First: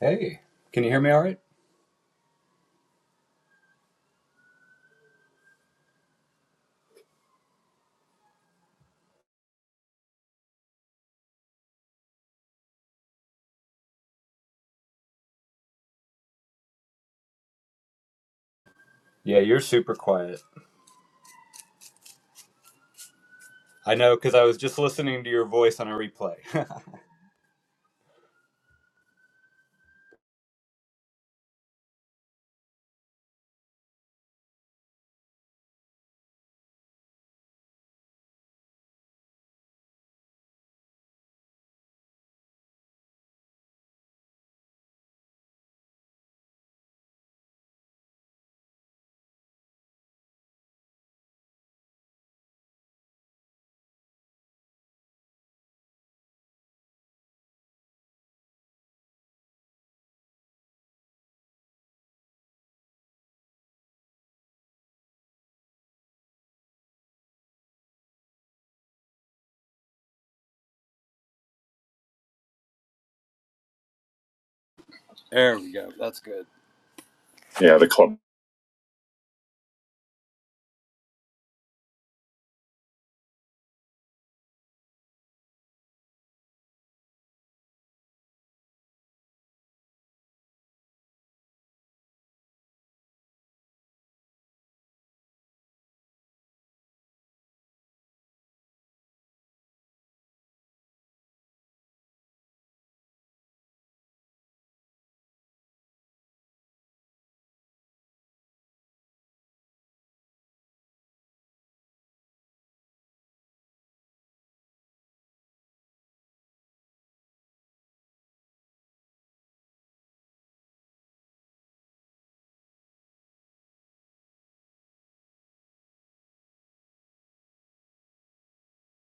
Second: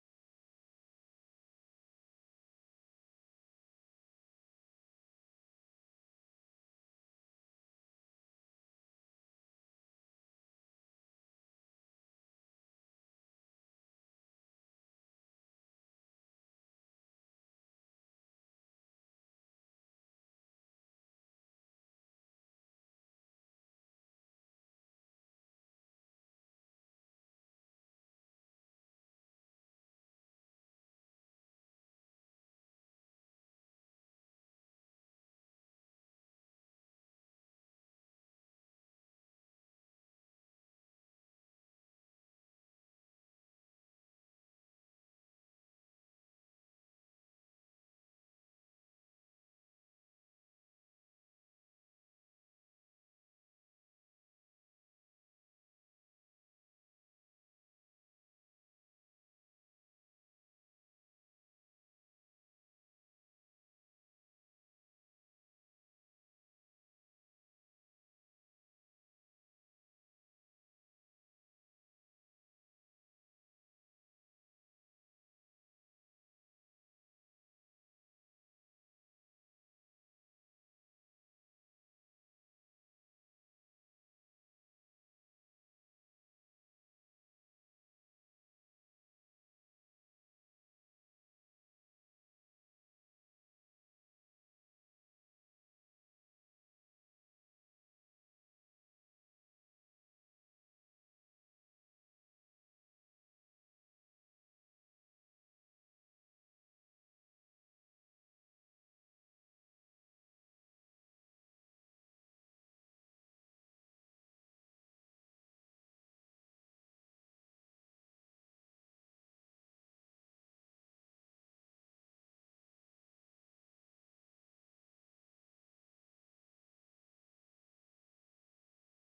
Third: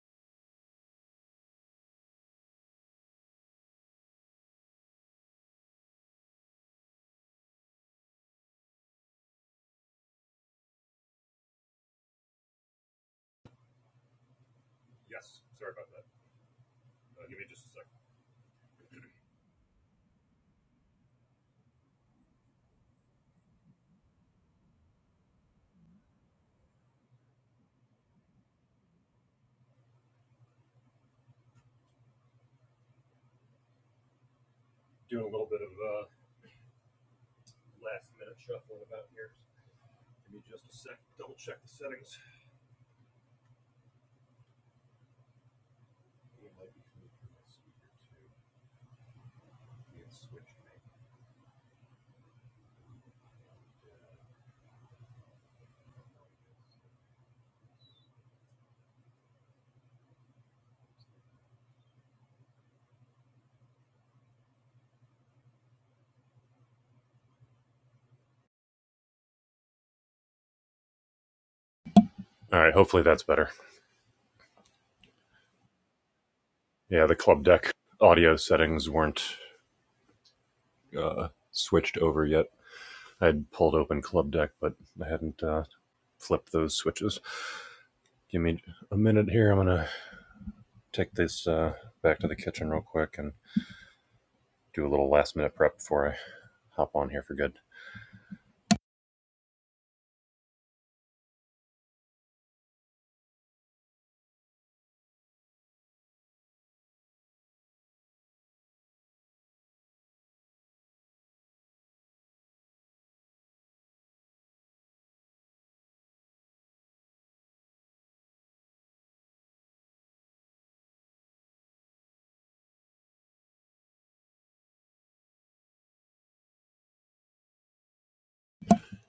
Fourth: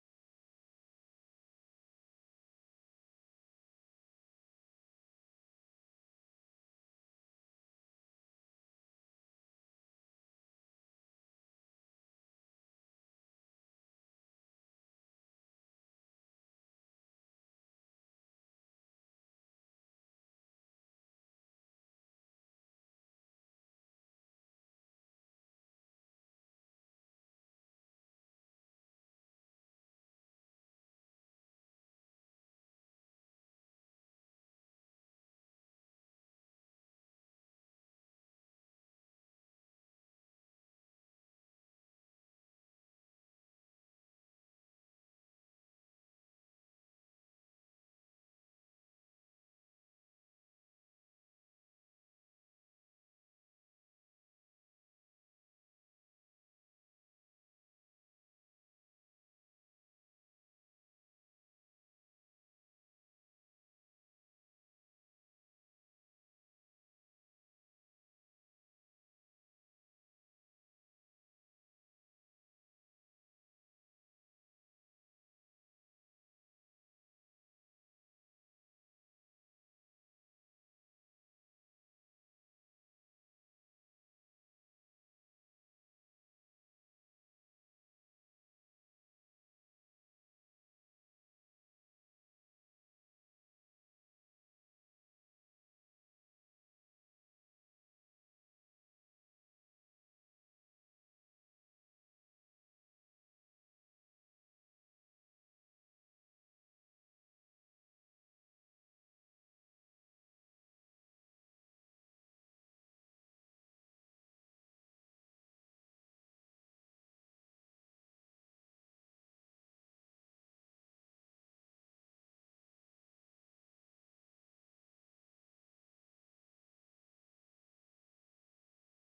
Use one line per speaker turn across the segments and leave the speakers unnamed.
Hey, can you hear me all right?
Yes, sorry about that. Uh, give me just a second.
Yeah, you're super quiet. I know because I was just listening to your voice on a replay.
Doing a little bit of uh, last minute shuffling about here. Give me just a sec. Double check the settings. It might be coming through my speaker too. Need switch mic. All right, hopefully that's better.
There we go. That's good.
Yeah, the club deck
Club.
audio settings weren't uh, switched over yet. I'd pulled open club deck, but I hadn't uh, flipped those switches. Give me a minute here. I'm gonna take this uh, back to the kitchen real quick and do a little last minute prep before I hop on here for good.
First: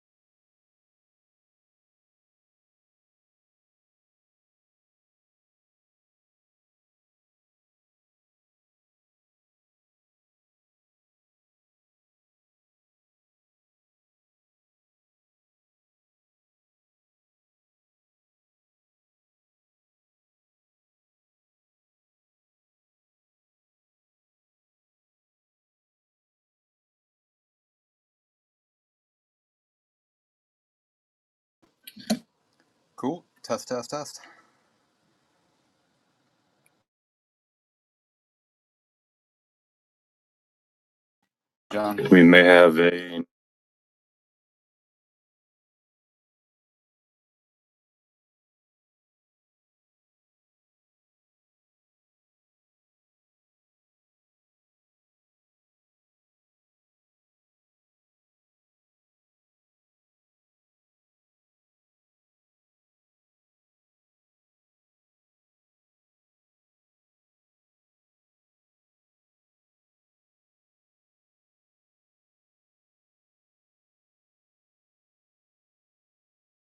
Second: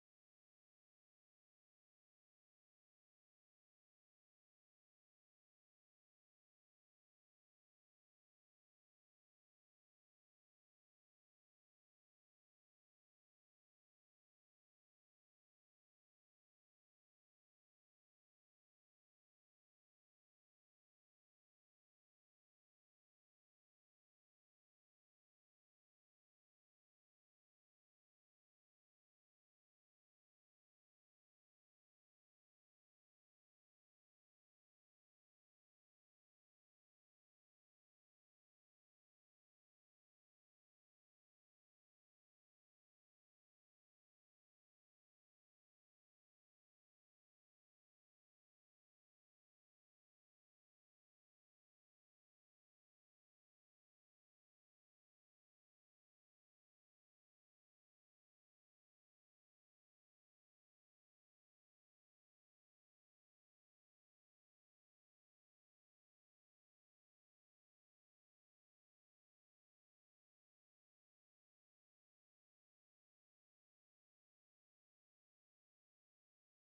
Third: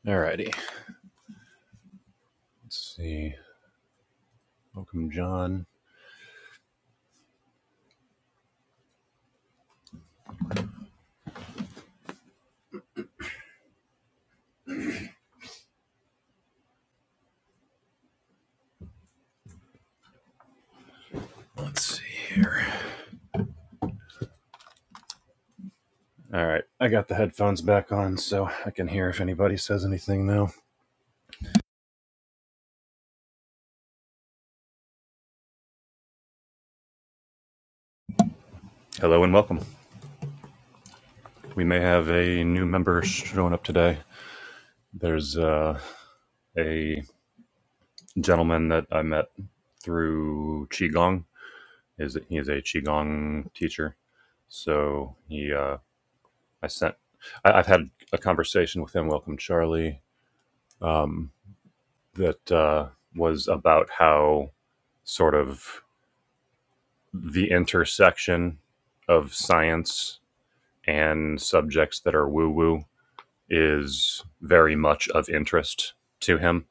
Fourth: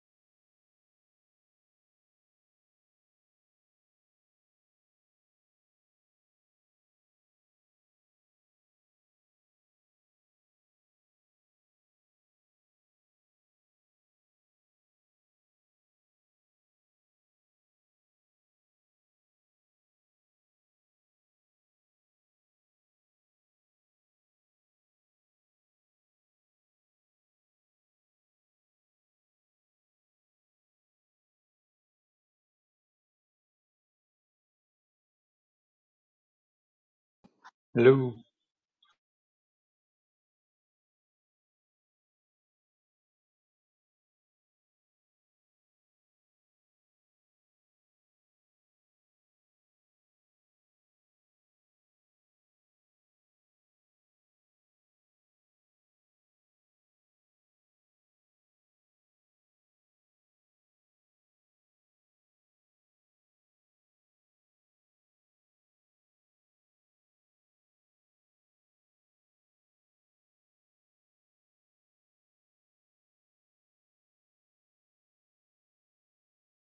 Alrighty. Let's see. Welcome, John. Let's see here. All right. I got the headphones back on so I can hear if anybody says anything now.
Cool. Test, test, test.
Hello.
Hello and welcome. We may
John. I
have
mean,
a new member showing up today. There's uh, a gentleman that I met through Qigong. Is He is a Qigong teacher. So he, uh, I sent, I, I've had a conversation with him, Welcome Charlie, um, that uh, was about how sort of the intersection of science and subjects that are woo woo is very much of interest to him.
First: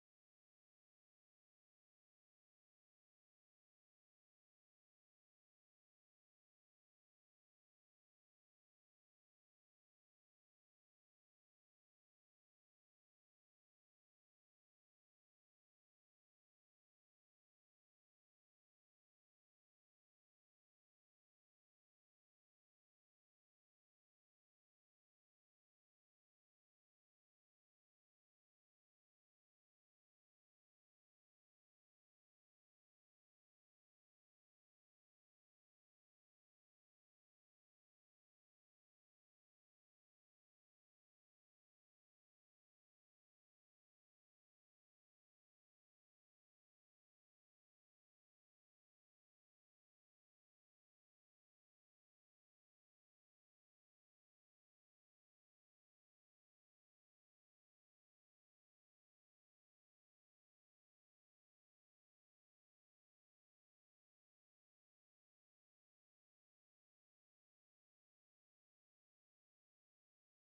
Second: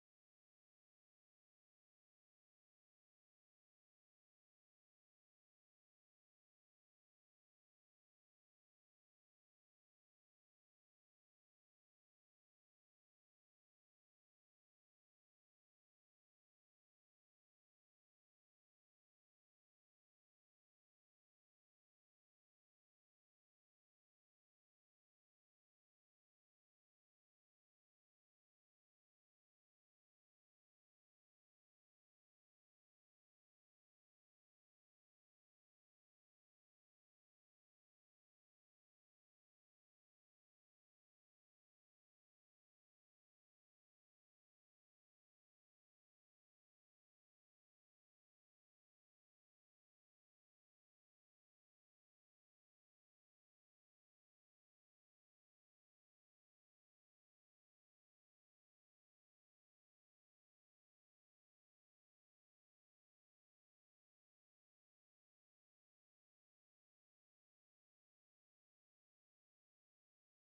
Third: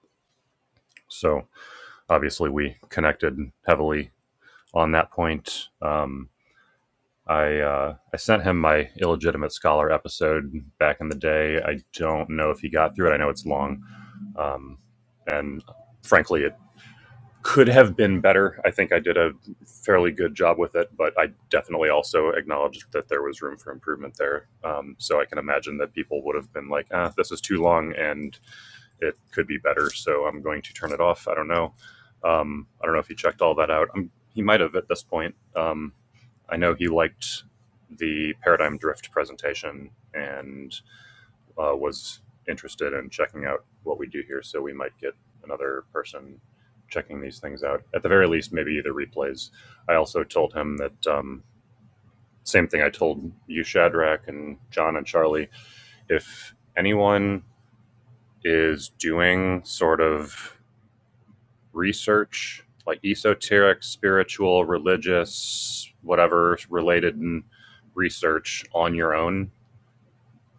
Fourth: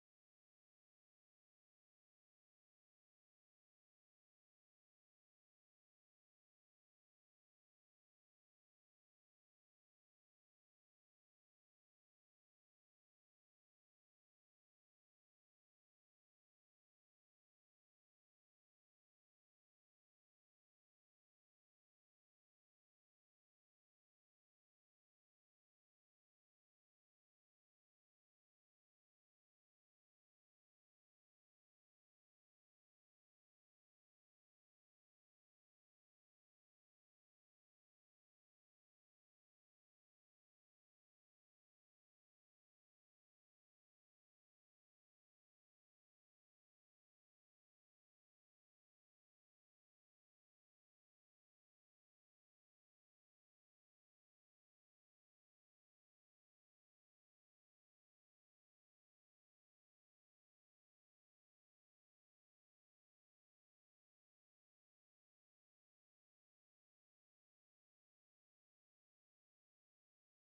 So obviously, we connected heavily on that point. Um, I uh, I sent him my illegitimate scholar episode back in the day. I don't know if he got through it. I know it's long, um, and frankly, it could have been better. I think I did a fairly good job with it, but I definitely also acknowledged that there was room for improvement there. Um, so I can imagine that people would have been like, ah, this is too long and it could be better. So I'm going to turn it off. I don't know. Um, I don't know if he checked all that out. i he might have at this point. Um, I know he liked the paradigm drift presentation and uh, was interested in checking out what we do here. So we might get another person checking these things out. At the very least, maybe the replays. I also told him that um, same thing I told you, Shadrach, and John and Charlie. If anyone is doing sort of research, like esoteric, spiritual, religious, whatever related research on your own,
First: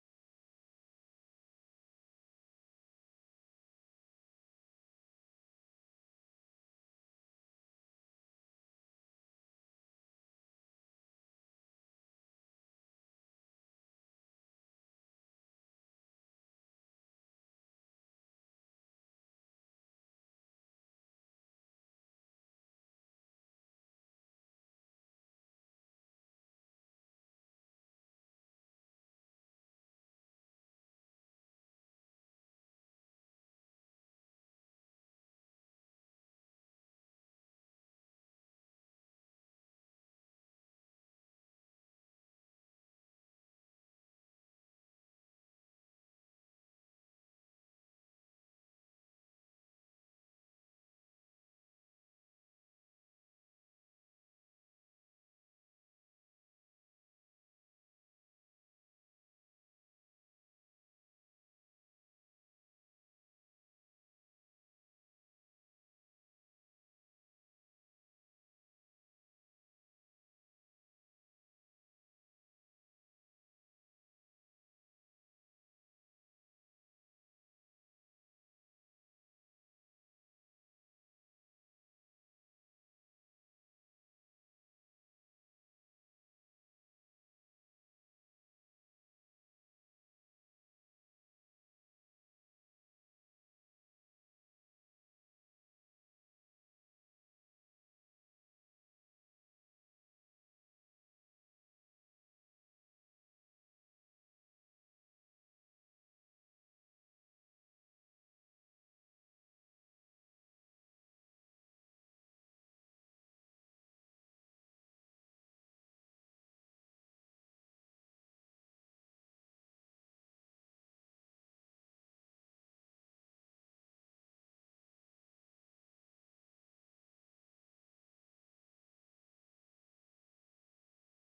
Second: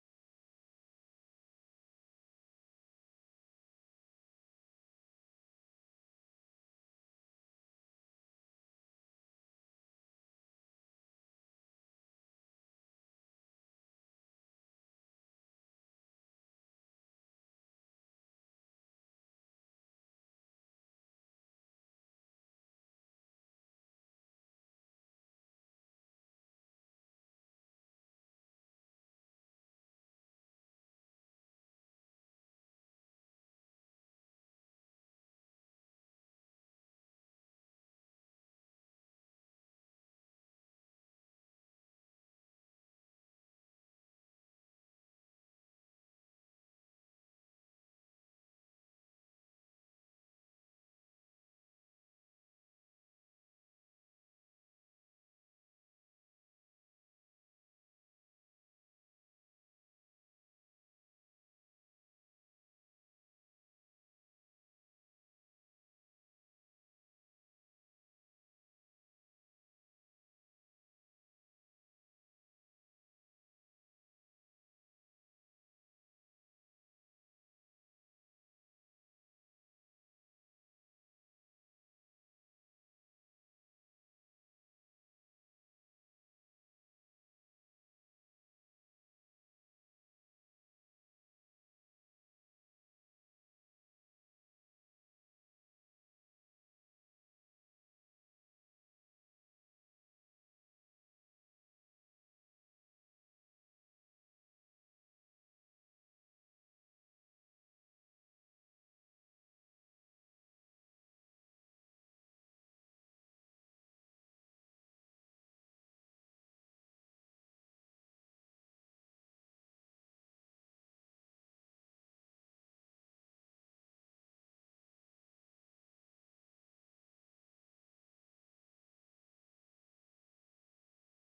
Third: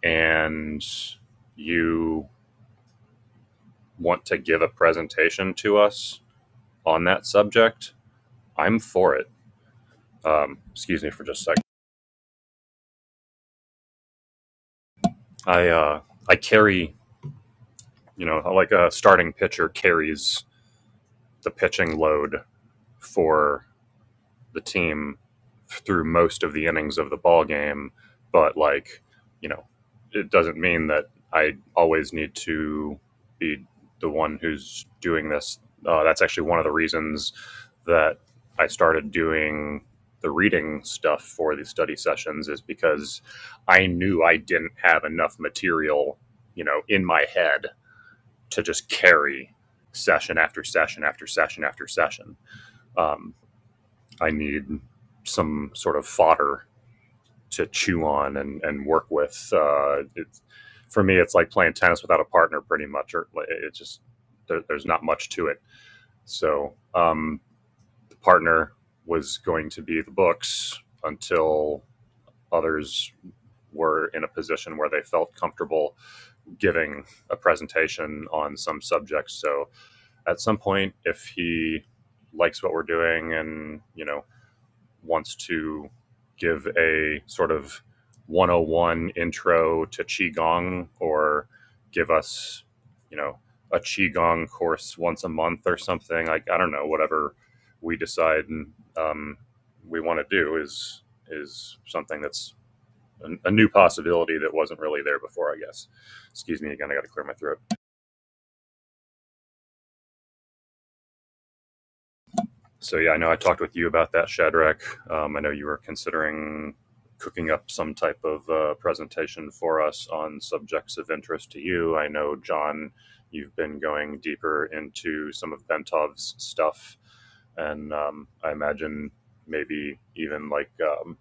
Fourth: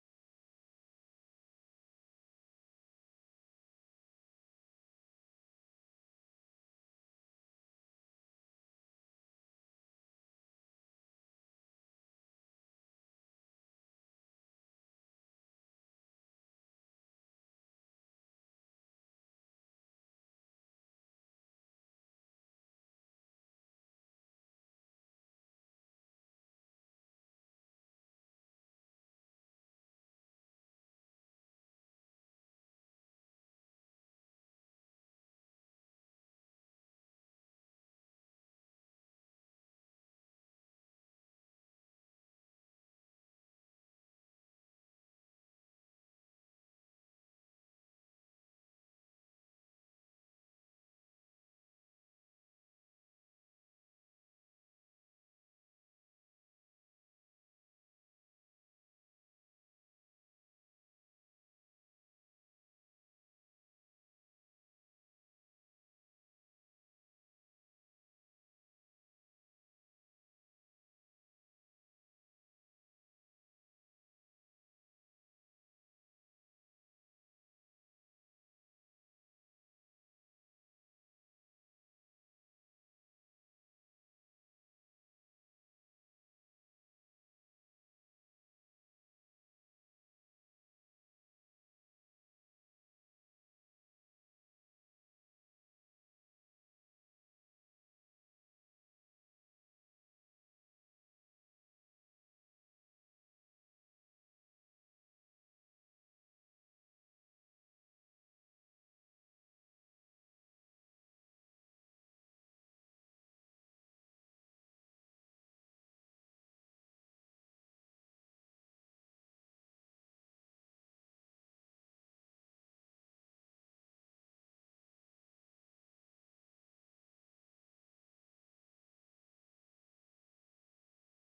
and you want to give a presentation to us on that subject, I'm for it. Um, excuse me for just a second. I uh, I carry, you know, like a starting pitcher carries the pitching load for the team through most of the innings of the ball game, but like, you know, it doesn't mean that I always need to be the one who's doing this. Uh, that's actually one of the reasons that I started doing the reading stuff for the study sessions is because I knew I didn't have enough material, you know, in my head to just carry session after session after session after session. Um, I need some sort of fodder to chew on and, and work with. Uh, it's, for me, it's like playing tennis without a partner, pretty much. Or like, it just there, there's not much to it. So um, the partner was going to be the books until others were in a position where they felt comfortable giving a presentation on some subject. So at some point, if he likes what we're doing and you know wants to give a sort of 101 intro to qigong or give us you know a qigong course once a month or something like i don't know whatever we decide um, we want to do is is something that's a, a new possibility that wasn't really there before i guess excuse me again i got to clear my throat So yeah, I know I talked with you about that, Shadrach. Um, I know you were considering cooking up some type of uh, presentation for us on subjects of interest to you. I know John, you've been going deeper into some of Bentov's stuff, and um, I imagine maybe even like um,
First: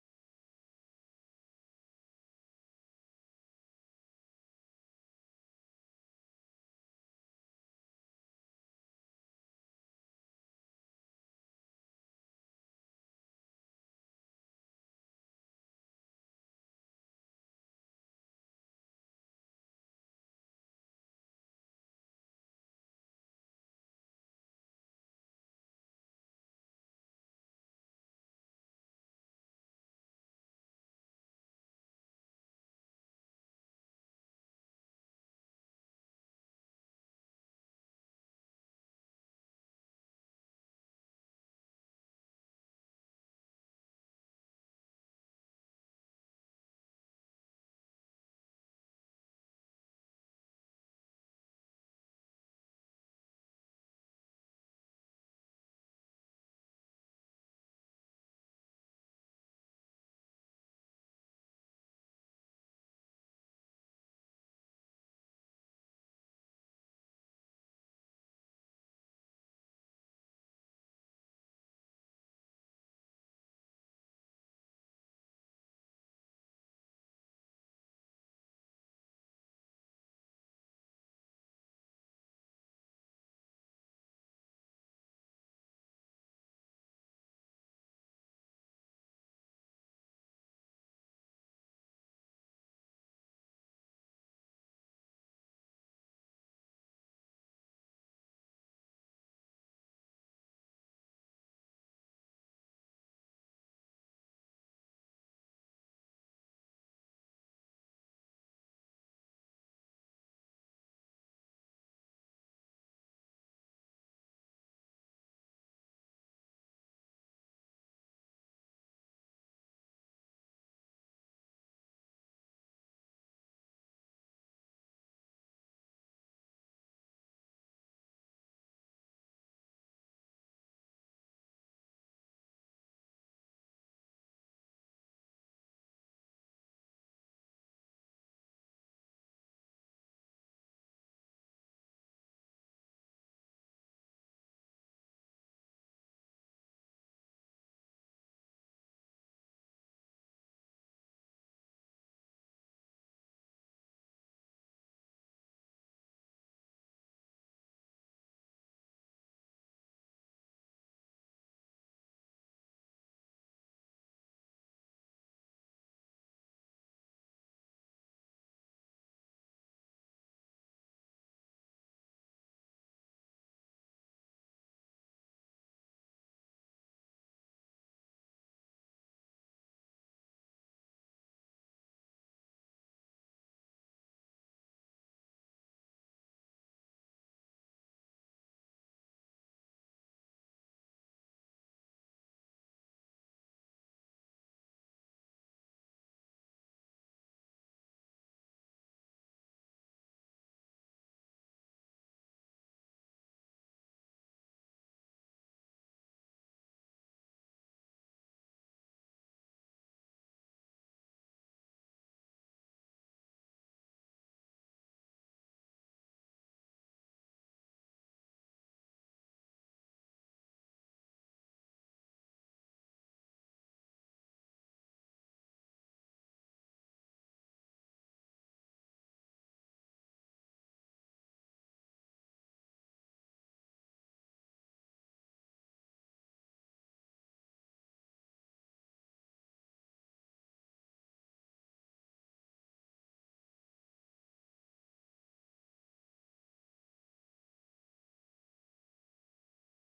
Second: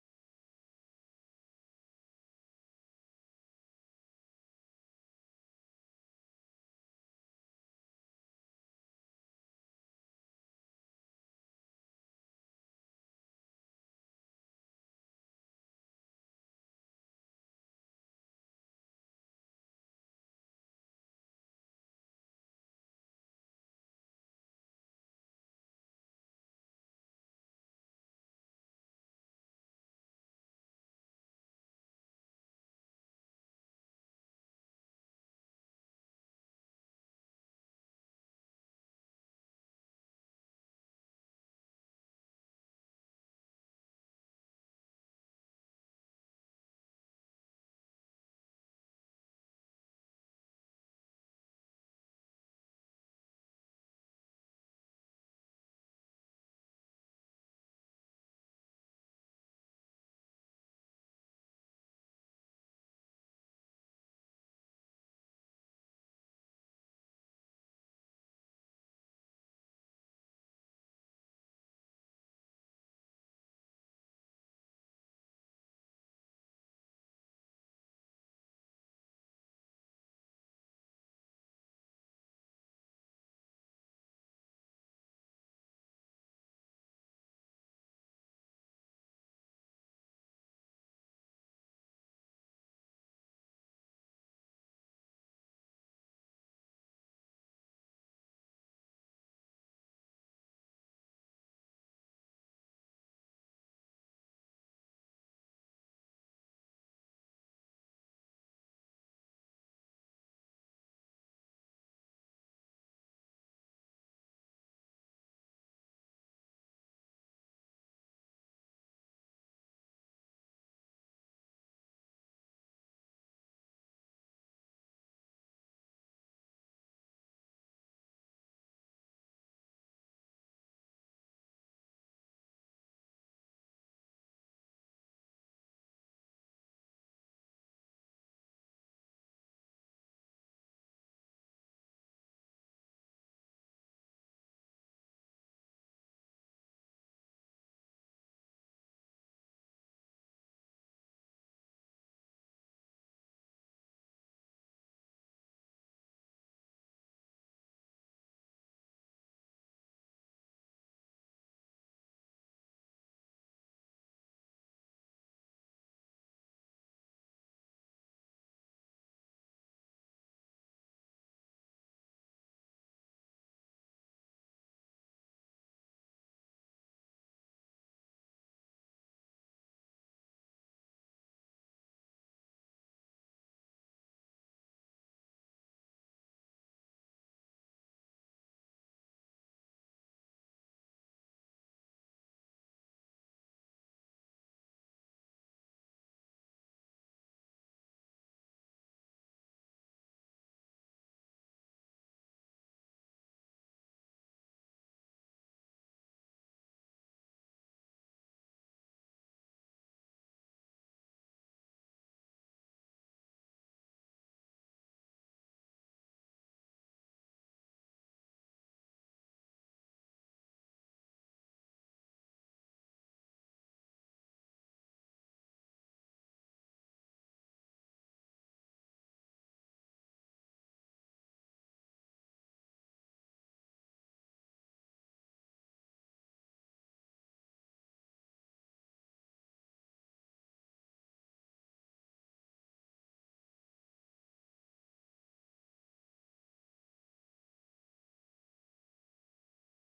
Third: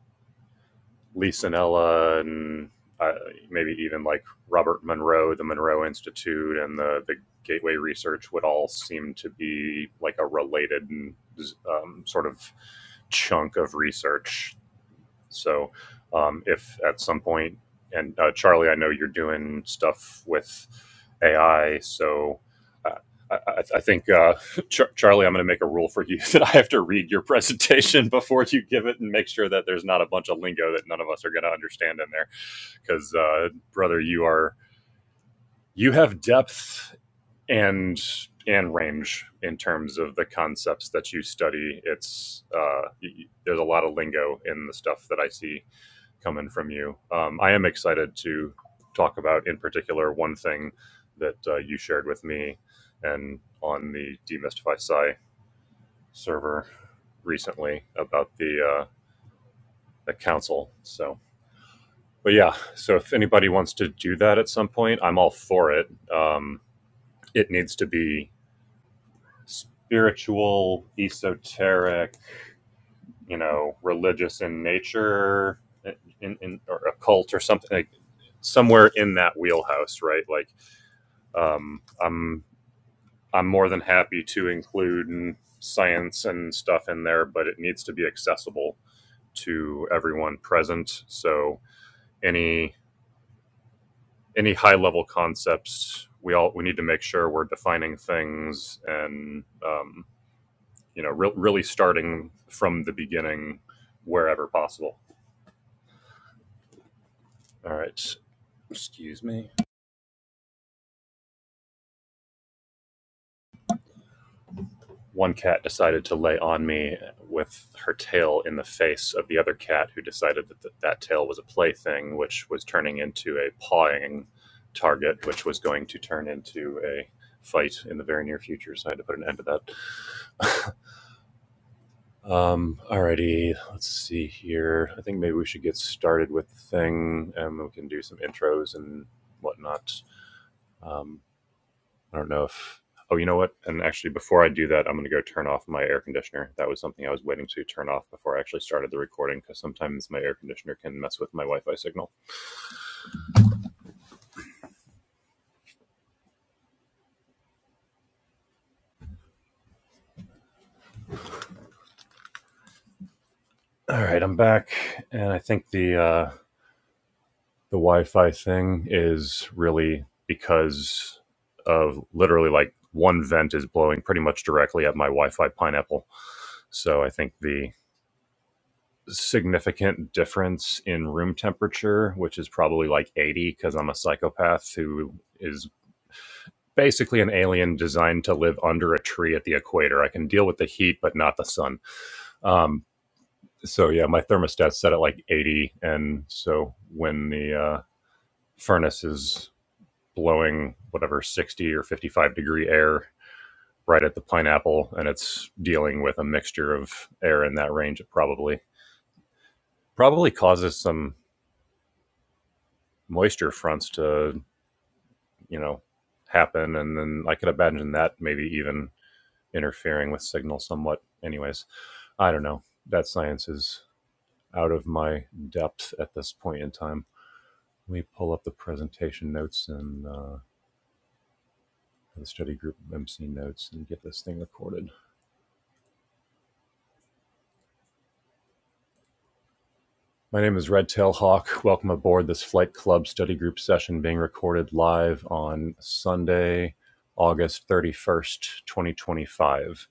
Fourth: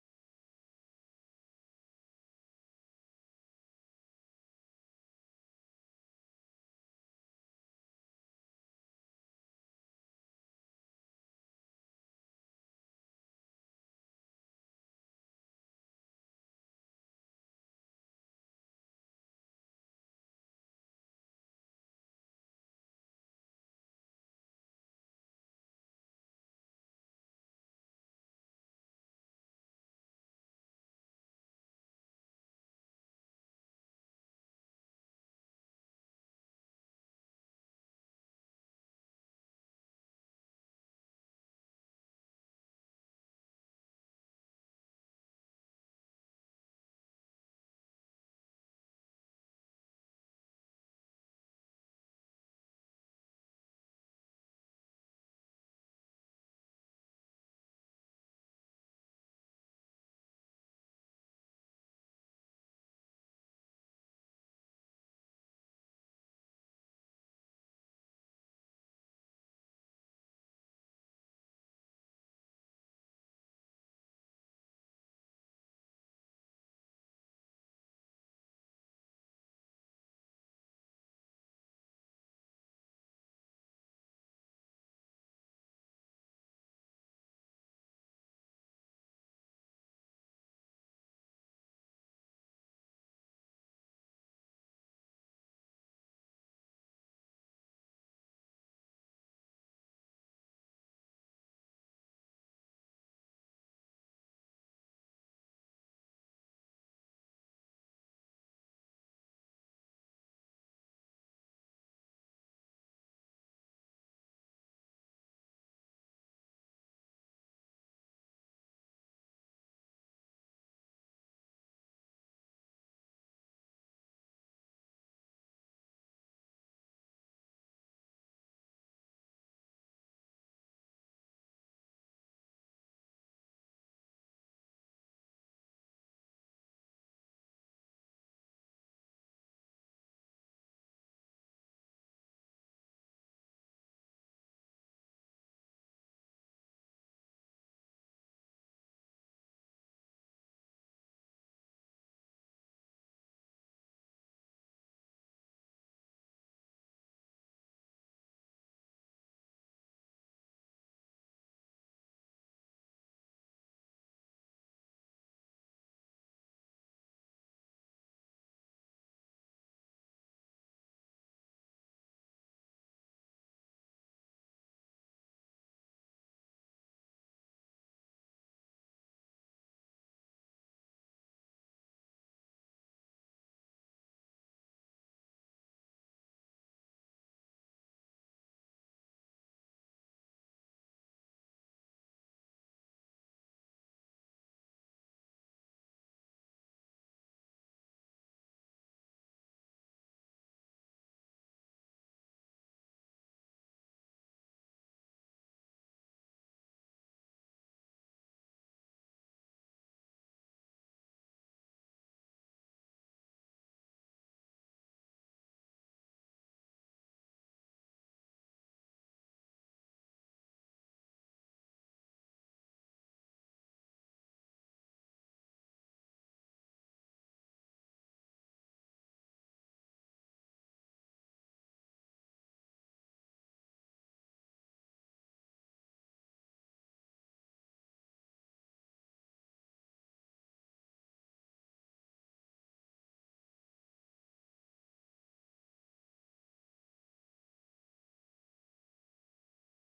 Lee Sanella and uh, maybe even like Robert Monroe, the Monroe Institute, and the the Gateway Research would all seem to be like a related um, sort of chunk of research so, um, if at some point, and uh, Charlie, I know you're doing stuff with AI, so uh, I, I, I think uh, Char- Charlie, I'm going to make a rule for you that I have to read your presentation before you give it, and make sure that there's not a bunch of lingo that none of us are going to understand in there, because uh, brother, you are you have depth and and range in terms of the concepts that you study it's uh, y- y- there's a lot of lingo in the stuff that i see coming from you. Um, I am excited to talk about, in particular, one thing that uh, you shared with me and on the Demystify Psi server recently about the uh, the council. So, but yeah, so if anybody wants to do that at some point, I'm all for it. Um, it needs to be spiritual, esoteric, you know, religious in nature, in, in, or occult or something like somewhere in that wheelhouse, right? Like Um, I'm I'm more than happy to include science and stuff in there, but it needs to be accessible to everyone present. So any any high level concepts, we all we need to make sure we're defining things and um, you know re- really starting from the beginning wherever possible. All right. one cat decided to lay on me with her tail in the face of the other cat, who decided that th- that tail was a plaything, which was turning into a pawing target, which was going to turn into a fight in the very near future. So I had to put an end to that. Um, alrighty, let's see here. I think maybe we should get started with the thing, and we can do some intros and whatnot. Um, I don't know if. Oh, you know what? And actually, before I do that, I'm going to go turn off my air conditioner. That was something I was waiting to turn off before I actually started the recording because sometimes my air conditioner can mess with my Wi-Fi signal. All right, I'm back, and I think the uh, the Wi-Fi thing is really because of literally like one vent is blowing pretty much directly at my Wi-Fi pineapple. So I think the significant difference in room temperature, which is probably like 80 because I'm a psychopath who is basically an alien designed to live under a tree at the equator. I can deal with the heat, but not the sun. Um, so yeah, my thermostat's set at like 80, and so when the uh, furnace is blowing whatever 60 or 55 degree air right at the pineapple, and it's dealing with a mixture of air in that range, it probably probably causes some moisture fronts to you know happen, and then I could imagine that maybe even interfering with signal somewhat. Anyways I don't know. That science is out of my depth at this point in time. Let me pull up the presentation notes and uh, the study group MC notes and get this thing recorded. My name is Red Tail Hawk. Welcome aboard this Flight Club study group session being recorded live on Sunday, August 31st, 2025.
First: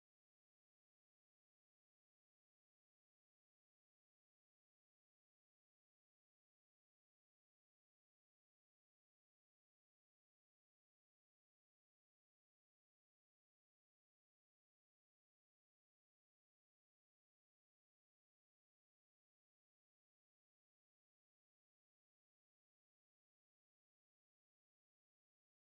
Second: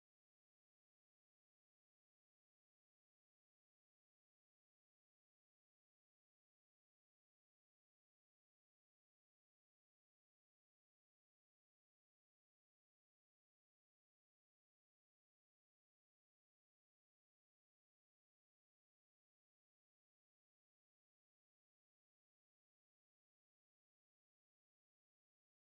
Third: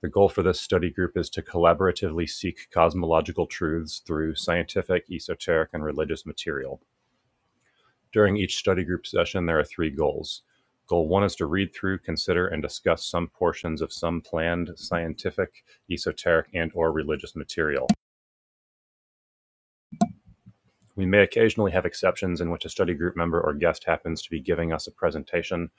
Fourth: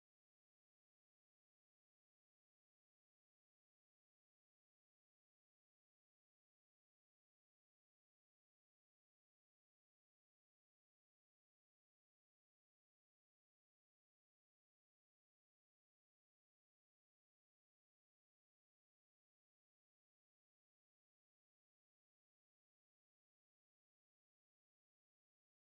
The goal for this study group is to collaboratively seek cosmological truths through scientific, esoteric, and religious material. During each study group session, there are three goals. Goal one is to read through, consider, and discuss some portions of some planned scientific, esoteric, and/or religious material. We may occasionally have exceptions in which a study group member or guest happens to be giving us a presentation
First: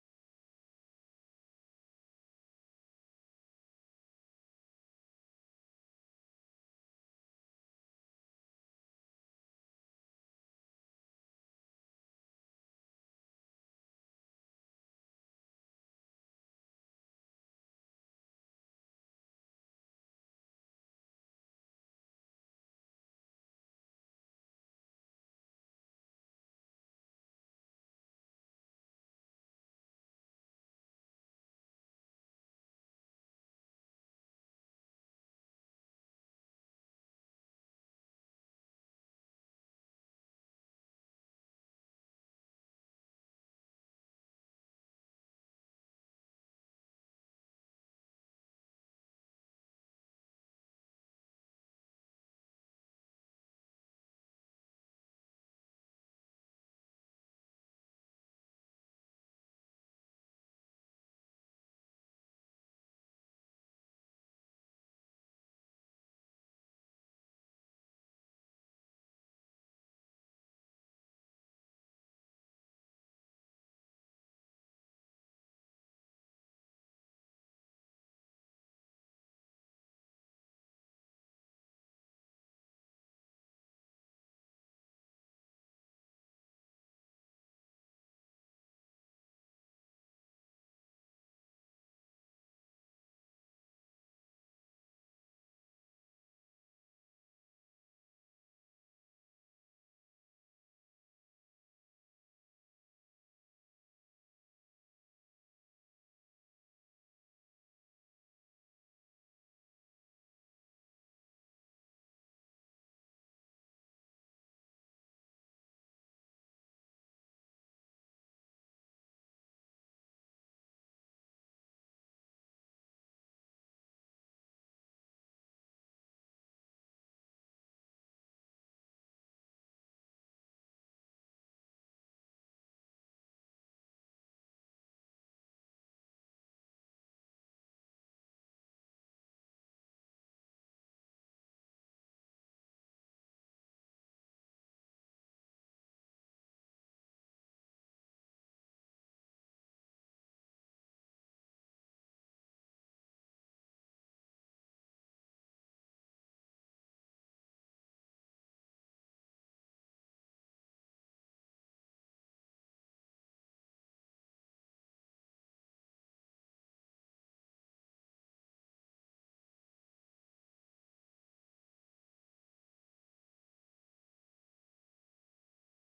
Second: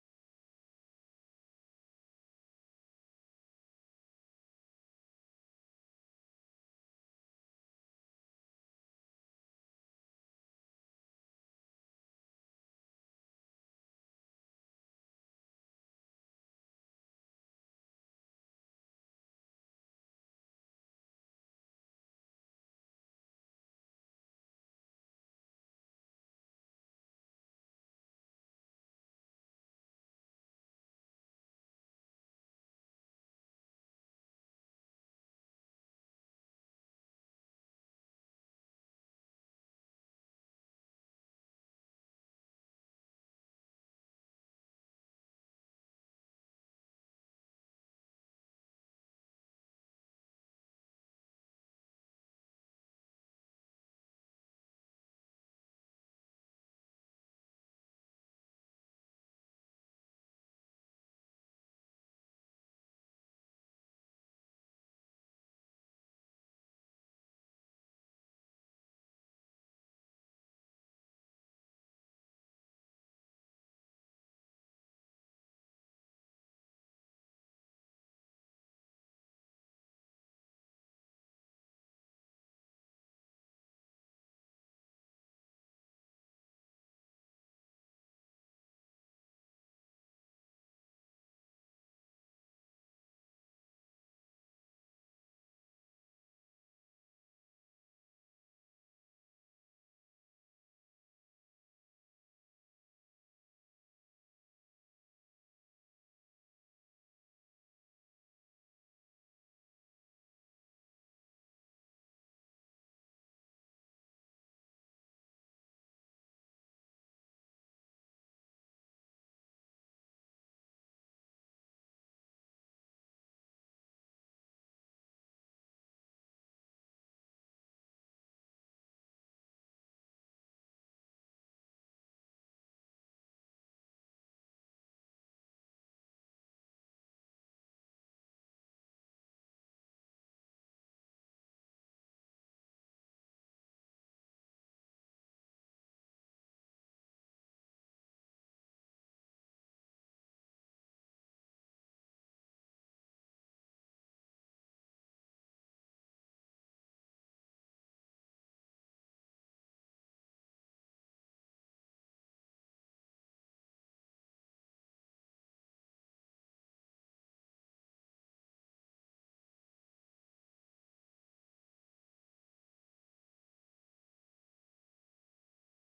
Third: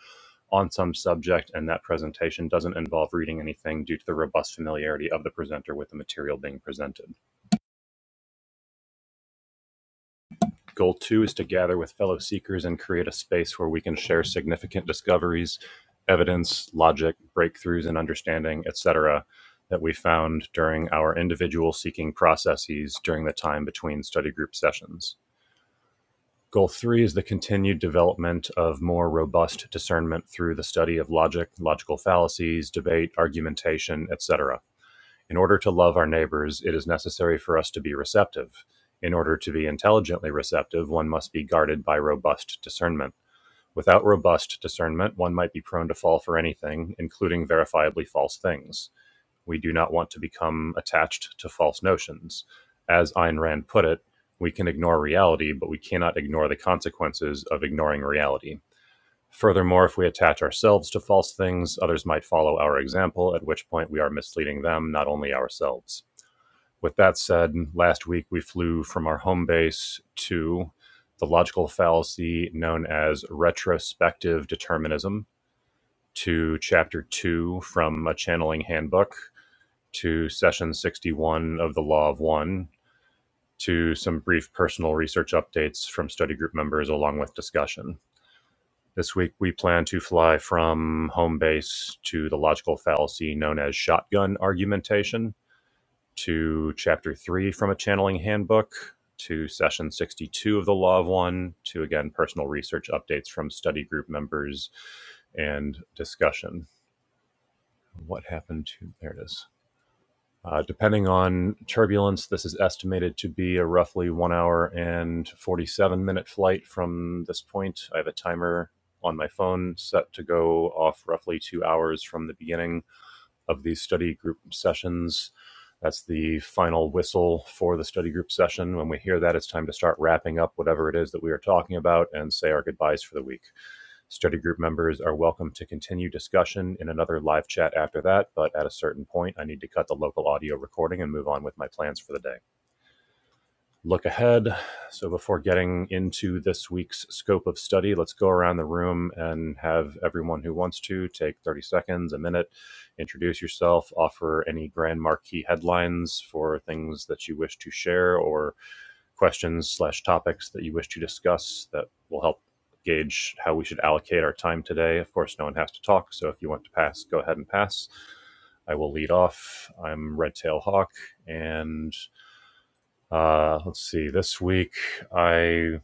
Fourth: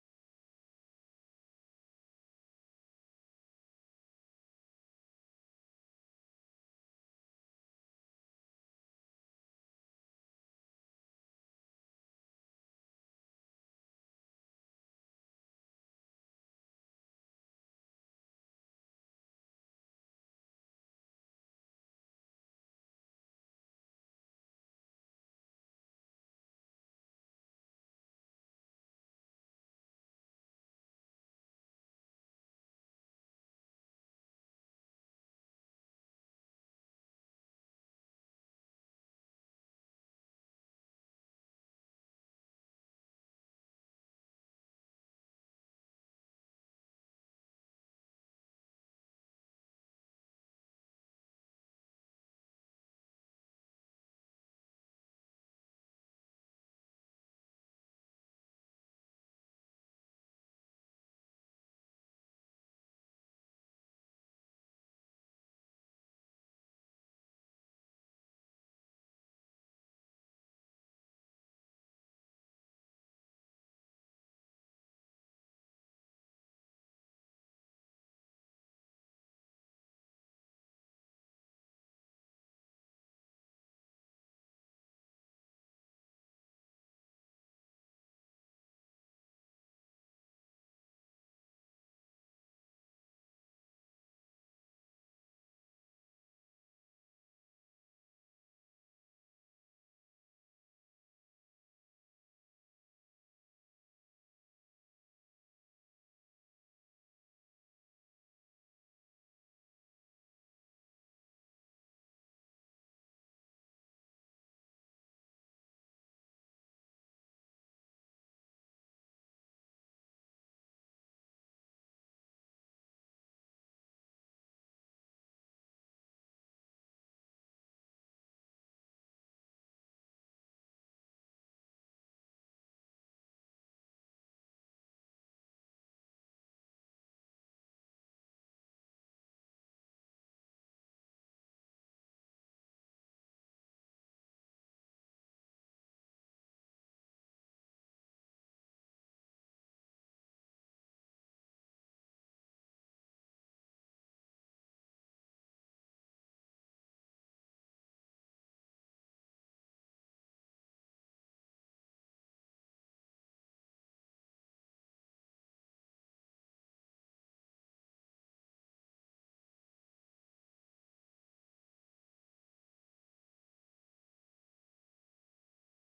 on some subject, and that presentation doesn't involve reading anything due to the robust familiarity of the presenter with the material being presented. Goal two is to gather with fellow seekers and create a space where we can share significant discoveries, evidence, logic, breakthroughs in understanding, etc., that we found during our individual seeking processes during the time between study group sessions. Goal three is the continued development of more robust discernment through the study of logic, logical fallacies, debate, argumentation, etc. In order to love our neighbors, it is necessary for us to be receptive. In order to be intelligently receptive, one must be guarded by robust discernment. Without robust discernment, one might be prone to fall for anything, including verifiably false things. We do not want to become attached to false notions. As Ayn Rand put it, we can ignore reality, but we cannot ignore the consequences of ignoring reality. Furthermore, if we attach ourselves to false things, others might follow our example, at which point we are misleading them, not only ourselves. With that said, last week we flew from our home base to the logical fallacy known as retrospective determinism to chapter two from a channeling handbook to session 61 of the Law of One to some brief personal research updates from study group members along with discussion. This week we plan to fly from home base to the logical fallacy known as shotgun argumentation to chapter three from a channeling handbook to session 62 of the Law of One to again personal research updates from study group members and discussion. What happened to there it is. Uh, depending on turbulence, this is estimated to be a roughly one hour and 47 minute flight from this point. I have a timer on my phone set to go off roughly two hours from the beginning of these study group sessions. That's the final whistle for the study group session. When we hear that, it's time to start wrapping up whatever it is that we are talking about and say our goodbyes for the week. Study group members are welcome to continue discussion in another live chat after that, but at a certain point, I need to cut the local audio recording and move on with my plans for the day look ahead. So, before getting into this week's scope of study, let's go around the room and have everyone who wants to take 30 seconds, a minute, introduce yourself, offer any grand marquee headlines for things that you wish to share or questions slash topics that you wish to discuss that will help gauge how we should allocate our time today. Of course, no one has to talk, so if you want to pass, go ahead and pass. I will lead off. I'm Red Tail Hawk, and uh, let's see. This week I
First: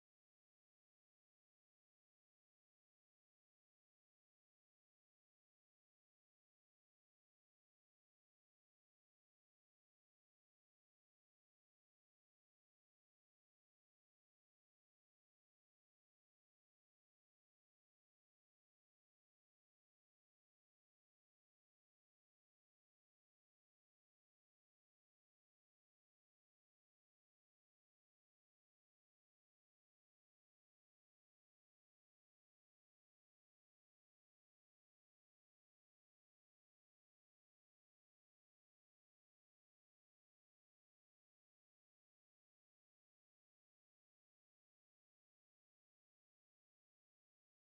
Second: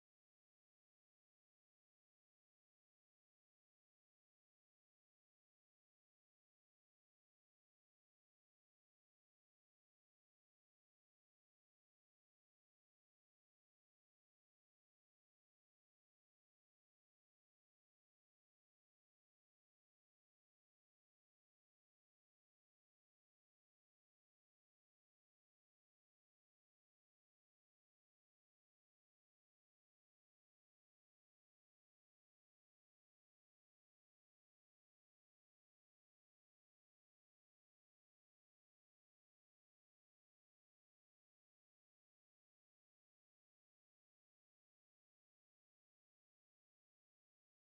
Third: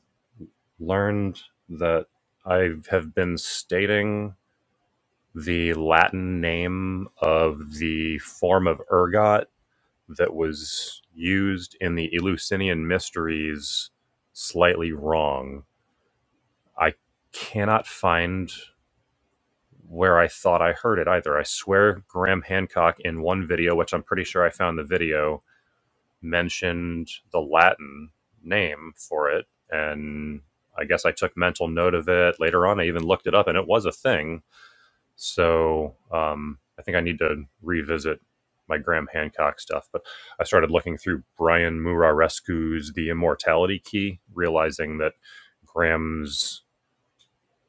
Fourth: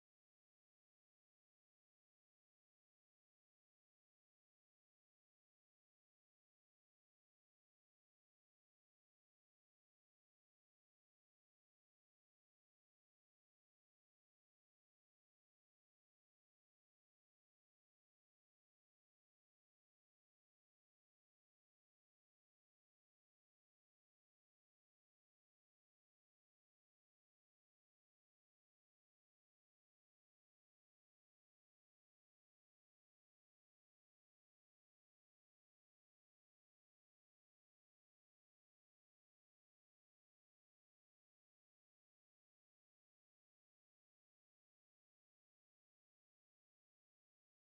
learned that I have been stating the Latin name of the form of ergot that was used in the Eleusinian Mysteries slightly wrong. I cannot find where I thought I heard it either. I swear Graham Hancock in one video, which I'm pretty sure I found the video, mentioned the Latin name for it. And I guess I took mental note of it. Later on, I even looked it up and it was a thing. So um, I think I need to revisit my Graham Hancock stuff. But I started looking through Brian Murarescu's The Immortality Key, realizing that Graham's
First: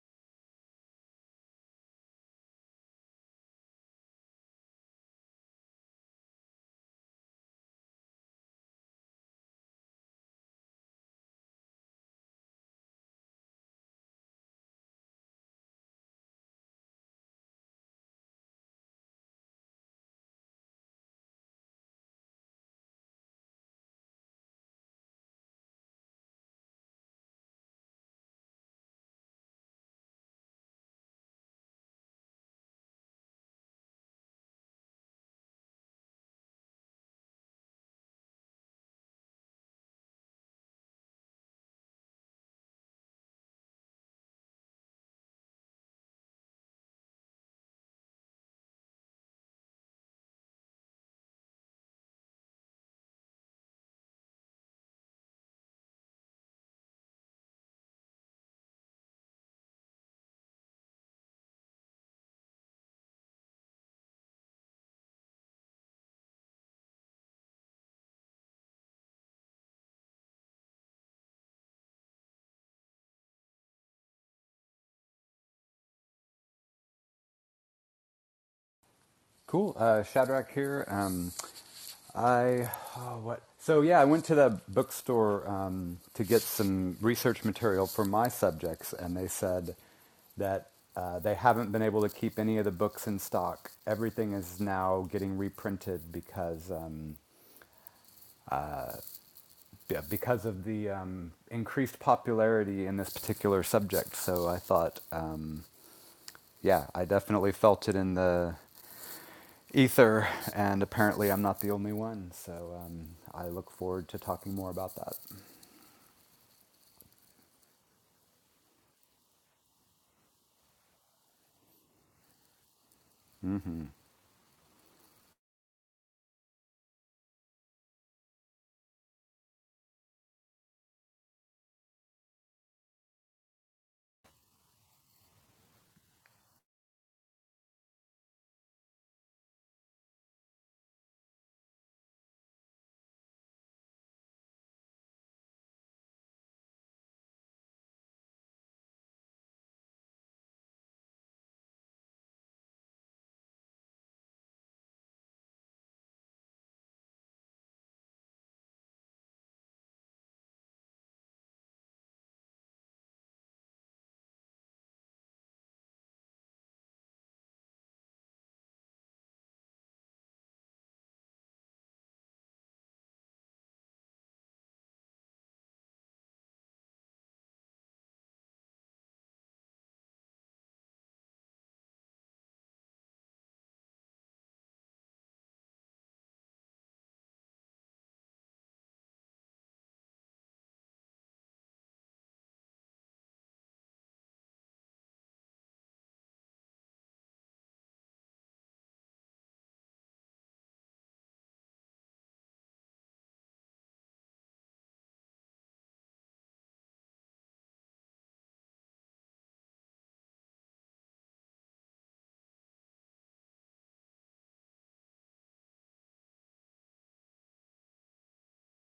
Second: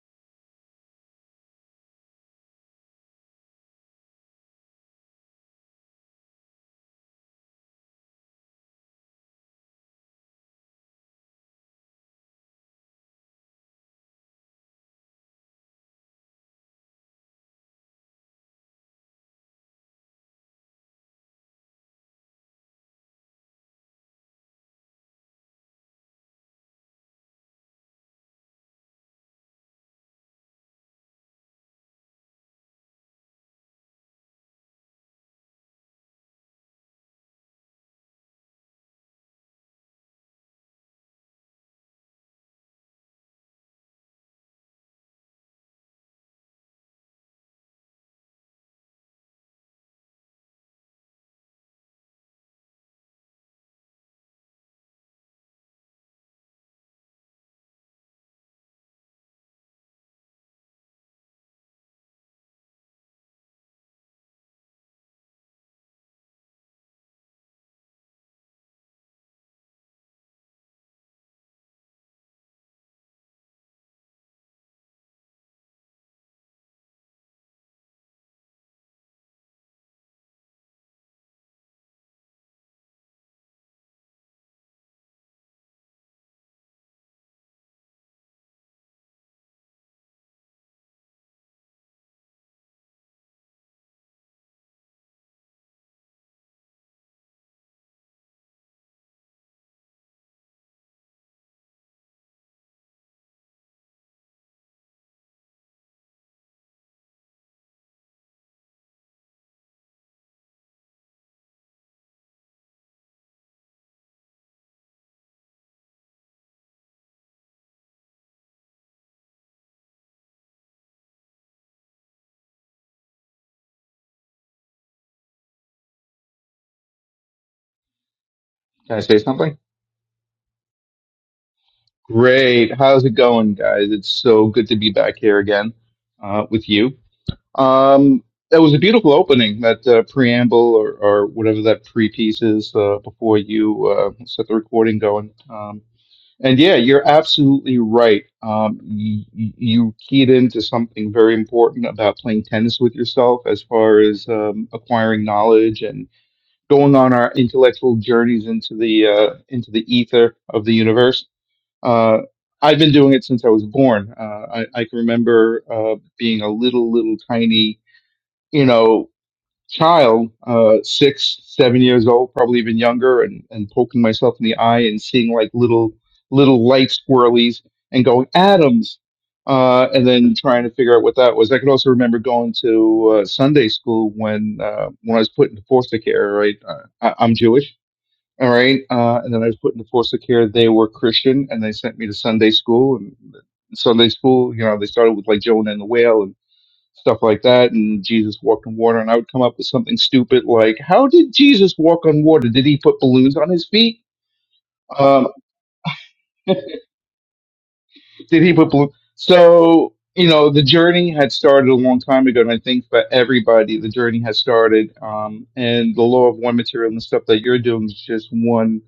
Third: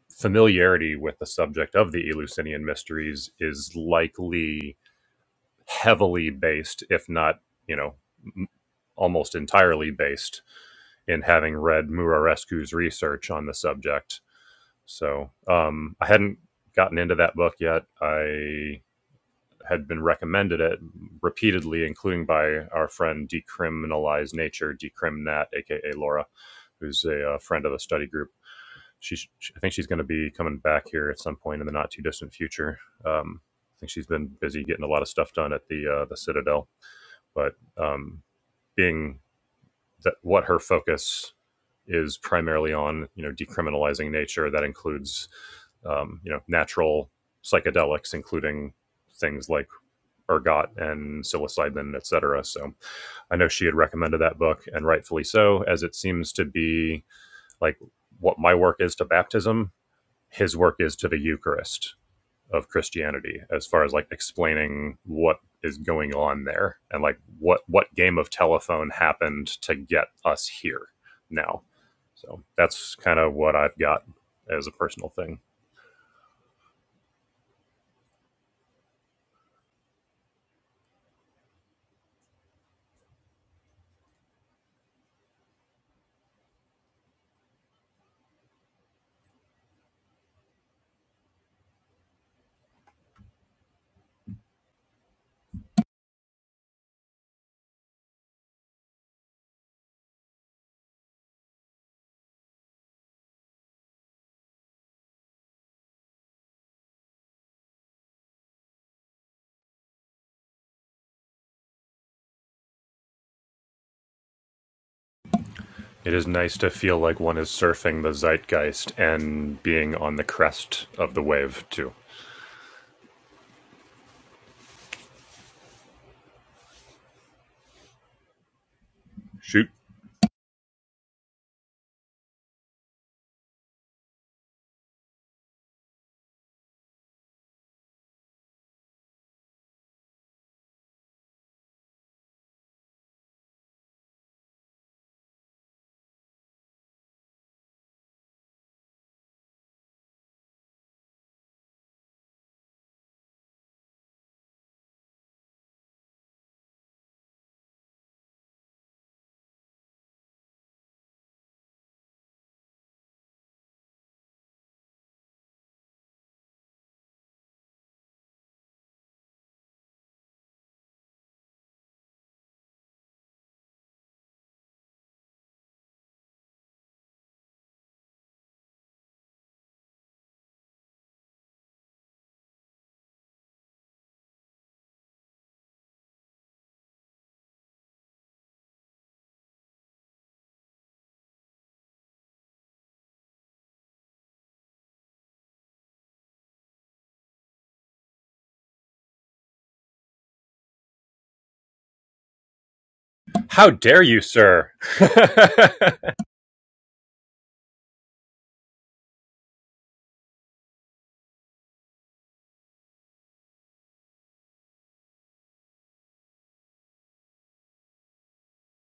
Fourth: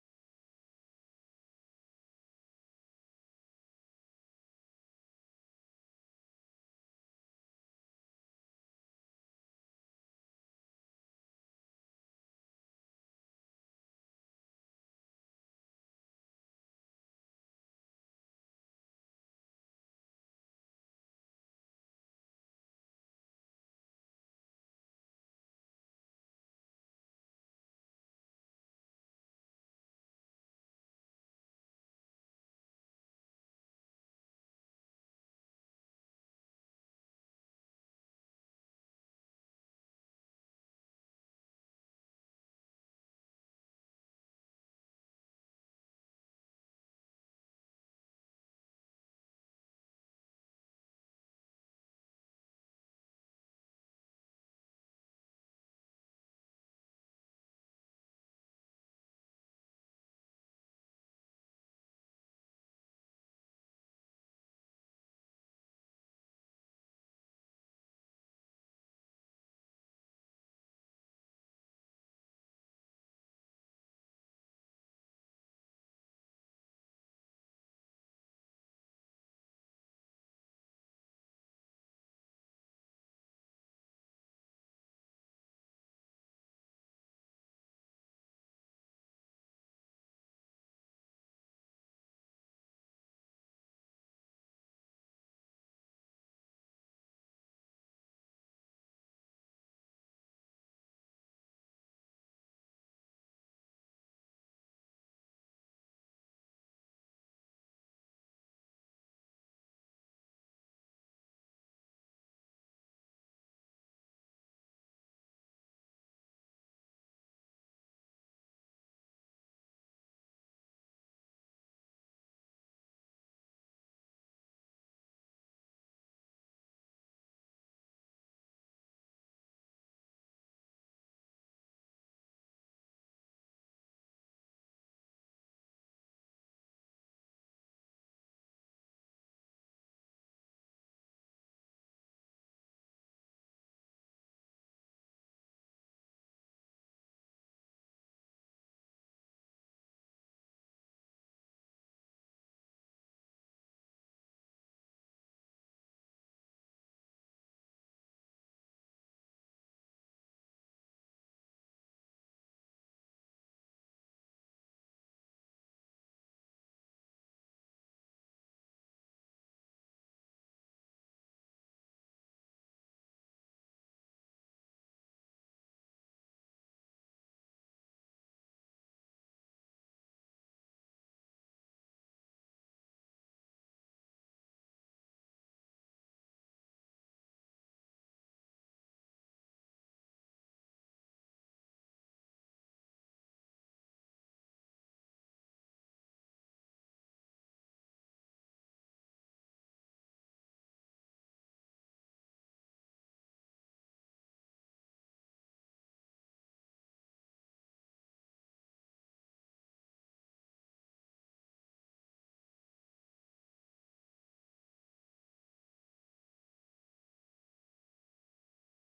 familiarity with the subject of the Eleusinian mysteries is likely heavily based, if not, you know, m- almost entirely based in having read Murarescu's research on the subject. So um, I hadn't gotten into that book yet. I had been recommended it repeatedly, including by our friend Decriminalize Nature, Decrimnat, aka Laura, who's a, uh friend of the study group. She, she, I think she's going to be coming back here at some point in the not too distant future. Um, I think she's been busy getting a lot of stuff done at the uh, the Citadel, but um, being that what her focus is primarily on, you know, decriminalizing nature. That includes, um, you know, natural psychedelics, including things like ergot and psilocybin, et cetera. So I know she had recommended that book, and rightfully so, as it seems to be like what my work is to baptism, his work is to the Eucharist of Christianity as far as like explaining what is going on there and like what what game of telephone happened to get us here now. So that's kind of what I've got as a personal thing.
Cool. Uh, Shadrach here. Um, I oh, what? So yeah, I went to the bookstore um, to get some research material for my subjects, and they said that uh, they haven't been able to keep any of the books in stock. Everything is now getting reprinted because. um, yeah, because of the um, increased popularity in this particular subject. So I thought, um, yeah, I definitely felt it in the ether, and apparently I'm not the only one. So um, I look forward to talking more about that.
It is nice to feel like one is surfing the zeitgeist and being on the crest of the wave too.
hmm
Can I say something?
Shoot.
Great. How's it going, guys? It's so good to be back here again uh, with you. Um, that was a beautiful opening, that uh, preamble or, or whatever that pre piece is uh, before you uh, set the recording going. Um, and yeah, you're absolutely right. Um, you, you keyed into something very important about playing tennis with yourself as far as um, acquiring knowledge and going on our intellectual journeys into the uh, into the ether of the universe Uh, I've been doing it since I was born. Uh, I, I can remember uh, being a little, little tiny, you know, child, uh, six, seven years old, probably even younger, and, and poking myself in the eye and seeing like little, little light squirrelies and going, Adams. Uh, and then trying to figure out what that was. I could also remember going to uh, Sunday school when uh, when I was put into foster care. Right, uh, I, I'm Jewish, all right. Uh, and then I was put into foster care. They were Christian and they sent me to Sunday school. And Sunday school, you know, they started with like Jonah and the whale and stuff like that. And Jesus walked on water. And I would come up with something stupid like, how did Jesus walk on water? Did he put balloons on his
How
feet?
dare you, sir?
Um, Did he put blue? So you know, the journey had started a long time ago, and I think for everybody, the journey has started. Um, and the law of one material and the stuff that you're doing is just one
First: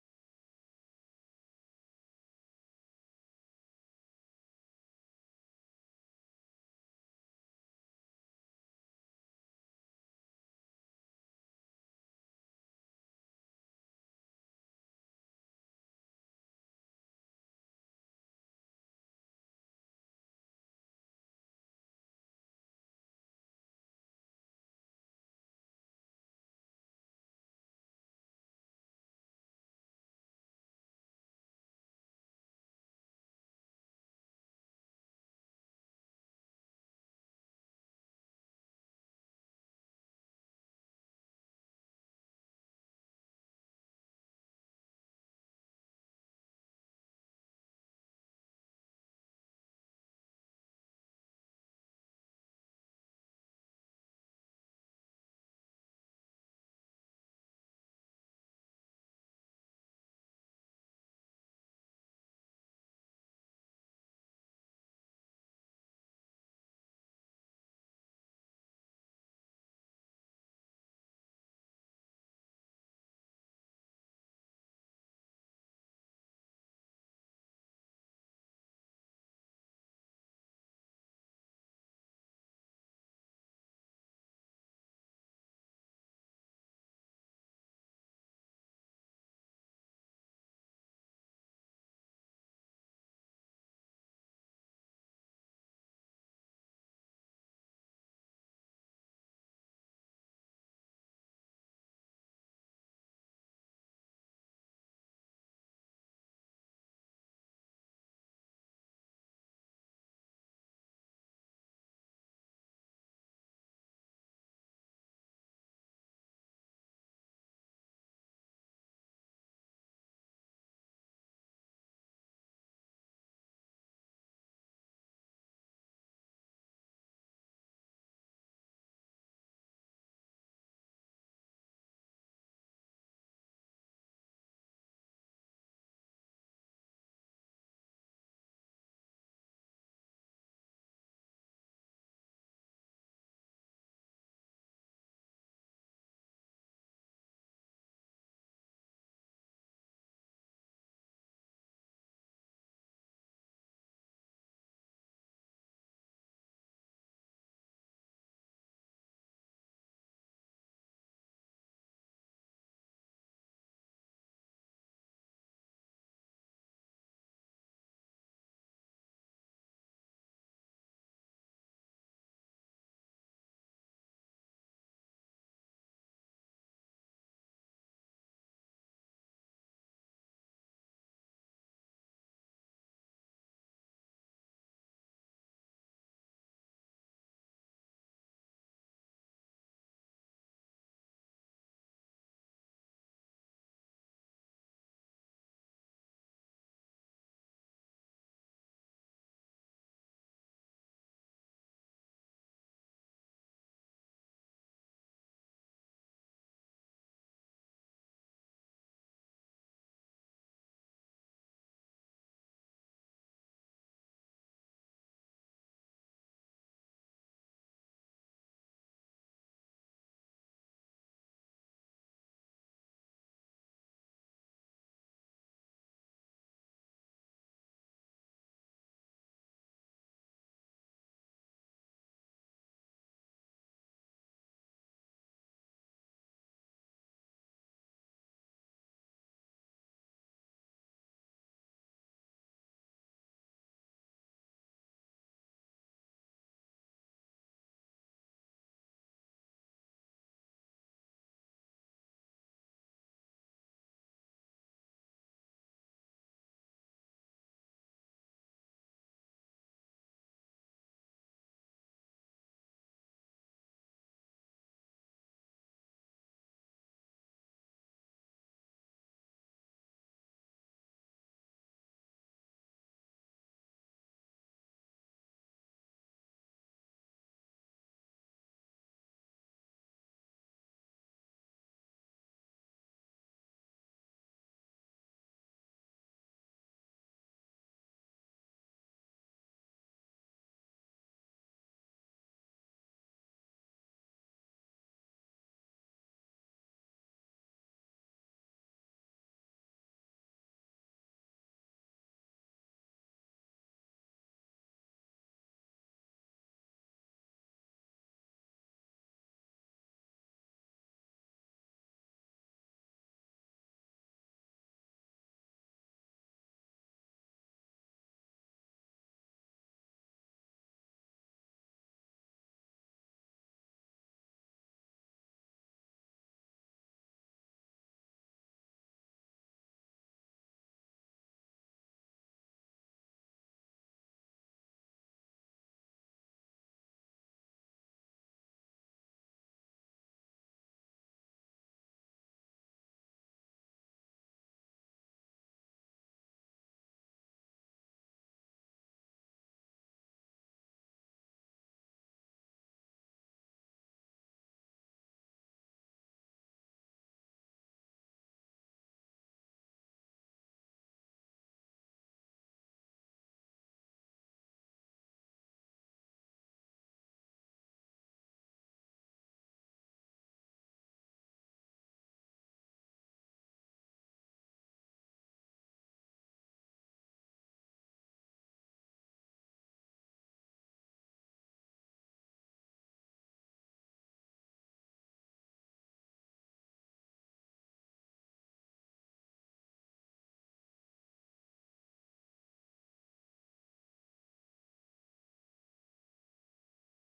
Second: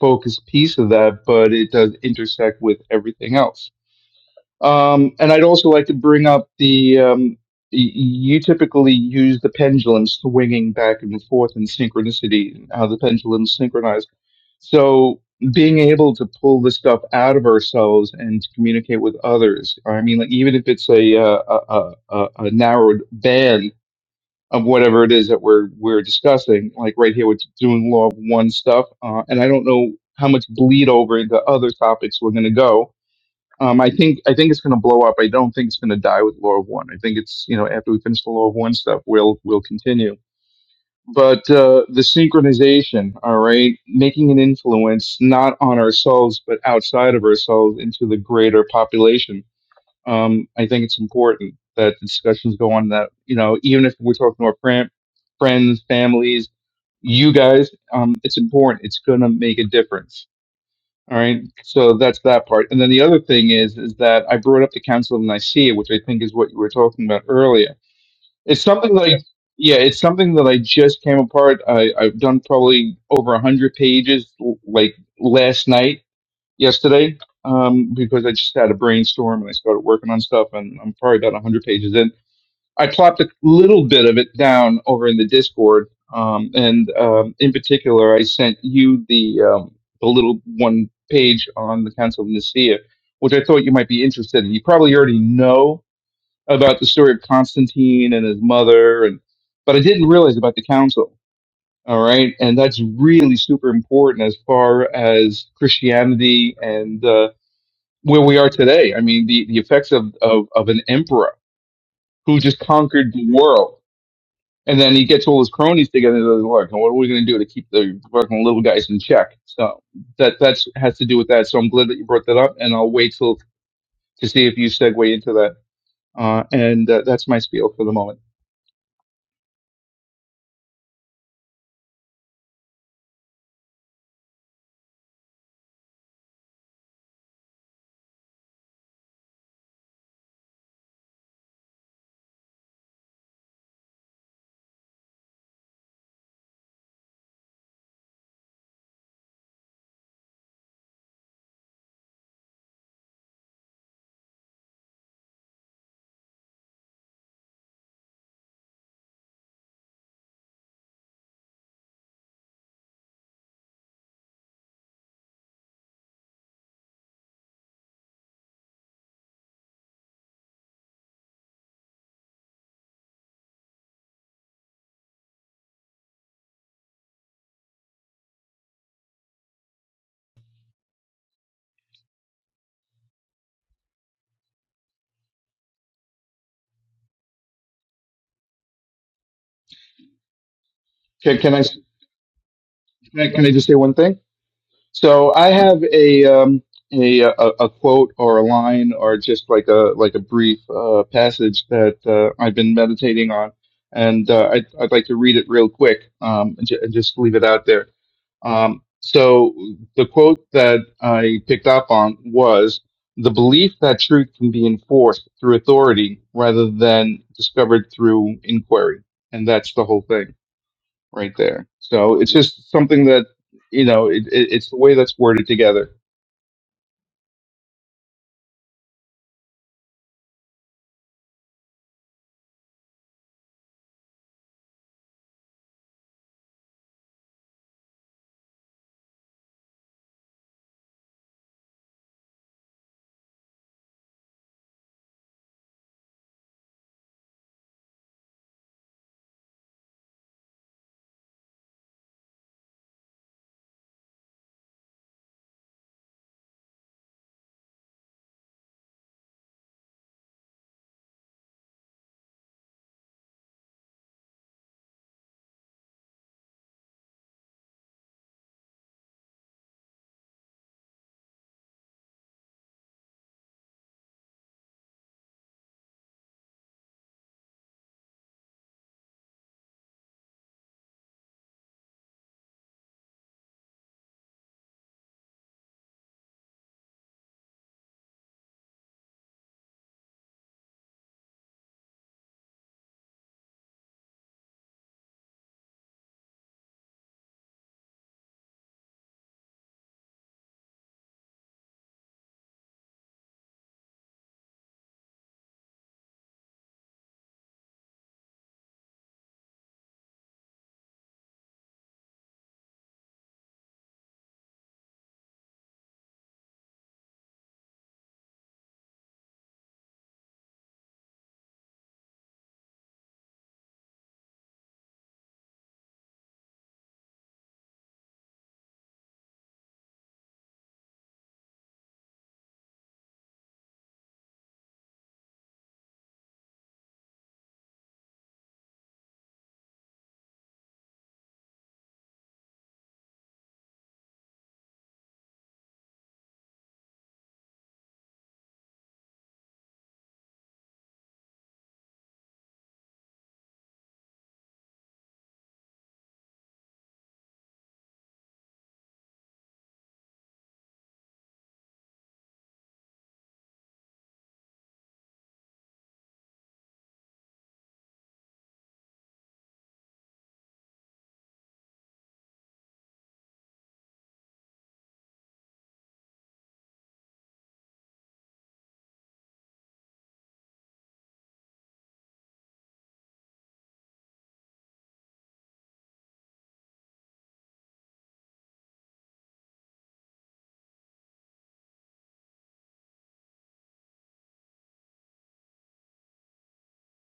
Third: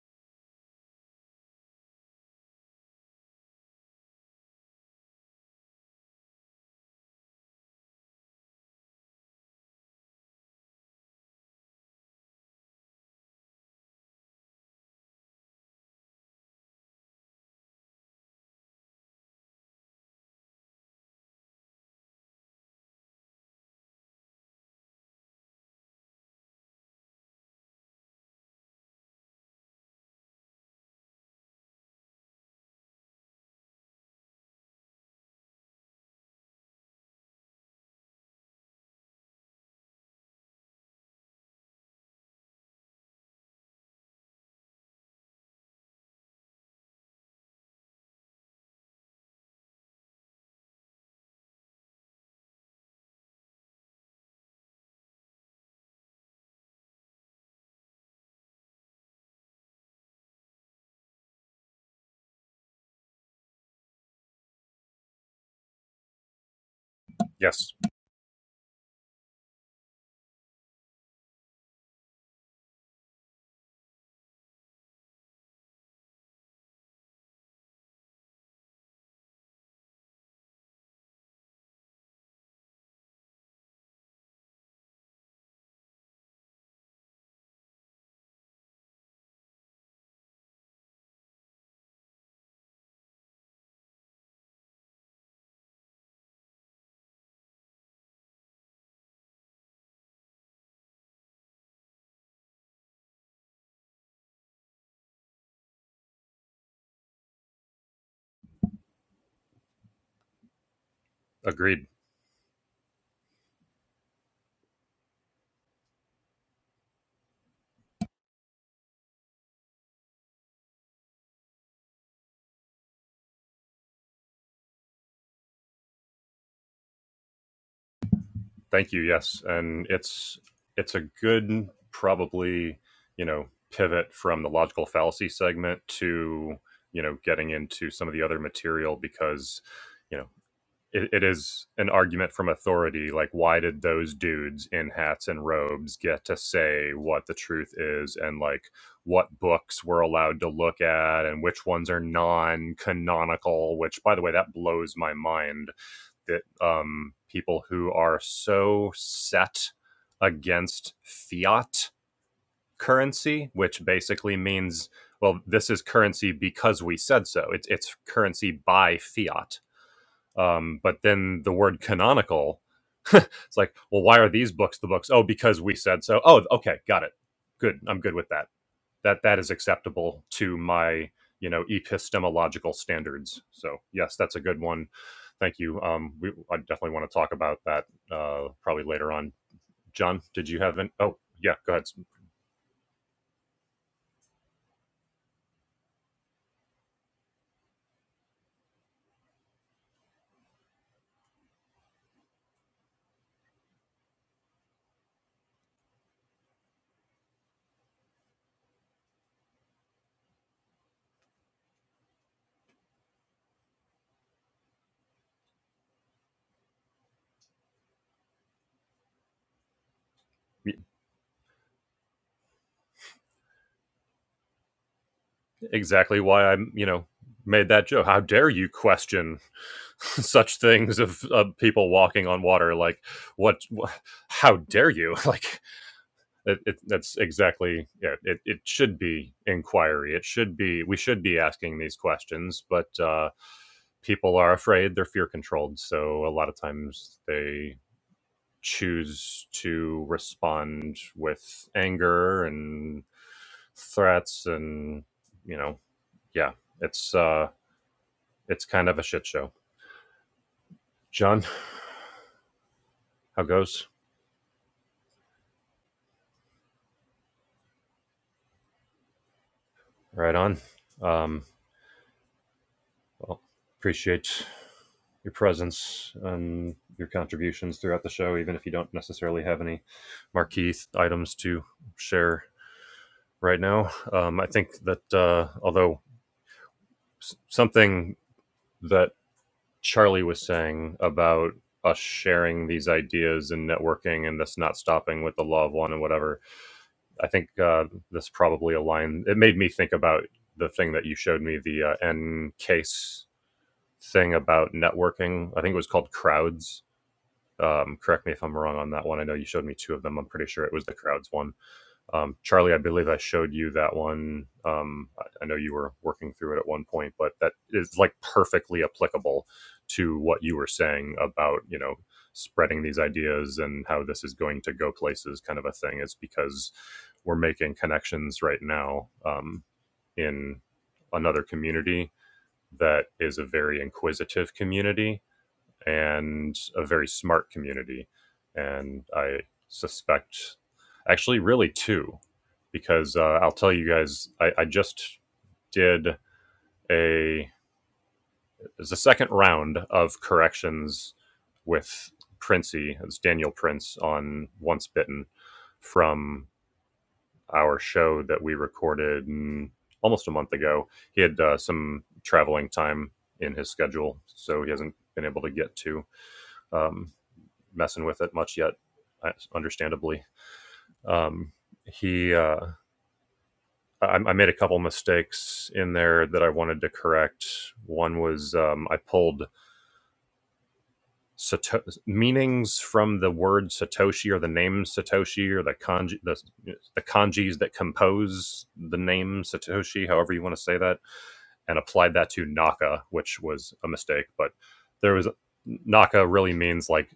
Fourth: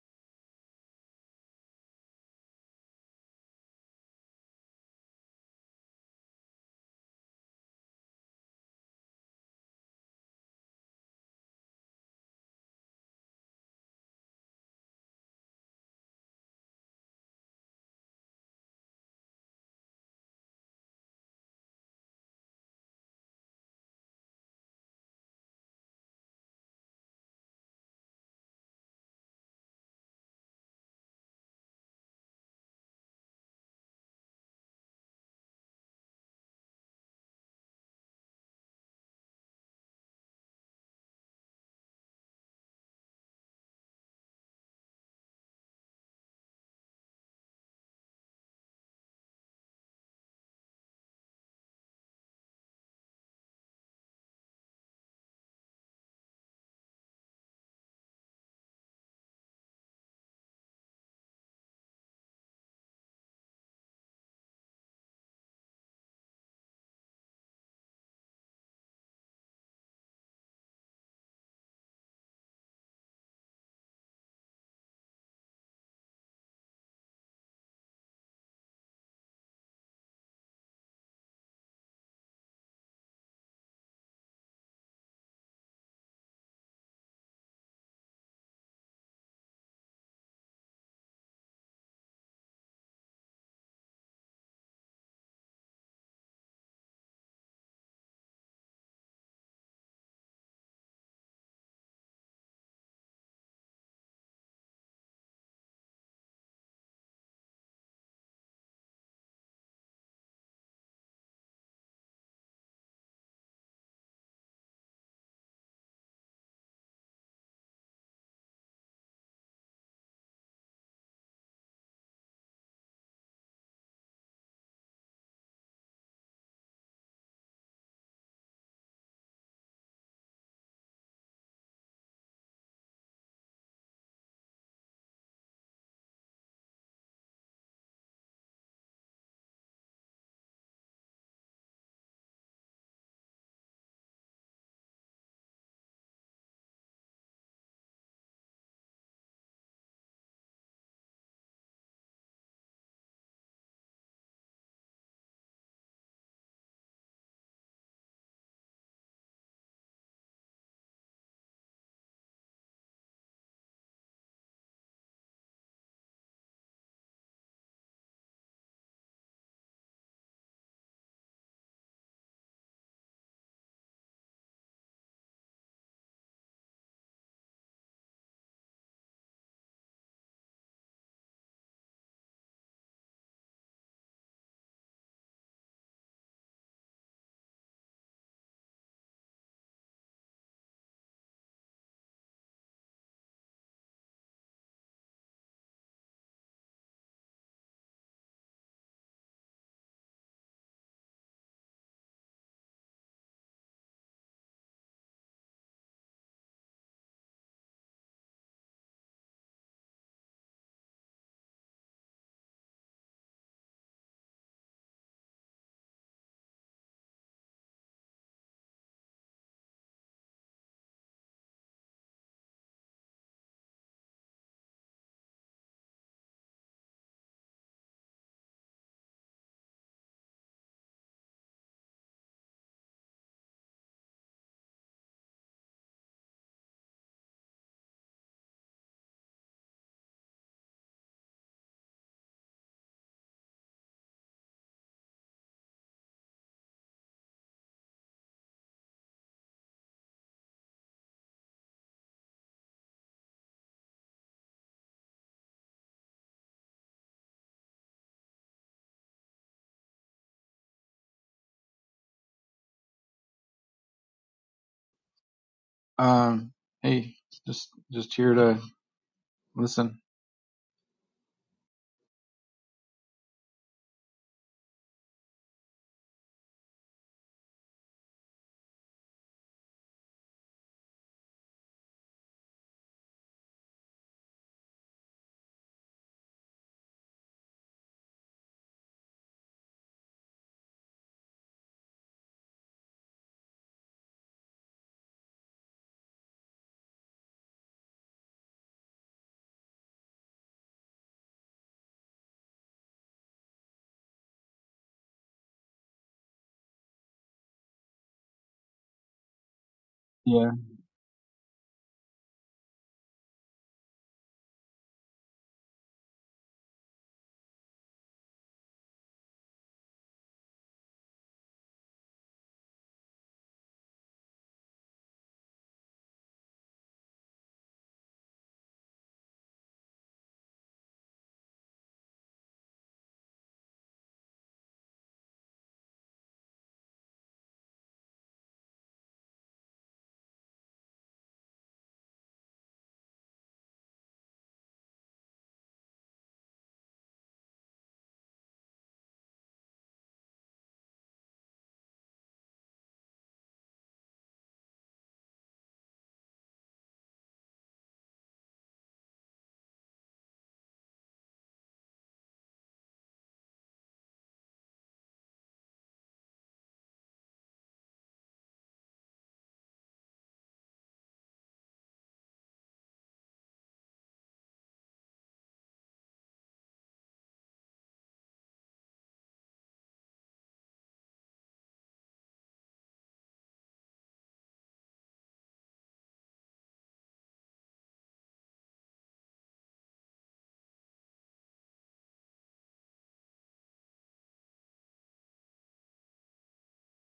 focused piece of that, but it does intersect with everything else. Um, and I'd also like to bring up the um, y- you typically use the pendulum swinging back and forth in synchronicity, and how the pendulum's synchronized. So being able to pull the stuff out of ourselves and to communicate with others. I mean, like even if it's a uh, a, a, a a narrowed band of whatever it is that we're we're discussing, like right here, we're doing law of one stuff, uh, and I don't know how much bleed over into other topics we're going to go um, I think I think it's going to blow up. I don't think it's going to die with Law of One. I think it's you know after we finish the Law of One stuff, we'll we'll continue. But uh, the synchronization, all right, making an influence not on ourselves but outside of ourselves into the greater population. Um, I think it's important that discussions go on that you know even if we're talking to our fri- friends, families, you guys, um, it's important. It's going to make a difference all right. So that's that part. And then the other thing is, is that I brought up the Council of Nicaea, which I think is what you were talking about
yes,
earlier. It's something that I, yeah, it's something that I just came apart. I, I've done probably over a hundred pages, l- like last night, yesterday, um, because I just had a brainstorm and I started working on stuff, and I'm probably about a hundred pages in. I plopped a little bit of it down over in the Discord, um, and um, in particular, I sent you the um, the little one page on the Council of Nicaea, which I thought you might be interested in. You probably already know about the story of Constantine and his mother, and but I didn't realize about the council. All right, and that's really super important as far as Christianity and uh, where we are today. I mean, the, the effects of, of, of an emperor
agreed.
who just conquered the world and then he gets all his cronies together and doesn't work. And what are we going to do to keep the working little guys in check? So that that's has to do with that. So I'm glad that you brought that up, and I'll wait till to see if you segue into that. Uh, and uh, that's my spiel for the moment.
Thank you. Yes, and it's it's a good probably you know pivot from the logical fallacy segment to you know getting into some of the other material because you know. it, it is an argument from authority like why did those dudes in hats and robes get to say what the truth is and like what books we're allowed to look at and which ones are non-canonical which by the way that blows my mind that um people who are so set against fiat currency which basically means well this is currency because we said so it's it's currency by fiat um, but then the word canonical it's like well why are these books the books oh because we said so oh okay got it good i'm good with that that that is acceptable to my you know epistemological standards so yes that's a good one thank you um we, i definitely want to talk about that uh probably later on john did you have an oh
Can, can
yeah
I
go ahead
can I can I just say one thing? So I have a um, a a a quote or a line or just like a like a brief uh, passage that uh, I've been meditating on, and uh, I'd I'd like to read it real quick um, and, ju- and just leave it out there. Um, so the quote that I picked up on was the belief that truth can be enforced through authority rather than discovered through inquiry, and that's the whole thing right there. So it's just something that you know it, it, it's the way that's worded together.
exactly why i am you know made that joke how dare you question such things of, of people walking on water like what, wha how dare you like it, it, that's exactly yeah, it, it should be inquiry it should be we should be asking these questions but uh, people are afraid they're fear controlled so a lot of times they choose to respond with anger and threats and you know yeah it's uh it's kind of a shit show john how goes
Um. Hey. Just just here to listen.
right on um Well, appreciate your presence and your contributions throughout the show, even if you don't necessarily have any marquee items to share right now. Um, I think that uh, although something that Charlie was saying about us sharing these ideas and networking and this not stopping with the law of one and whatever, I think uh, this probably aligned. It made me think about the thing that you showed me the uh, N case thing about networking. I think it was called Crowds. Um, correct me if I'm wrong on that one. I know you showed me two of them. I'm pretty
Yeah.
sure it was the Crowds one. Um, Charlie, I believe I showed you that one. Um, I know you were working through it at one point, but that is like perfectly applicable to what you were saying about, you know, spreading these ideas and how this is going to go places kind of a thing. It's because we're making connections right now um, in another community that is a very inquisitive community and a very smart community. And I suspect, actually, really two, because uh, I'll tell you guys, I, I just did a it's the second round of corrections with Princey, it's Daniel Prince on Once Bitten from our show that we recorded mm, almost a month ago. He had uh, some traveling time in his schedule, so he hasn't been able to get to. Um, messing with it much yet, uh, understandably. Um, he, uh, I, I made a couple mistakes in there that I wanted to correct. One was um, I pulled Sato- meanings from the word Satoshi or the name Satoshi or the kanji, the, the kanjis that compose the name Satoshi, however you want to say that and applied that to Naka, which was a mistake. But there was Naka really means like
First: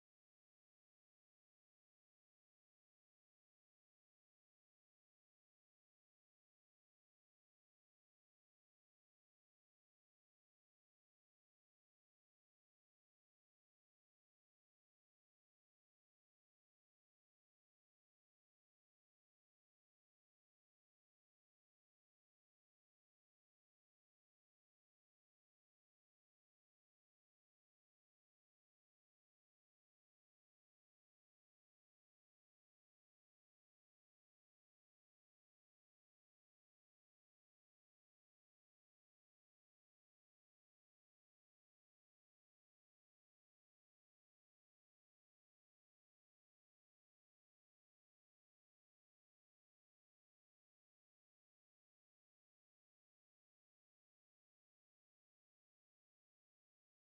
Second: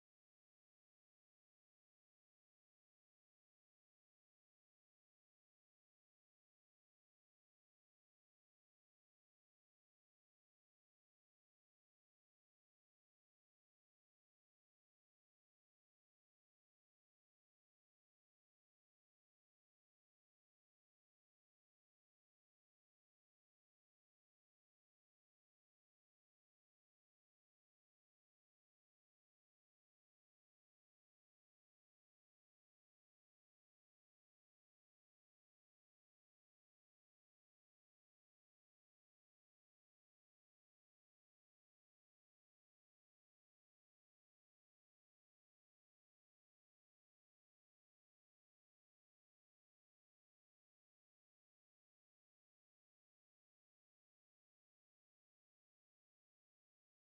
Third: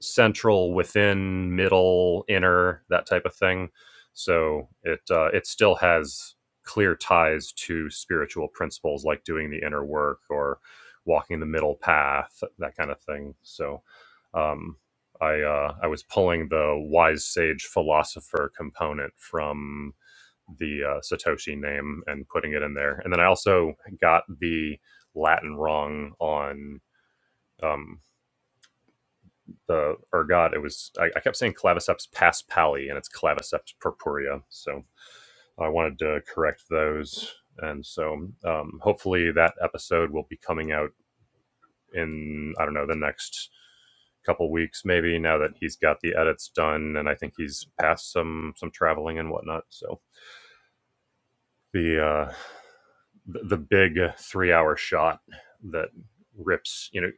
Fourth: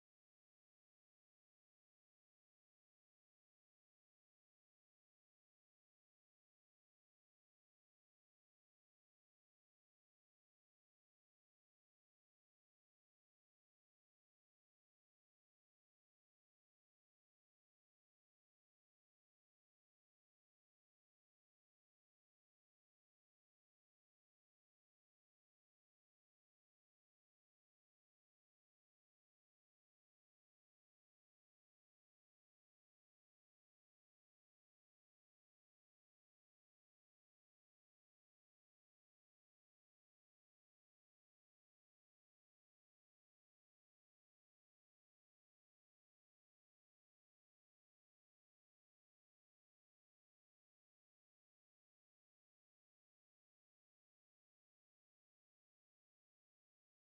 central, within, middle, inner, that type of thing. So it uh, it still has clear ties to spiritual principles like doing the inner work or walking the middle path, that kind of thing. So um, I uh, I was pulling the wise sage philosopher component from the uh, Satoshi name and putting it in there. And then I also got the Latin wrong on um, the ergot. It was I, I kept saying claviceps paspali, and it's claviceps purpurea. So I wanted to correct those. And so um, hopefully that episode will be coming out in I don't know the next couple weeks maybe now that he's got the edits done and I think he's passed some some traveling and whatnot. So the uh the, the big three hour shot that rips you know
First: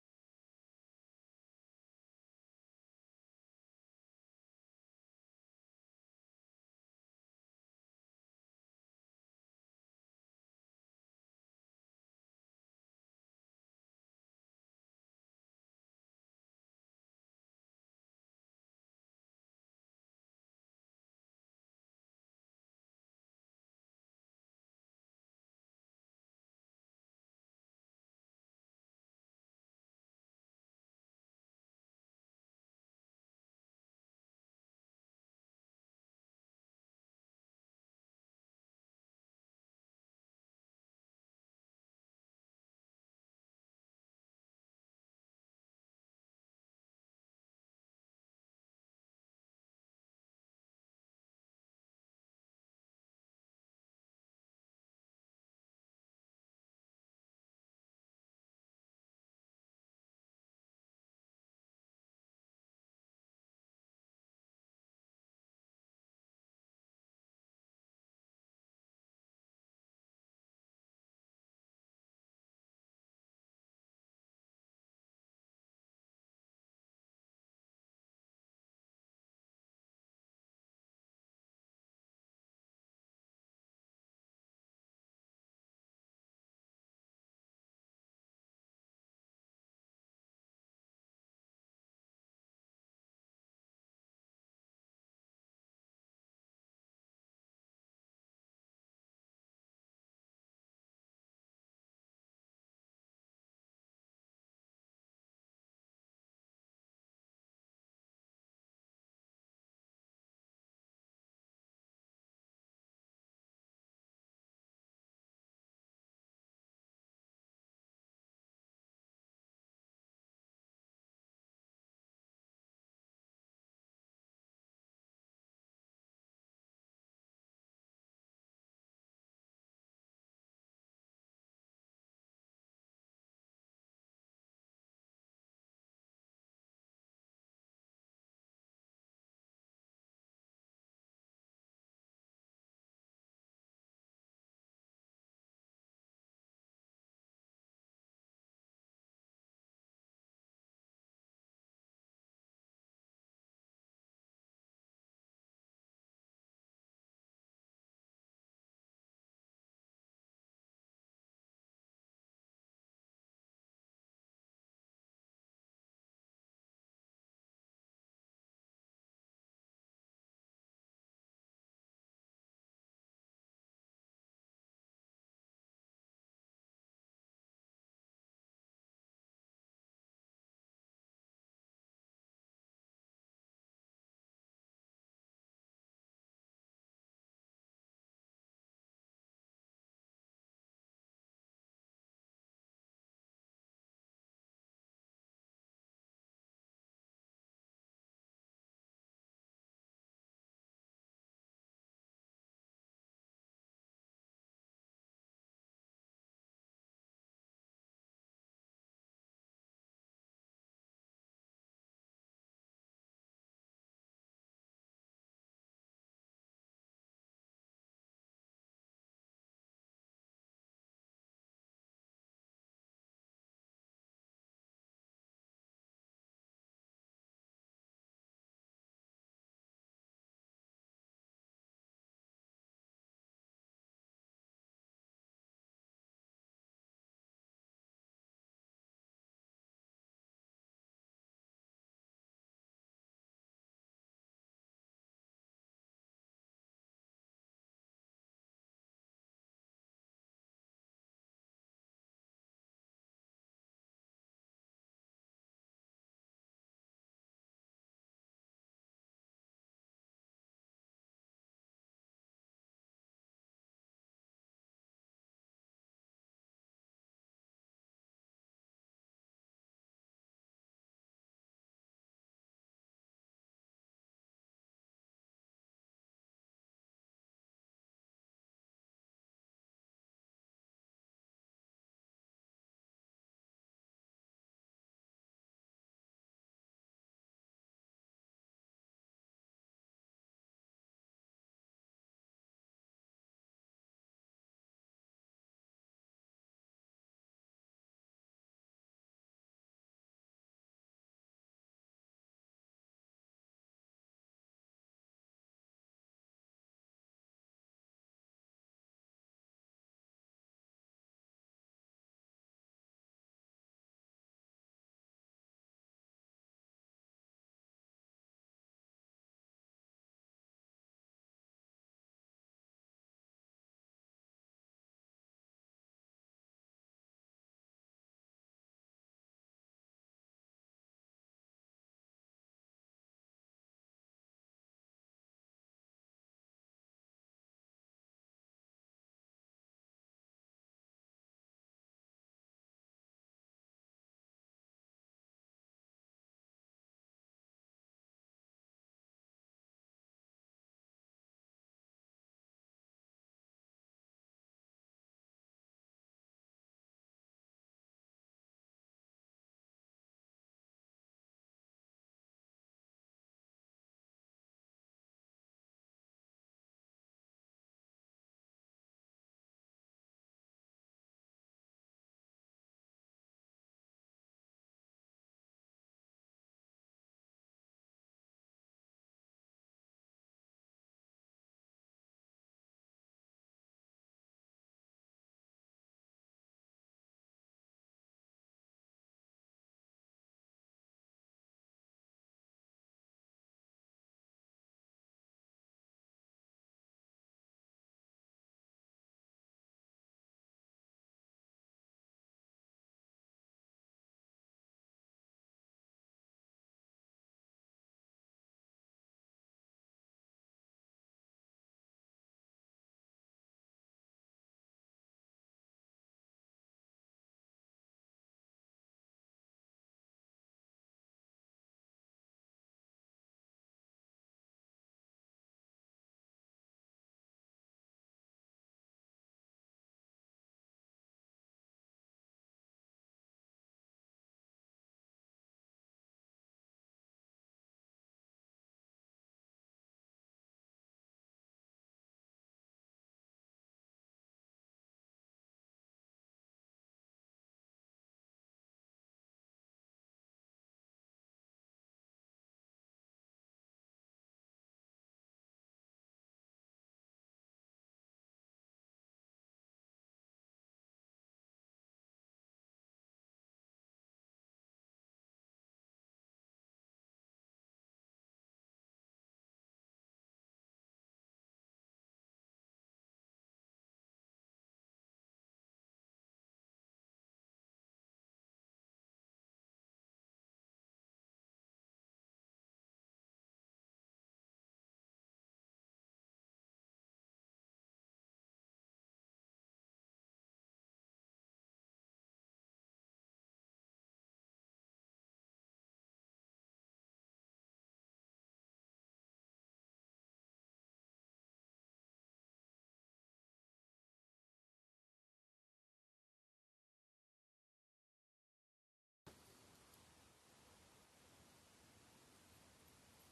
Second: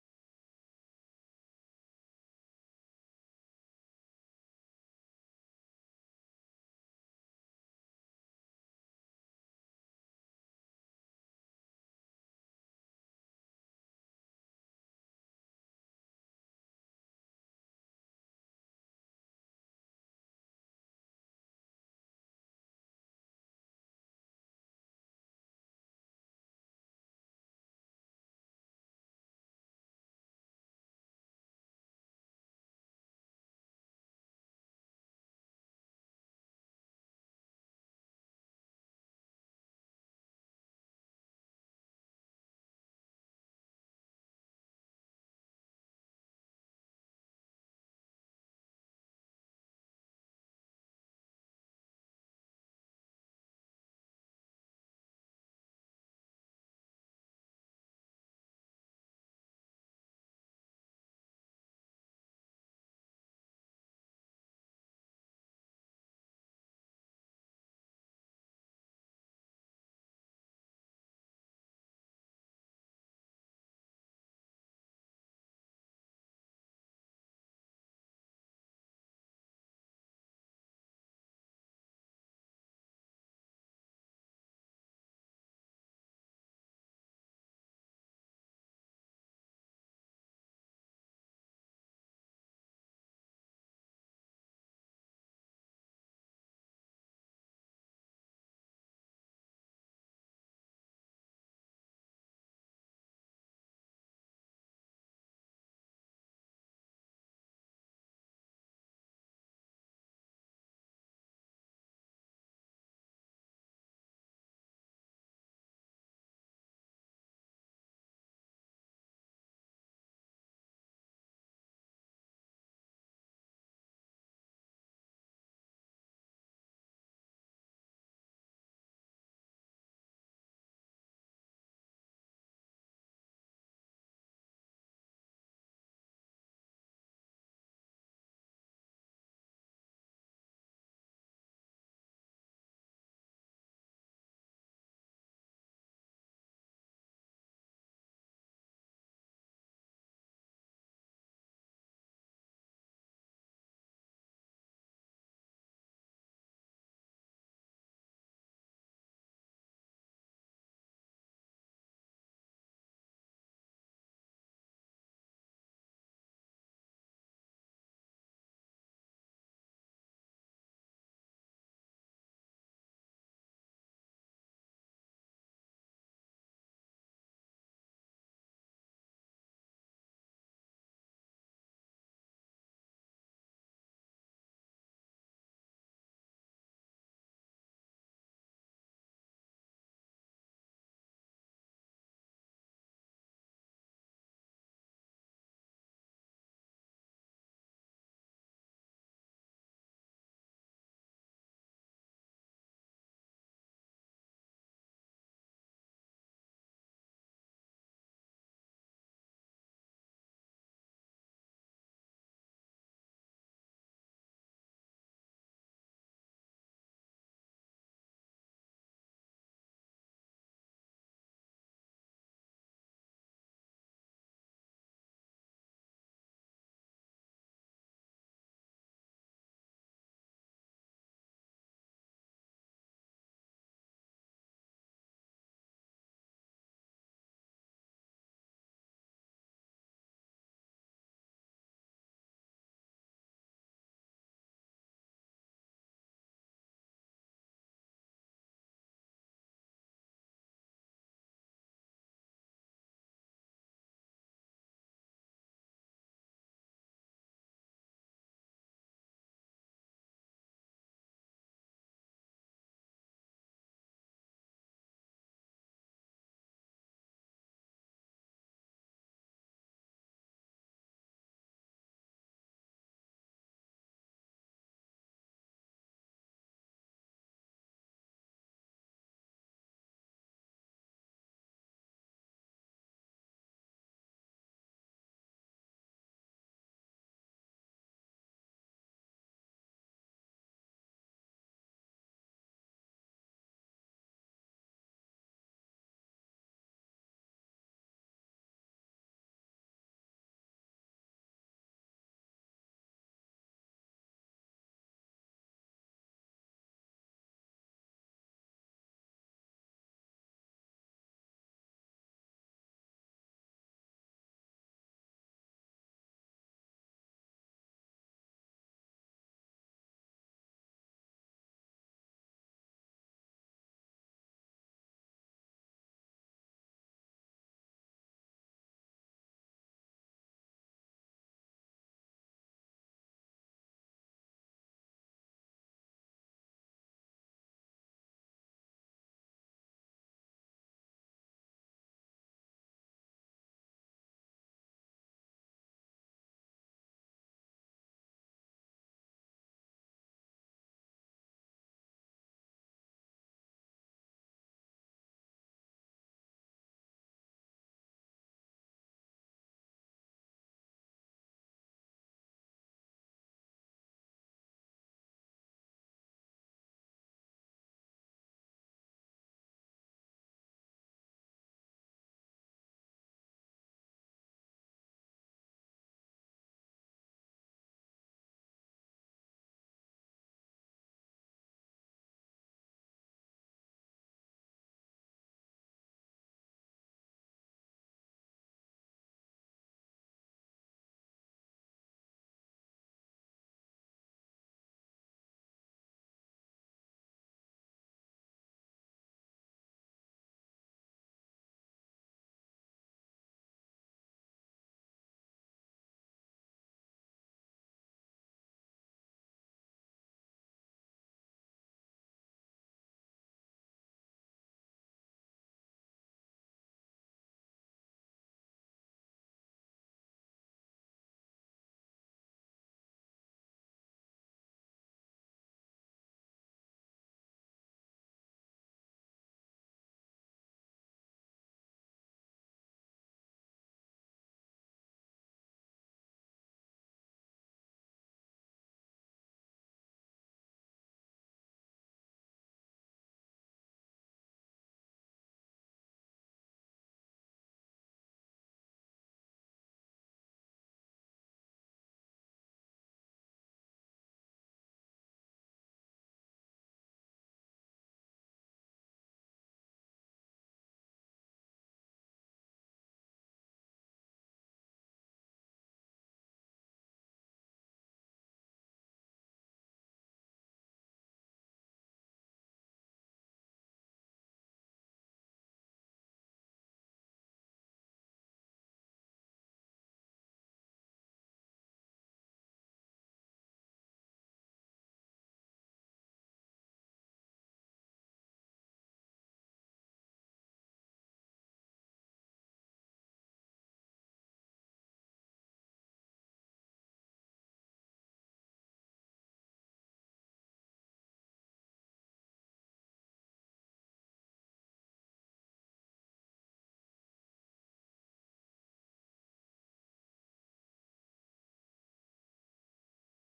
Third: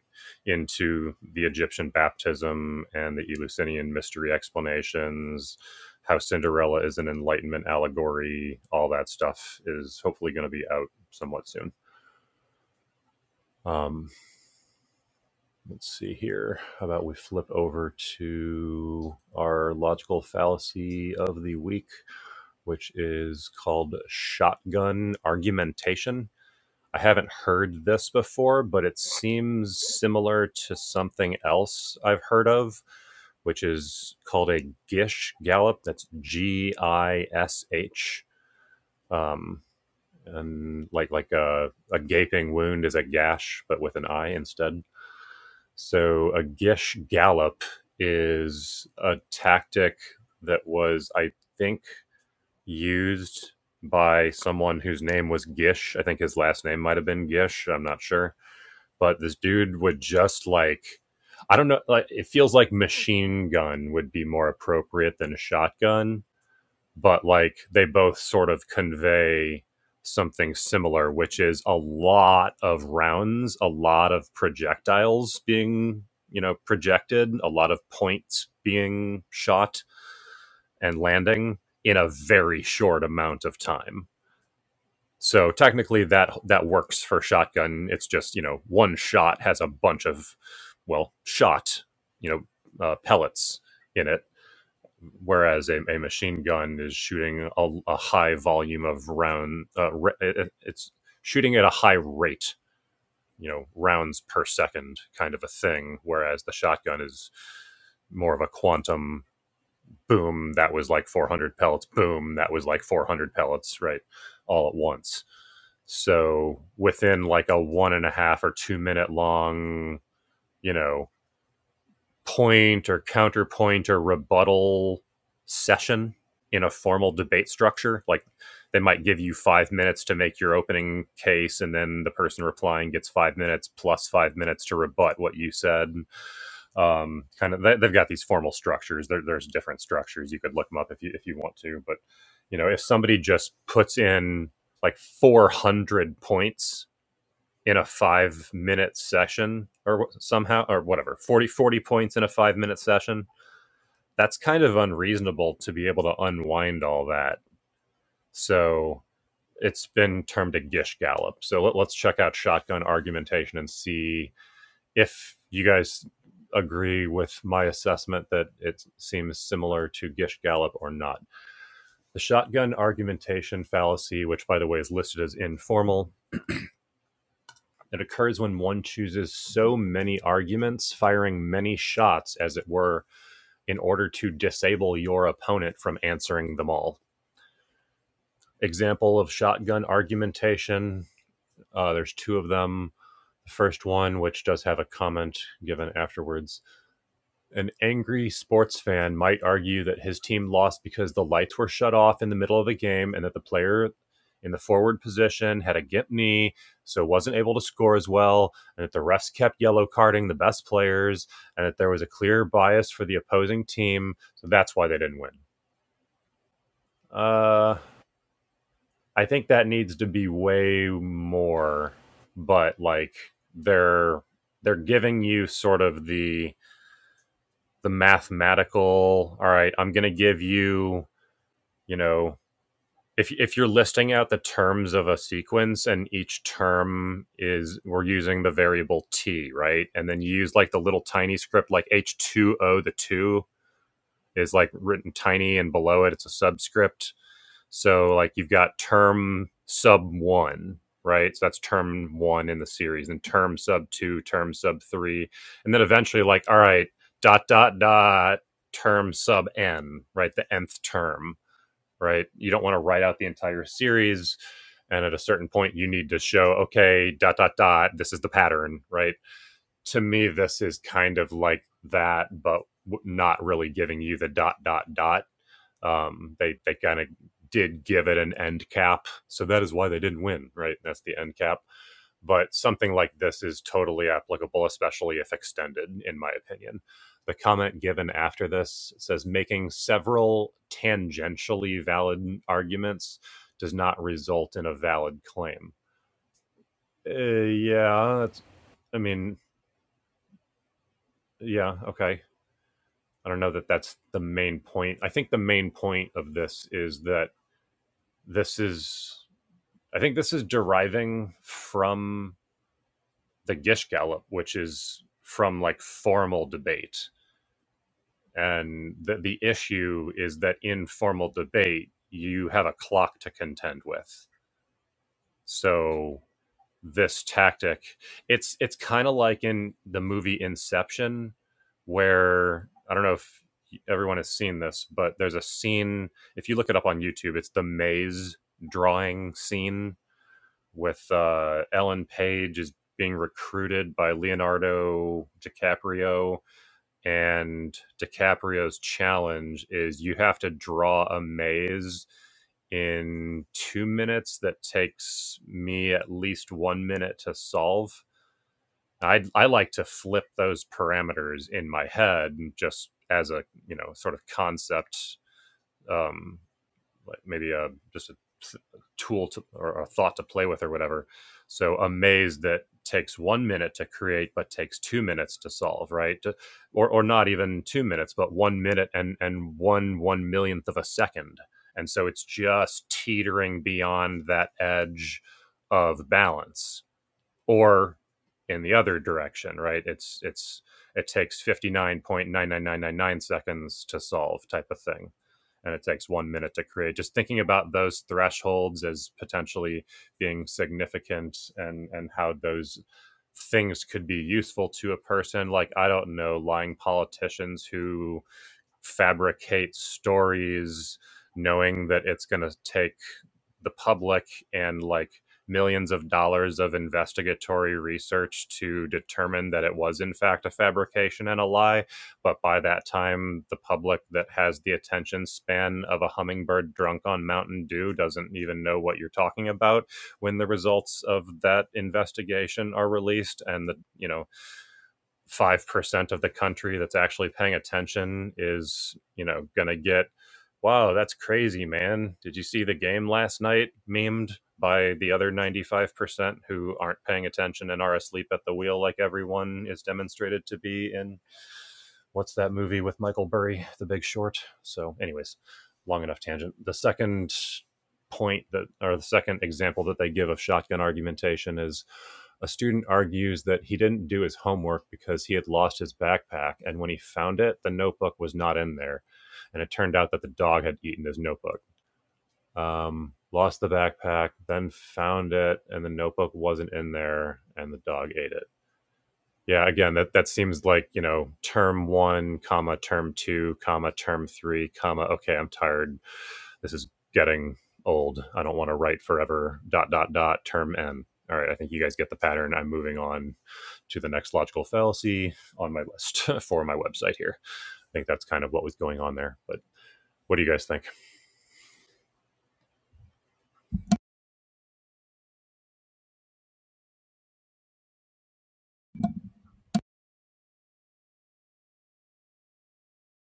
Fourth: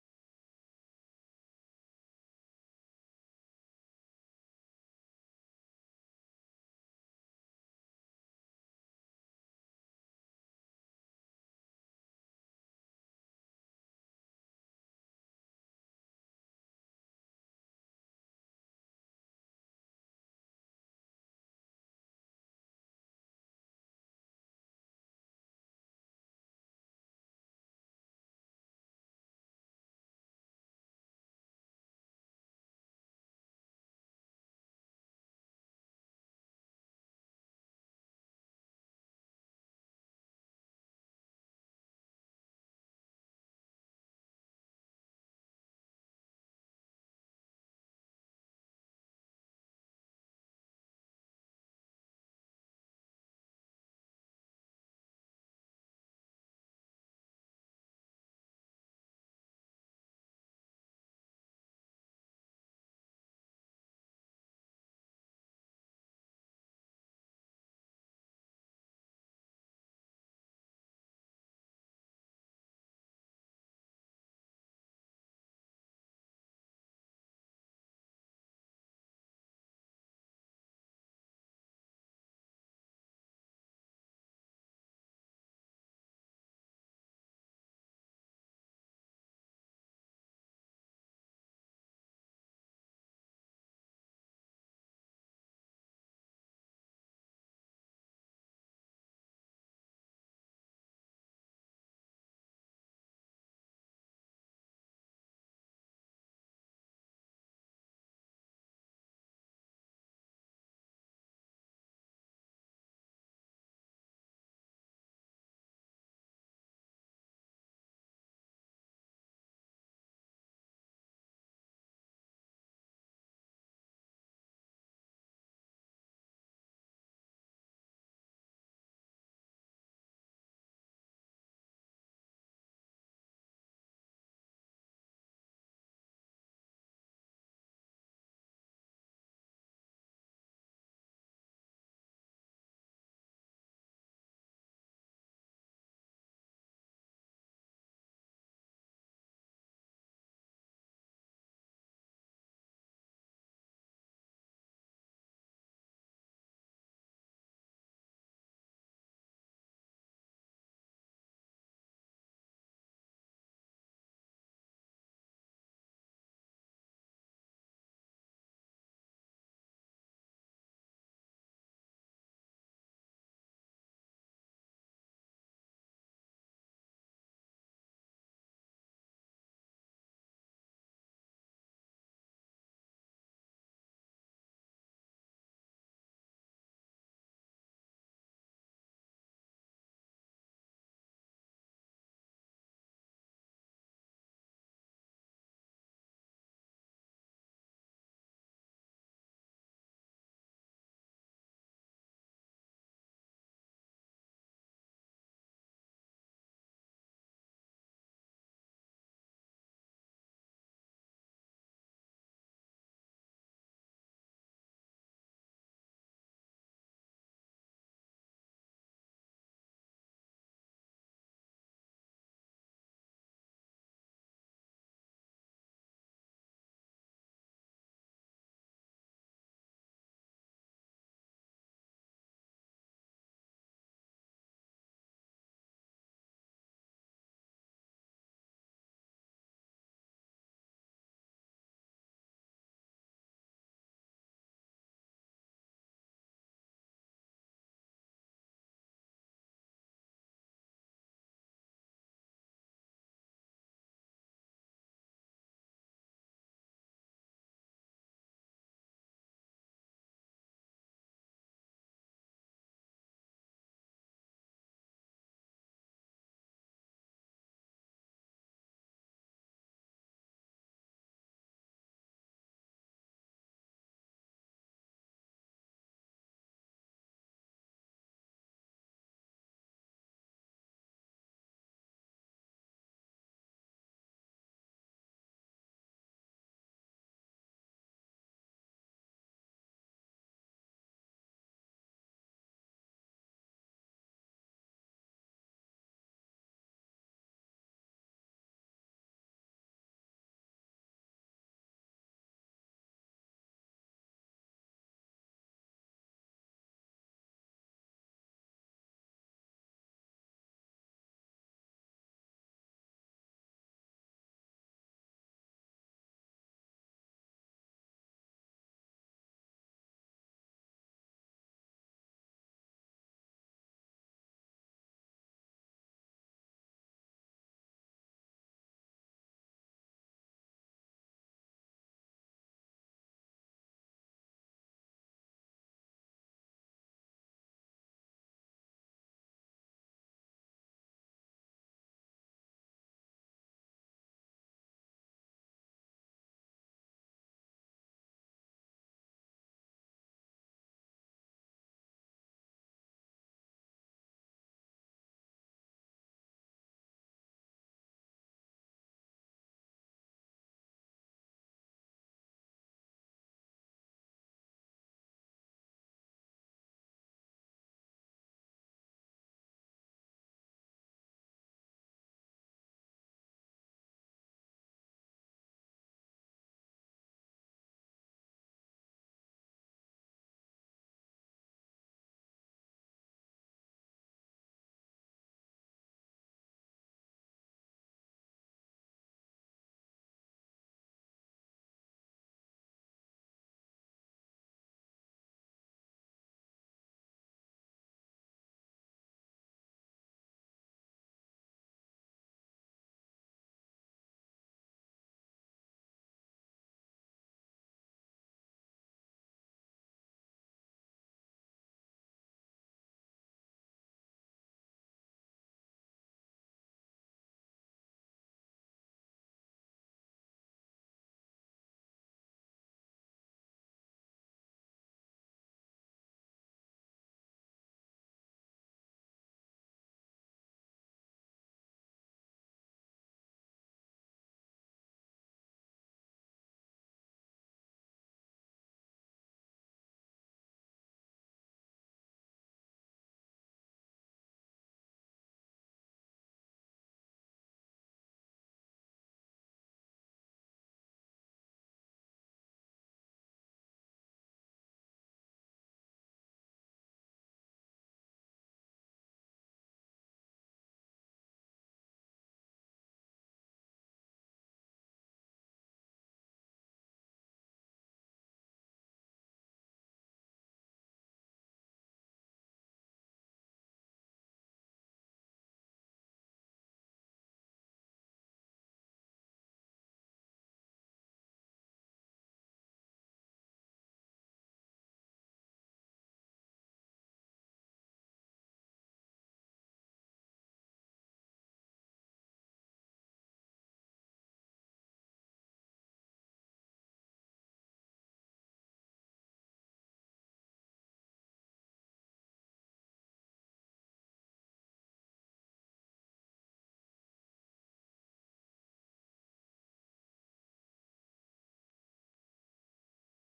into the Egyptian baptism and the Eleusinian mystery explanations, how Cinderella is an Enlightenment allegory, all that stuff is hopefully going to be out somewhat soon. Um, let's see here. How about we flip over to our logical fallacy of the week, which is called shotgun argumentation. I haven't heard this before, but it seems similar to something else I've heard of, which is called a Gish Gallop. That's G I S H. Um, and like like a, a gaping wound is a gash, but with an I instead. So a Gish Gallop is a tactic that was, I think, used by someone whose name was Gish. I think his last name might have been Gish. I'm not sure but this dude would just like I don't know like it feels like machine gun would be more appropriate than a shotgun, but like they both sort of convey something similar which is a lot of rounds, a lot of projectiles being, you know, projected, a lot of points being shot and landing in a very short amount of time so technically, that that works for shotgun. It's just you know one shot has a bunch of well shot you know uh, pellets in it, whereas a, a machine gun is shooting a, a high volume of round. Uh, re- it, it's shooting at a high rate, you know, rounds per second kind of a thing. Whereas the shotgun is more of a quantum boom that was like 400 pellets boom that was like 400 pellets right all at once so within like a one and a half or two minute long you know point or counterpoint or rebuttal session in a formal debate structure like they might give you five minutes to make your opening case and then the person replying gets five minutes plus five minutes to rebut what you said um, kind of they, they've got these formal structures there, there's different structures you could look them up if you if you want to but you know if somebody just puts in like 400 points in a five minute session or somehow or whatever 40 40 points in a five minute session that's kind of unreasonable to be able to unwind all that so it's been termed a gish gallop so let, let's check out shotgun argumentation and see if you guys agree with my assessment that it seems similar to Gish Gallop or not. The shotgun argumentation fallacy, which by the way is listed as informal, it occurs when one chooses so many arguments, firing many shots, as it were, in order to disable your opponent from answering them all. Example of shotgun argumentation uh, there's two of them. The first one, which does have a comment given afterwards, An angry sports fan might argue that his team lost because the lights were shut off in the middle of the game and that the player in the forward position had a gimp knee, so wasn't able to score as well, and that the refs kept yellow carding the best players, and that there was a clear bias for the opposing team, so that's why they didn't win. Uh, I think that needs to be way more, but like they're they're giving you sort of the the mathematical all right i'm going to give you you know if if you're listing out the terms of a sequence and each term is we're using the variable t right and then you use like the little tiny script like h2o the 2 is like written tiny and below it it's a subscript so like you've got term sub one, right? So that's term one in the series, and term sub two, term sub three, and then eventually like all right, dot dot dot, term sub n, right? The nth term, right? You don't want to write out the entire series. And at a certain point, you need to show, okay, dot, dot, dot, this is the pattern, right? To me, this is kind of like that, but not really giving you the dot, dot, dot um, they they kind of did give it an end cap, so that is why they didn't win, right? That's the end cap. But something like this is totally applicable, especially if extended, in my opinion. The comment given after this says making several tangentially valid arguments does not result in a valid claim. Uh, yeah, that's, I mean, yeah, okay. I don't know that that's the main point. I think the main point of this is that this is I think this is deriving from the Gish Gallop, which is from like formal debate. And the, the issue is that in formal debate, you have a clock to contend with. So this tactic, it's it's kind of like in the movie Inception, where I don't know if everyone has seen this, but there's a scene. If you look it up on YouTube, it's the maze drawing scene with uh, Ellen Page is being recruited by Leonardo DiCaprio, and DiCaprio's challenge is you have to draw a maze in two minutes that takes me at least one minute to solve. I I like to flip those parameters in my head just as a you know sort of concept. Um, like maybe a just a tool to, or a thought to play with or whatever. So a maze that takes one minute to create but takes two minutes to solve, right? Or or not even two minutes, but one minute and and one one millionth of a second, and so it's just teetering beyond that edge of balance or in the other direction, right? It's it's it takes 59.99999 seconds to solve type of thing. And it takes one minute to create. Just thinking about those thresholds as potentially being significant and and how those things could be useful to a person. Like I don't know, lying politicians who fabricate stories knowing that it's going to take the public and like millions of dollars of investigatory research to determine that it was in fact a fabrication and a lie but by that time the public that has the attention span of a hummingbird drunk on mountain dew doesn't even know what you're talking about when the results of that investigation are released and the you know 5% of the country that's actually paying attention is, you know, going to get, wow, that's crazy, man. Did you see the game last night memed by the other 95% who aren't paying attention and are asleep at the wheel like everyone is demonstrated to be in what's that movie with Michael Burry, The Big Short? So, anyways, long enough tangent. The second point that, or the second example that they give of shotgun argumentation is a student argues that he didn't do his homework because he had lost his backpack. And when he found it, the notebook was not in there. And it turned out that the dog had eaten his notebook. Um, lost the backpack, then found it, and the notebook wasn't in there, and the dog ate it. Yeah, again, that that seems like you know, term one, comma term two, comma term three, comma. Okay, I'm tired. This is getting old. I don't want to write forever. Dot dot dot. Term n. All right, I think you guys get the pattern. I'm moving on to the next logical fallacy on my list for my website here. I think that's kind of what was going on there. But what do you guys think?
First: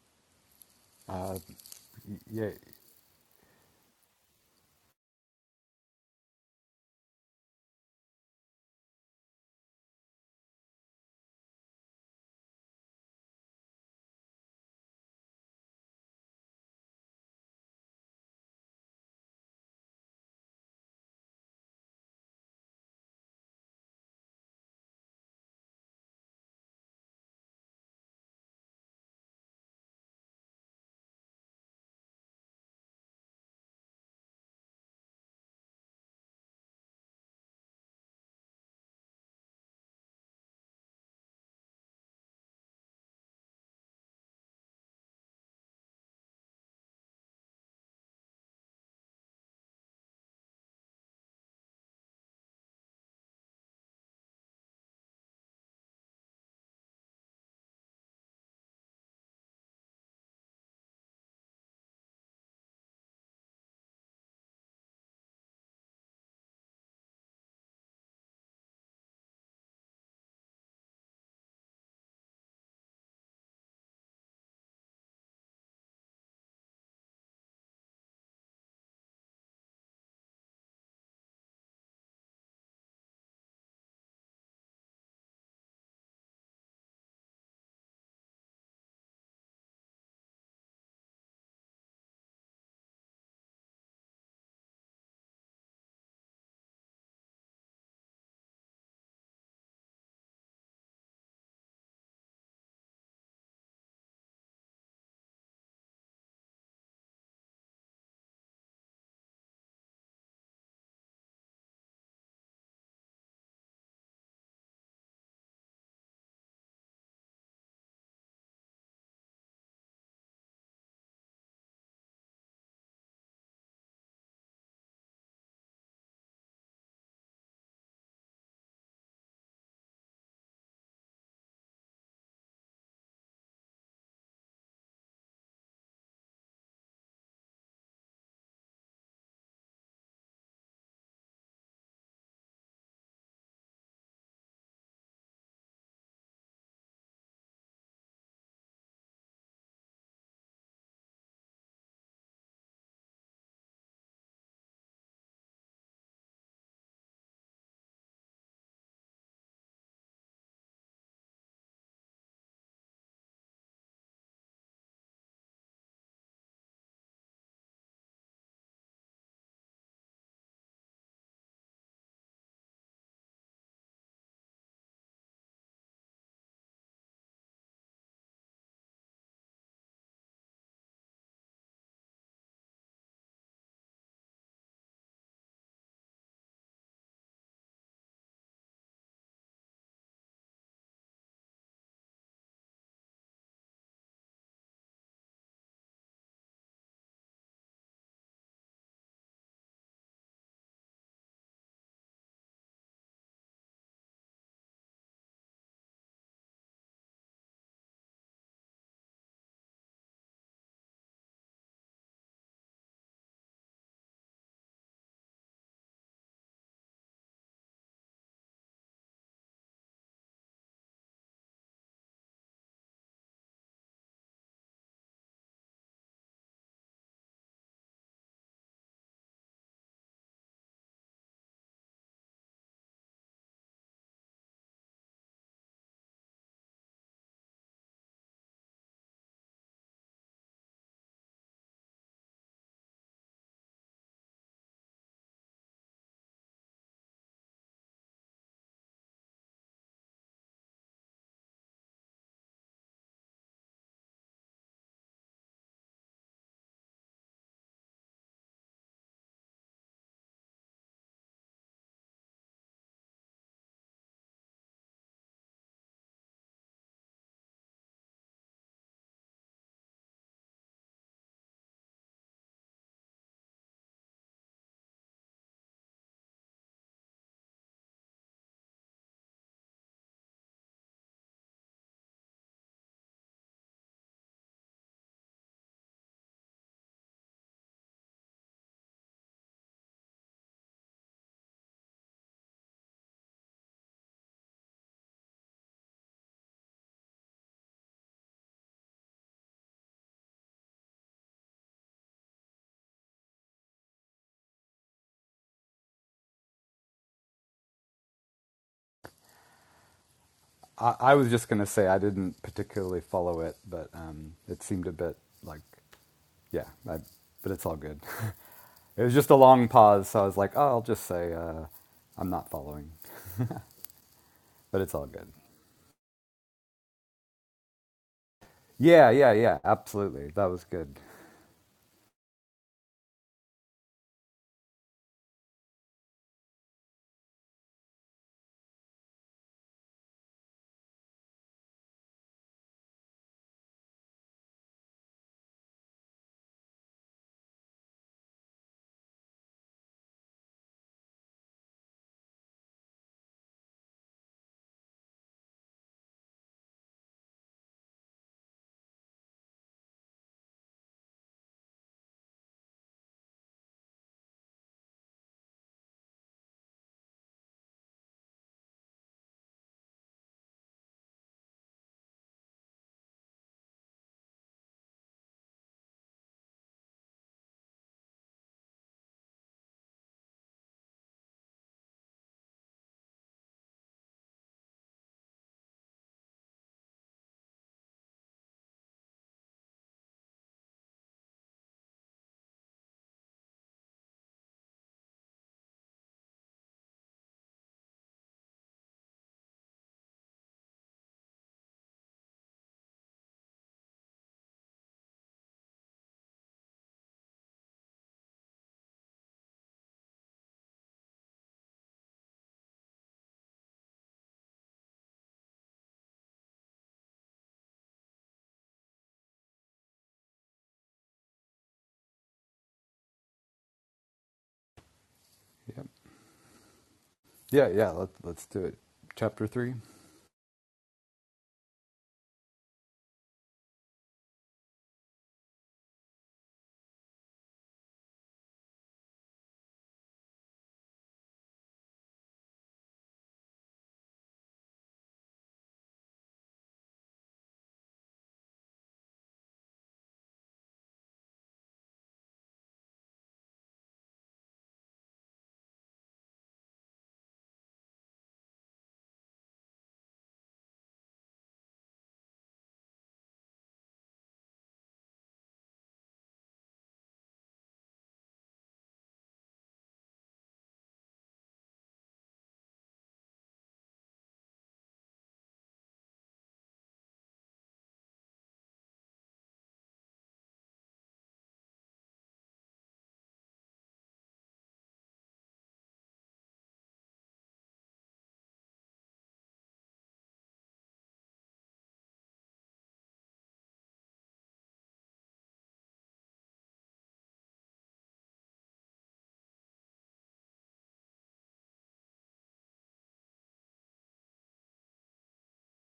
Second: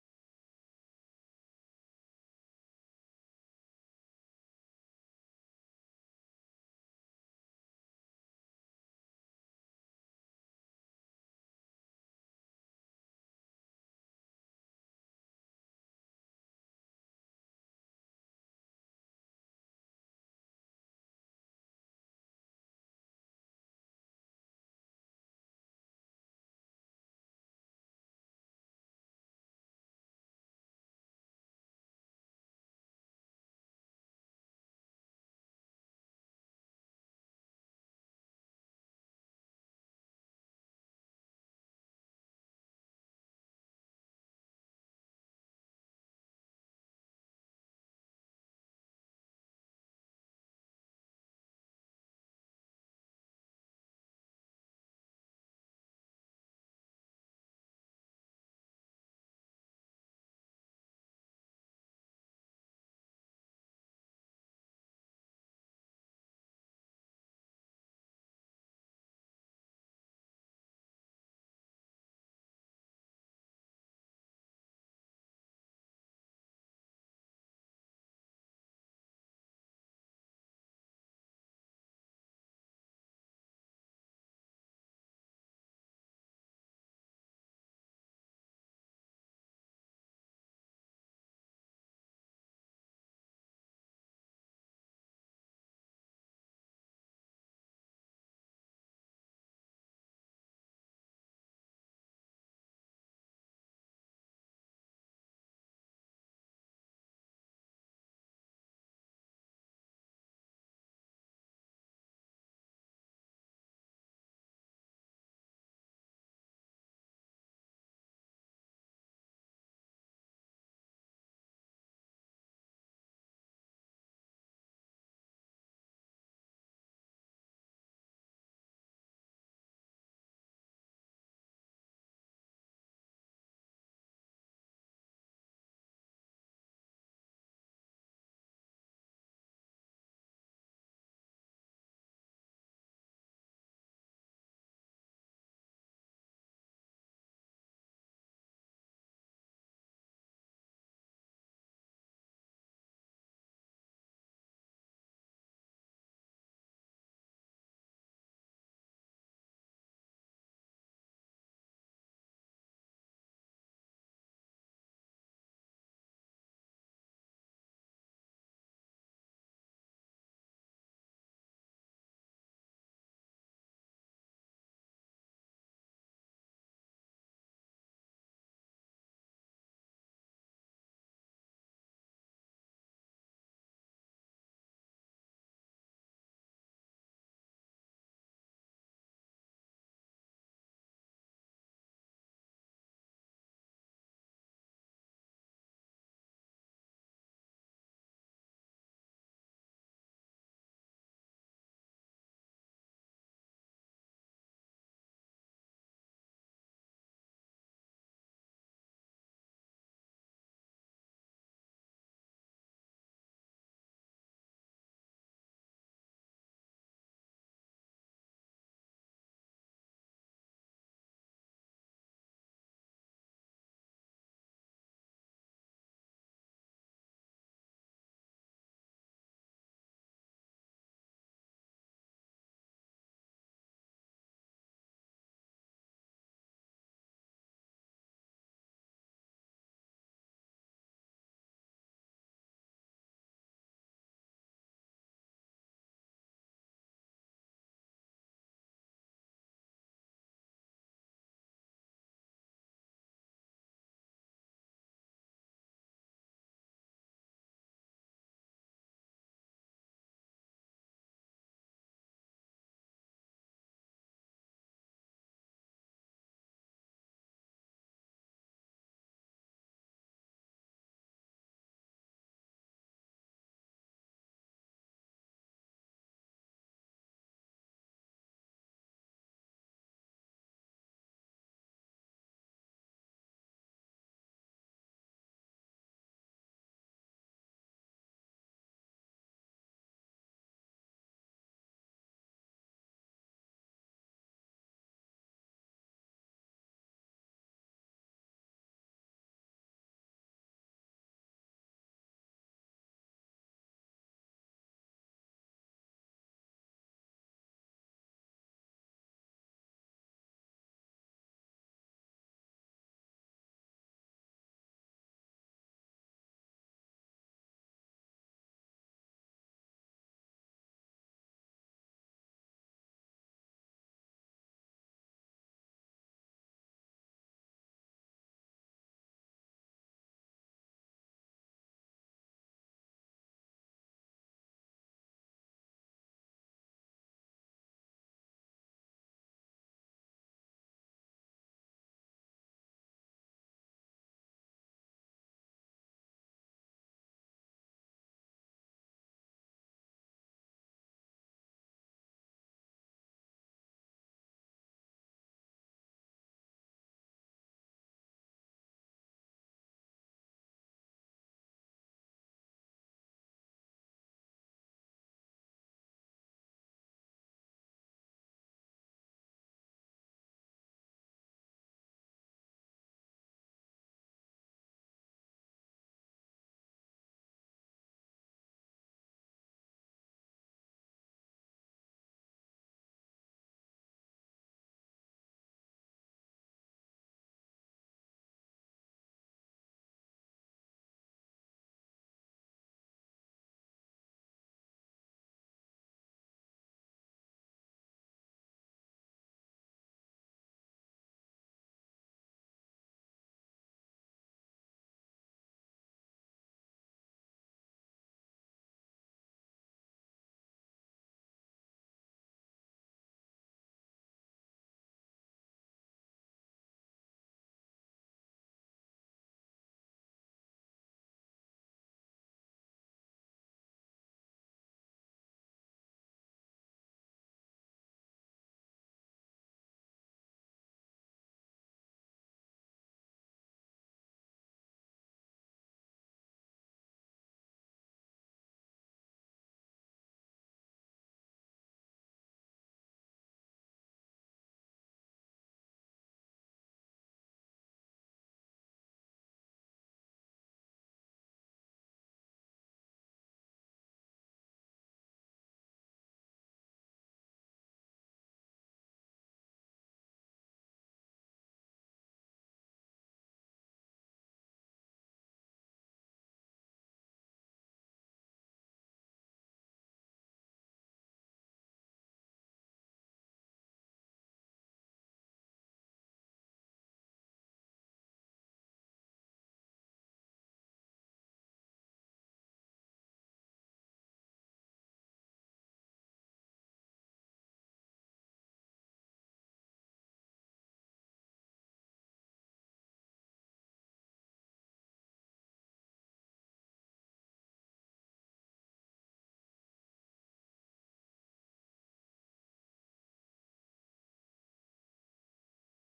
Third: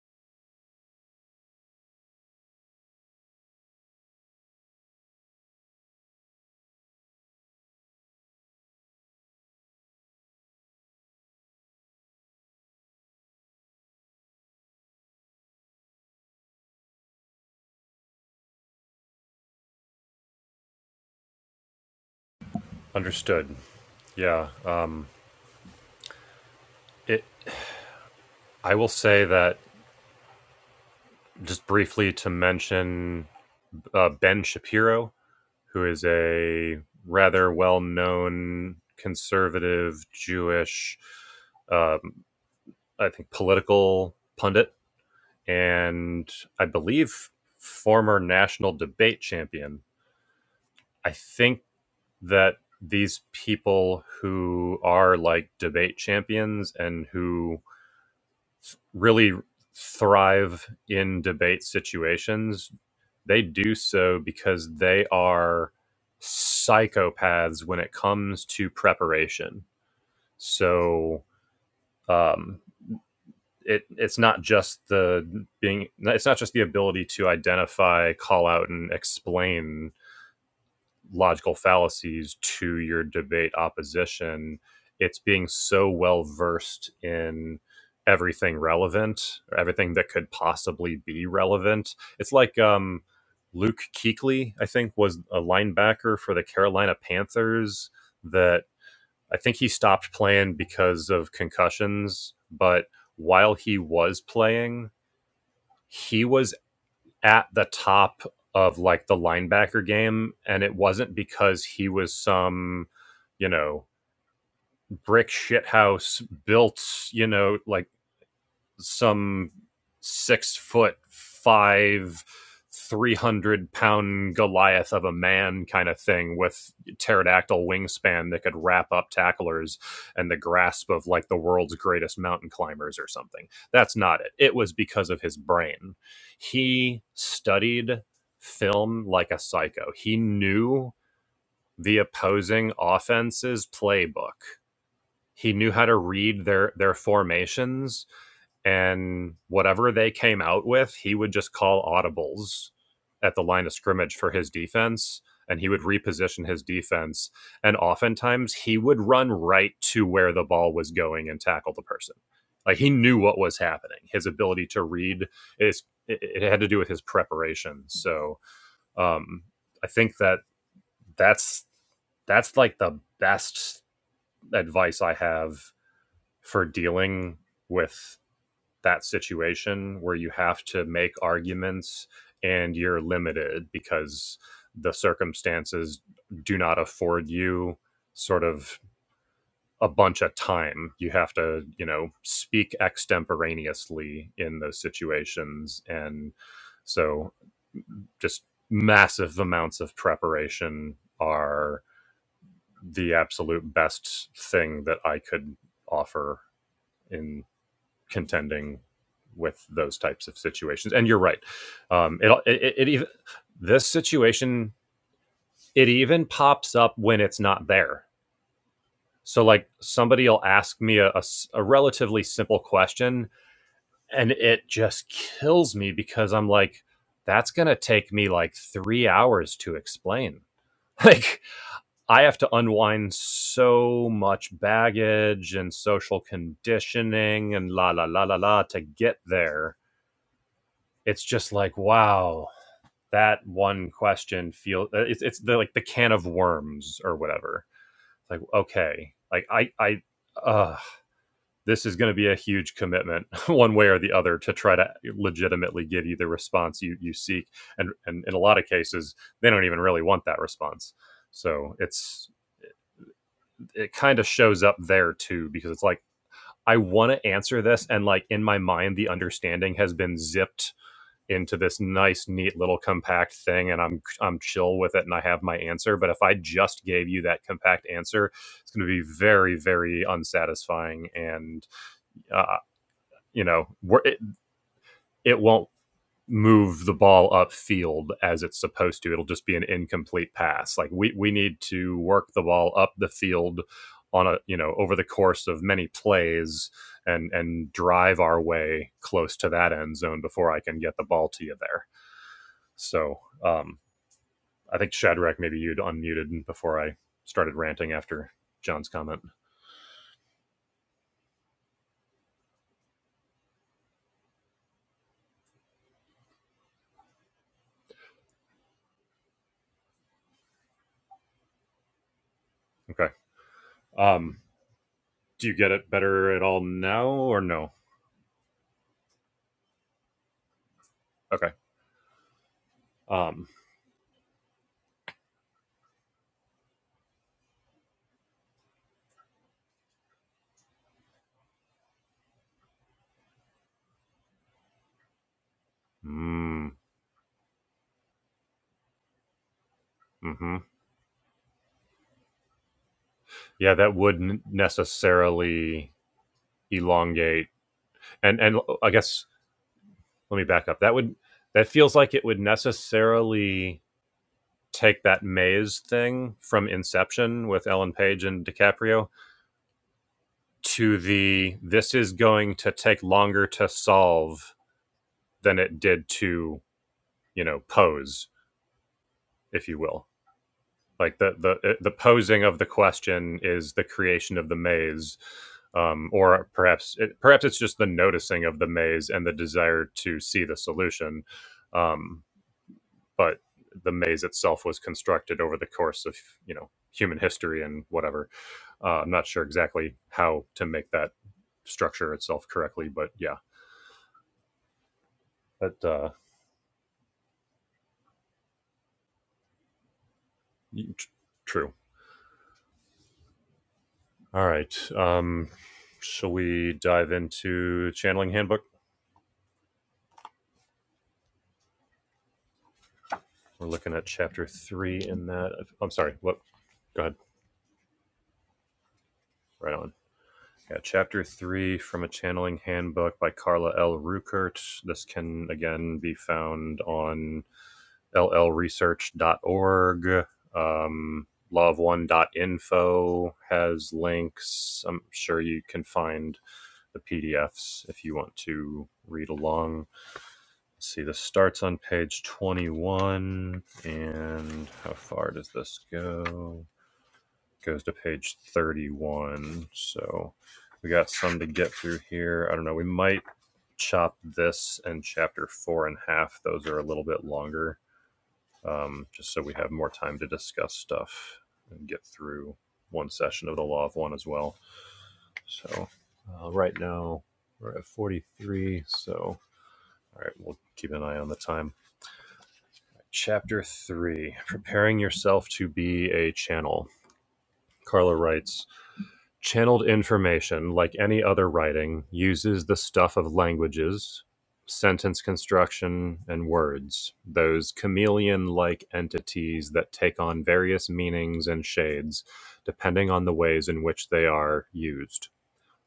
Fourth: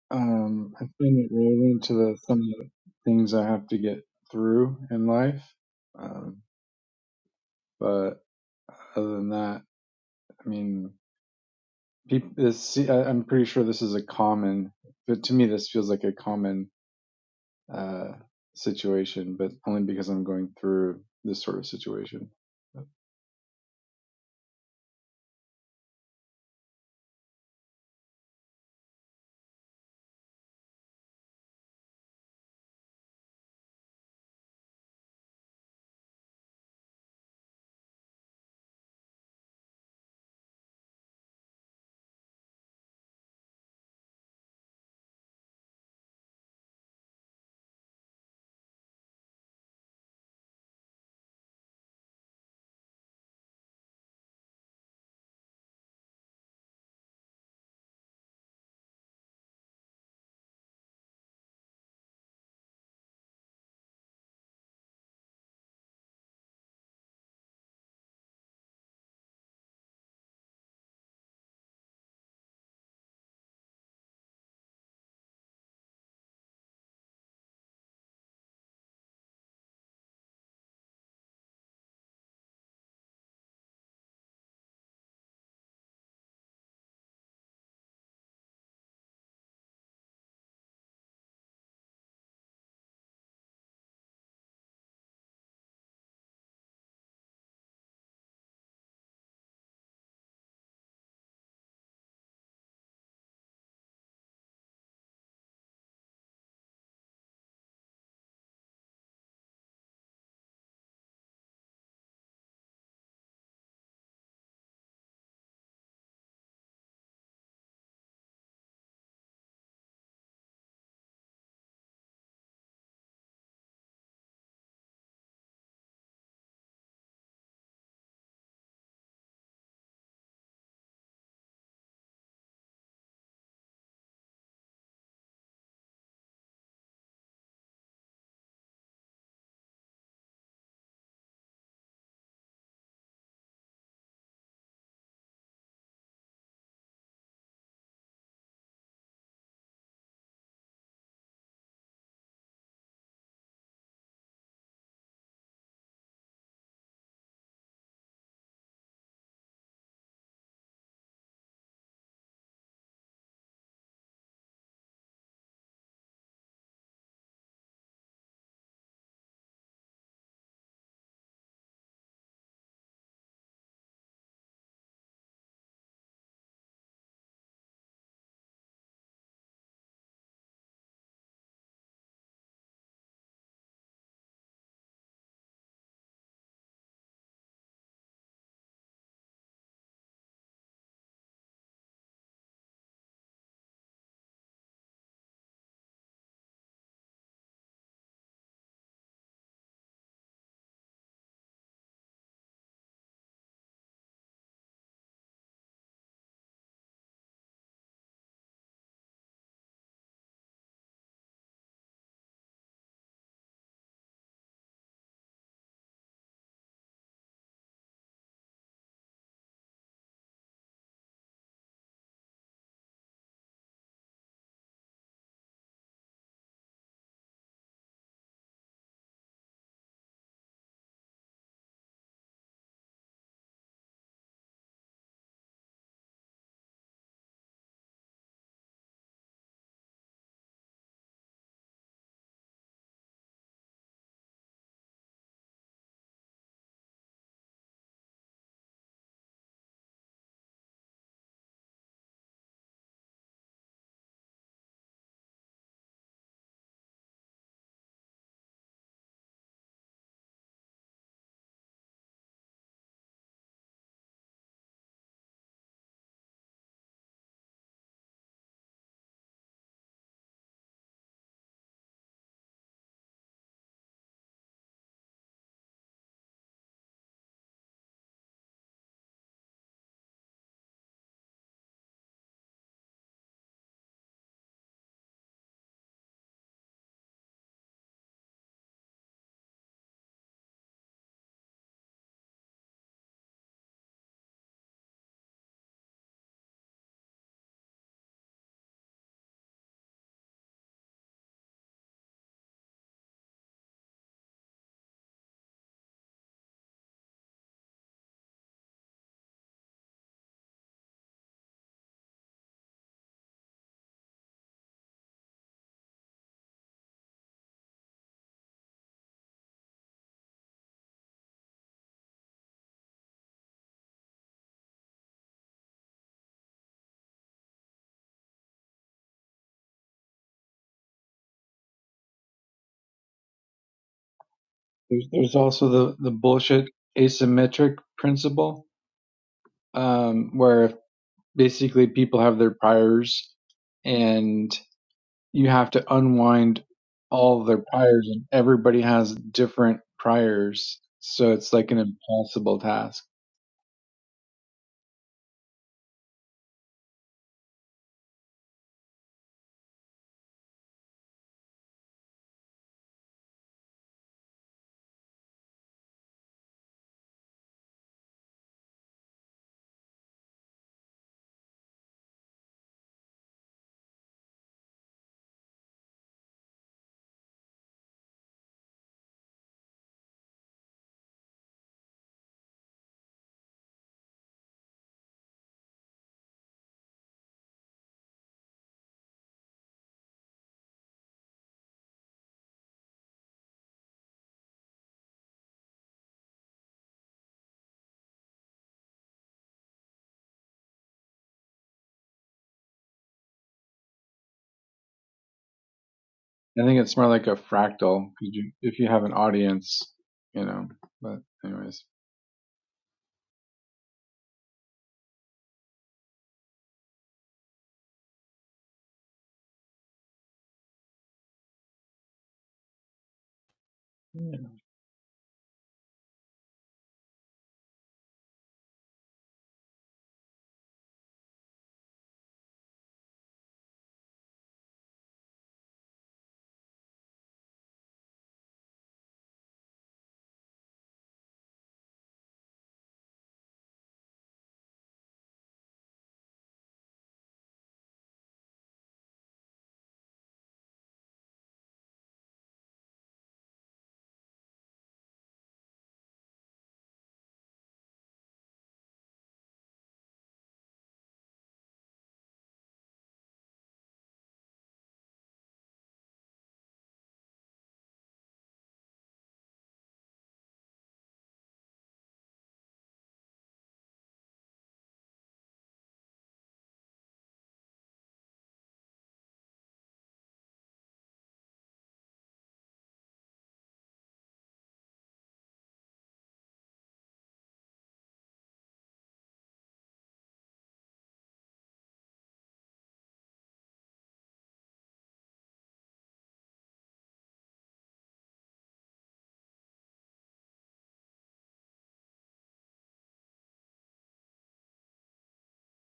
Um. I find it
Uh,
relevant to the some of
yeah,
the things I have to get through in life. Um. But other than that, I mean, people. This. see, I, I'm pretty sure this is a common. But to me, this feels like a common uh situation. But only because I'm going through this sort of situation.
Understood. Yeah. Um, it. I will say that just briefly to mention uh, Ben Shapiro who is a rather well known conservative Jewish, um, I think, political pundit, and I believe former national debate champion. I think that these people who are like debate champions and who really thrive in debate situations, they do so because they are psychopaths when it comes to preparation. So um, it it's not just the being it's not just the ability to identify, call out, and explain logical fallacies to your debate opposition. It's being so well versed in everything relevant, or everything that could possibly be relevant. It's like um, Luke Kuechly, I think, was a linebacker for the Carolina Panthers that I think he stopped playing because of concussions, but while he was playing, he was at the top of like the linebacker game, and it wasn't because he was some, you know, brick shithouse built, you know, like some six foot five, 300 pound Goliath of a man kind of thing with pterodactyl wingspan that could wrap up tacklers and the grasp of like the world's greatest mountain climbers or something. That's not it. It was because of his brain. He studied film like a psycho, he knew the opposing offense's playbook. He knew how to read their their formations and whatever they came out with, he would just call audibles at the line of scrimmage for his defense and he would reposition his defense and oftentimes he would run right to where the ball was going and tackle the person. Like he knew what was happening. His ability to read is it, it had to do with his preparation. So um, I think that that's that's like the best advice I have for dealing with that situation where you have to make arguments and you're limited because the circumstances do not afford you sort of a bunch of time. You have to, you know, speak extemporaneously in those situations. And so just massive amounts of preparation are the absolute best thing that I could offer in contending with those types of situations. And you're right. Um, it, it, it even this situation it even pops up when it's not there. So like somebody will ask me a a a relatively simple question, and it just kills me because I'm like, that's gonna take me like three hours to explain. Like I have to unwind so much baggage and social conditioning and la la la la la to get there it's just like wow that one question feels it's it's the, like the can of worms or whatever it's like okay like i i uh this is going to be a huge commitment one way or the other to try to legitimately give you the response you you seek and and in a lot of cases they don't even really want that response so it's it kind of shows up there too because it's like I want to answer this and like in my mind the understanding has been zipped into this nice, neat little compact thing, and I'm I'm chill with it, and I have my answer. But if I just gave you that compact answer, it's going to be very, very unsatisfying, and uh, you know, we're, it it won't move the ball upfield as it's supposed to. It'll just be an incomplete pass. Like we we need to work the ball up the field on a you know over the course of many plays and and drive our way close to that end zone before I can get the ball to you there. So um, I think Shadrach, maybe you'd unmuted before I started ranting after John's comment.
I, I was just going to say I didn't particularly follow it, but um, it seemed a bit like, yeah, I, but it's all good. it was just a long pause, so I was like, oh, I'll just say uh, I'm not following,
Okay. Um,
but it's all good.
do you get it better at all now or no?
Yeah, yeah, yeah. Absolutely. That was good.
Okay. Um,
There's, there's also the the bullshit asymmetric principle, um, where if basically people have their priors and you have to unwind
mm,
all of their priors and everybody has different
hmm
priors so it's like an impossible task
Yeah, that would not necessarily elongate. And and I guess let me back up. That would that feels like it would necessarily take that maze thing from Inception with Ellen Page and DiCaprio to the this is going to take longer to solve than it did to you know pose if you will like the the the posing of the question is the creation of the maze um, or perhaps it, perhaps it's just the noticing of the maze and the desire to see the solution um, but the maze itself was constructed over the course of you know human history and whatever uh, i'm not sure exactly how to make that structure itself correctly but yeah But uh,
i think it's more like a fractal 'cause you, if you have an audience you know but
true.
anyways
All right. Um, shall we dive into channeling handbook? We're looking at
yeah.
chapter three in that.
Yeah.
I'm sorry. What? Go ahead.
Yeah, yeah, let's let's do it. Chapter 3.
Right on. Yeah, chapter three from a channeling handbook by Carla L. Ruckert. This can again be found on llresearch.org. Um, love one dot info has links. I'm sure you can find the PDFs if you want to read along Let's see, this starts on page 21. And how far does this go? It Goes to page 31. So we got some to get through here. I don't know. We might chop this and chapter four in half. Those are a little bit longer, um, just so we have more time to discuss stuff and get through one session of the Law of One as well. So uh, right now we're at 43. So, all right, we'll keep an eye on the time. Chapter 3 Preparing Yourself to Be a Channel. Carla writes Channeled information, like any other writing, uses the stuff of languages, sentence construction, and words, those chameleon like entities that take on various meanings and shades depending on the ways in which they are used.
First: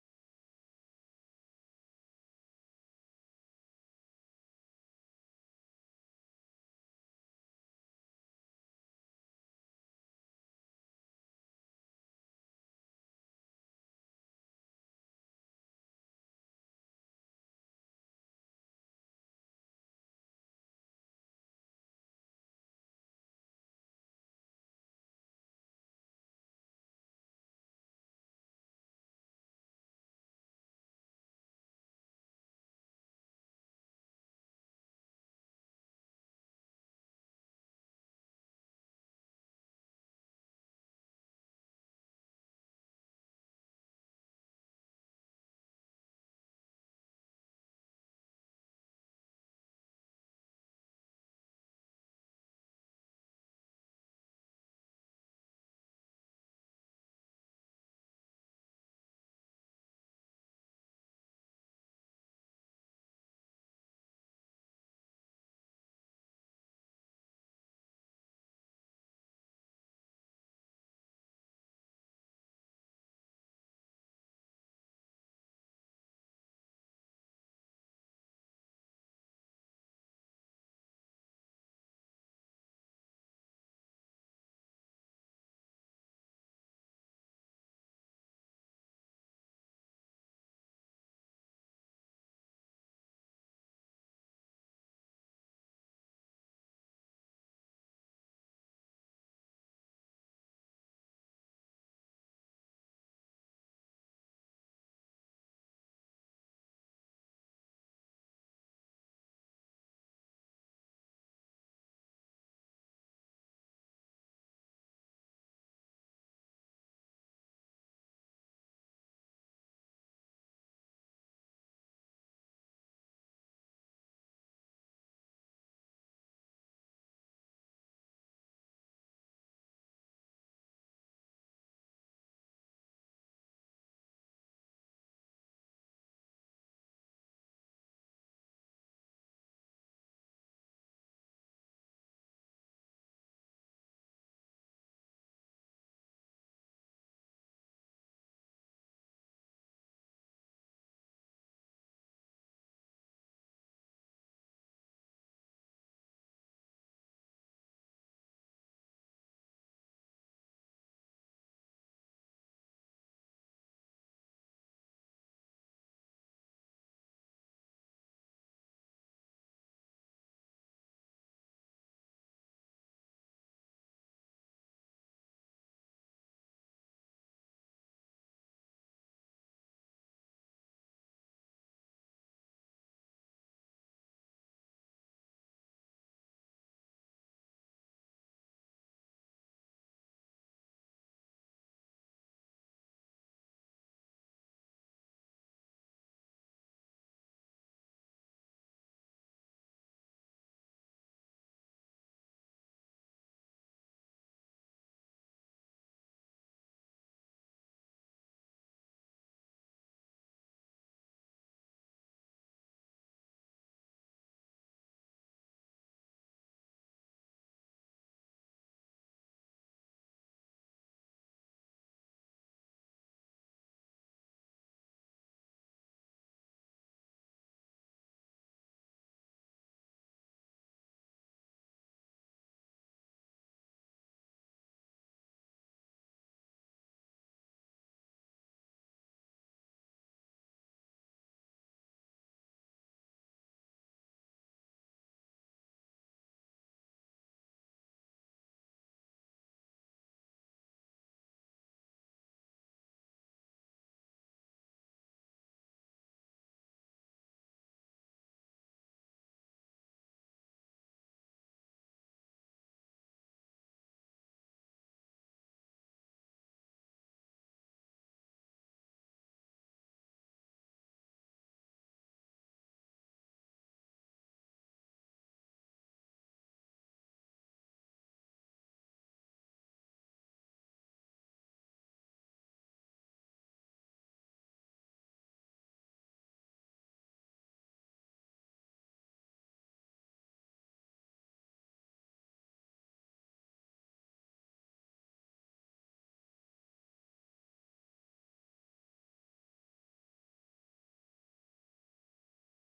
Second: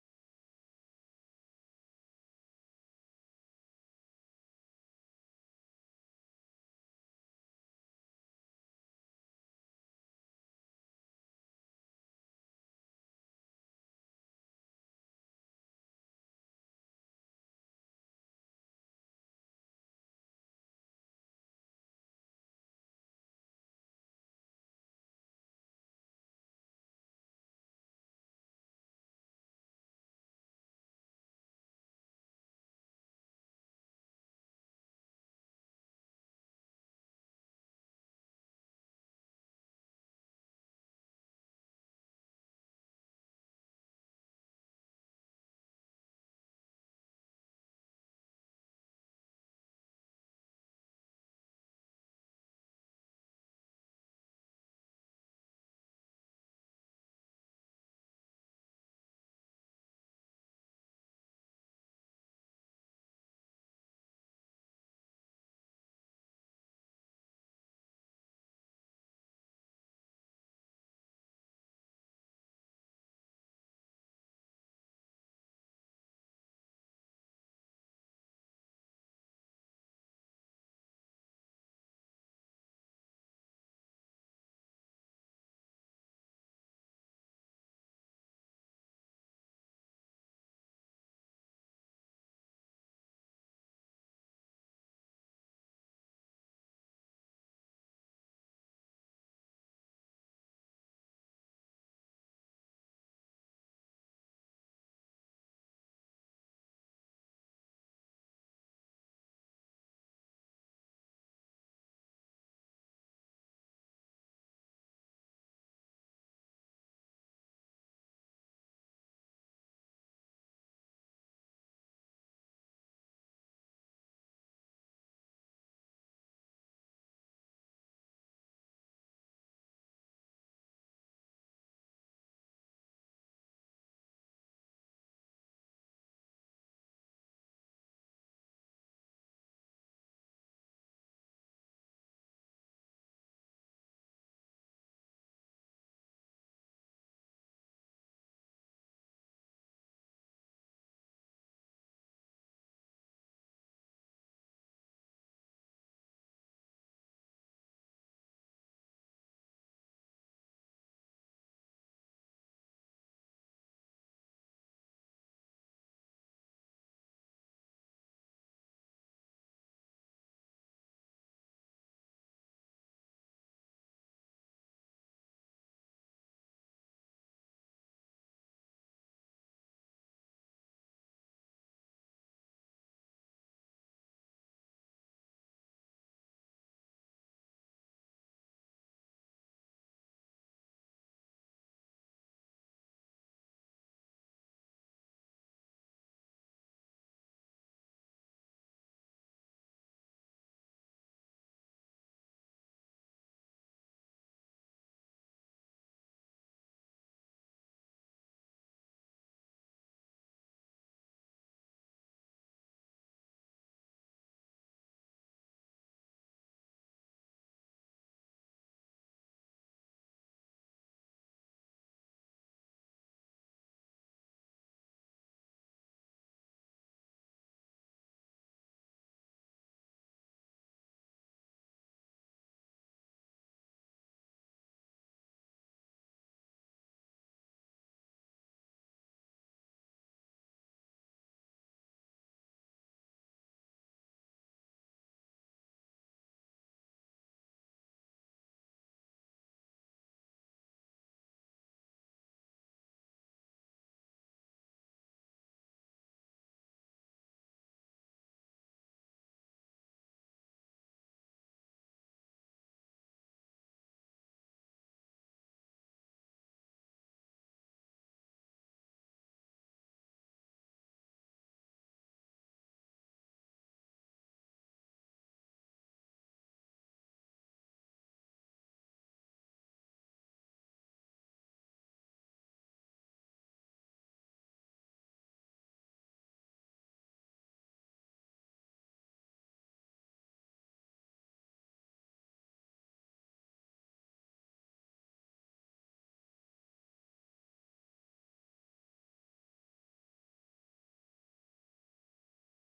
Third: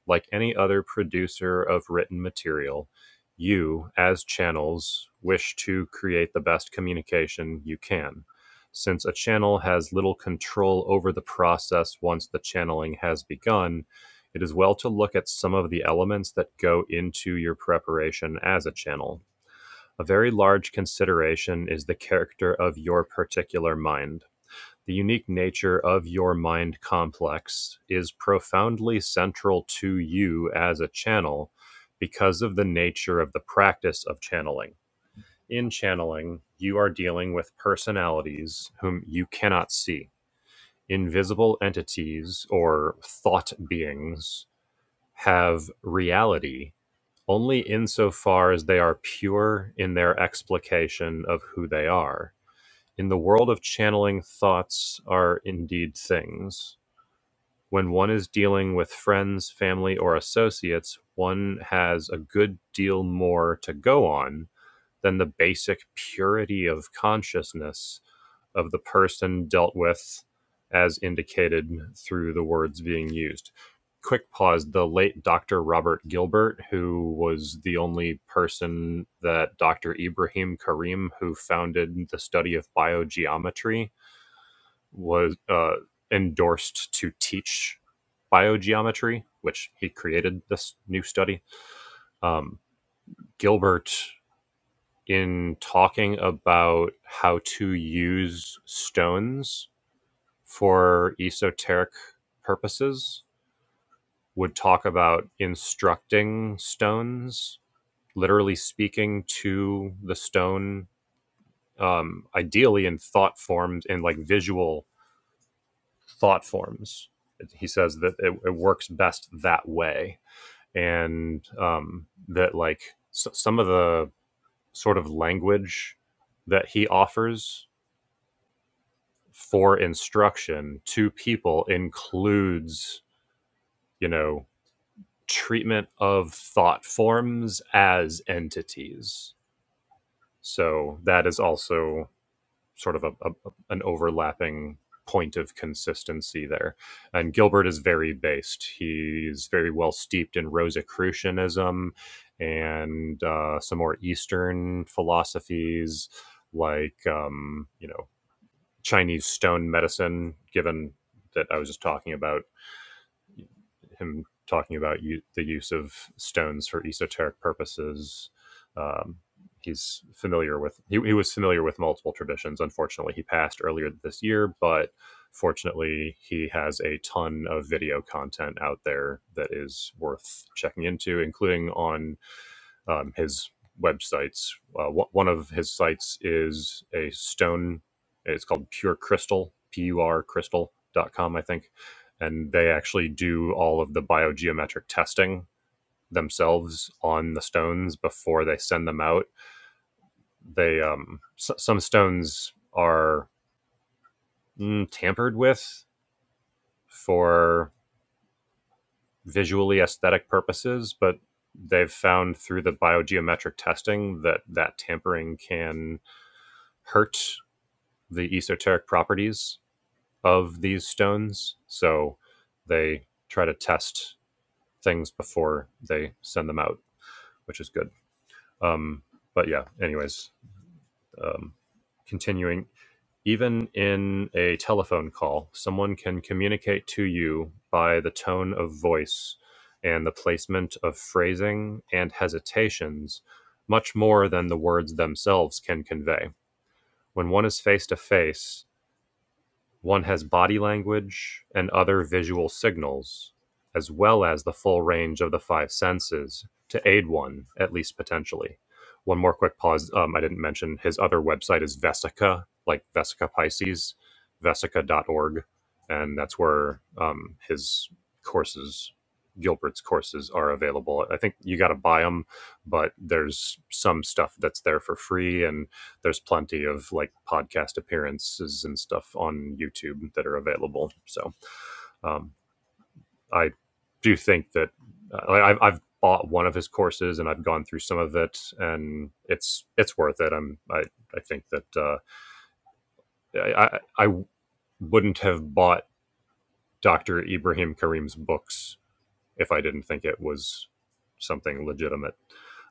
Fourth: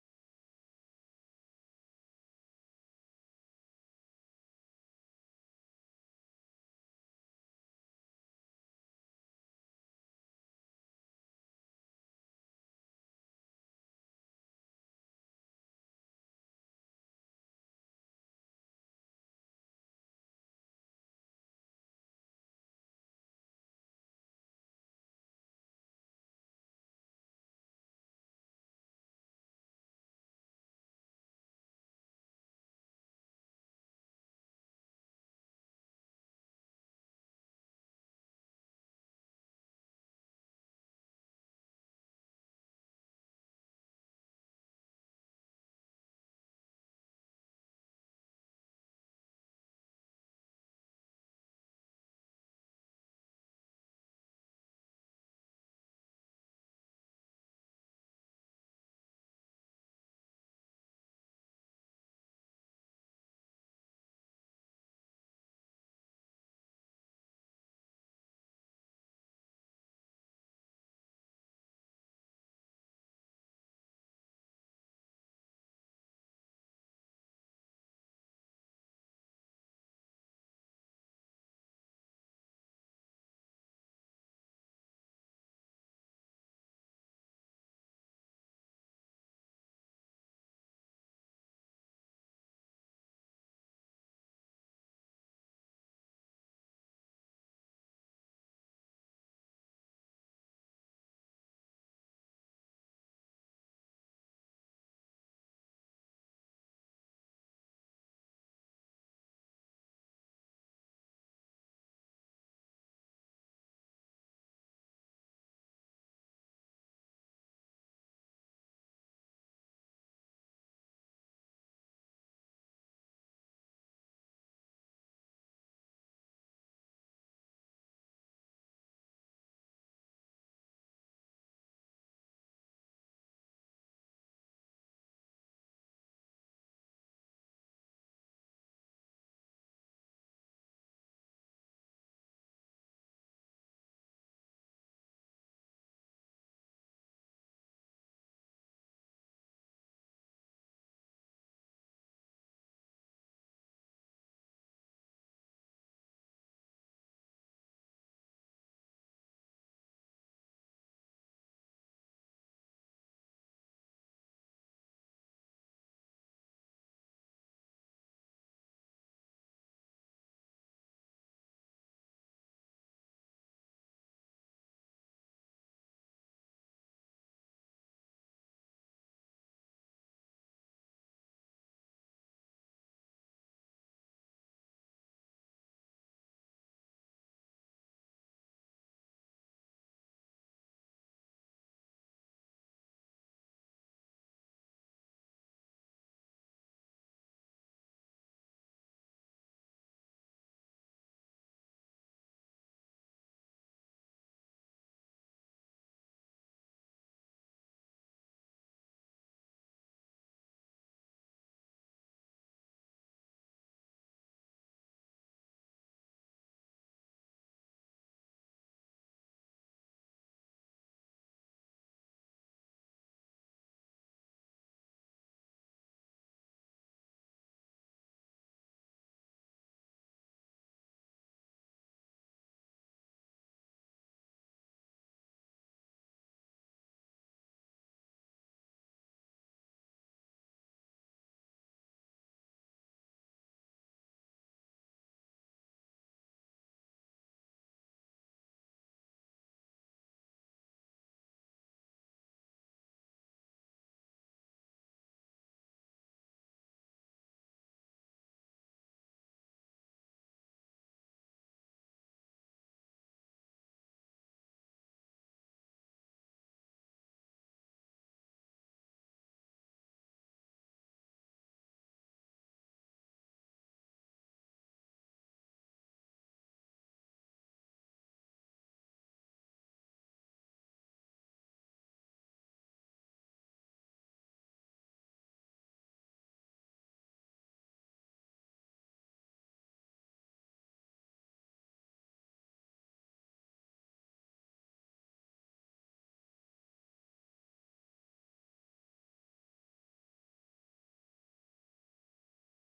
Like any other producer of written material, you, as channels, wish to create the best communication you can, since a channel has little control over the process once the channeling has begun. It is well to look at some of the elements that go into your preparation as a channel. A very large consideration is the character of your particular mind the unique nature of your mind complex is profoundly central to you as a channel because of the nature of the practice of channeling. In channeling, you are dealing with personalities whom you cannot see. Invisible entities or thought beings have reality only insofar as they are pure in their explication of who they are in the world of channeling, thoughts are indeed things. When one is dealing with friends, family, or associates, one has a good deal more to go on than the basic purity of consciousness of the person dealt with, as indicated through the words being used. Quick pause the late Dr. Robert Gilbert, who was the only person that Dr. Ibrahim Karim, who founded the study of biogeometry, was uh, endorsed to teach biogeometry, which he created this new study. Um, Gilbert, in talking about how to use stones for esoteric purposes, would talk about instructing stones, literally speaking to the stone, um, ideally in thought forms and like visual thought forms. He says that it, it works best that way, and um, that like s some of the sort of language that he offers for instruction to people includes, you know, treatment of thought forms as entities. So that is also sort of a, a an overlapping point of consistency there. And Gilbert is very based. He's very well steeped in Rosicrucianism and uh, some more Eastern philosophies, like um, you know Chinese stone medicine. Given that I was just talking about him talking about u- the use of stones for esoteric purposes. Um, he's familiar with he, he was familiar with multiple traditions. Unfortunately, he passed earlier this year, but fortunately, he has a ton of video content out there that is worth checking into, including on um, his websites. Uh, wh- one of his sites is a stone. It's called Pure Crystal, P-U-R Crystal dot com, I think. And they actually do all of the biogeometric testing themselves on the stones before they send them out. They um, s- some stones are mm, tampered with for visually aesthetic purposes, but they've found through the biogeometric testing that that tampering can hurt the esoteric properties of these stones. So they try to test things before they send them out, which is good. Um, but yeah, anyways, um, continuing. Even in a telephone call, someone can communicate to you by the tone of voice and the placement of phrasing and hesitations much more than the words themselves can convey. When one is face to face, One has body language and other visual signals, as well as the full range of the five senses to aid one, at least potentially. One more quick pause. Um, I didn't mention his other website is Vesica, like Vesica Pisces, vesica dot org, And that's where um, his courses, Gilbert's courses, are available. I think you got to buy them, but there's some stuff that's there for free. And there's plenty of like podcast appearances and stuff on YouTube that are available. So um, I do think that uh, I, have I've bought one of his courses and I've gone through some of it, and it's it's worth it. I'm I, I think that uh, I, I I wouldn't have bought Dr. Ibrahim Karim's books if I didn't think it was something legitimate.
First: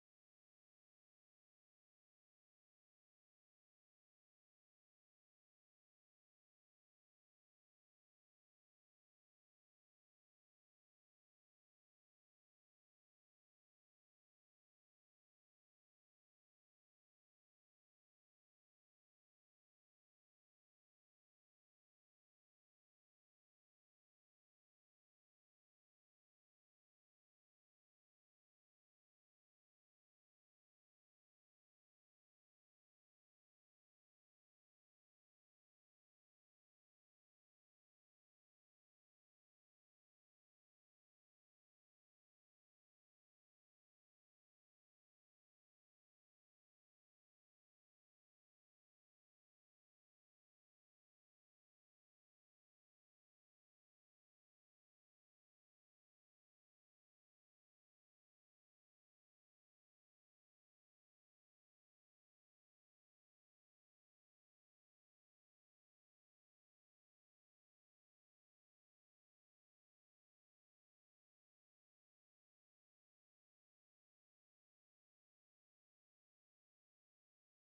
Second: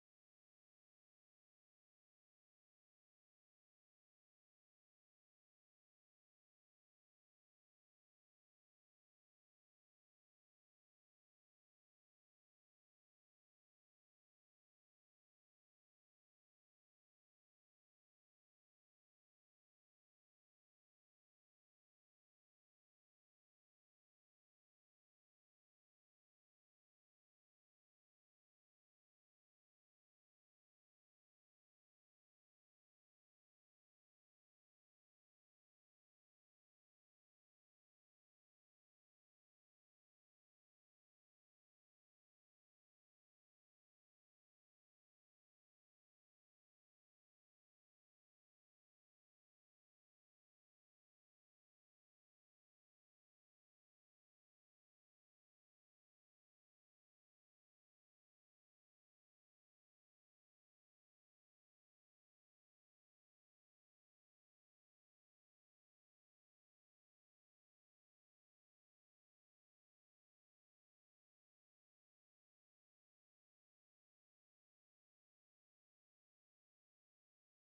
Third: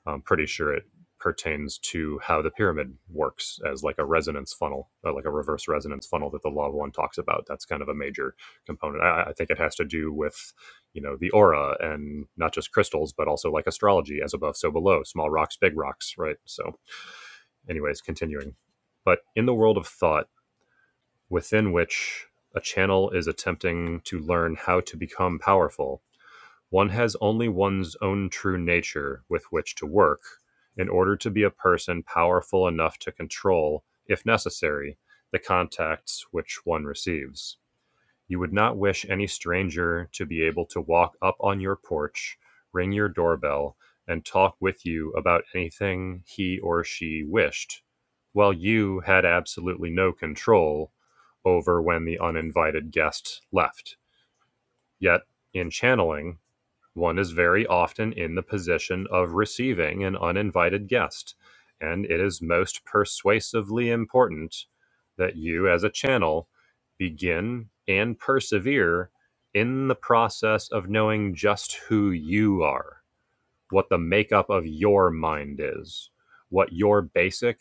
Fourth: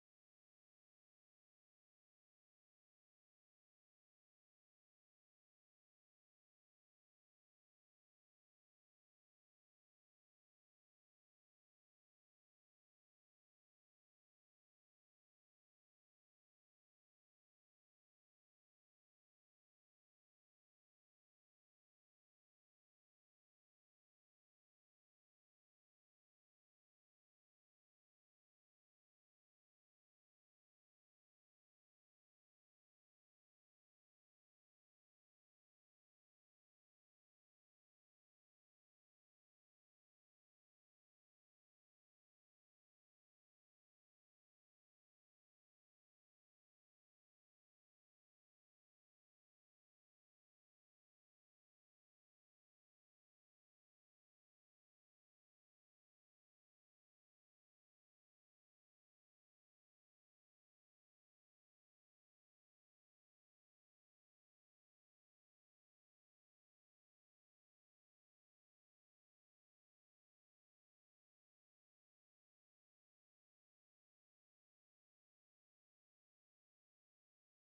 I'm pretty sure it pertains to how the pyramid works as like a resonance funnel, uh, like a reverse resonance funnel that the law of one talks about. That's kind of a major component. I, I think it has to do with, you know, the aura and not just crystals, but also like astrology, as above, so below, small rocks, big rocks, right? So, anyways, continuing. But in the world of thought, within which a channel is attempting to learn how to become powerful, one has only one's own true nature with which to work, in order to be a person powerful enough to control, if necessary, the contacts which one receives. You would not wish any stranger to be able to walk up on your porch, ring your doorbell, and talk with you about anything he or she wished, while you had absolutely no control over when the uninvited guest left. Yet, in channeling, one is very often in the position of receiving an uninvited guest, and it is most persuasively important that you, as a channel, begin and persevere in the process of knowing just who you are what the makeup of your mind is, what your basic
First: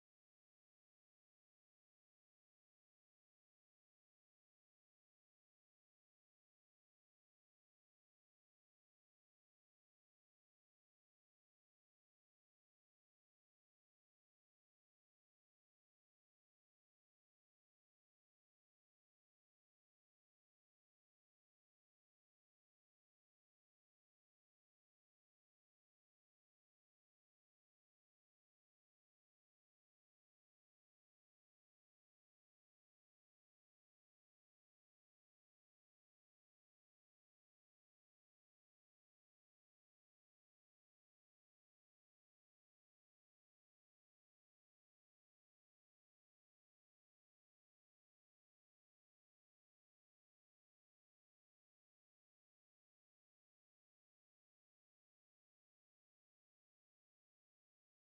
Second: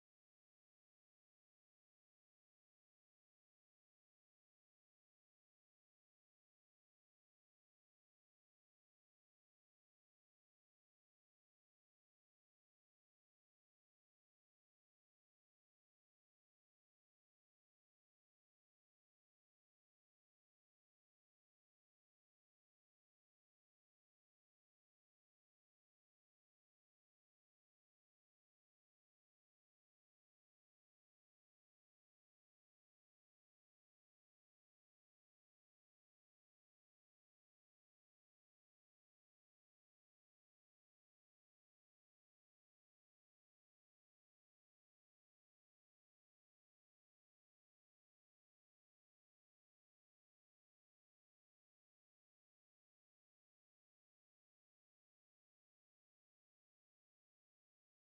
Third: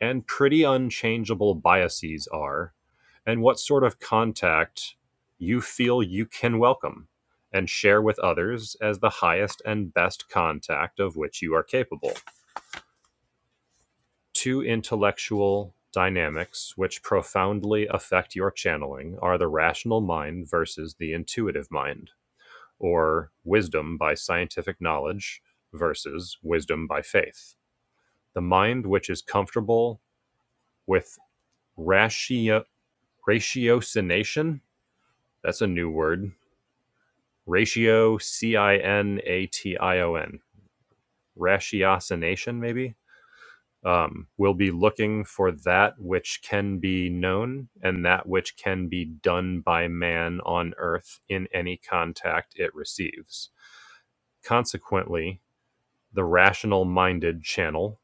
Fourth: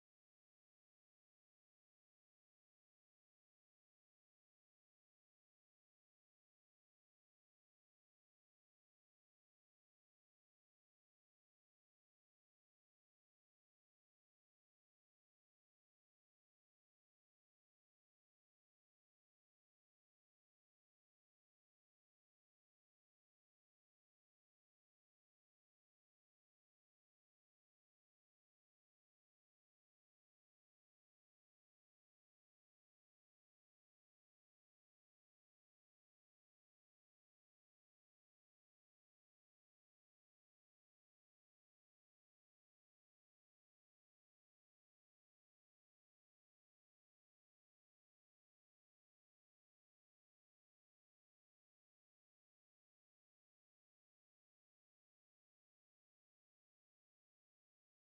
and pretty unchangeable biases are, and what sort of contact you feel you can welcome and share with others as the highest and best contact of which you are capable. Two intellectual dynamics which profoundly affect your channeling are the rational mind versus the intuitive mind, or wisdom by scientific knowledge versus wisdom by faith. The mind which is comfortable with ratio ratiocination. That's a new word. Ratio C I N A T I O N. Ratiocination, maybe. Um, will be looking for that which can be known and that which can be done by man on earth in any contact it receives. Consequently, the rational minded channel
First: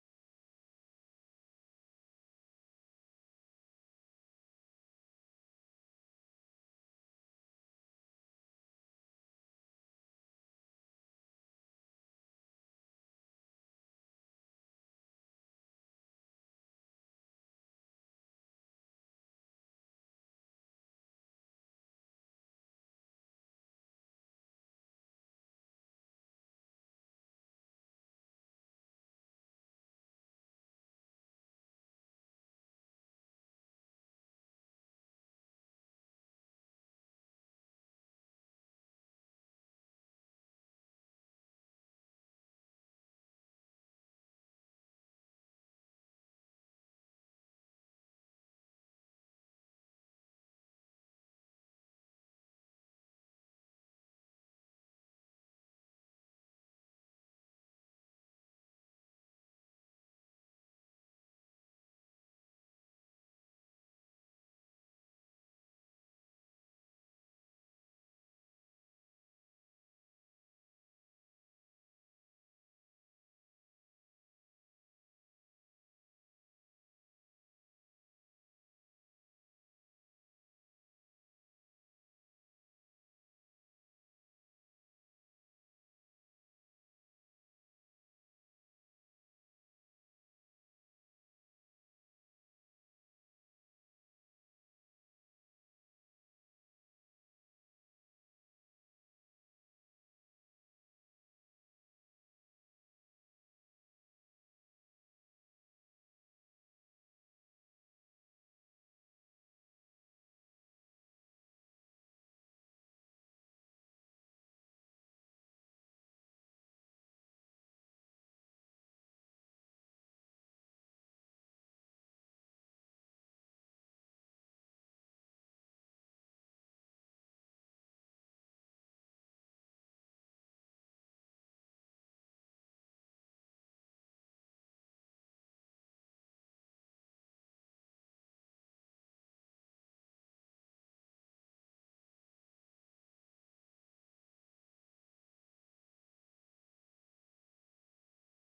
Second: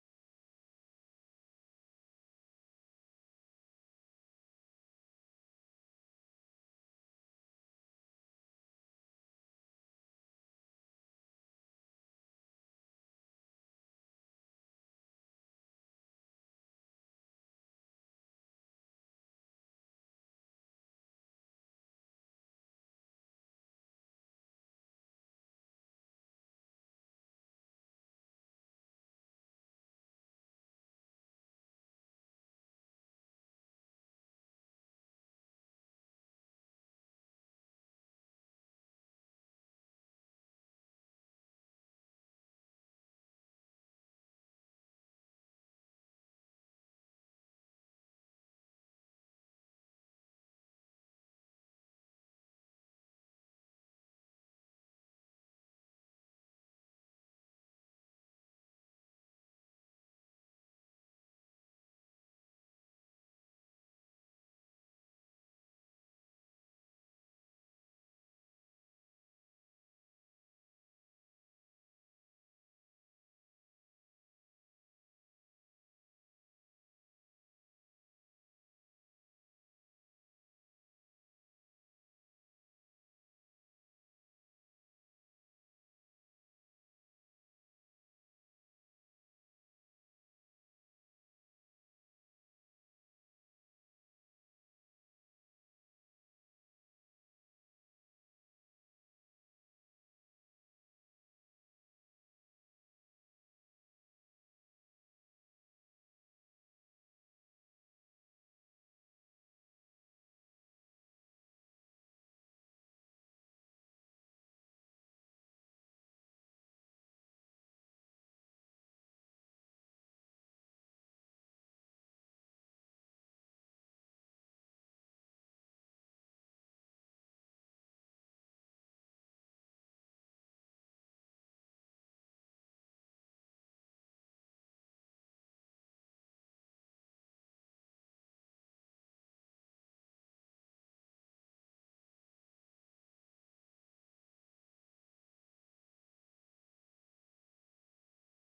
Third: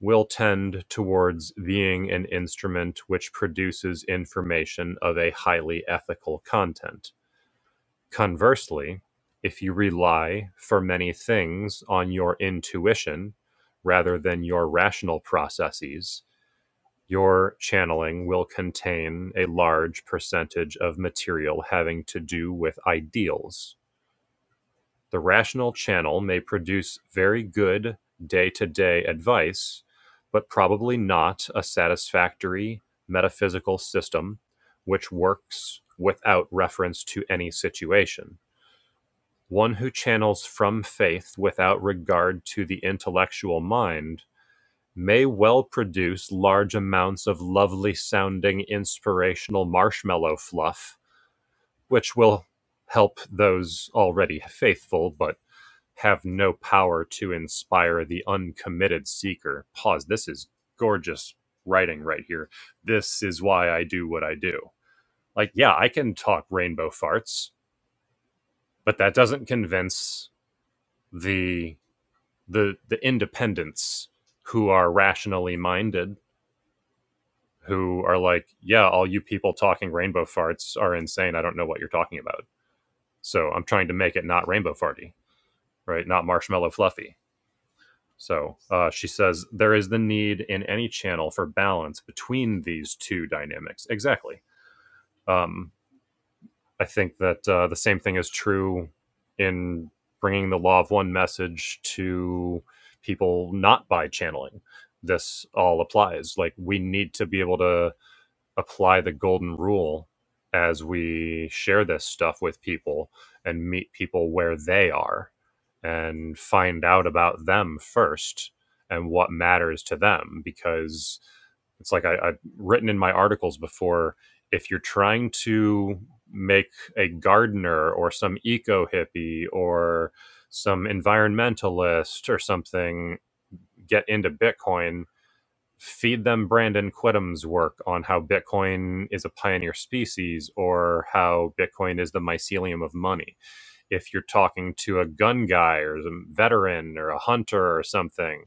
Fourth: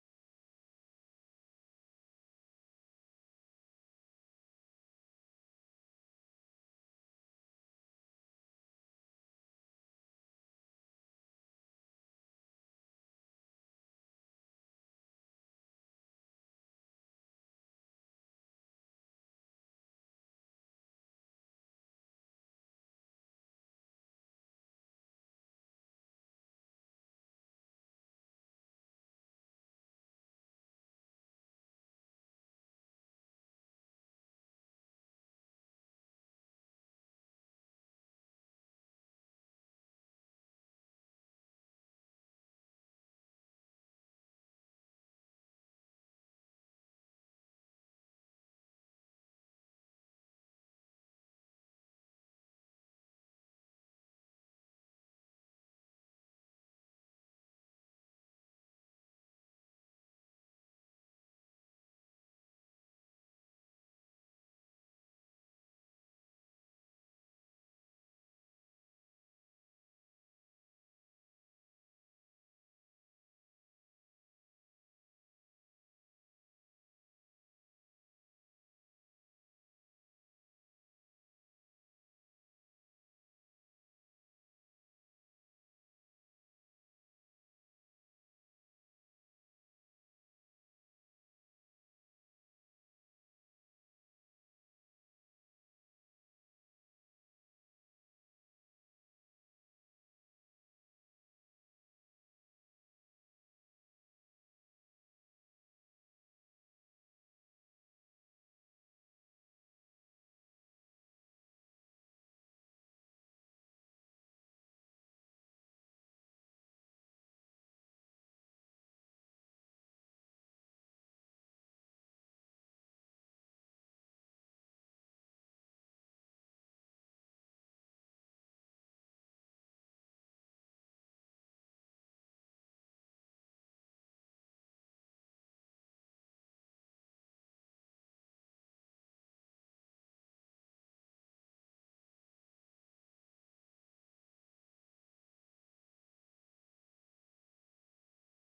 will tend towards being an instrument which produces information of a highly ethical content. Conversely, if you rely for many things on your intuition rather than your rational processes, your channeling will contain a large percentage of material having to do with ideals the rational channel may produce very good day-to-day advice, but probably not a satisfactory metaphysical system which works without reference to any situation. One who channels from faith without regard to the intellectual mind may well produce large amounts of lovely sounding inspirational marshmallow fluff, which will help those already faithful but have no power to inspire the uncommitted seeker. Pause. This is gorgeous writing right here. This is why I do what I do. Like, yeah, I can talk rainbow farts, but that doesn't convince the the the independents who are rationally minded who are like, yeah, all you people talking rainbow farts are insane. I don't know what you're talking about. So I'm trying to make it not rainbow farty, right? Not marshmallow fluffy So uh, she says there is the need in any channel for balance between these two dynamics. Exactly. Um, I think that uh, the same thing is true in bringing the law of one message to people not by channeling. This all applies. Like we need to be able to apply the golden rule as we share this stuff with people and meet people where they are and find out about them first and what matters to them because it's like I, I've written in my articles before if you're trying to make a gardener or some eco hippie or some environmentalist or something get into Bitcoin, feed them Brandon Quittam's work on how Bitcoin is a pioneer species or how Bitcoin is the mycelium of money. If you're talking to a gun guy or a veteran or a hunter or something,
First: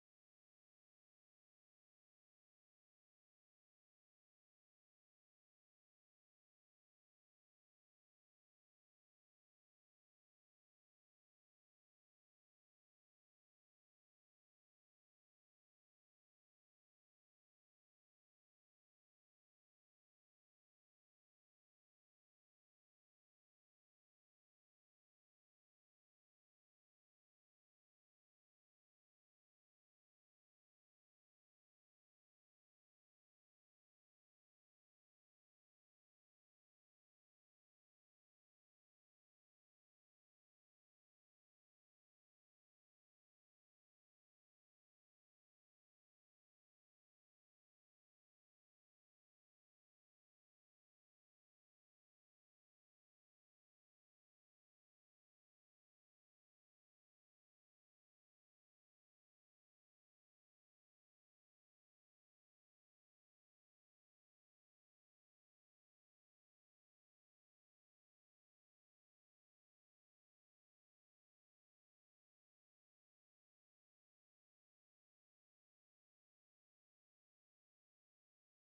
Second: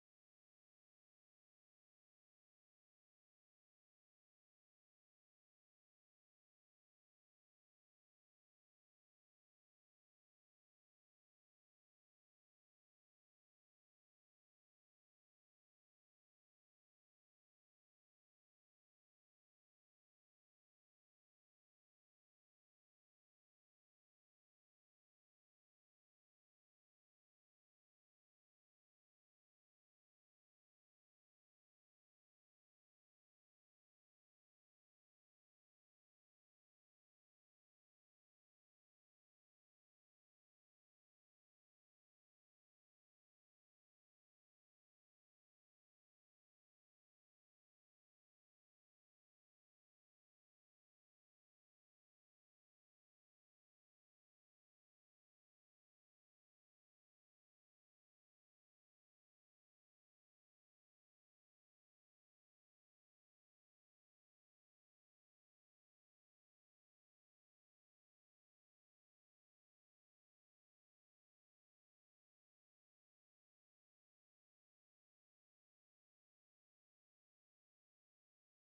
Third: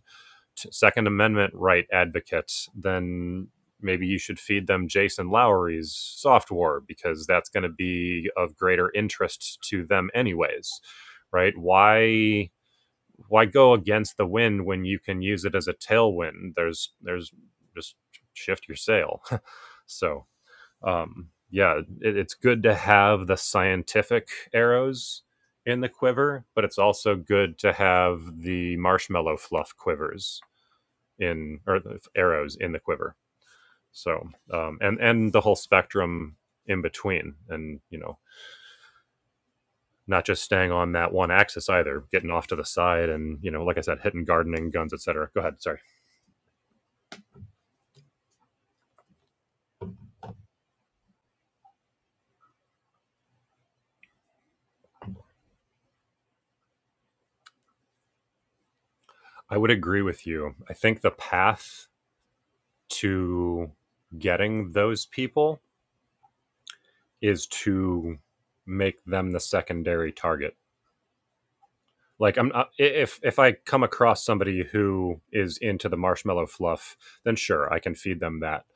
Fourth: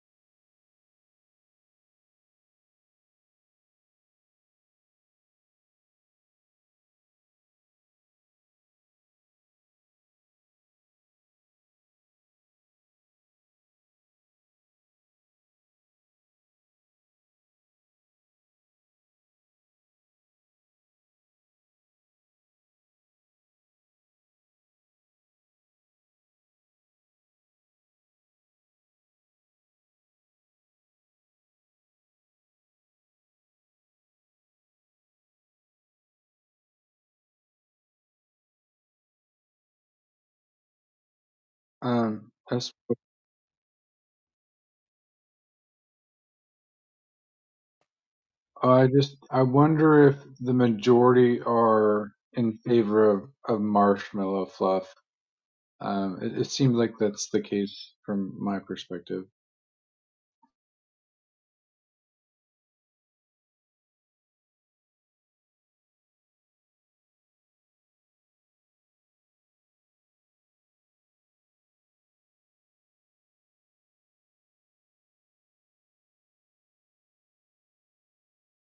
Second Amendment right advocates, then maybe you should feed them Jason Lowery's soft war because that's going to be of greater interest to them anyways, right? Why? why go against the wind when you can use it as a tailwind? There's there's just shift your sail. so um, yeah, it, it's good to have the scientific arrows in the quiver, but it's also good to have the marshmallow fluff quivers in or the arrows in the quiver. So um, and and the whole spectrum in between, and you know not just staying on that one axis either,
um
getting off to the
as-
side and you know like I said, hitting gardening guns, etc. Go ahead, sorry.
i just i wonder if the majority are in favor of, of marshmallow fluff um it, it seems like that's the case from my perspective
I would agree with you. I think the path to getting those people is to make them the secondary target. Like I'm not, if if I come across somebody who is into the marshmallow fluff, then sure, I can feed them that.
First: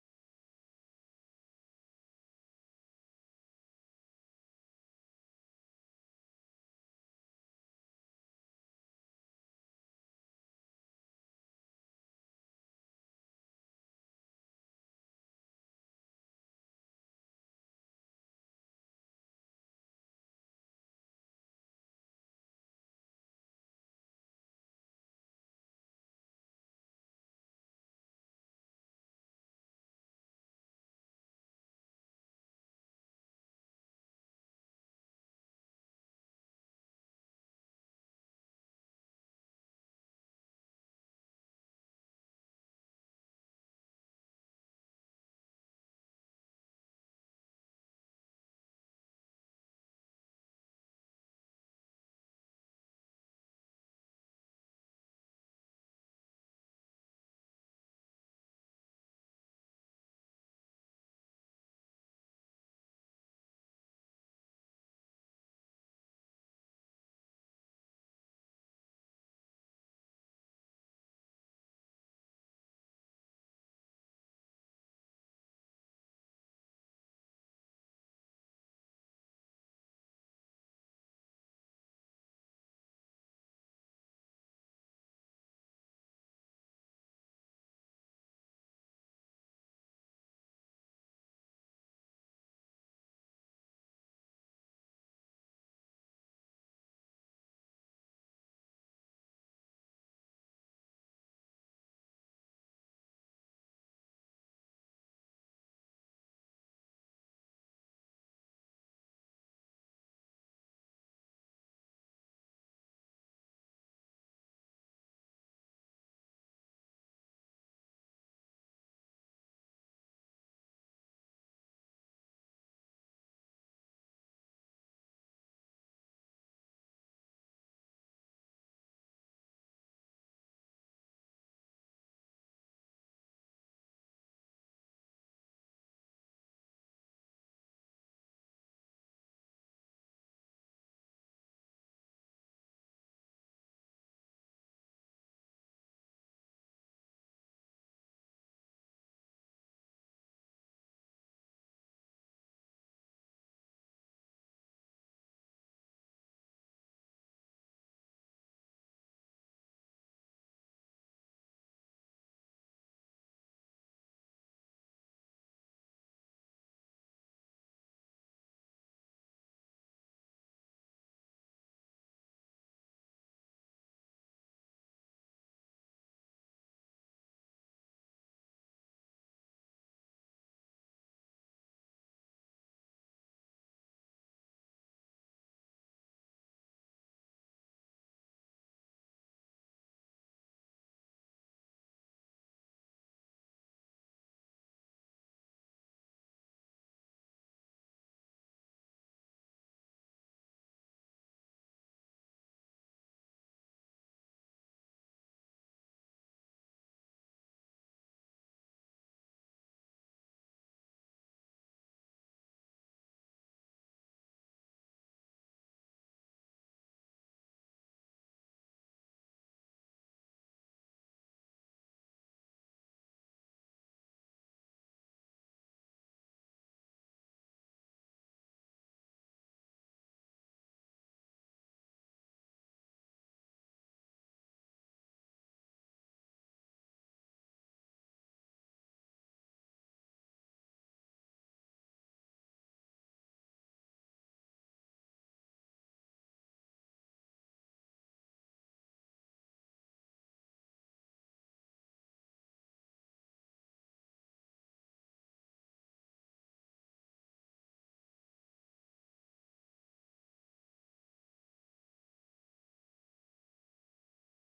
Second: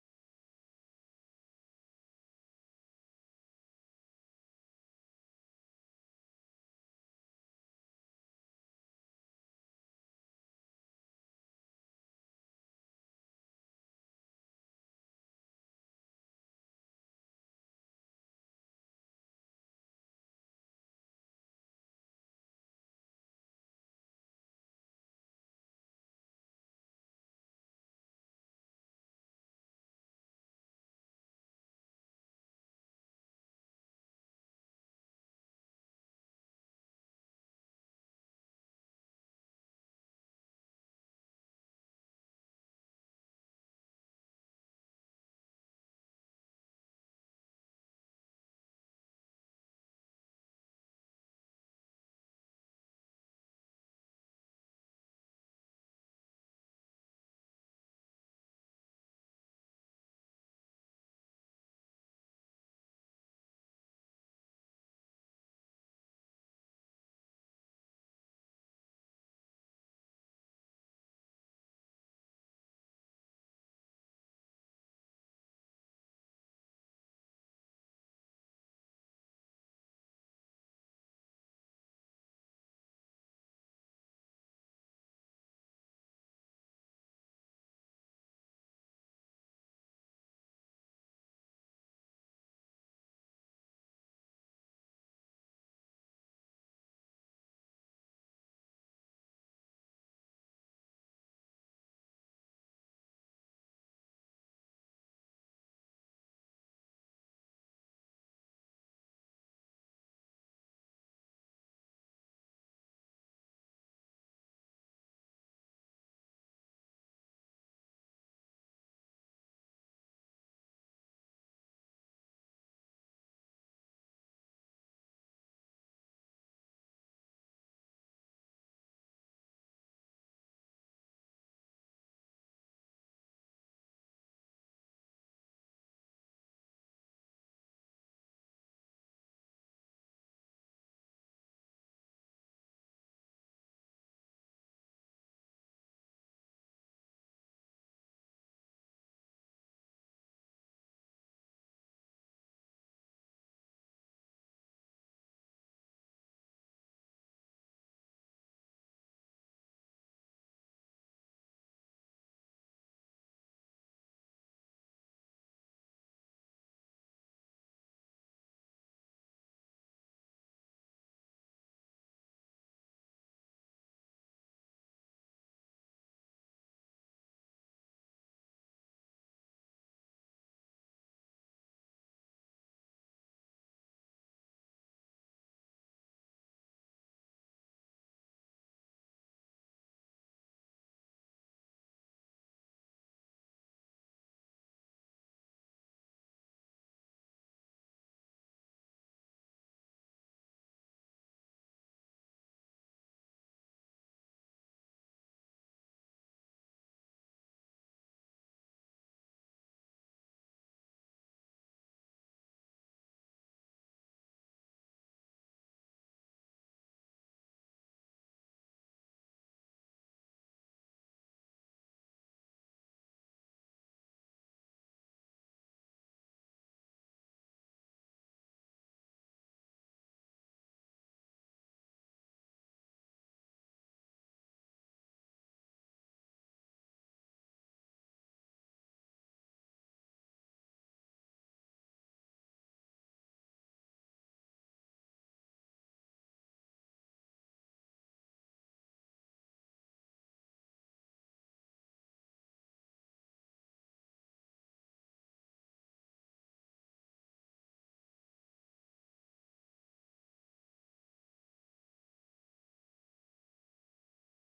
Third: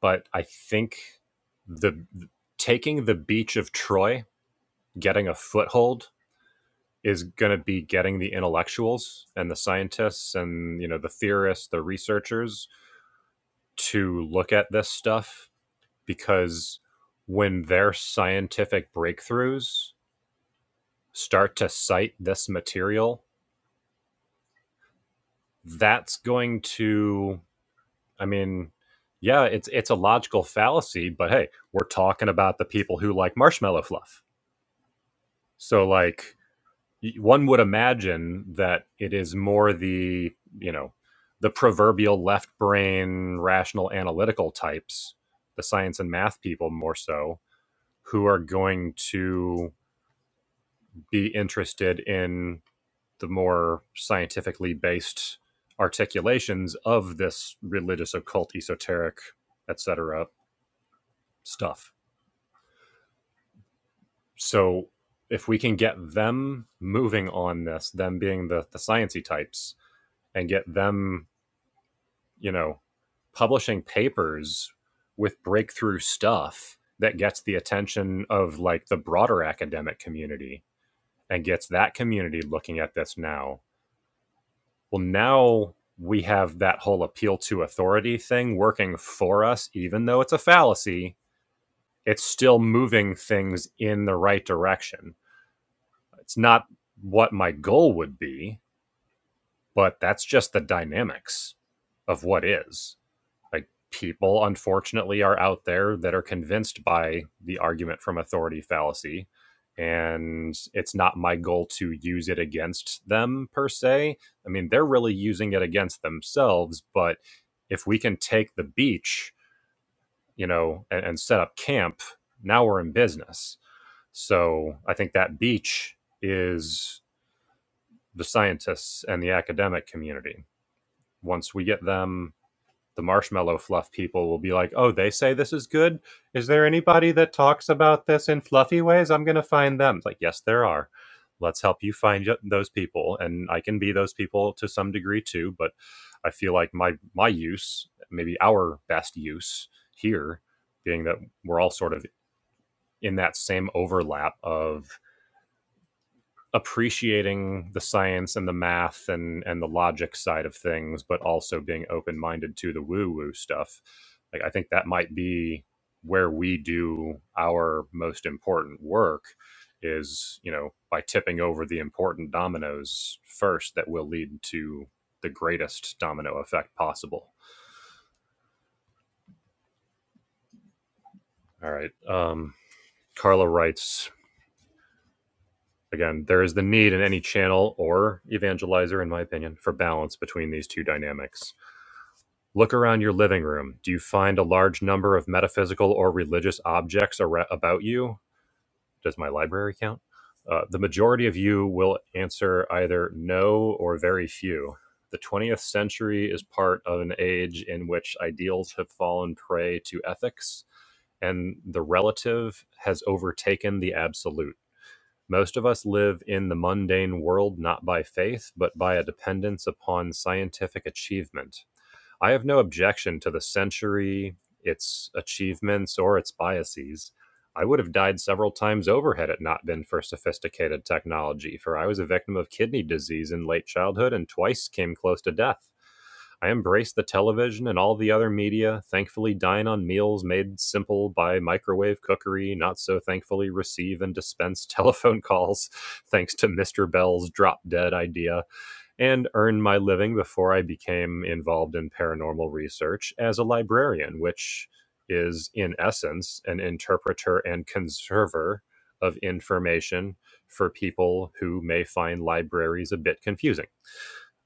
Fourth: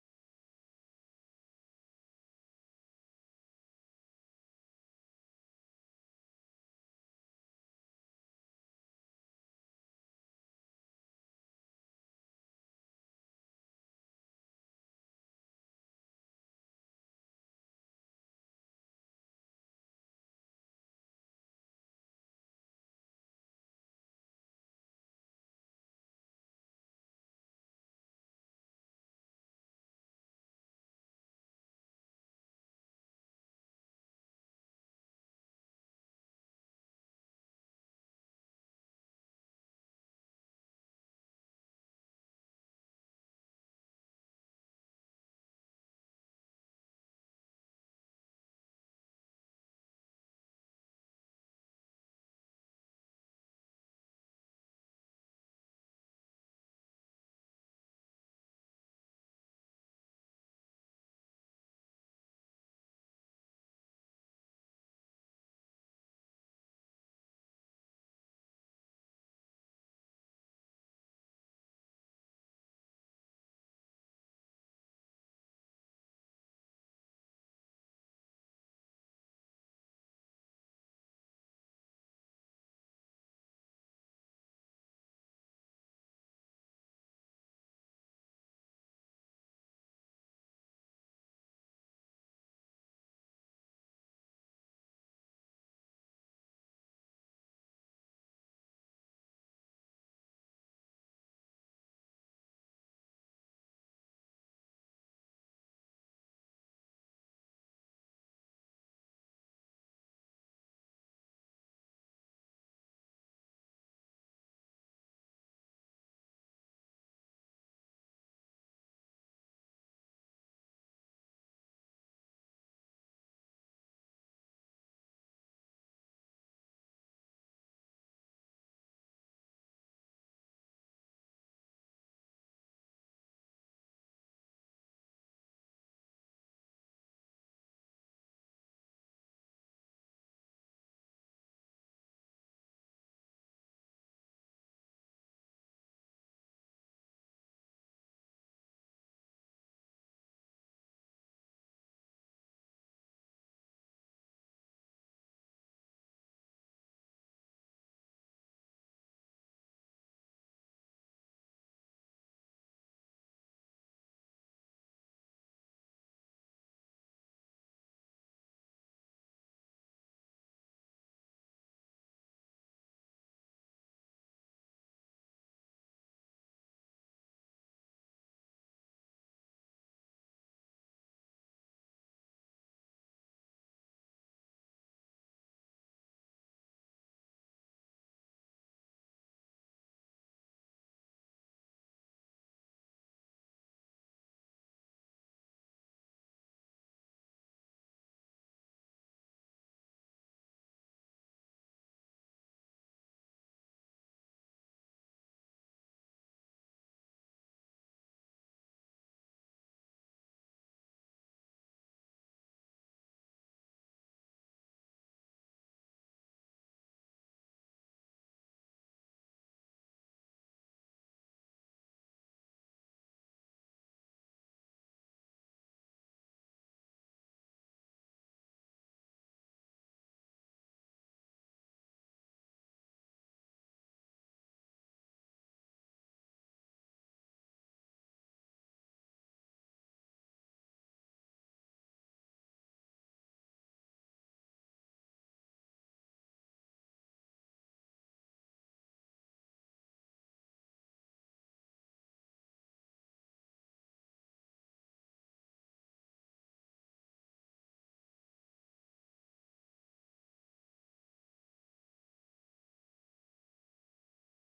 But I think the taking the beach of Troy, getting a foothold is going to be getting the intellectuals and the scientists and you know the theorists, the researchers to look at this stuff because when their scientific breakthroughs start to cite this material, that's going to I mean, yeah, it's it's a logical fallacy, but hey, we're talking about the people who like marshmallow fluff. So like one would imagine that it is more the, you know, the proverbial left brain rational analytical types, the science and math people more so, who are going to be interested in the more scientifically based articulations of this religious, occult, esoteric, etc. stuff. So if we can get them moving on this, them being the, the sciency types, and get them, you know, publishing papers with breakthrough stuff that gets the attention of like the broader academic community and gets that community looking at this now well now we have that whole appeal to authority thing working for us even though it's a fallacy it's still moving things in the right direction it's not what my goal would be but that's just the dynamics of what is like people unfortunately are out there that are convinced by the argument from authority fallacy and it's not my goal to use it against them per se i mean they're really using it against themselves but if we can take the beach you know and, and set up camp now we're in business so i think that beach is the scientists and the academic community once we get them the marshmallow fluff people will be like, "Oh, they say this is good. Is there anybody that talks about this in fluffy ways? I'm going to find them." It's like, "Yes, there are. Let's help you find those people." And I can be those people to some degree too, but I feel like my my use, maybe our best use here being that we're all sort of in that same overlap of appreciating the science and the math and and the logic side of things, but also being open minded to the woo woo stuff. Like I think that might be where we do our most important work is you know by tipping over the important dominoes first that will lead to the greatest domino effect possible all right um carla writes again there is the need in any channel or evangelizer in my opinion for balance between these two dynamics Look around your living room. Do you find a large number of metaphysical or religious objects ar- about you? Does my library count? Uh, the majority of you will answer either no or very few. The 20th century is part of an age in which ideals have fallen prey to ethics, and the relative has overtaken the absolute. Most of us live in the mundane world not by faith, but by a dependence upon scientific achievement. I have no objection to the century, its achievements, or its biases. I would have died several times over had it not been for sophisticated technology, for I was a victim of kidney disease in late childhood and twice came close to death. I embraced the television and all the other media, thankfully dine on meals made simple by microwave cookery, not so thankfully receive and dispense telephone calls, thanks to Mr. Bell's drop dead idea and earn my living before I became involved in paranormal research as a librarian, which is, in essence, an interpreter and conserver of information for people who may find libraries a bit confusing.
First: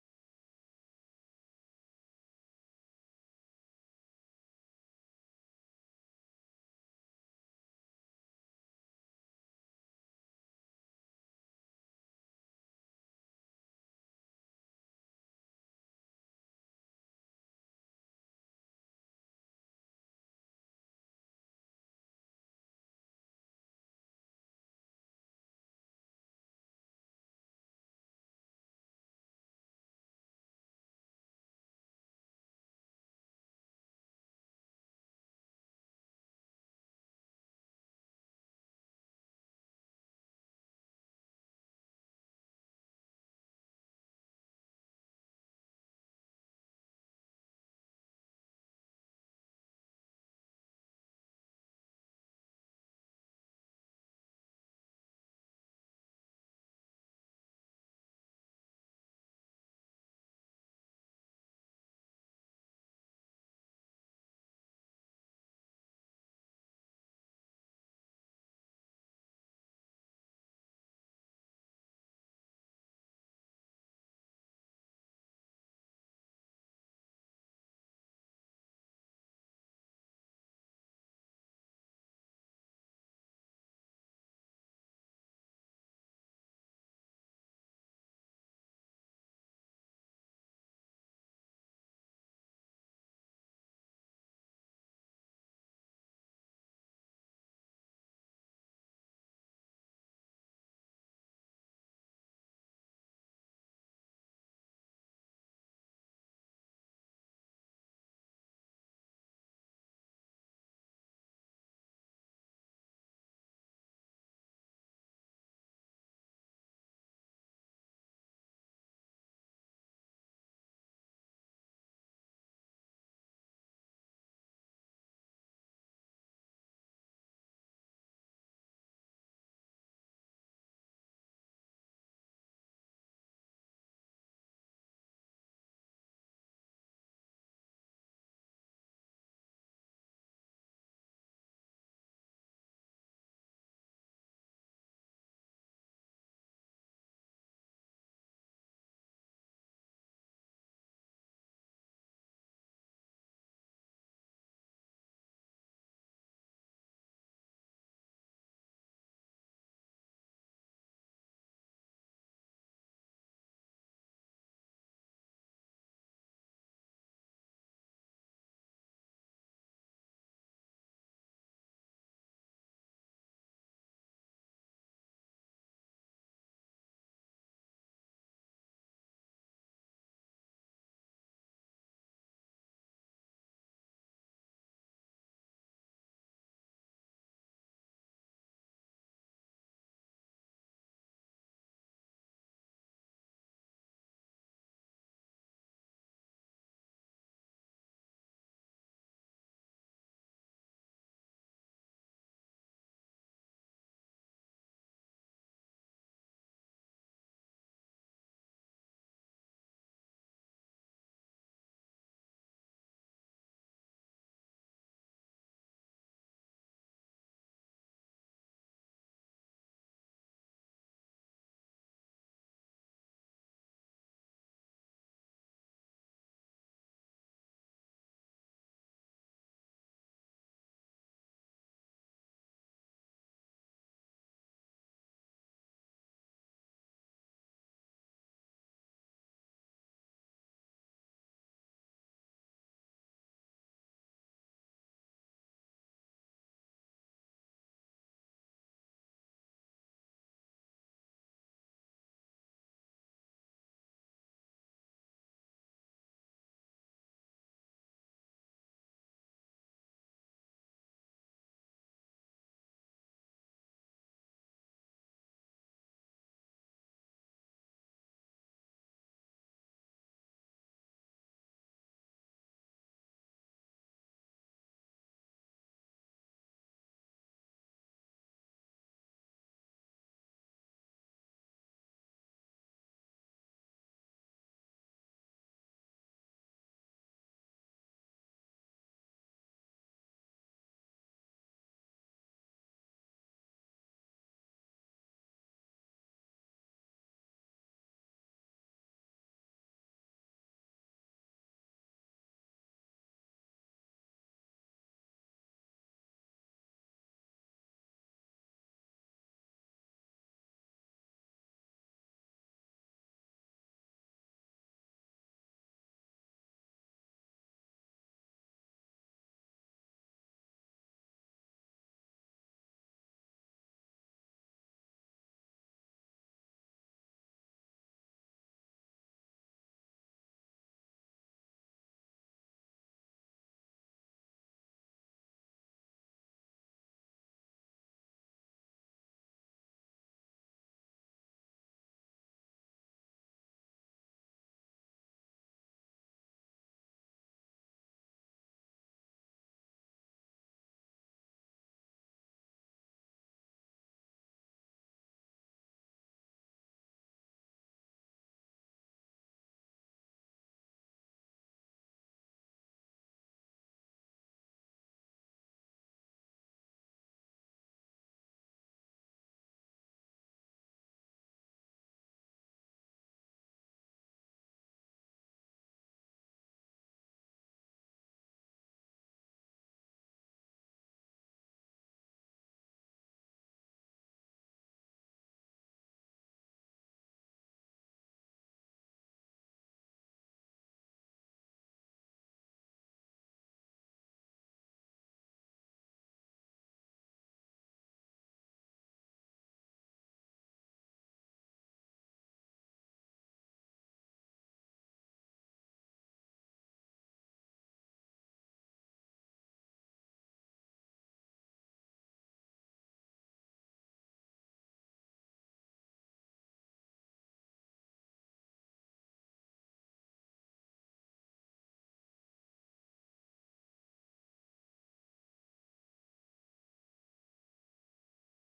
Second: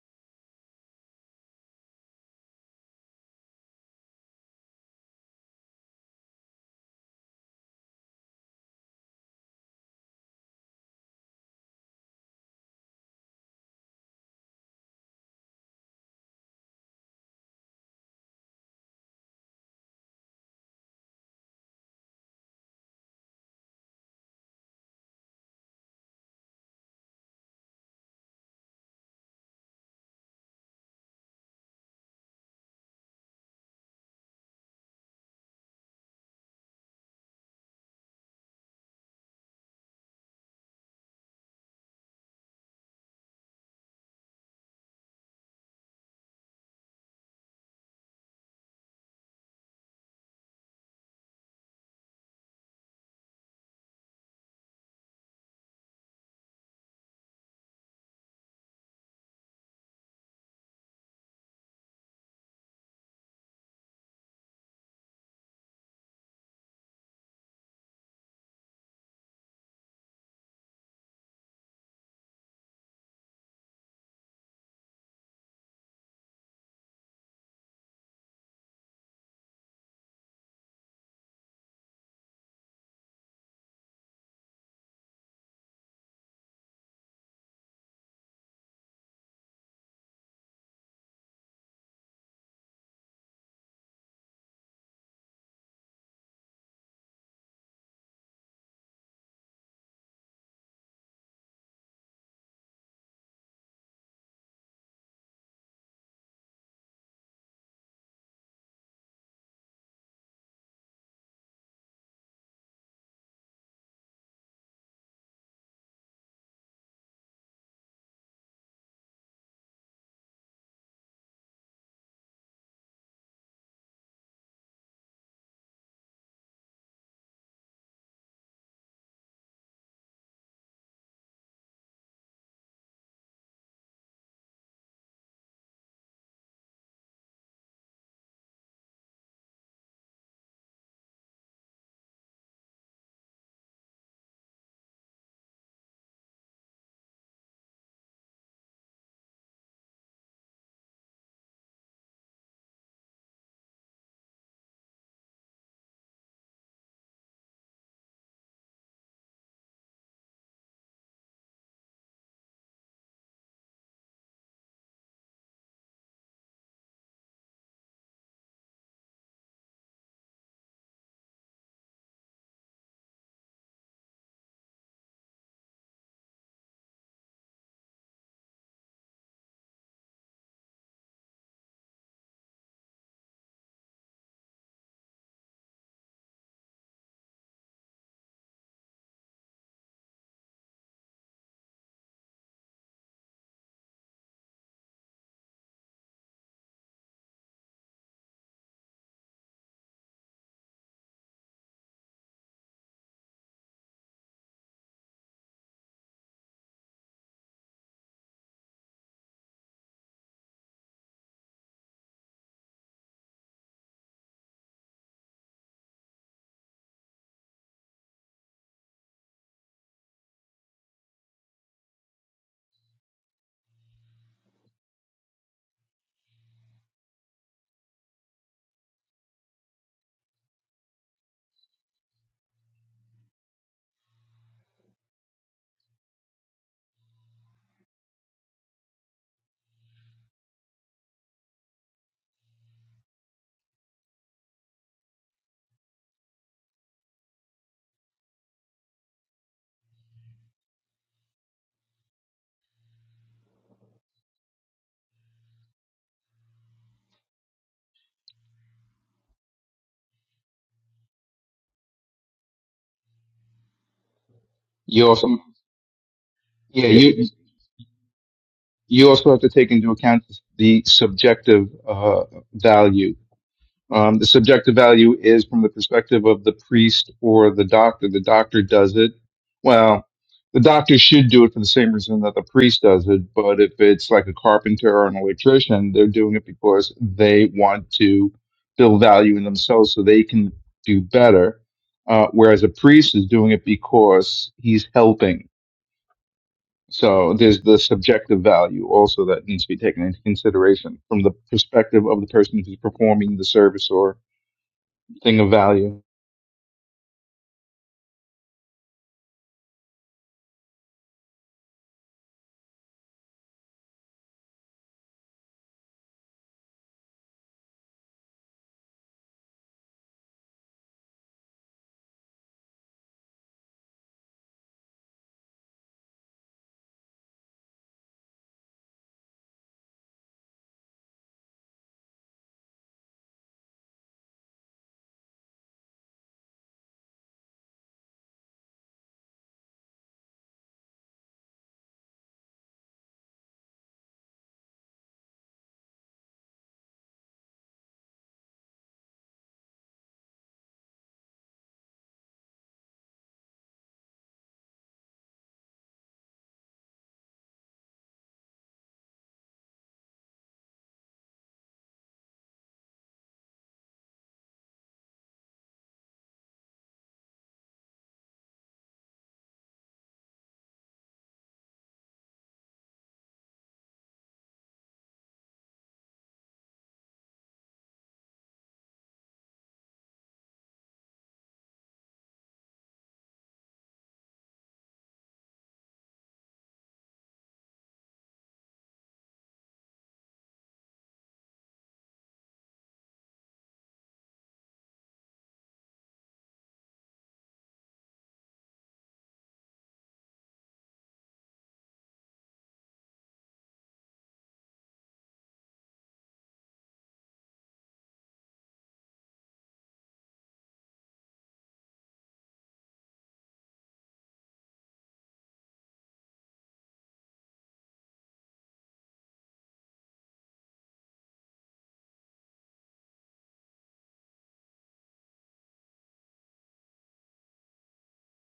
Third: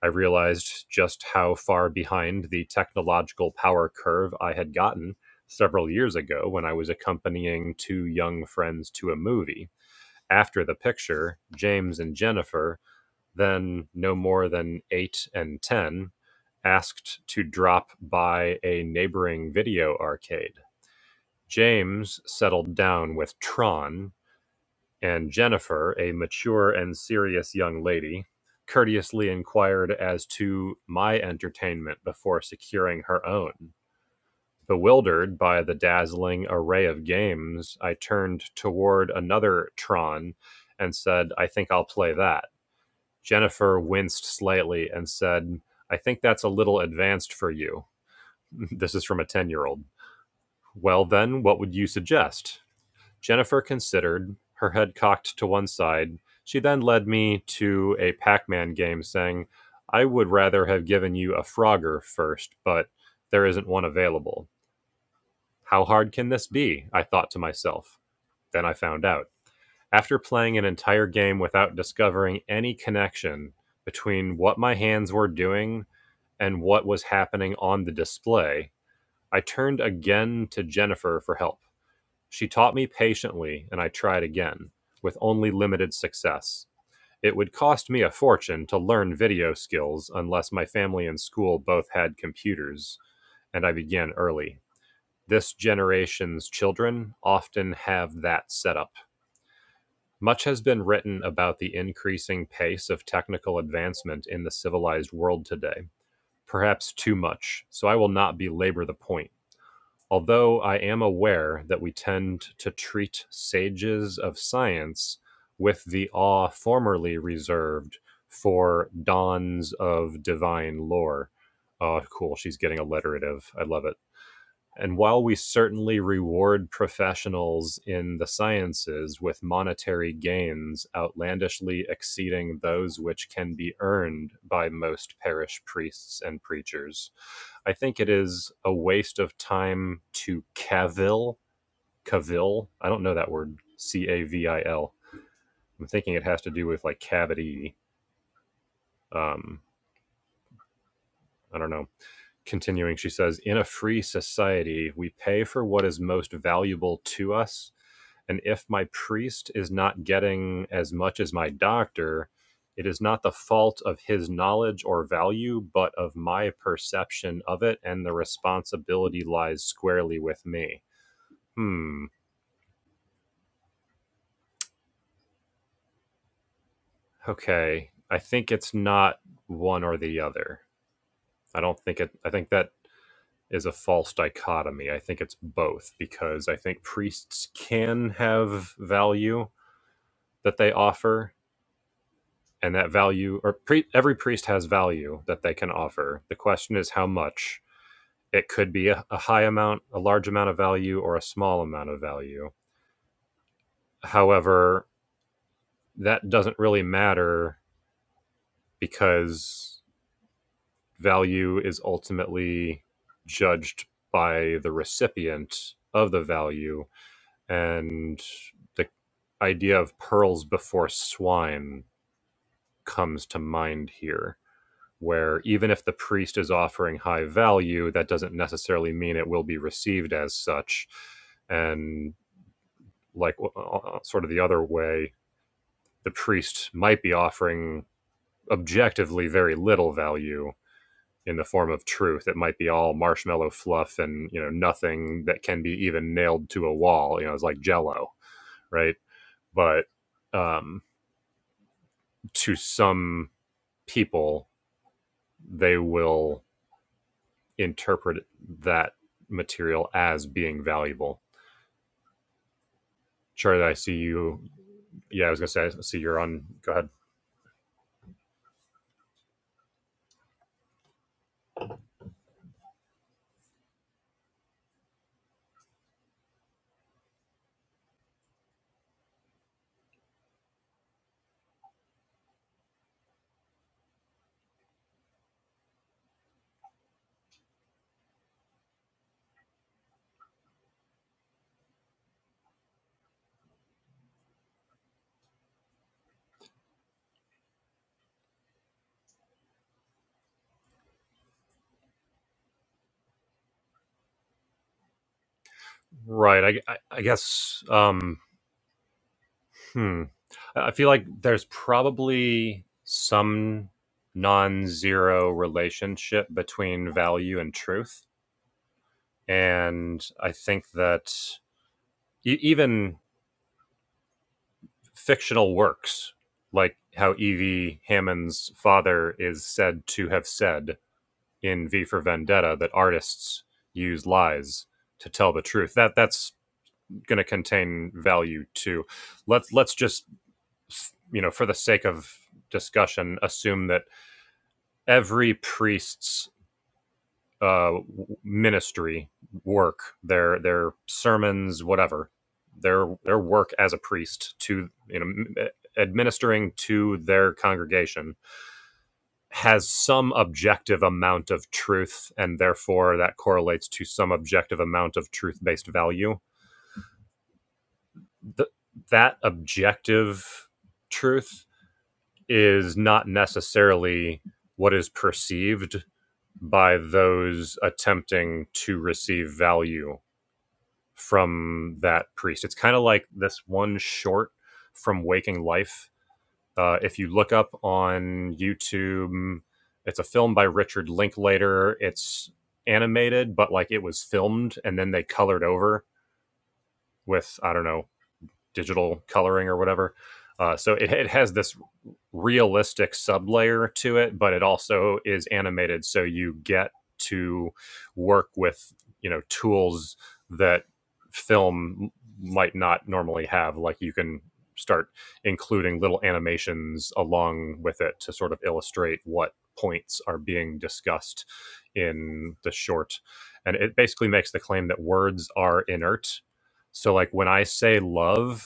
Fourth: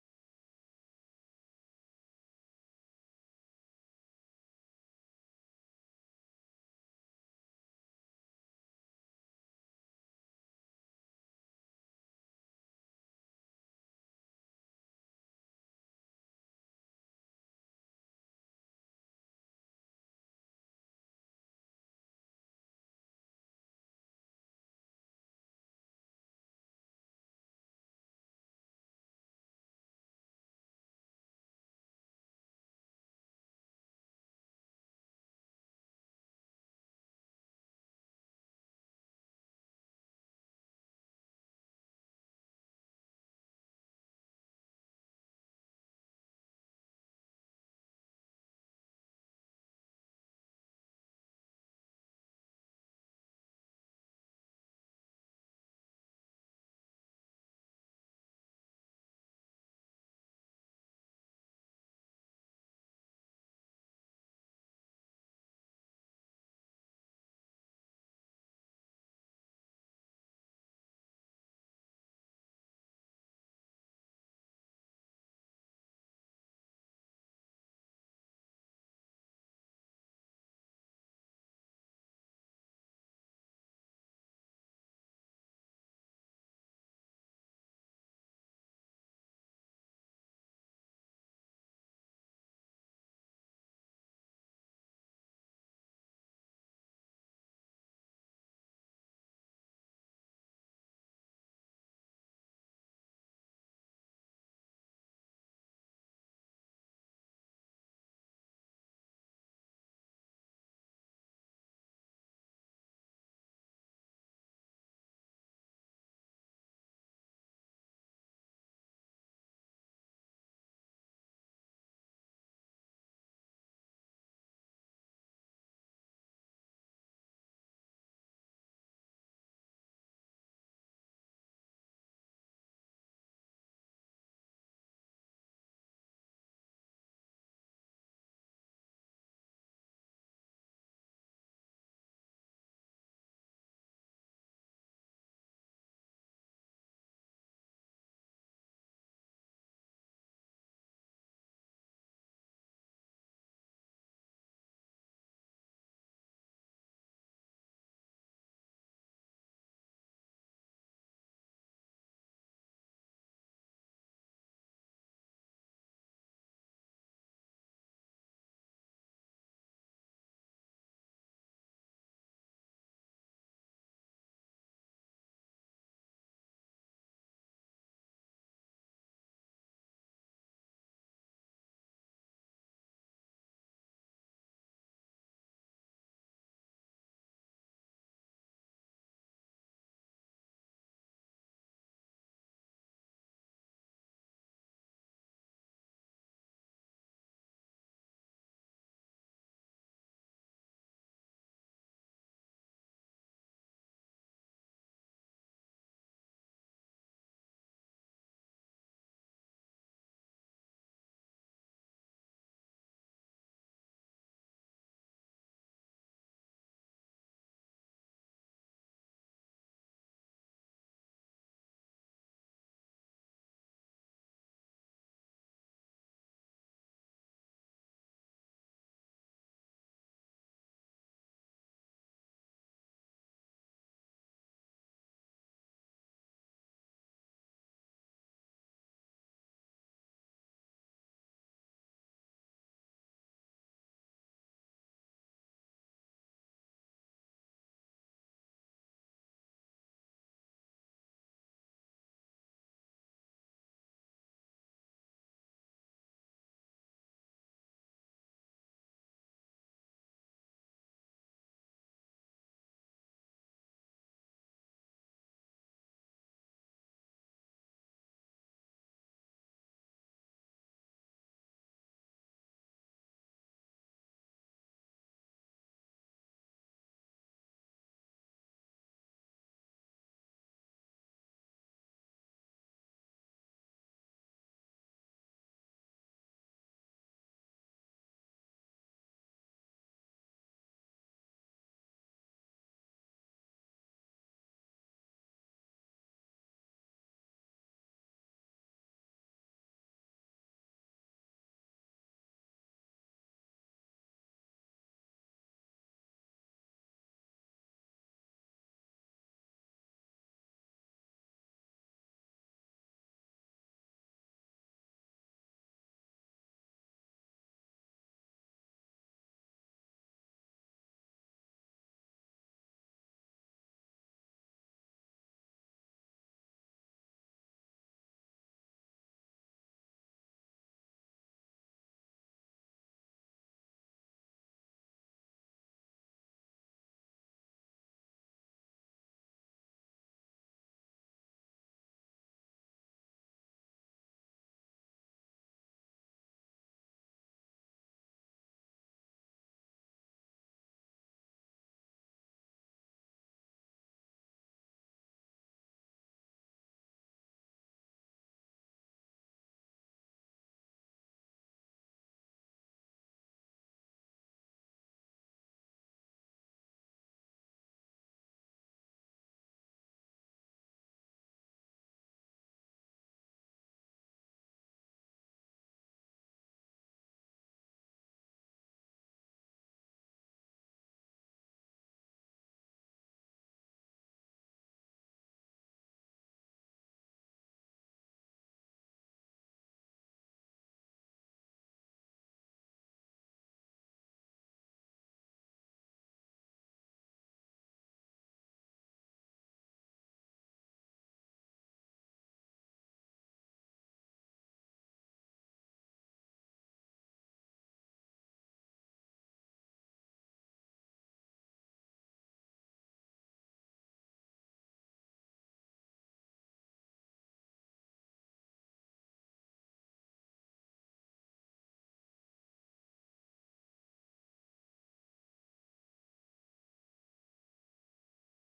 I realized just how far behind the technological power curve I had gotten several years ago when I was accompanying two young friends to a movie. After the picture, James and Jennifer then no more than 8 and 10, asked to drop by a neighboring video arcade. James settled down with Tron, and Jennifer, a mature and serious young lady, courteously inquired as to my entertainment before securing her own. Bewildered by the dazzling array of games, I turned toward another Tron and said, I think I'll play that. Jennifer winced slightly and said, I think that's a little advanced for you. this is from a 10 year old. Well, then, what would you suggest? Jennifer considered, her head cocked to one side. She then led me to a Pac Man game, saying, I would rather have given you a Frogger first, but there isn't one available. How hard can this be? I thought to myself. Then I found out. After playing an entire game without discovering any connection between what my hands were doing and what was happening on the display, I turned again to Jennifer for help. She taught me patiently, and I tried again, with only limited success. It would cost me a fortune to learn video skills unless my family and school both had computers, and I began early. This generation's children often have that setup. Much has been written about the increasing pace of technical advancement in the civilized world today. perhaps too much, so I will not belabor the point. Although I am aware that we tend to treat sages of science with the awe formerly reserved for dons of divine lore. Oh, cool. She's getting alliterative. I love it. And while we certainly reward professionals in the sciences with monetary gains outlandishly exceeding those which can be earned by most parish priests and preachers, I think it is a waste of time to cavil, cavil. I don't know that word, C A V I L. I'm thinking it has to do with like cavity. Um, I don't know Continuing, she says, in a free society, we pay for what is most valuable to us. And if my priest is not getting as much as my doctor, it is not the fault of his knowledge or value, but of my perception of it, and the responsibility lies squarely with me. Hmm. Okay. I think it's not one or the other. I don't think it, I think that is a false dichotomy. I think it's both because I think priests can have value that they offer, and that value, or pre- every priest has value that they can offer. The question is how much. It could be a, a high amount, a large amount of value, or a small amount of value. However, that doesn't really matter because value is ultimately judged by the recipient of the value and the idea of pearls before swine comes to mind here where even if the priest is offering high value that doesn't necessarily mean it will be received as such and like uh, uh, uh, sort of the other way the priest might be offering objectively very little value in the form of truth it might be all marshmallow fluff and you know nothing that can be even nailed to a wall you know it's like jello right but um to some people, they will interpret that material as being valuable. Charlie, I see you.
You also
Yeah, I was gonna say, I see you're on. Go
yeah
ahead.
Yeah. you you also have to take into account the subjective uh, value Um, the subjective value is from the perspective of the priest or the doctor. The doctor does it. Well, the doctor should do it for the same reason that the priest does it. But if it's like a carpenter or an electrician, they're doing it because they want to build value in themselves so they can do better. Uh, whereas a priest is doing it because he's helping. So there's the subjective value also that needs to be taken into consideration from the perspective of the person who's performing the service or thing of value.
Right. I, I, I guess. Um. Hmm. I feel like there's probably some non-zero relationship between value and truth, and I think that e- even fictional works, like how Evie Hammond's father is said to have said in V for Vendetta that artists use lies to tell the truth. That that's going to contain value too. Let's let's just you know for the sake of discussion assume that every priest's uh, ministry work, their their sermons, whatever, their their work as a priest to you know administering to their congregation has some objective amount of truth, and therefore that correlates to some objective amount of truth based value. Th- that objective truth is not necessarily what is perceived by those attempting to receive value from that priest. It's kind of like this one short from Waking Life. Uh, if you look up on YouTube, it's a film by Richard Linklater. It's animated, but like it was filmed and then they colored over with I don't know digital coloring or whatever. Uh, so it, it has this realistic sublayer to it, but it also is animated, so you get to work with you know tools that film might not normally have. Like you can start including little animations along with it to sort of illustrate what points are being discussed in the short. And it basically makes the claim that words are inert. So like when I say love,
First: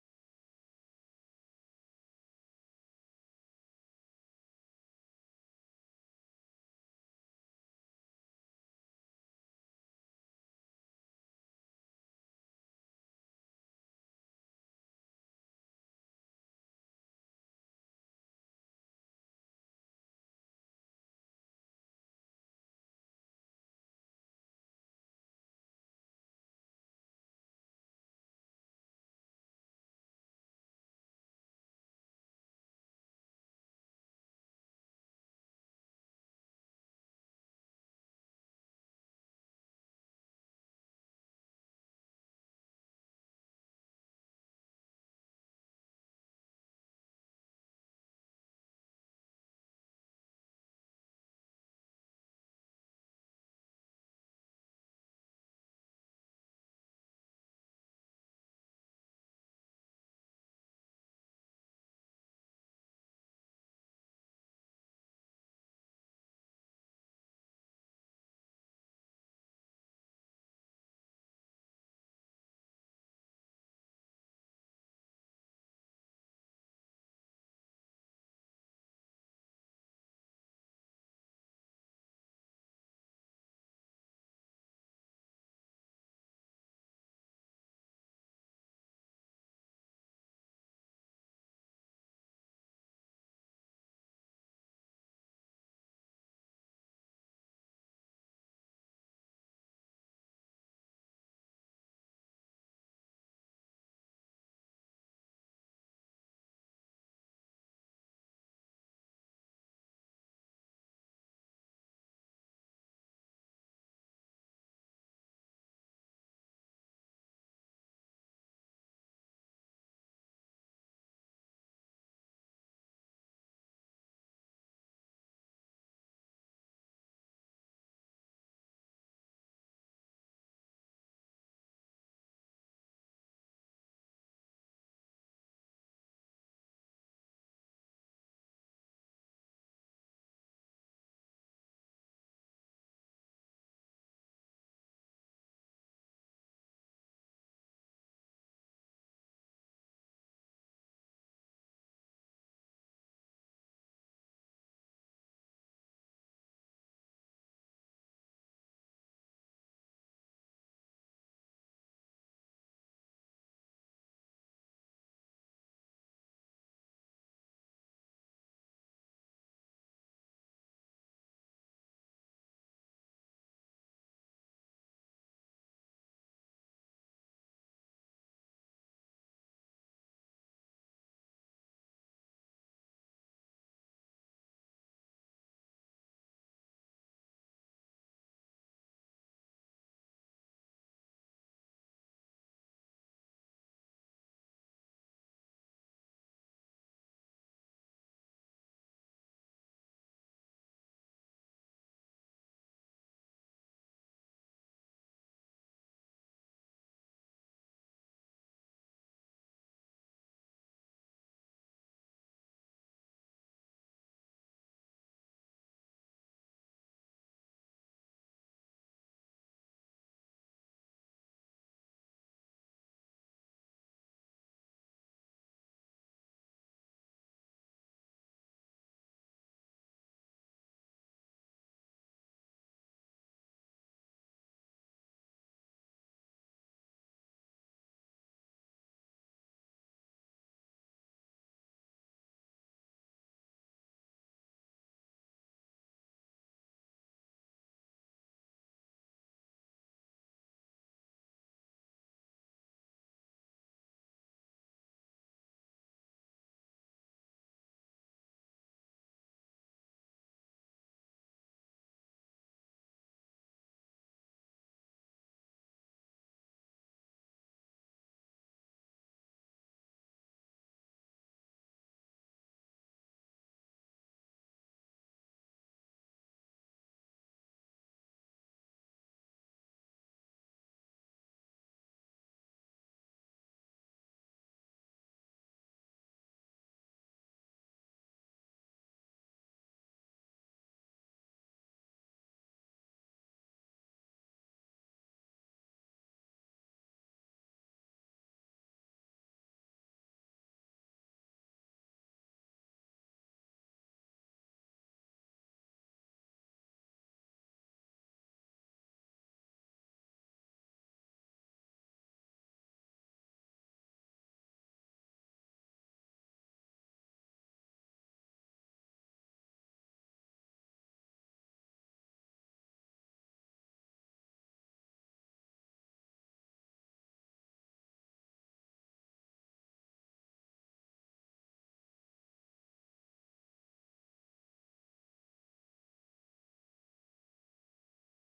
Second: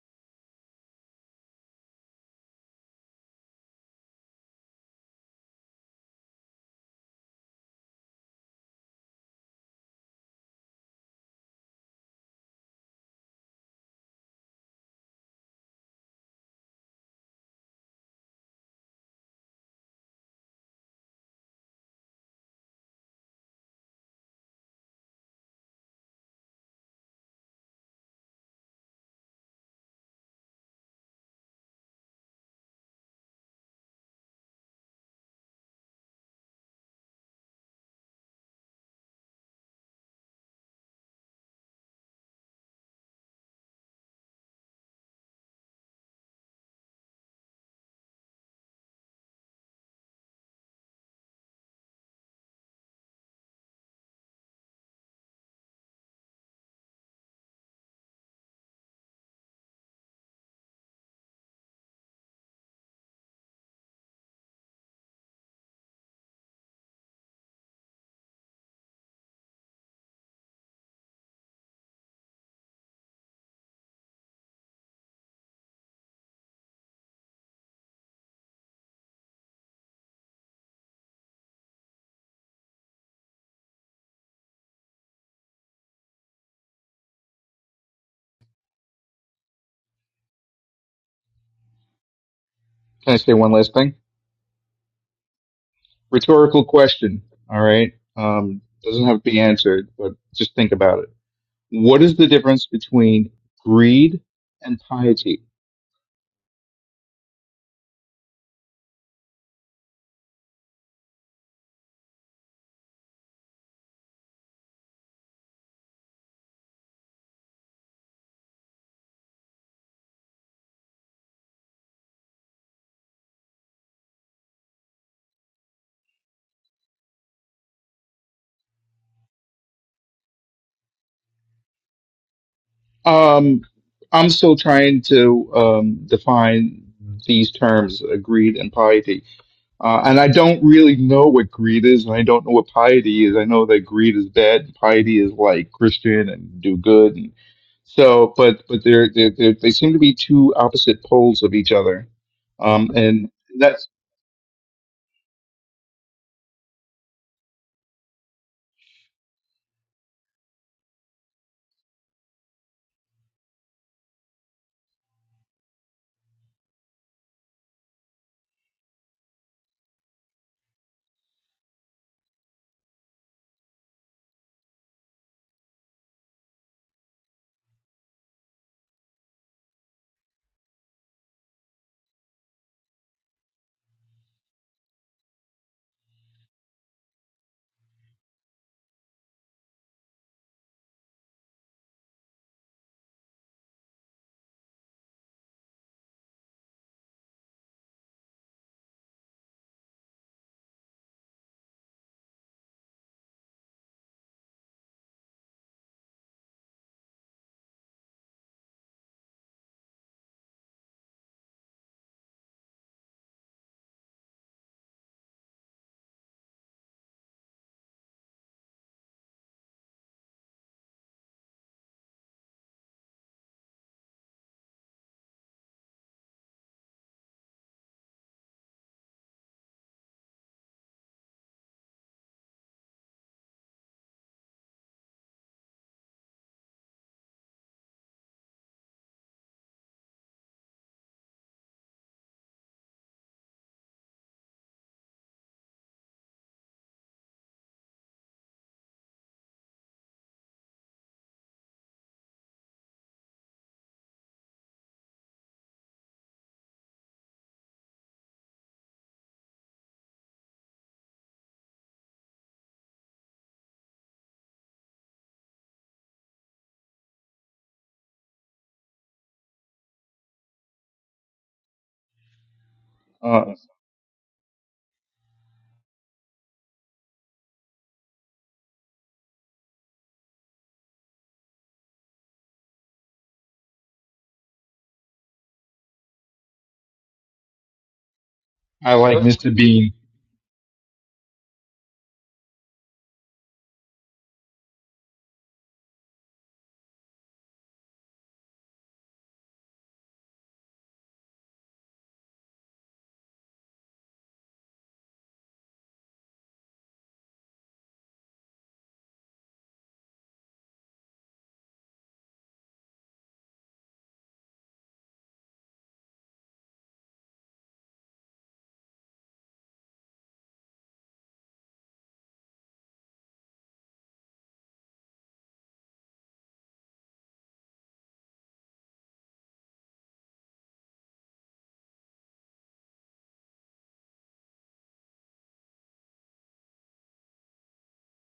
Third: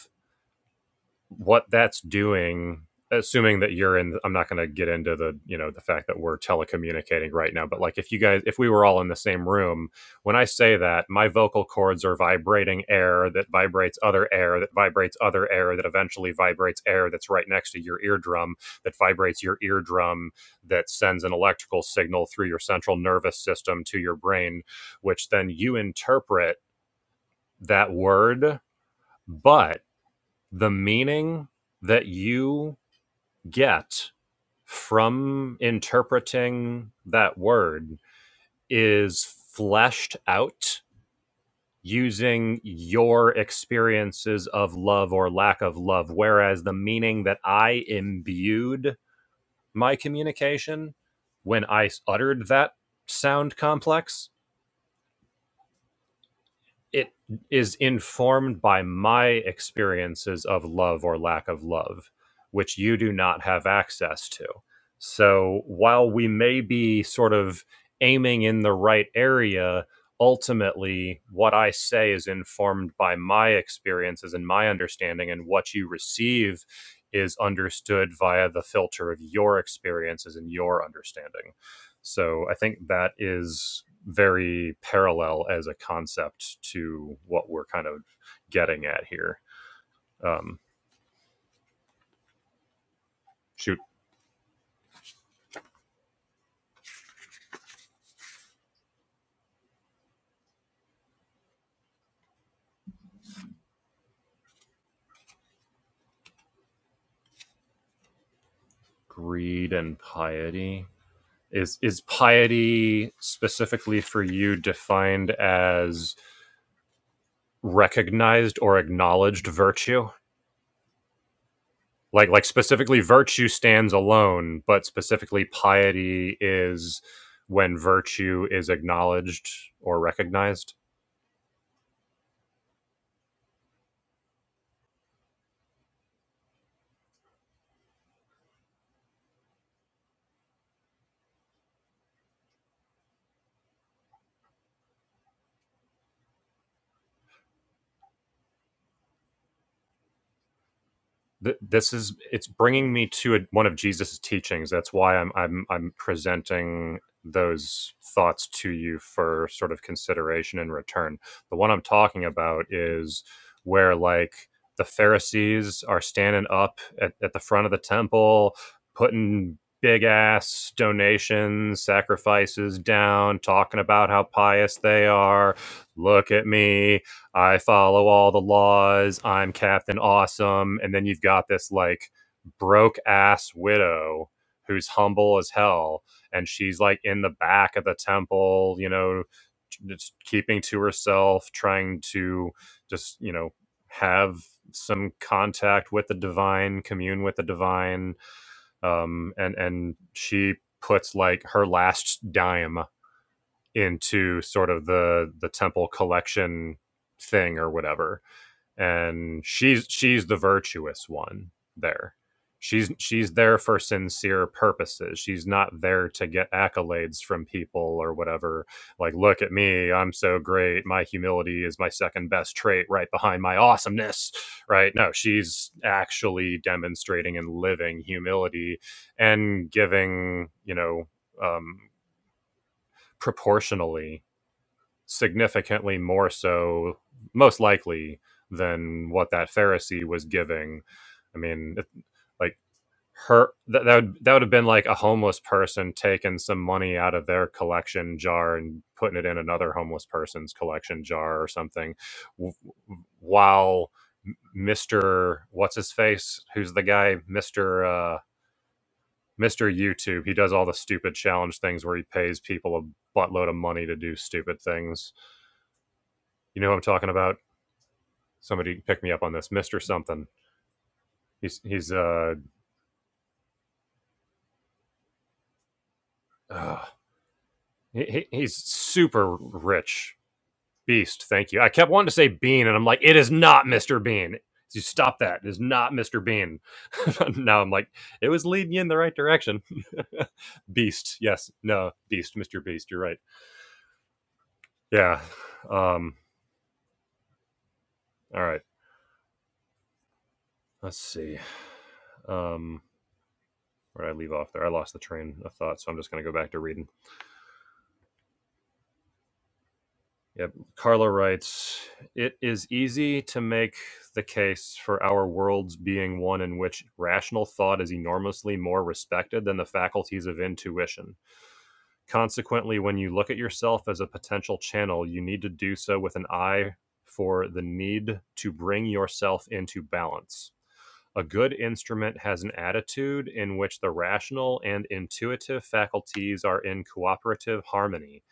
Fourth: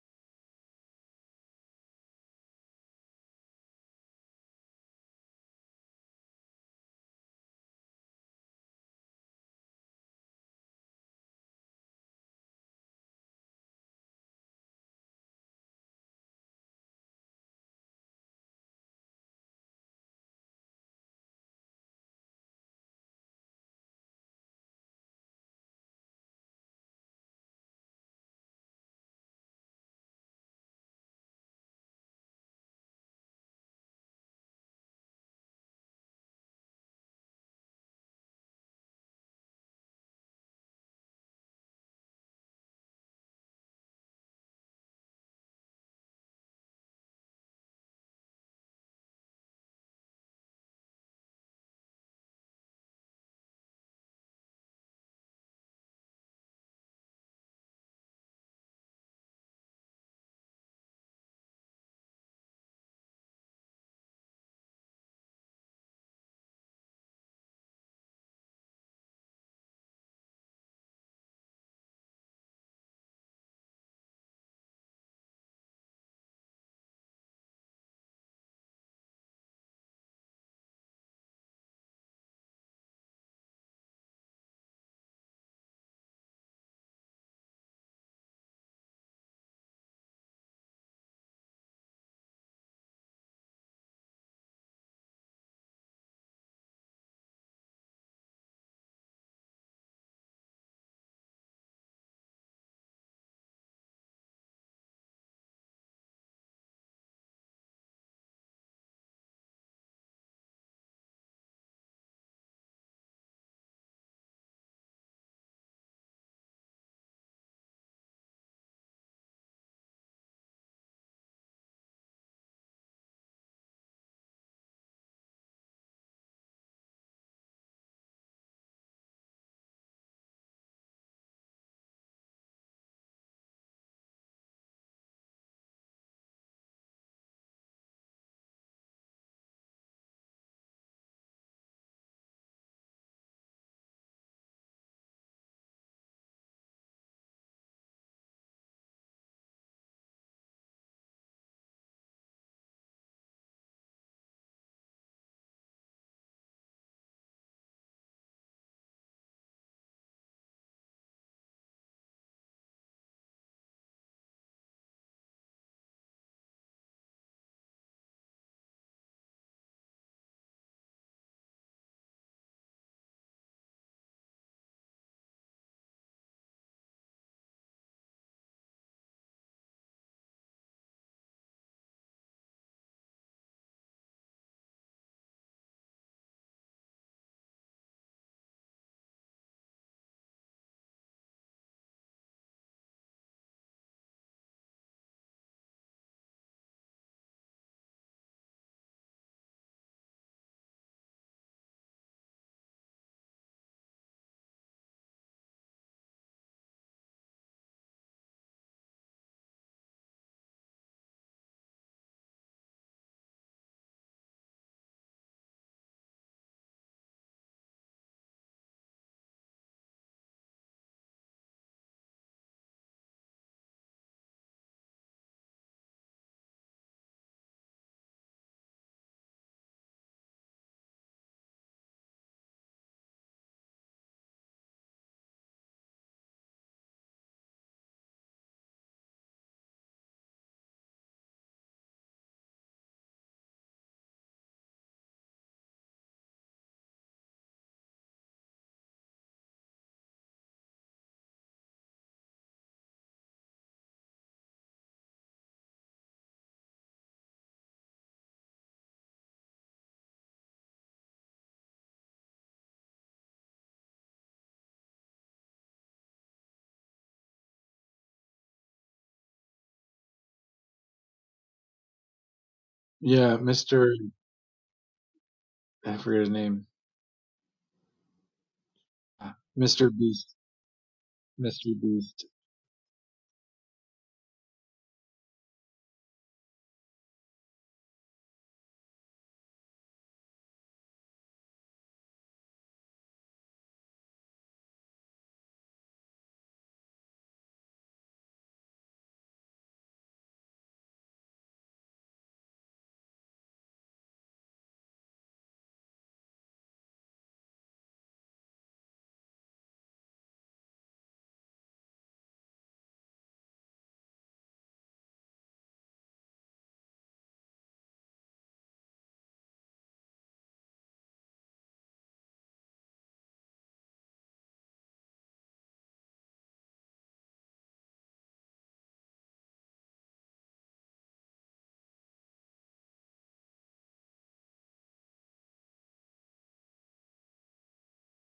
what that's doing assuming that you're in i'm not going to get into the you know the fact that we're telecommunicating right now but like if you guys if we were all in the same room when i say that my vocal cords are vibrating air that vibrates other air that vibrates other air that eventually vibrates air that's right next to your eardrum that vibrates your eardrum that sends an electrical signal through your central nervous system to your brain which then you interpret that word but the meaning that you get from interpreting that word is fleshed out using your experiences of love or lack of love. Whereas the meaning that I imbued my communication when I uttered that sound complex it is informed by my experiences of love or lack of love, which you do not have access to. So while we may be sort of aiming in the right area, ultimately what I say is informed by my experiences and my understanding, and what you receive is understood via the filter of your experiences and your understanding. So I think that is very parallel as a concept to what we're kind of getting at here. Um,
Can I say one last
shoot,
thing? Rhetorical question. All right. Um, doesn't have to be answered, but just think about it. What is the difference between greed and piety?
greed and piety is is piety specifically for you defined as recognized or acknowledged virtue? Like like specifically virtue stands alone, but specifically piety is when virtue is acknowledged or recognized.
Um, I'm still trying to um, define these terms, uh, greed and piety. Uh, and I don't really know what greed is, and I don't know what piety is. I know that greed is bad, and piety is like Christian and do good. And so, but but they're, they're, they're they seem to be two opposite poles of
th-
each
this
other.
is it's
Um,
bringing me
and
to a, one of
that's
Jesus's teachings. That's why I'm I'm I'm presenting those thoughts to you for sort of consideration in return. The one I'm talking about is where like the Pharisees are standing up at, at the front of the temple, putting big ass donations, sacrifices down, talking about how pious they are. Look at me I follow all the laws. I'm Captain Awesome. And then you've got this like broke ass widow who's humble as hell. And she's like in the back of the temple, you know, just keeping to herself, trying to just, you know, have some contact with the divine, commune with the divine. Um, and, and she puts like her last dime into sort of the, the temple collection thing or whatever and she's she's the virtuous one there. She's she's there for sincere purposes. She's not there to get accolades from people or whatever. Like, look at me, I'm so great. My humility is my second best trait, right behind my awesomeness. Right? No, she's actually demonstrating and living humility and giving, you know, um, proportionally significantly more so, most likely, than what that Pharisee was giving. I mean, it, like her that that would, that would have been like a homeless person taking some money out of their collection jar and putting it in another homeless person's collection jar or something, w- while Mister what's his face, who's the guy, Mister. Uh, Mr. YouTube, he does all the stupid challenge things where he pays people a buttload of money to do stupid things you know who I'm talking about? Somebody pick me up on this, Mister Something. He's he's uh,
Yeah,
uh,
Mr. I forget his name.
uh he, he's
Uh,
super
Mr.
rich
Beast.
beast. Thank you. I
Mr.
kept wanting to
Beast.
say Bean, and I'm like, it is not Mister Bean. You stop that. It is not Mister Bean. now I'm like, it was leading you in
I
the
like
right
Sure. Mr.
direction.
Bean.
beast. Yes. No. Beast. Mister Beast. You're right. Yeah. Um. All right. Let's see. Um. Where did I leave off there? I lost the train of thought, so I'm just going to go back to reading. Yep. Carla writes, It is easy to make the case for our worlds being one in which rational thought is enormously more respected than the faculties of intuition. Consequently, when you look at yourself as a potential channel, you need to do so with an eye for the need to bring yourself into balance. A good instrument has an attitude in which the rational and intuitive faculties are in cooperative harmony,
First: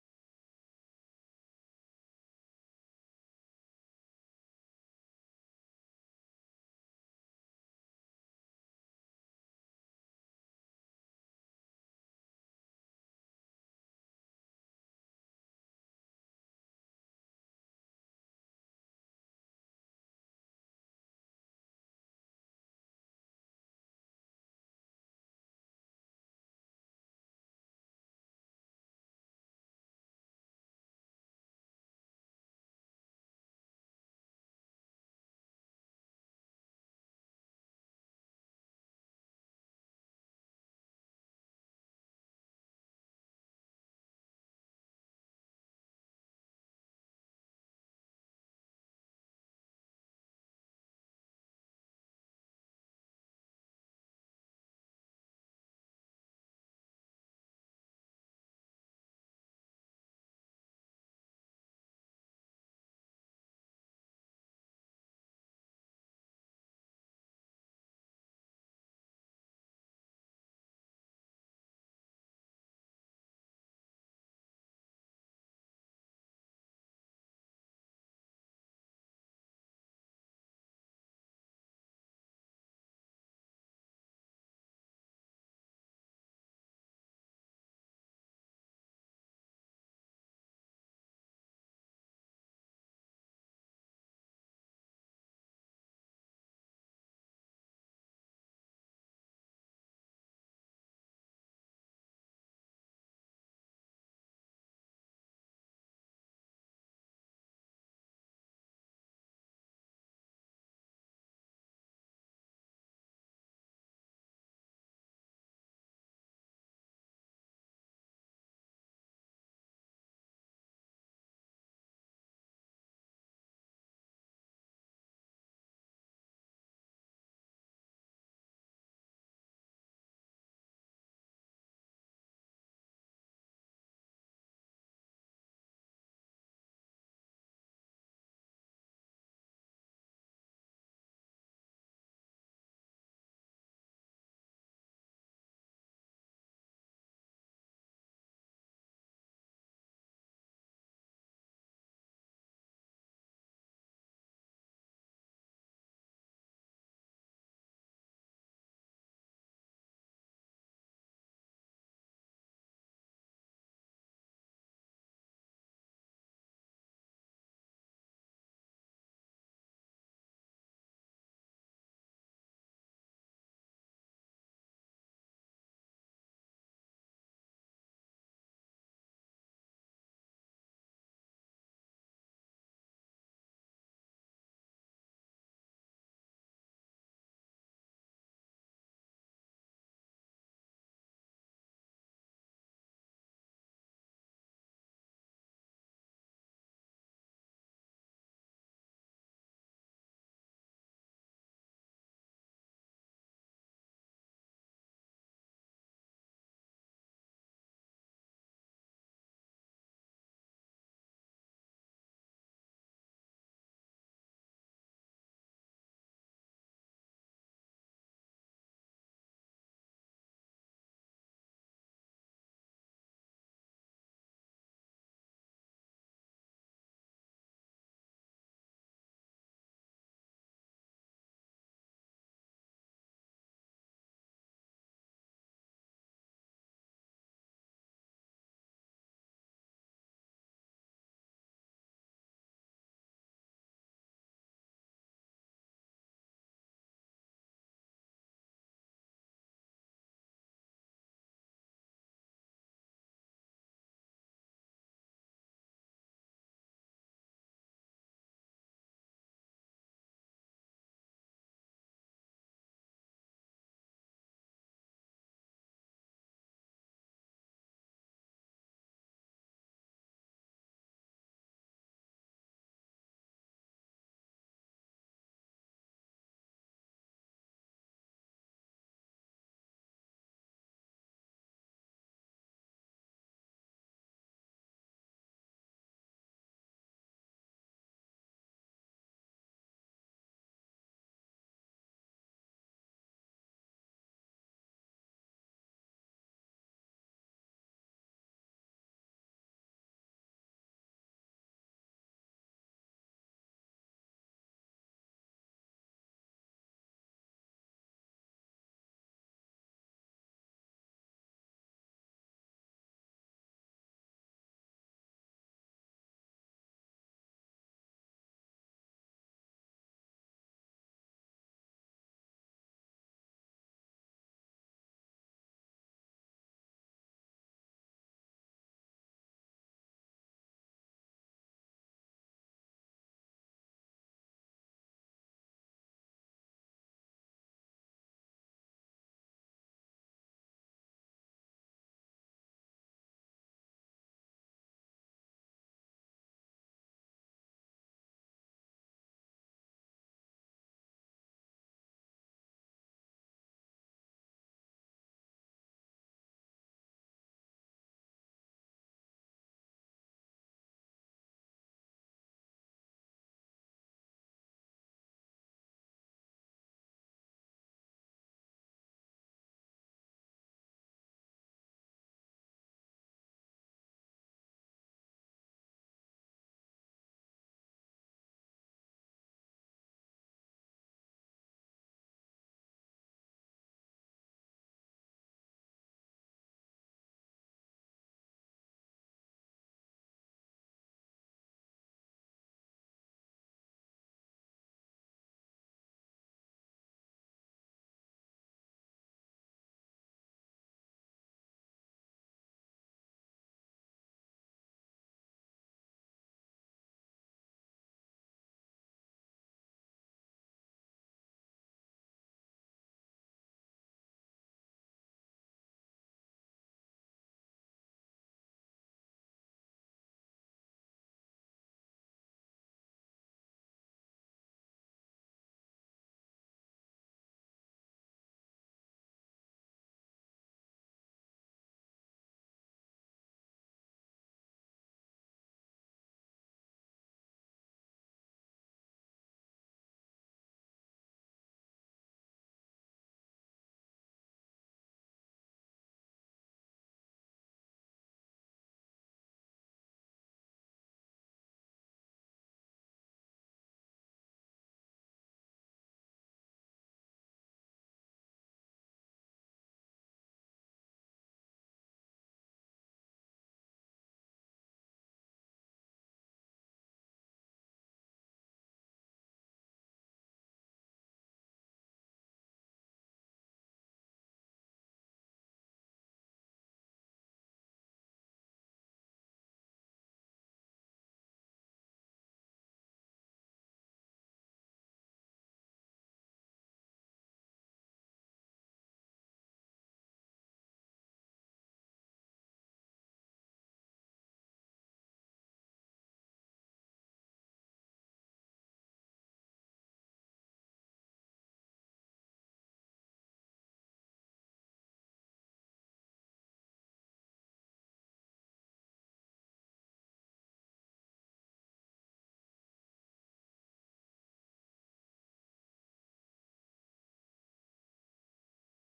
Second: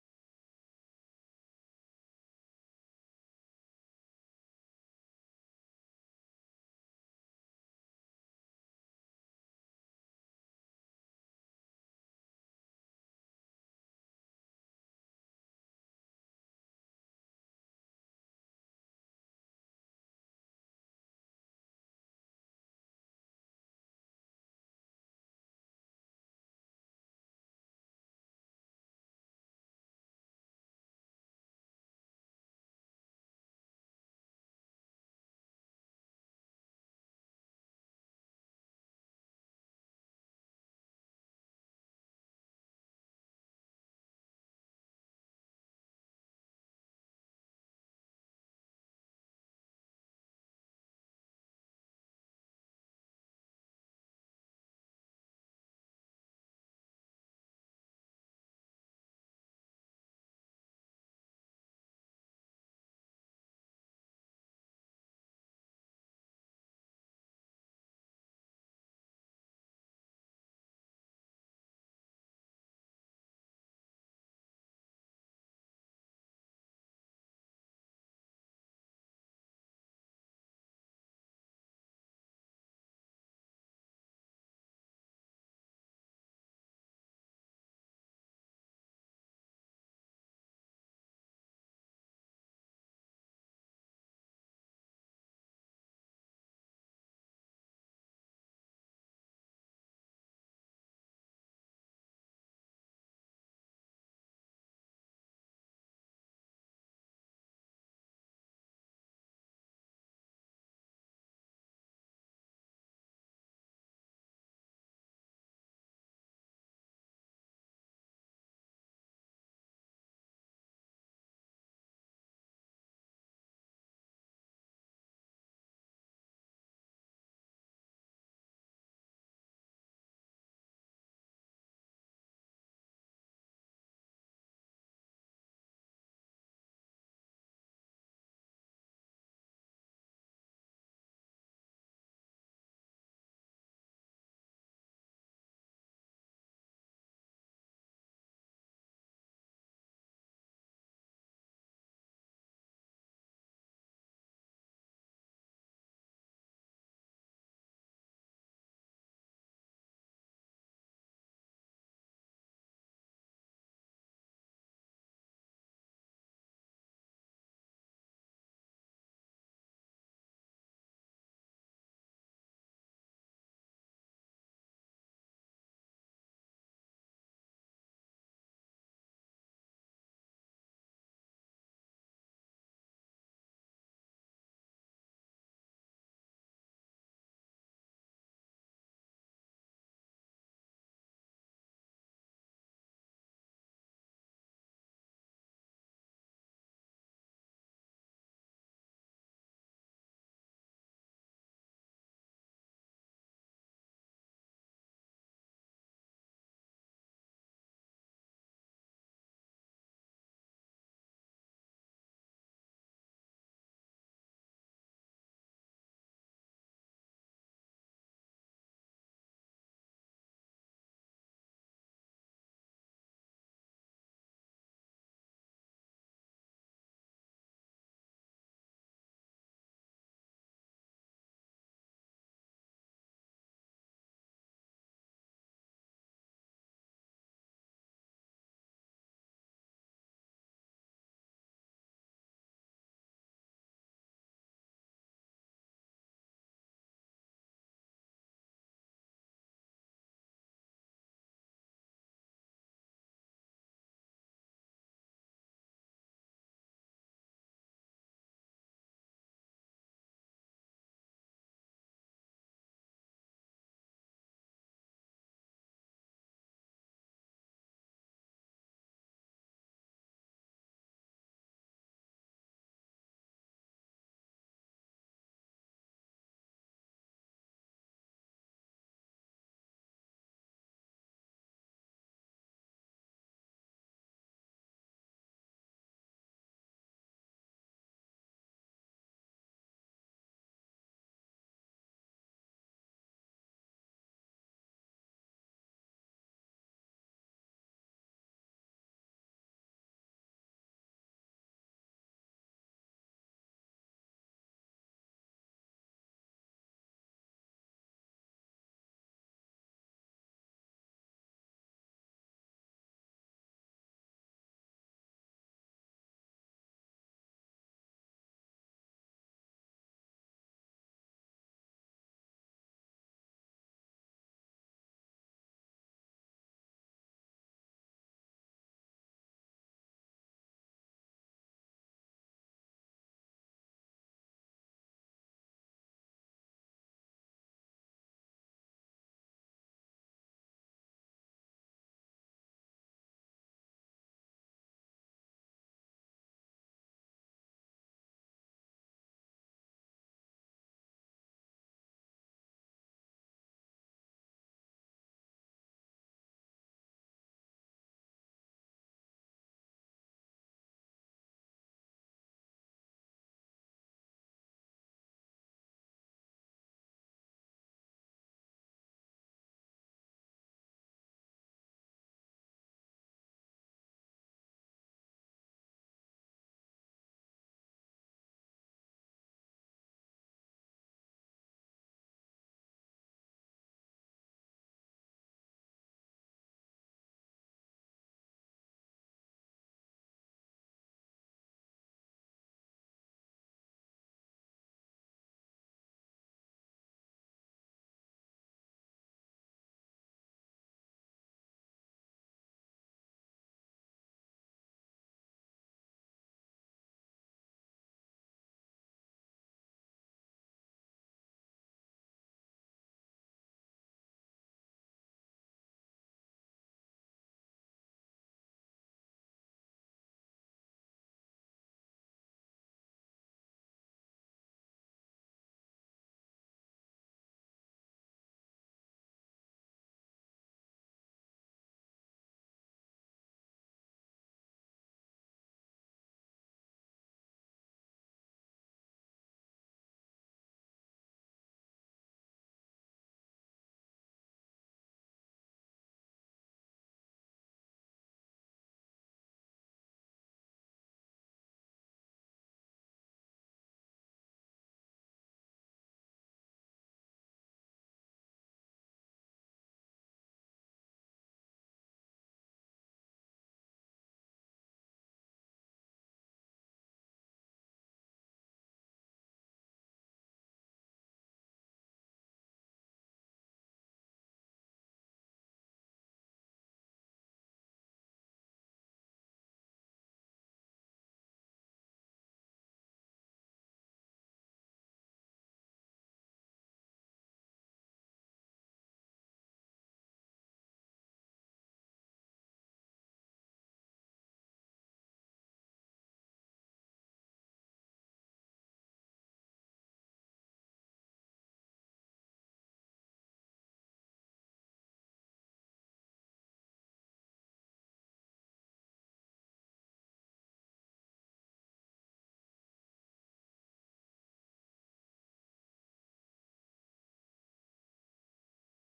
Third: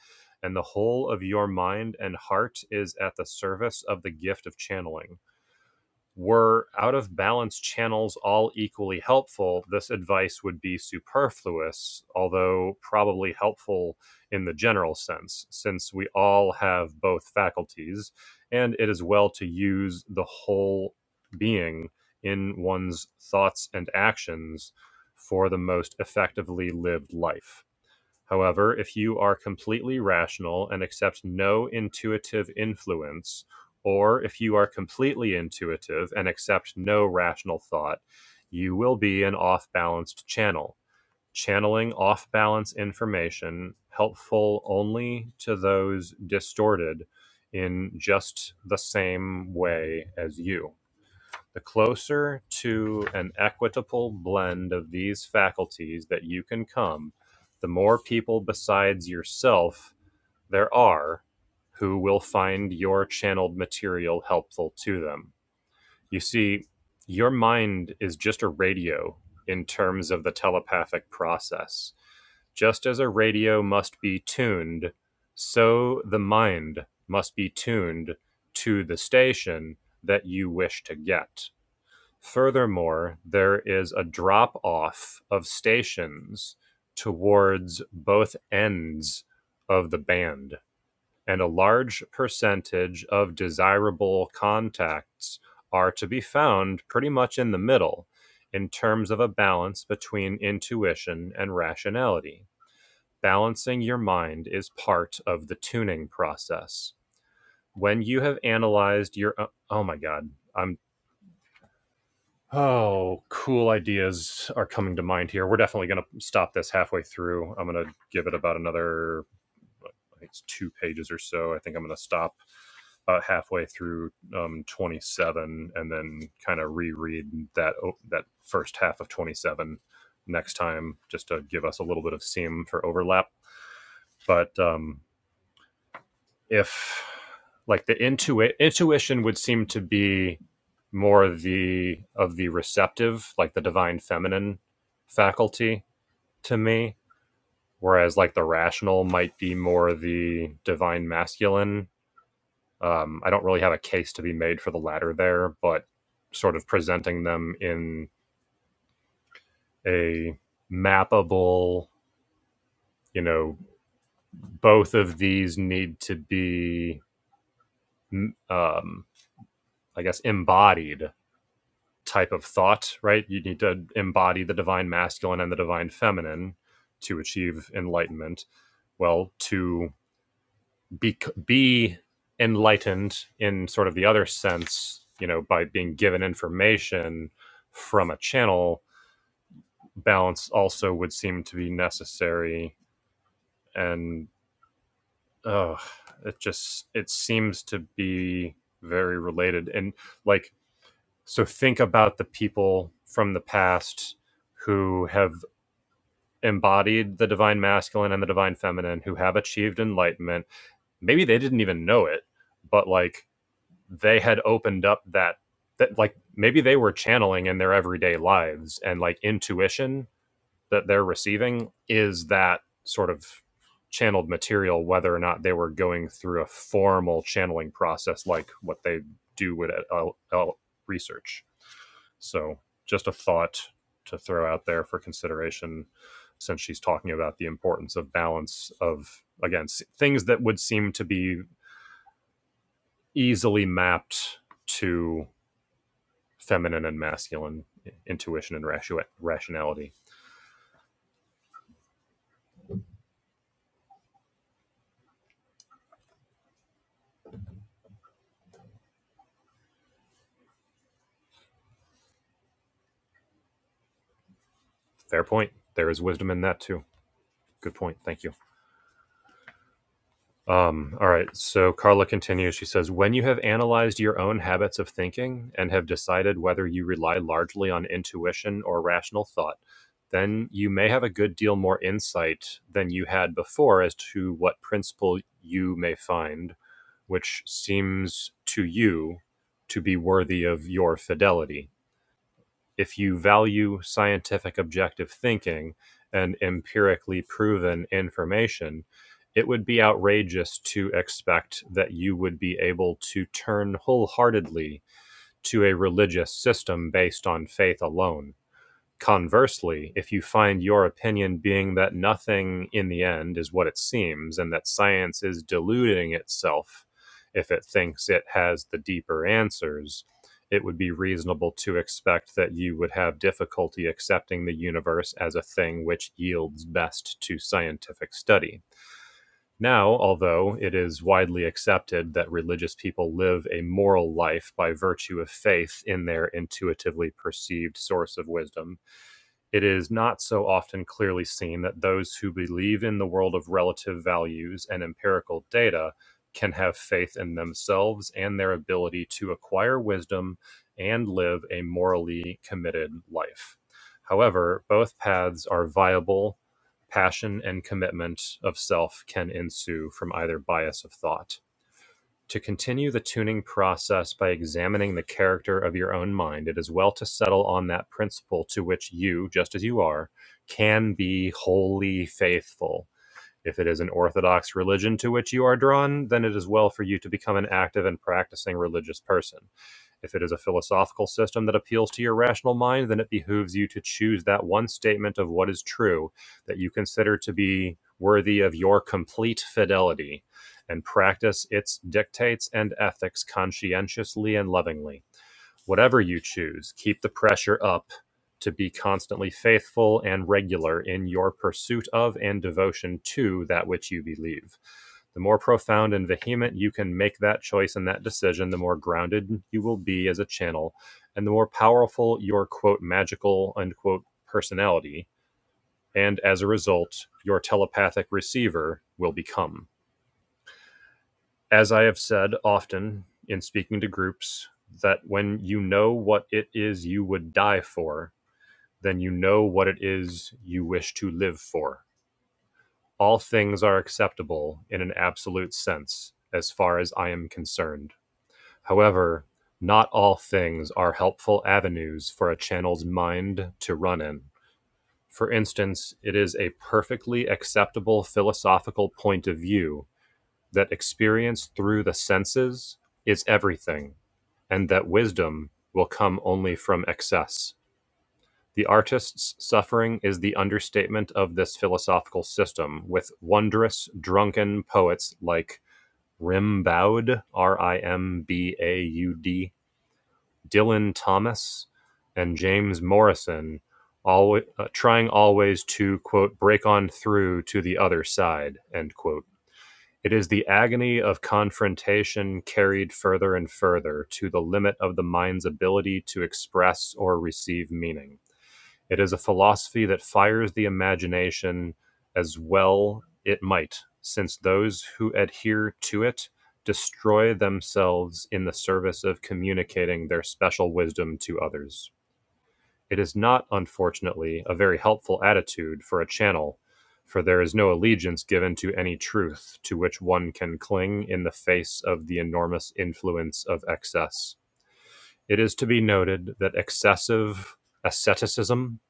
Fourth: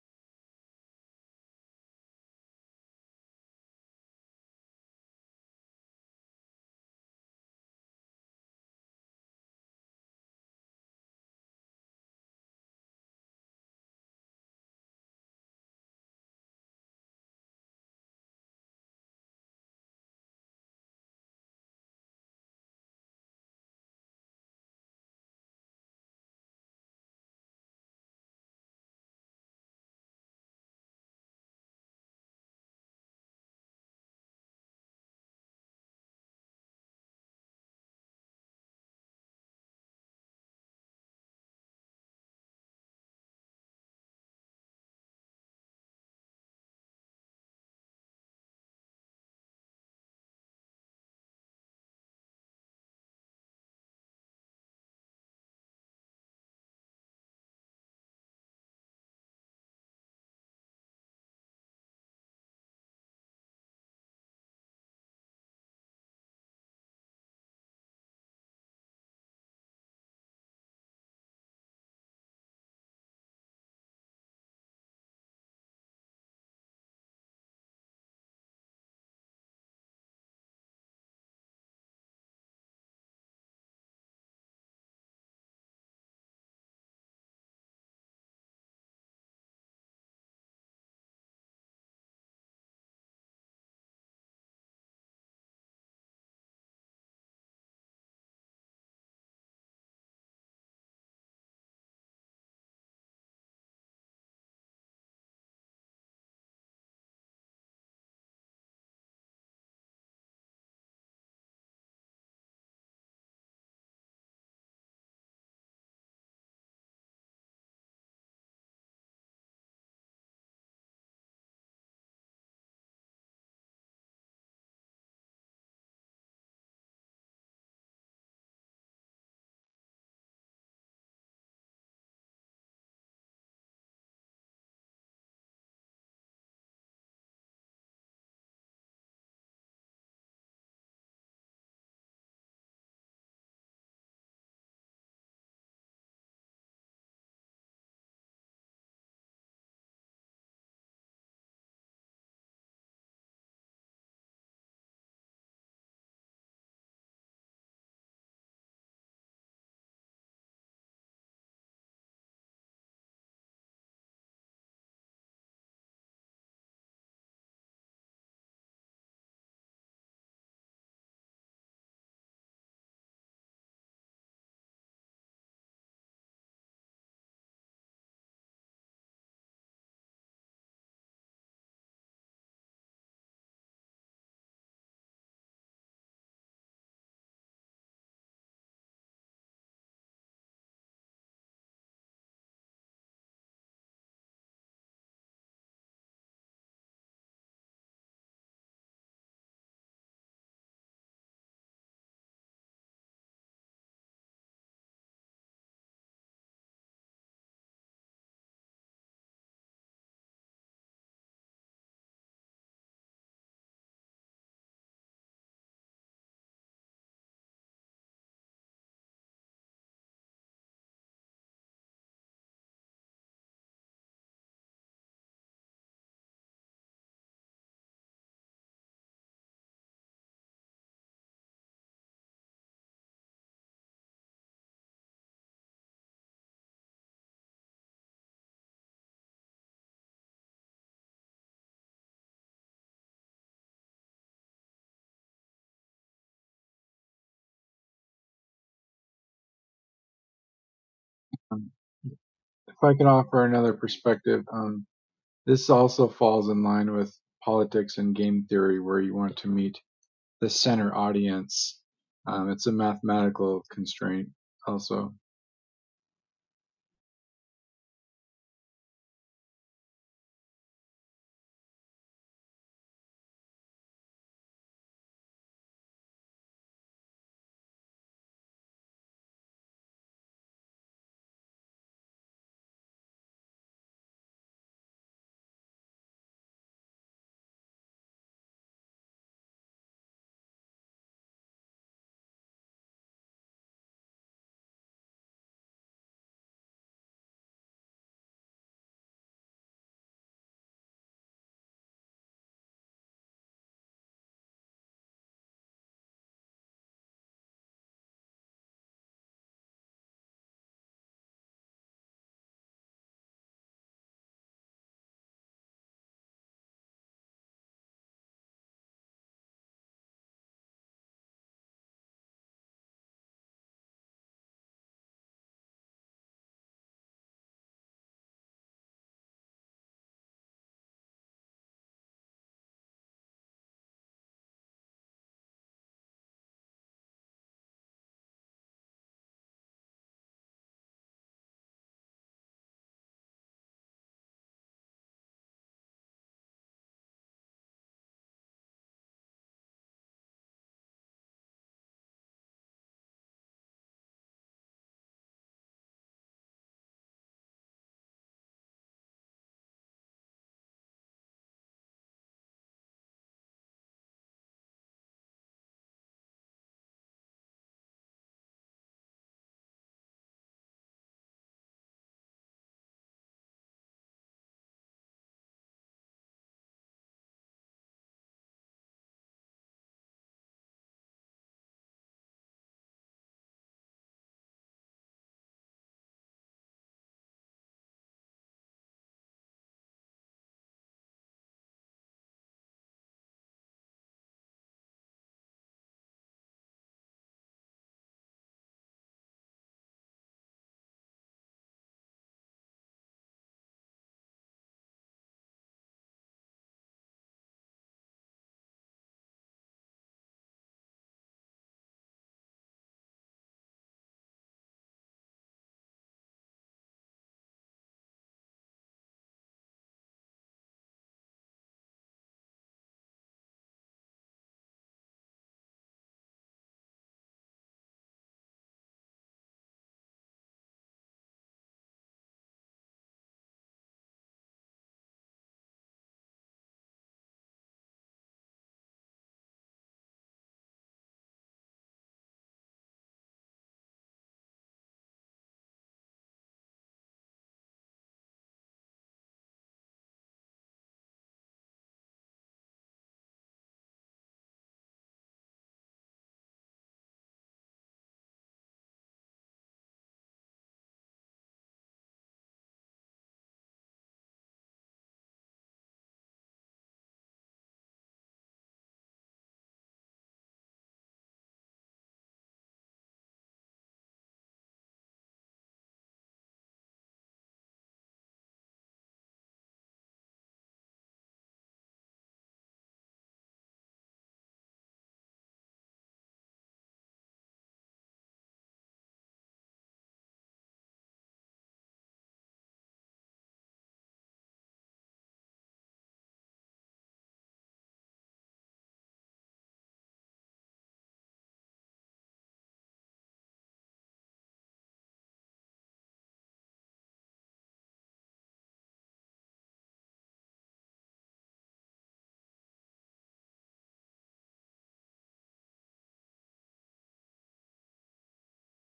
and the whole of your mind and heart is at the service of the gift of channeling were out of balance channels all equally helpful, this advice would be superfluous, although probably helpful in the general sense, since we all have both faculties, and it is well to use the whole being in one's thoughts and actions for the most effectively lived life. However, if you are completely rational and accept no intuitive influence, or if you are completely intuitive and accept no rational thought, you will be an off balanced channel, channeling off balance information helpful only to those distorted in just the same way as you. The closer to an equitable blend of these faculties that you can come, the more people besides yourself there are who will find your channeled material helpful to them. You see, your mind is just a radio in terms of the telepathic process. Just as a radio must be tuned, so the mind must be tuned to the station that you wish to get. Furthermore, there is a drop-off of stations towards both ends of the band, and a large percentage of desirable contacts are to be found pretty much in the middle in terms of a balance between intuition and rationality. Balancing your mind is part of the tuning process. When you have analyzed your oh my god, I'm Oh, cool ideas are coming to mind here. We're definitely going to stop this halfway through. I'm going to give it about another, I think it's two pages or so. I think I'm going to stop about halfway through um, 27 and then kind of reread that o- that first half of 27 next time just to give us a little bit of seam for overlap. But um, if like the intuit intuition would seem to be more the of the receptive like the divine feminine faculty to me whereas like the rational might be more the divine masculine um, i don't really have a case to be made for the latter there but sort of presenting them in a mappable you know both of these need to be mm, um, i guess embodied type of thought, right? You need to embody the divine masculine and the divine feminine to achieve enlightenment. Well, to be be enlightened in sort of the other sense, you know, by being given information from a channel, balance also would seem to be necessary and uh it just it seems to be very related and like so think about the people from the past who have embodied the divine masculine and the divine feminine who have achieved enlightenment. Maybe they didn't even know it, but like they had opened up that that like maybe they were channeling in their everyday lives and like intuition that they're receiving is that sort of channeled material whether or not they were going through a formal channeling process like what they do with uh, uh, research. So, just a thought to throw out there for consideration since she's talking about the importance of balance of again things that would seem to be easily mapped to feminine and masculine intuition and rationality
Um, if I can offer another perspective, um, this also falls in line with politics and game theory, where you want to meet the center audience. Um, it's a mathematical constraint, also.
fair point there is wisdom in that too good point thank you Um, all right. So Carla continues. She says, When you have analyzed your own habits of thinking and have decided whether you rely largely on intuition or rational thought, then you may have a good deal more insight than you had before as to what principle you may find, which seems to you to be worthy of your fidelity if you value scientific objective thinking and empirically proven information, it would be outrageous to expect that you would be able to turn wholeheartedly to a religious system based on faith alone. Conversely, if you find your opinion being that nothing in the end is what it seems and that science is deluding itself if it thinks it has the deeper answers, it would be reasonable to expect that you would have difficulty accepting the universe as a thing which yields best to scientific study. Now, although it is widely accepted that religious people live a moral life by virtue of faith in their intuitively perceived source of wisdom, it is not so often clearly seen that those who believe in the world of relative values and empirical data can have faith in themselves and their ability to acquire wisdom and live a morally committed life. However, both paths are viable. Passion and commitment of self can ensue from either bias of thought to continue the tuning process by examining the character of your own mind, it is well to settle on that principle to which you, just as you are, can be wholly faithful. If it is an orthodox religion to which you are drawn, then it is well for you to become an active and practicing religious person. If it is a philosophical system that appeals to your rational mind, then it behooves you to choose that one statement of what is true that you consider to be worthy of your complete fidelity and practice its dictates and ethics conscientiously and lovingly. Whatever you choose, keep the pressure up to be constantly faithful and regular in your pursuit of and devotion to that which you believe. The more profound and vehement you can make that choice and that decision, the more grounded you will be as a channel, and the more powerful your quote magical unquote personality, and as a result, your telepathic receiver will become as I have said often in speaking to groups, that when you know what it is you would die for, then you know what it is you wish to live for. All things are acceptable in an absolute sense, as far as I am concerned. However, not all things are helpful avenues for a channel's mind to run in. For instance, it is a perfectly acceptable philosophical point of view that experience through the senses is everything, and that wisdom will come only from excess. The artist's suffering is the understatement of this philosophical system, with wondrous, drunken poets like Rimbaud, R I M B A U D, Dylan Thomas, and James Morrison, always, trying always to, quote, break on through to the other side, end quote it is the agony of confrontation carried further and further to the limit of the mind's ability to express or receive meaning. It is a philosophy that fires the imagination as well it might, since those who adhere to it destroy themselves in the service of communicating their special wisdom to others. It is not, unfortunately, a very helpful attitude for a channel, for there is no allegiance given to any truth to which one can cling in the face of the enormous influence of excess. It is to be noted that excessive asceticism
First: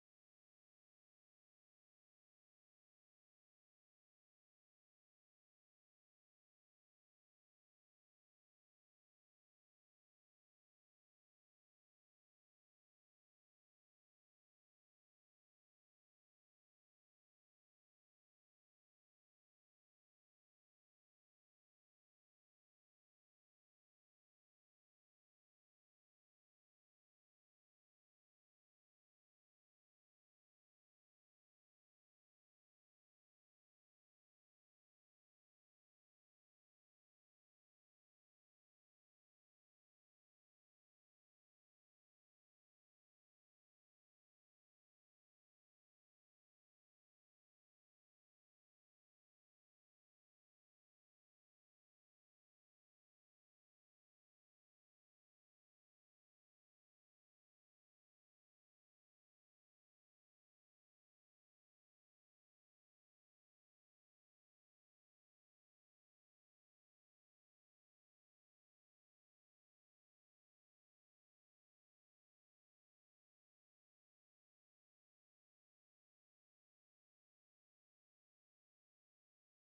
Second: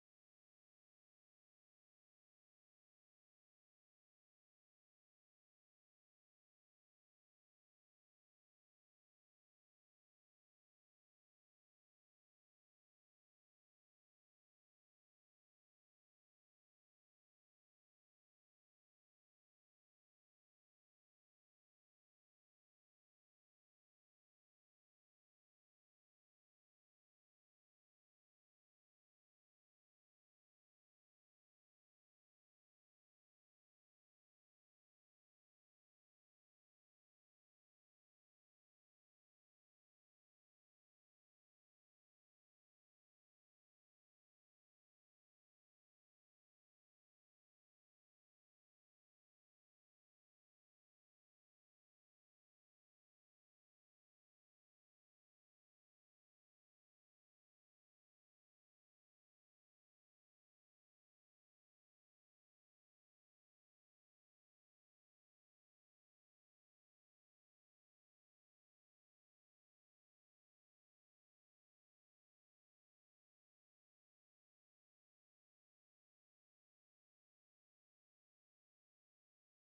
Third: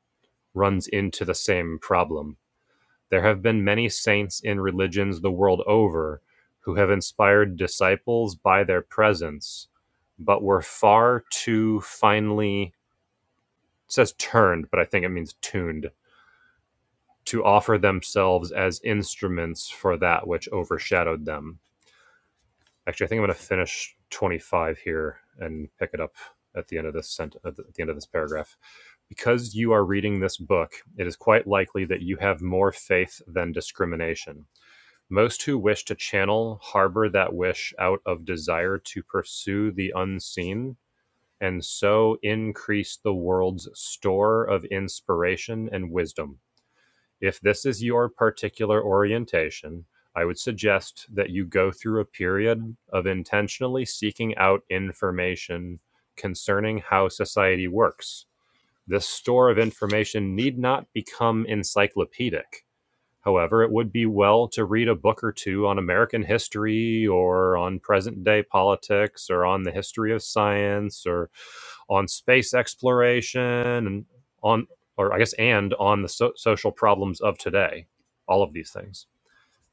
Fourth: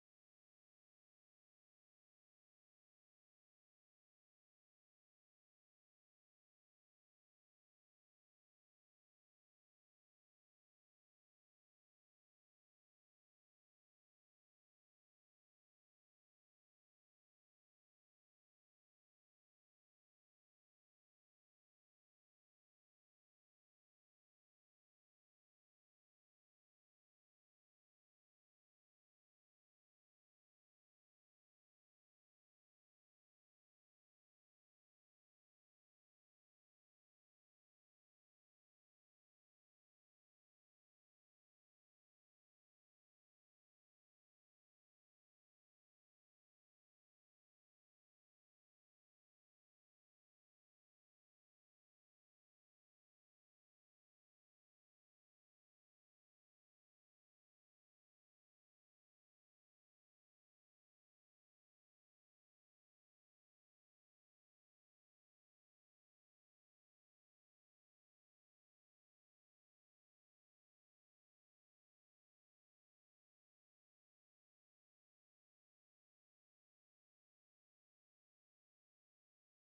runs into the same problem. There have been many saints in religions the world over who have inspired disciples by their presence, but were far too finely it says turned, but I think it means tuned to offer themselves as instruments for that which overshadowed them. Actually, I think I'm going to finish 25 here and pick it up at the end of this sent- at the at the end of this paragraph. Because you are reading this book, it is quite likely that you have more faith than discrimination. Most who wish to channel harbor that wish out of desire to pursue the unseen and so increase the world's store of inspiration and wisdom. If this is your particular orientation, I would suggest that you go through a period of intentionally seeking out information concerning how society works. This store of information need not become encyclopedic. However, it would be well to read a book or two on American history or on present day politics or on the history of science or on space exploration and on, or I guess, and on the so- social problems of today. All of these things.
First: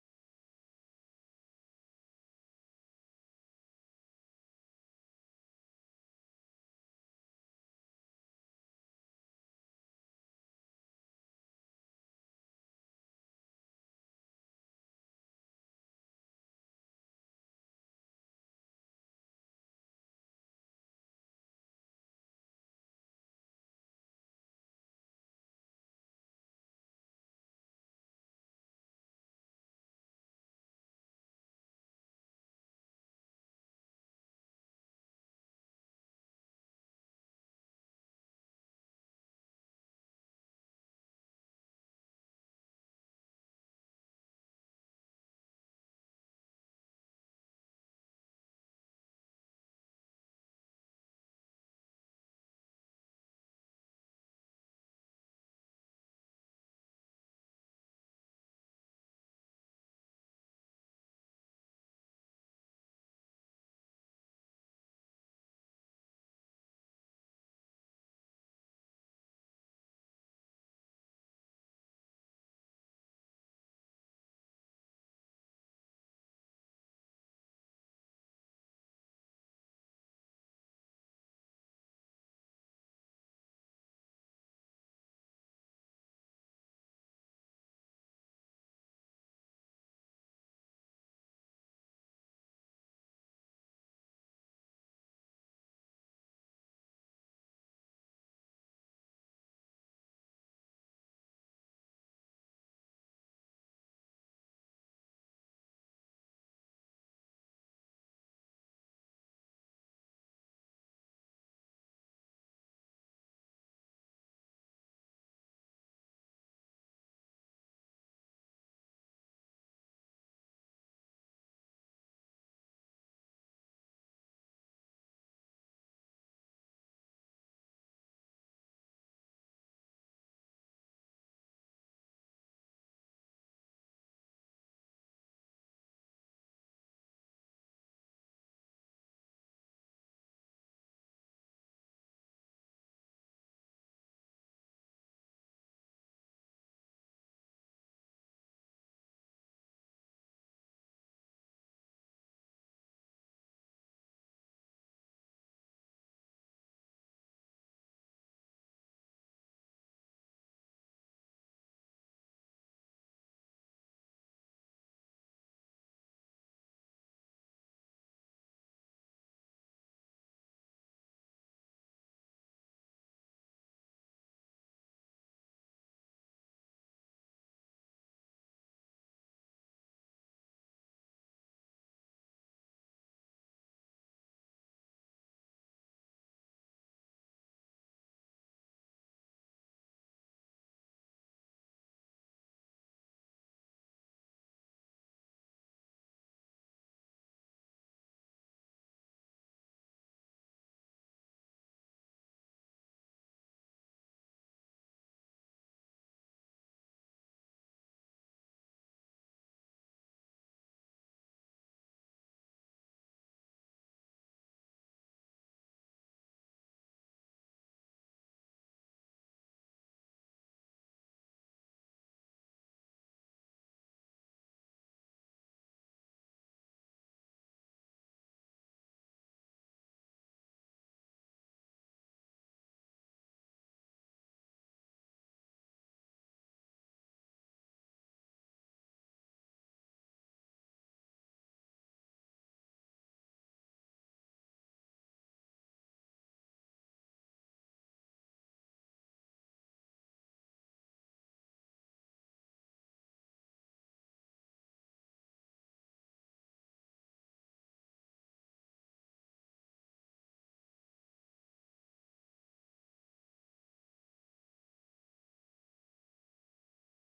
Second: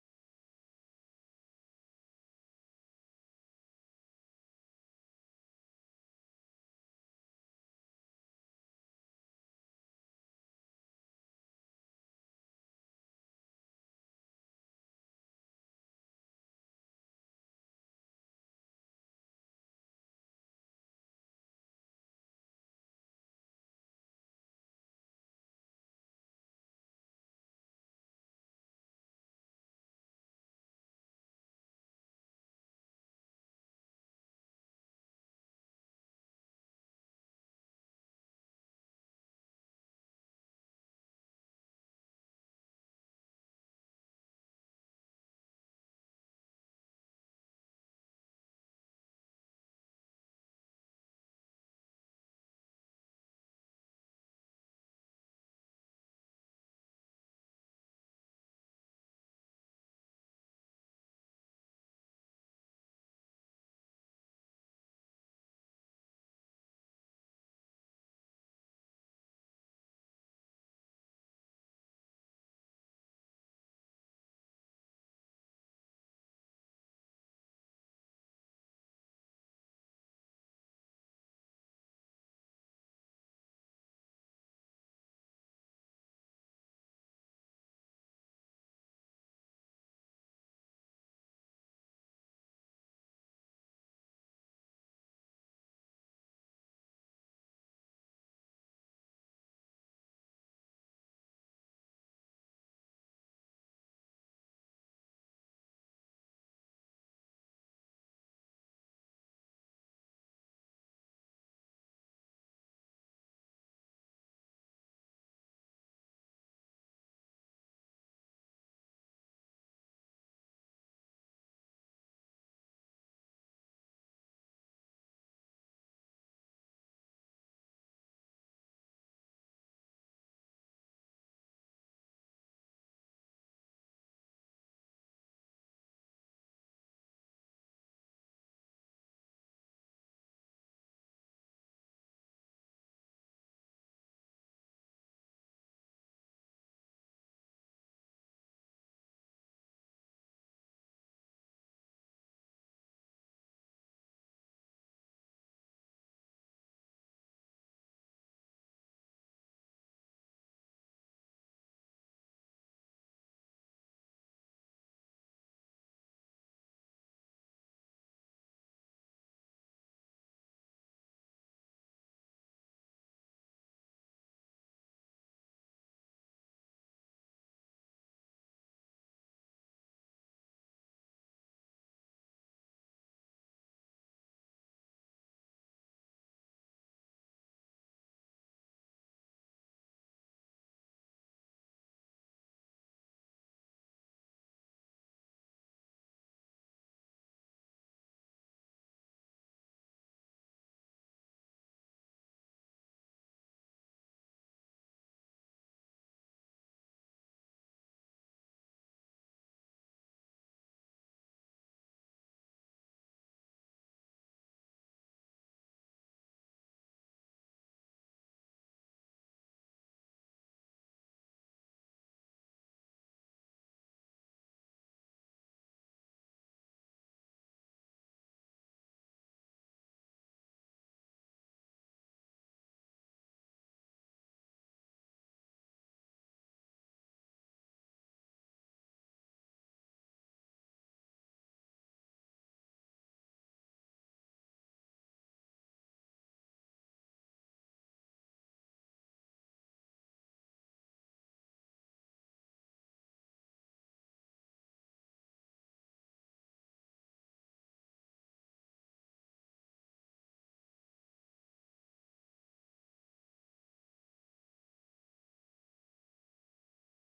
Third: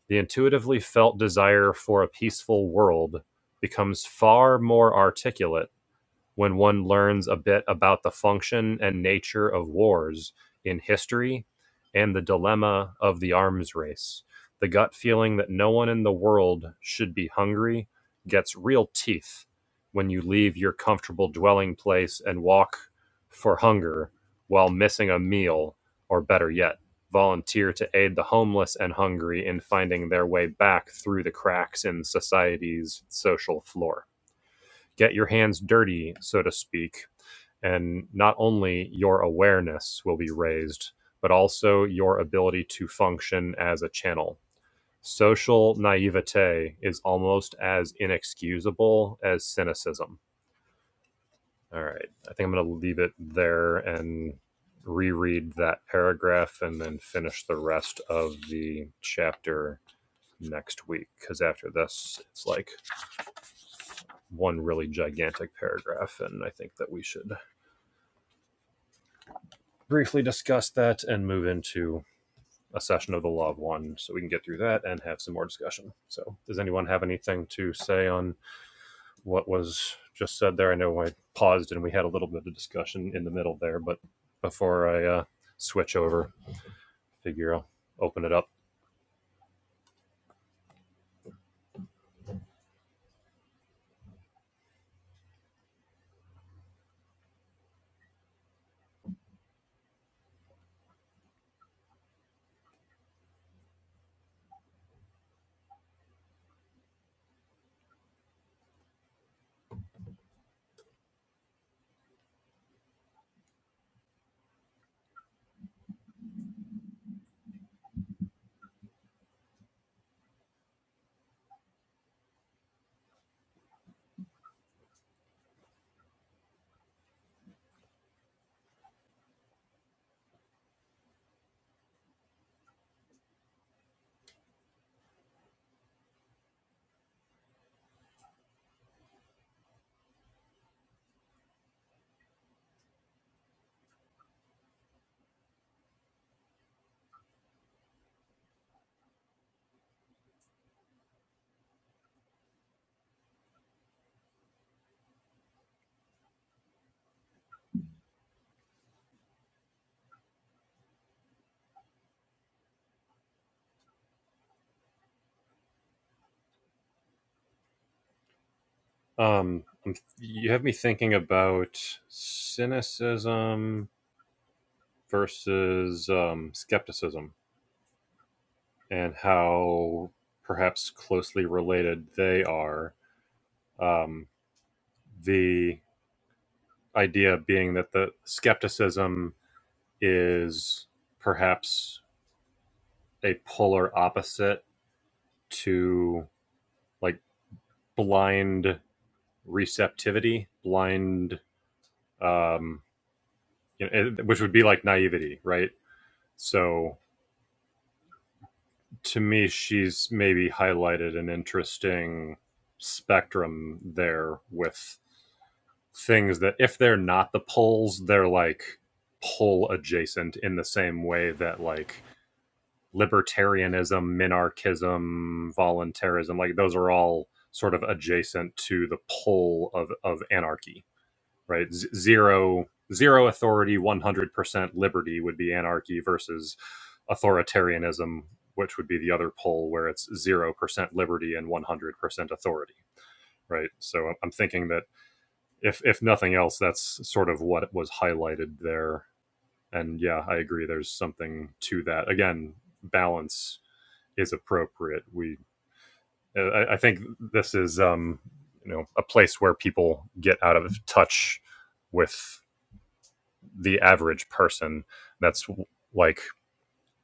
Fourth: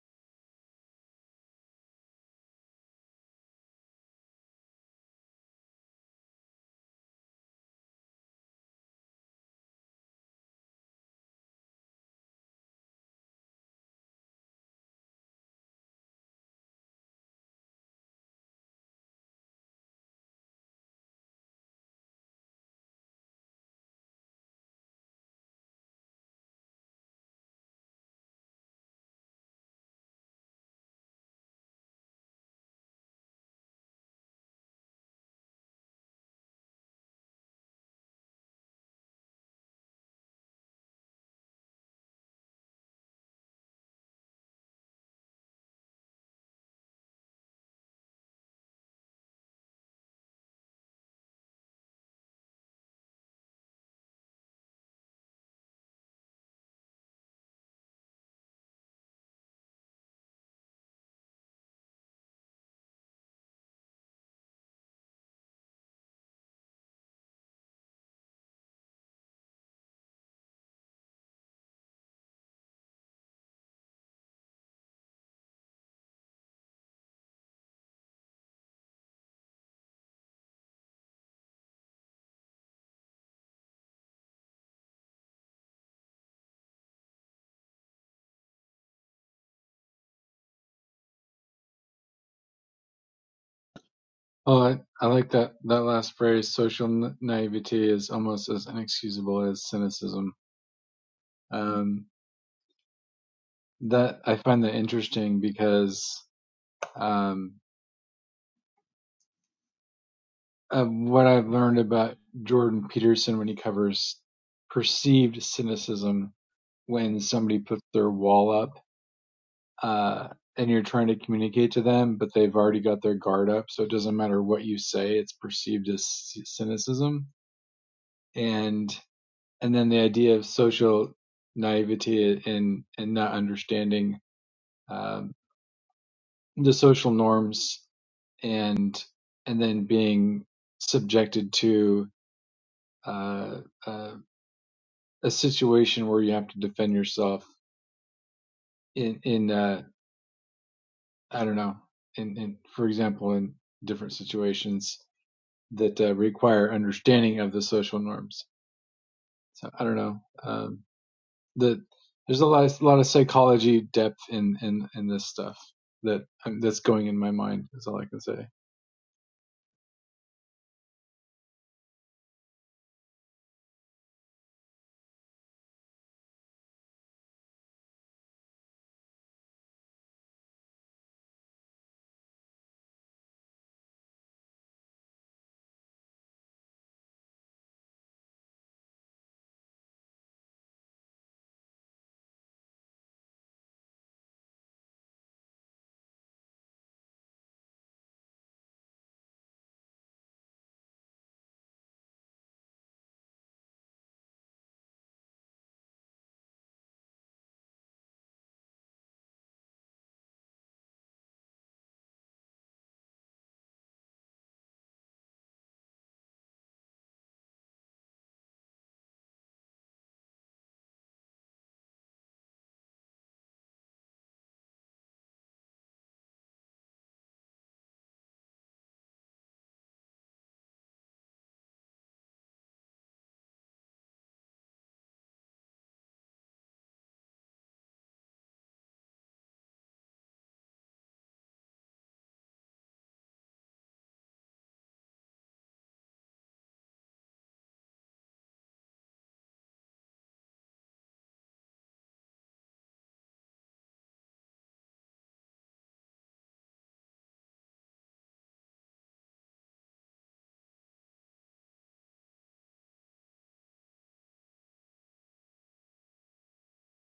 The intuitively felt desire for a peaceful world becomes far more articulate when one learns a bit about the function and nature of wars in history and the dilemma of the arms race. The gut feeling that no one in the world should be hungry gets real teeth when you leave your comfortable dwelling place and walk for hunger while missing a meal, or better yet, volunteer to aid the homeless and hungry in finding their way back through the cracks in society's social floor get your hands dirty, so to speak, and not only your awareness will be raised, but also your ability to function as a channel. Social naivete is almost as inexcusable as cynicism. All right. I think I'm going to leave it there and reread that paragraph and then finish the rest of the chapter next week. Because after this, it's like one really gigantic paragraph. And I think that we should briefly discuss that and move into a session of the law of one so we can get through that and have some more discussion. So, does anyone have anything to say on what was just said there? I know I paused and we had a little bit of discussion in the middle there, but before I uh, switch over, figure I'll open it up.
Oh, I, I like that, that last phrase. Social na- naivety is almost as inexcusable as cynicism. Um, that I find that interesting because, um, uh, what I've learned about Jordan Peterson when he covers perceived cynicism when somebody puts their wall up uh, and you're trying to communicate to them, but they've already got their guard up, so it doesn't matter what you say; it's perceived as cynicism. And and then the idea of social naivety and and not understanding um, the social norms and and then being subjected to. Uh, uh, a situation where you have to defend yourself in in uh, I don't know in, in for example in different situations that uh, require understanding of the social norms. So I don't know. Um, the there's a lot of, a lot of psychology depth in in in this stuff that um, that's going in my mind. Is all I can say.
Um, you have me thinking about cynicism versus um, skepticism and how perhaps closely related they are. Because the idea being that the skepticism is perhaps a polar opposite to like blind receptivity, blind, um, you know, which would be like naivety, right? So to me, she's maybe highlighted an interesting spectrum there with things that if they're not the poles, they're like pole adjacent in the same way that like libertarianism, minarchism, voluntarism, like those are all sort of adjacent to the pull of, of anarchy, right? Z- zero, zero authority, 100% liberty would be anarchy versus authoritarianism, which would be the other pull where it's 0% liberty and 100% authority, right? So I'm I'm thinking that if, if nothing else, that's sort of what was highlighted there. And yeah, I agree. There's something to that. Again, balance is appropriate. We, uh, I, I think this is, um, you know, a place where people get out of touch with the average person. That's like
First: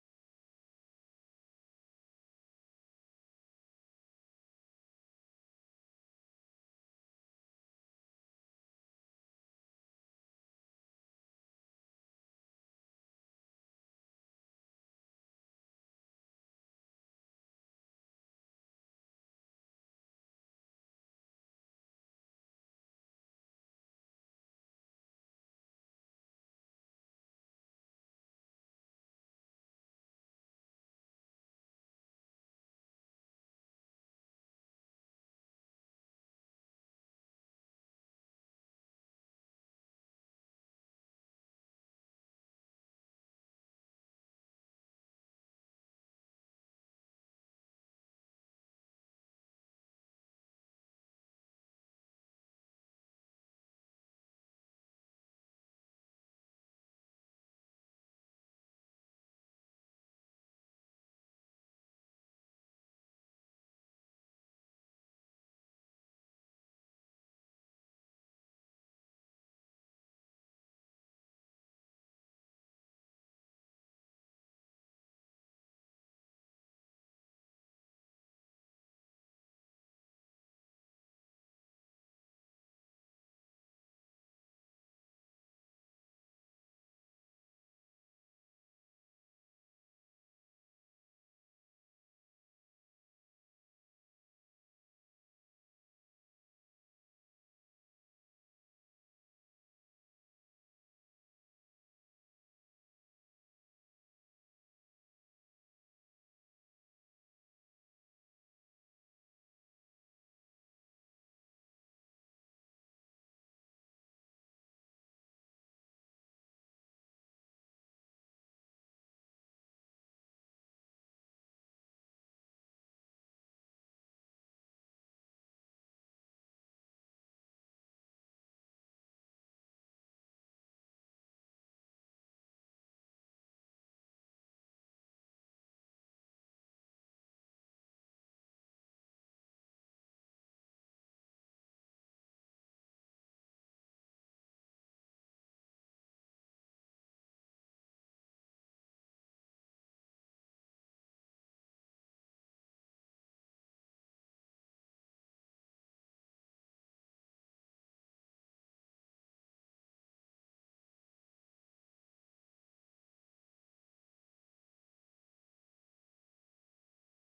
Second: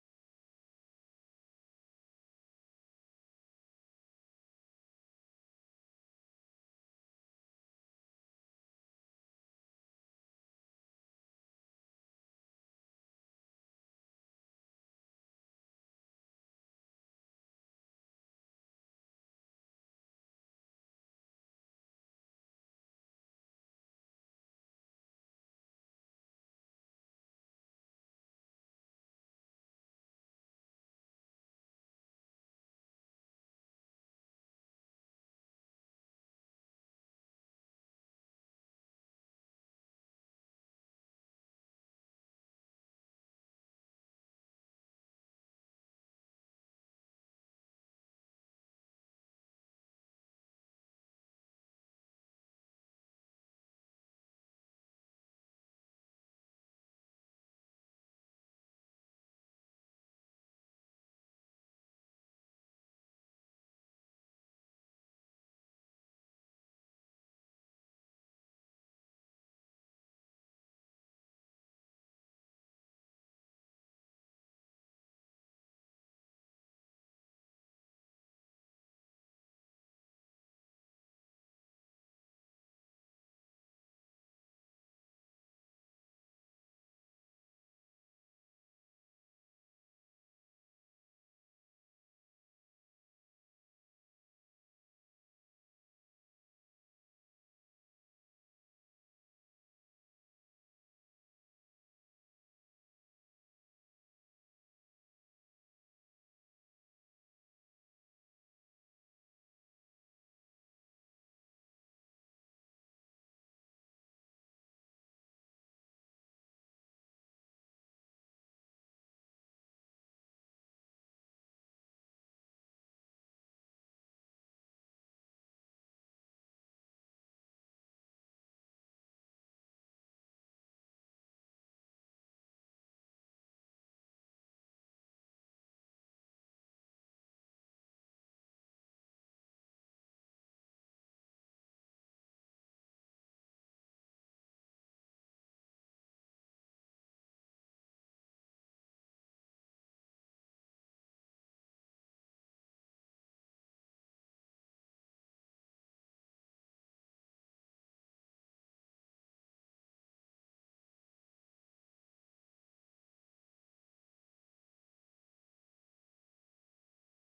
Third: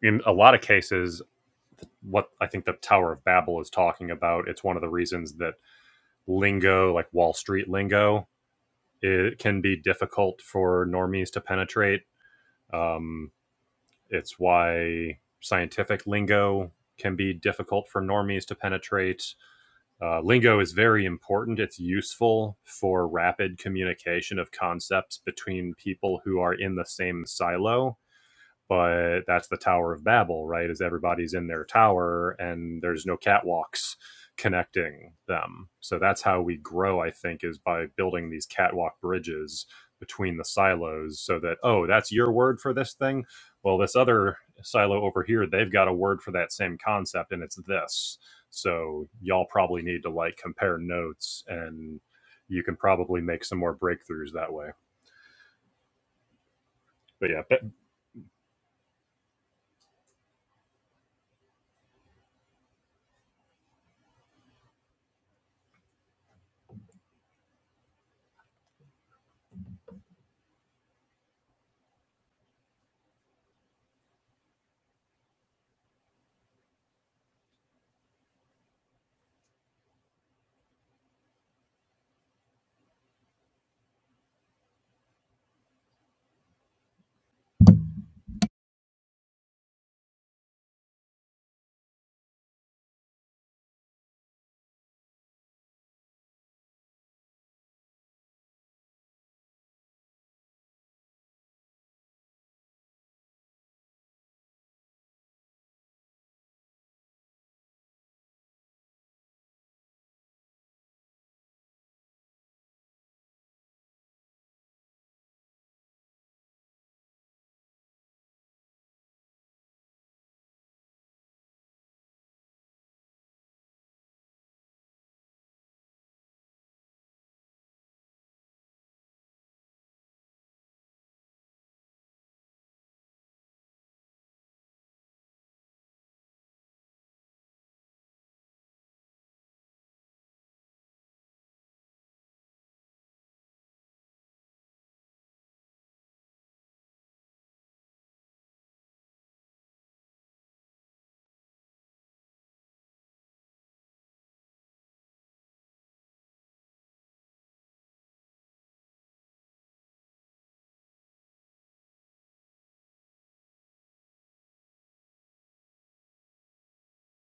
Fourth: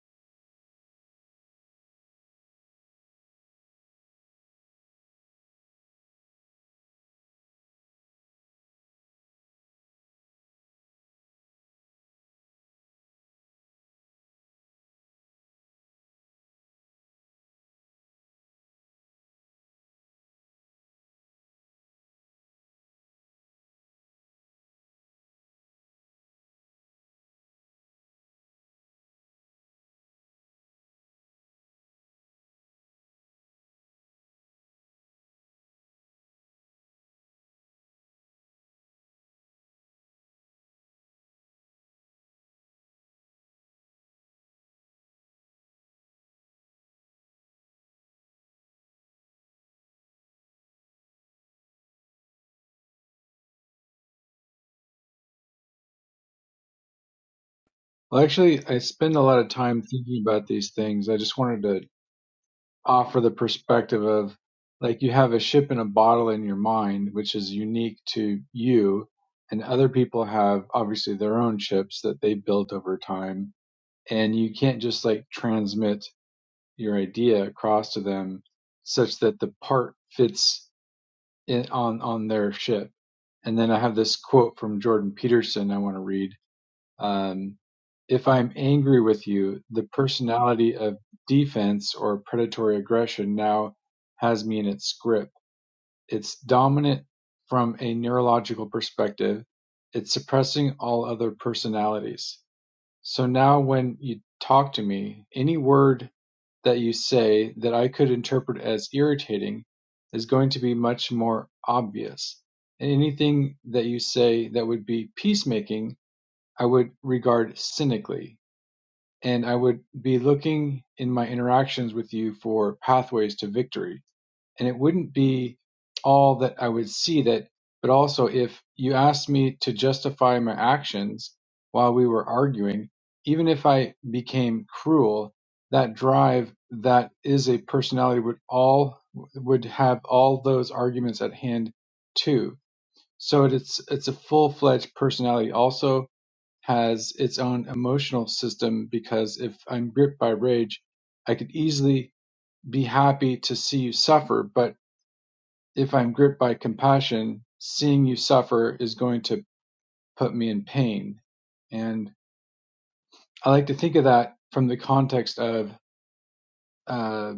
in a lot of cases what I think the Tower of Babel is talking about. It's one of the reasons that lingo, like Wall Street lingo, it can be difficult for normies to penetrate. Um, it's why scientific lingo can be difficult for normies to penetrate. Uh, lingo is very important. It's useful for rapid communication of concepts between people who are in the same silo but that's the Tower of Babel, right? Is everybody's in their tower and there's no catwalks connecting them. So that's how we grow, I think, is by building these catwalk bridges between the silos so that, oh, that's your word for this thing. Well, this other silo over here, they've got a word for that same concept and it's this. So y'all probably need to like compare notes and you can probably make some more breakthroughs that way. But yeah, but
Well, actually, I spend a lot of time thinking about these things. I just wanted to offer the perspective of like you have a ship in a bottle in your mind, which is unique to you, and other people have obviously their own ships that they built over time, and you can't just like transmit your idea across to them such that the part fits in, on on their ship. And then I have this quote from Jordan Peterson I want to read um, if I'm angry with you, the personality of defense or predatory aggression now has me in its grip. It's dominant from a neurological perspective. It's suppressing all other personalities. So now when you talk to me, any word that you say that I could interpret as irritating is going to be much more obvious. Anything that you say that would be peacemaking I would regard cynically, and I would be looking in my interactions with you for pathways to victory. And it wouldn't be all that I would see that, but also if you asked me to justify my actions while we were arguing, even if I became cruel, that drive that is a personality would all would have all those arguments at hand too so it's it's a full-fledged personality. Also has its own emotional system because if I'm gripped by rage, I could easily be happy to see you suffer, but if I'm gripped by compassion, seeing you suffer is going to put me in pain. And I like to think of that from the context of uh,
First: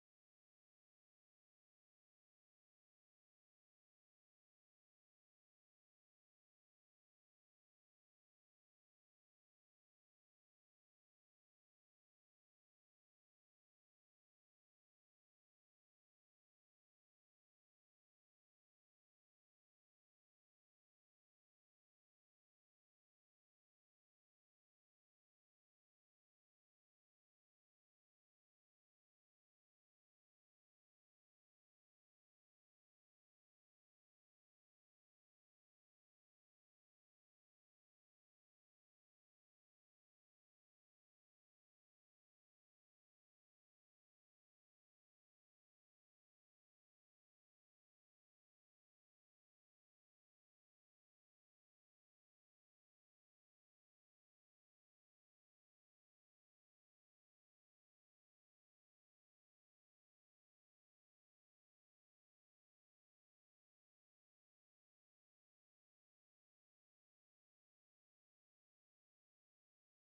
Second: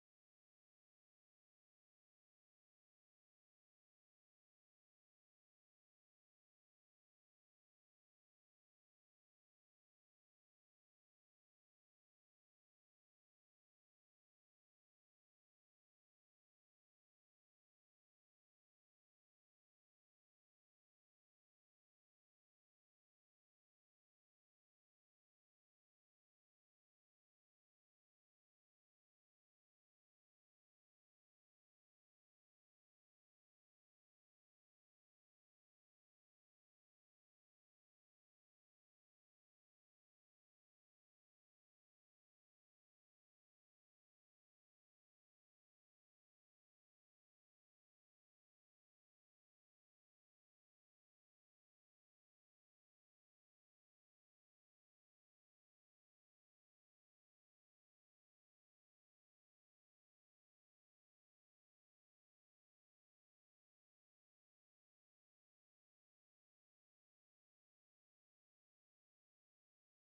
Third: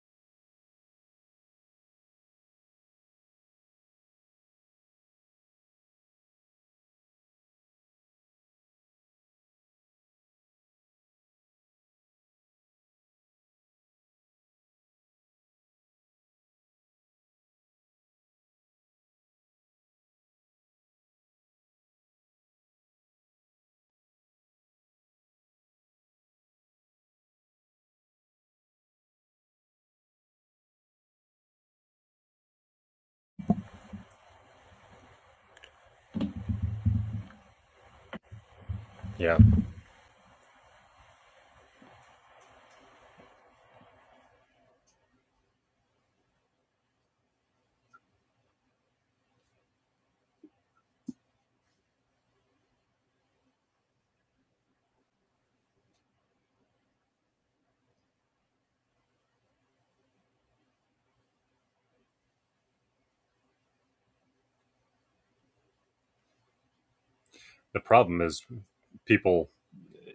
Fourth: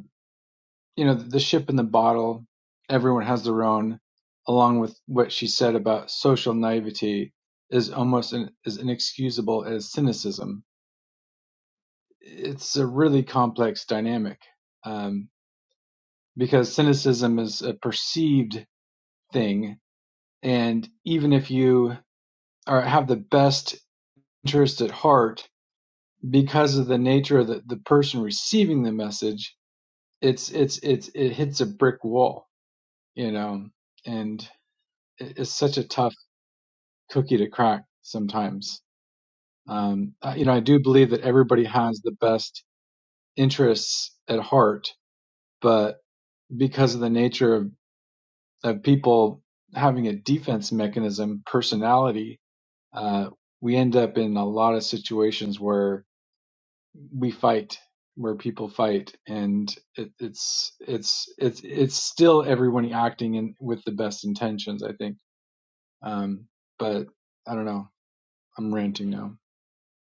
you know, the ship in the bottle, everyone has their own, along with what she said about social naivety is almost an, as inexcusable as cynicism. It's a really complex dynamic um, because cynicism is a perceived thing, and even if you are have the best interest at heart, because of the nature of the, the person receiving the message, it's it's it's it hits a brick wall, you know, and it's such a tough cookie to crack sometimes.
yeah.
Um, uh, you know, I do believe that everybody has the best interests at heart, but because of the nature of, of people having a defense mechanism, personality, uh, we end up in a lot of situations where we fight, where people fight, and it, it's it's it's it's still everyone acting in with the best intentions, I think. Um, but I don't
The
know.
problem is
I'm ranting now.
people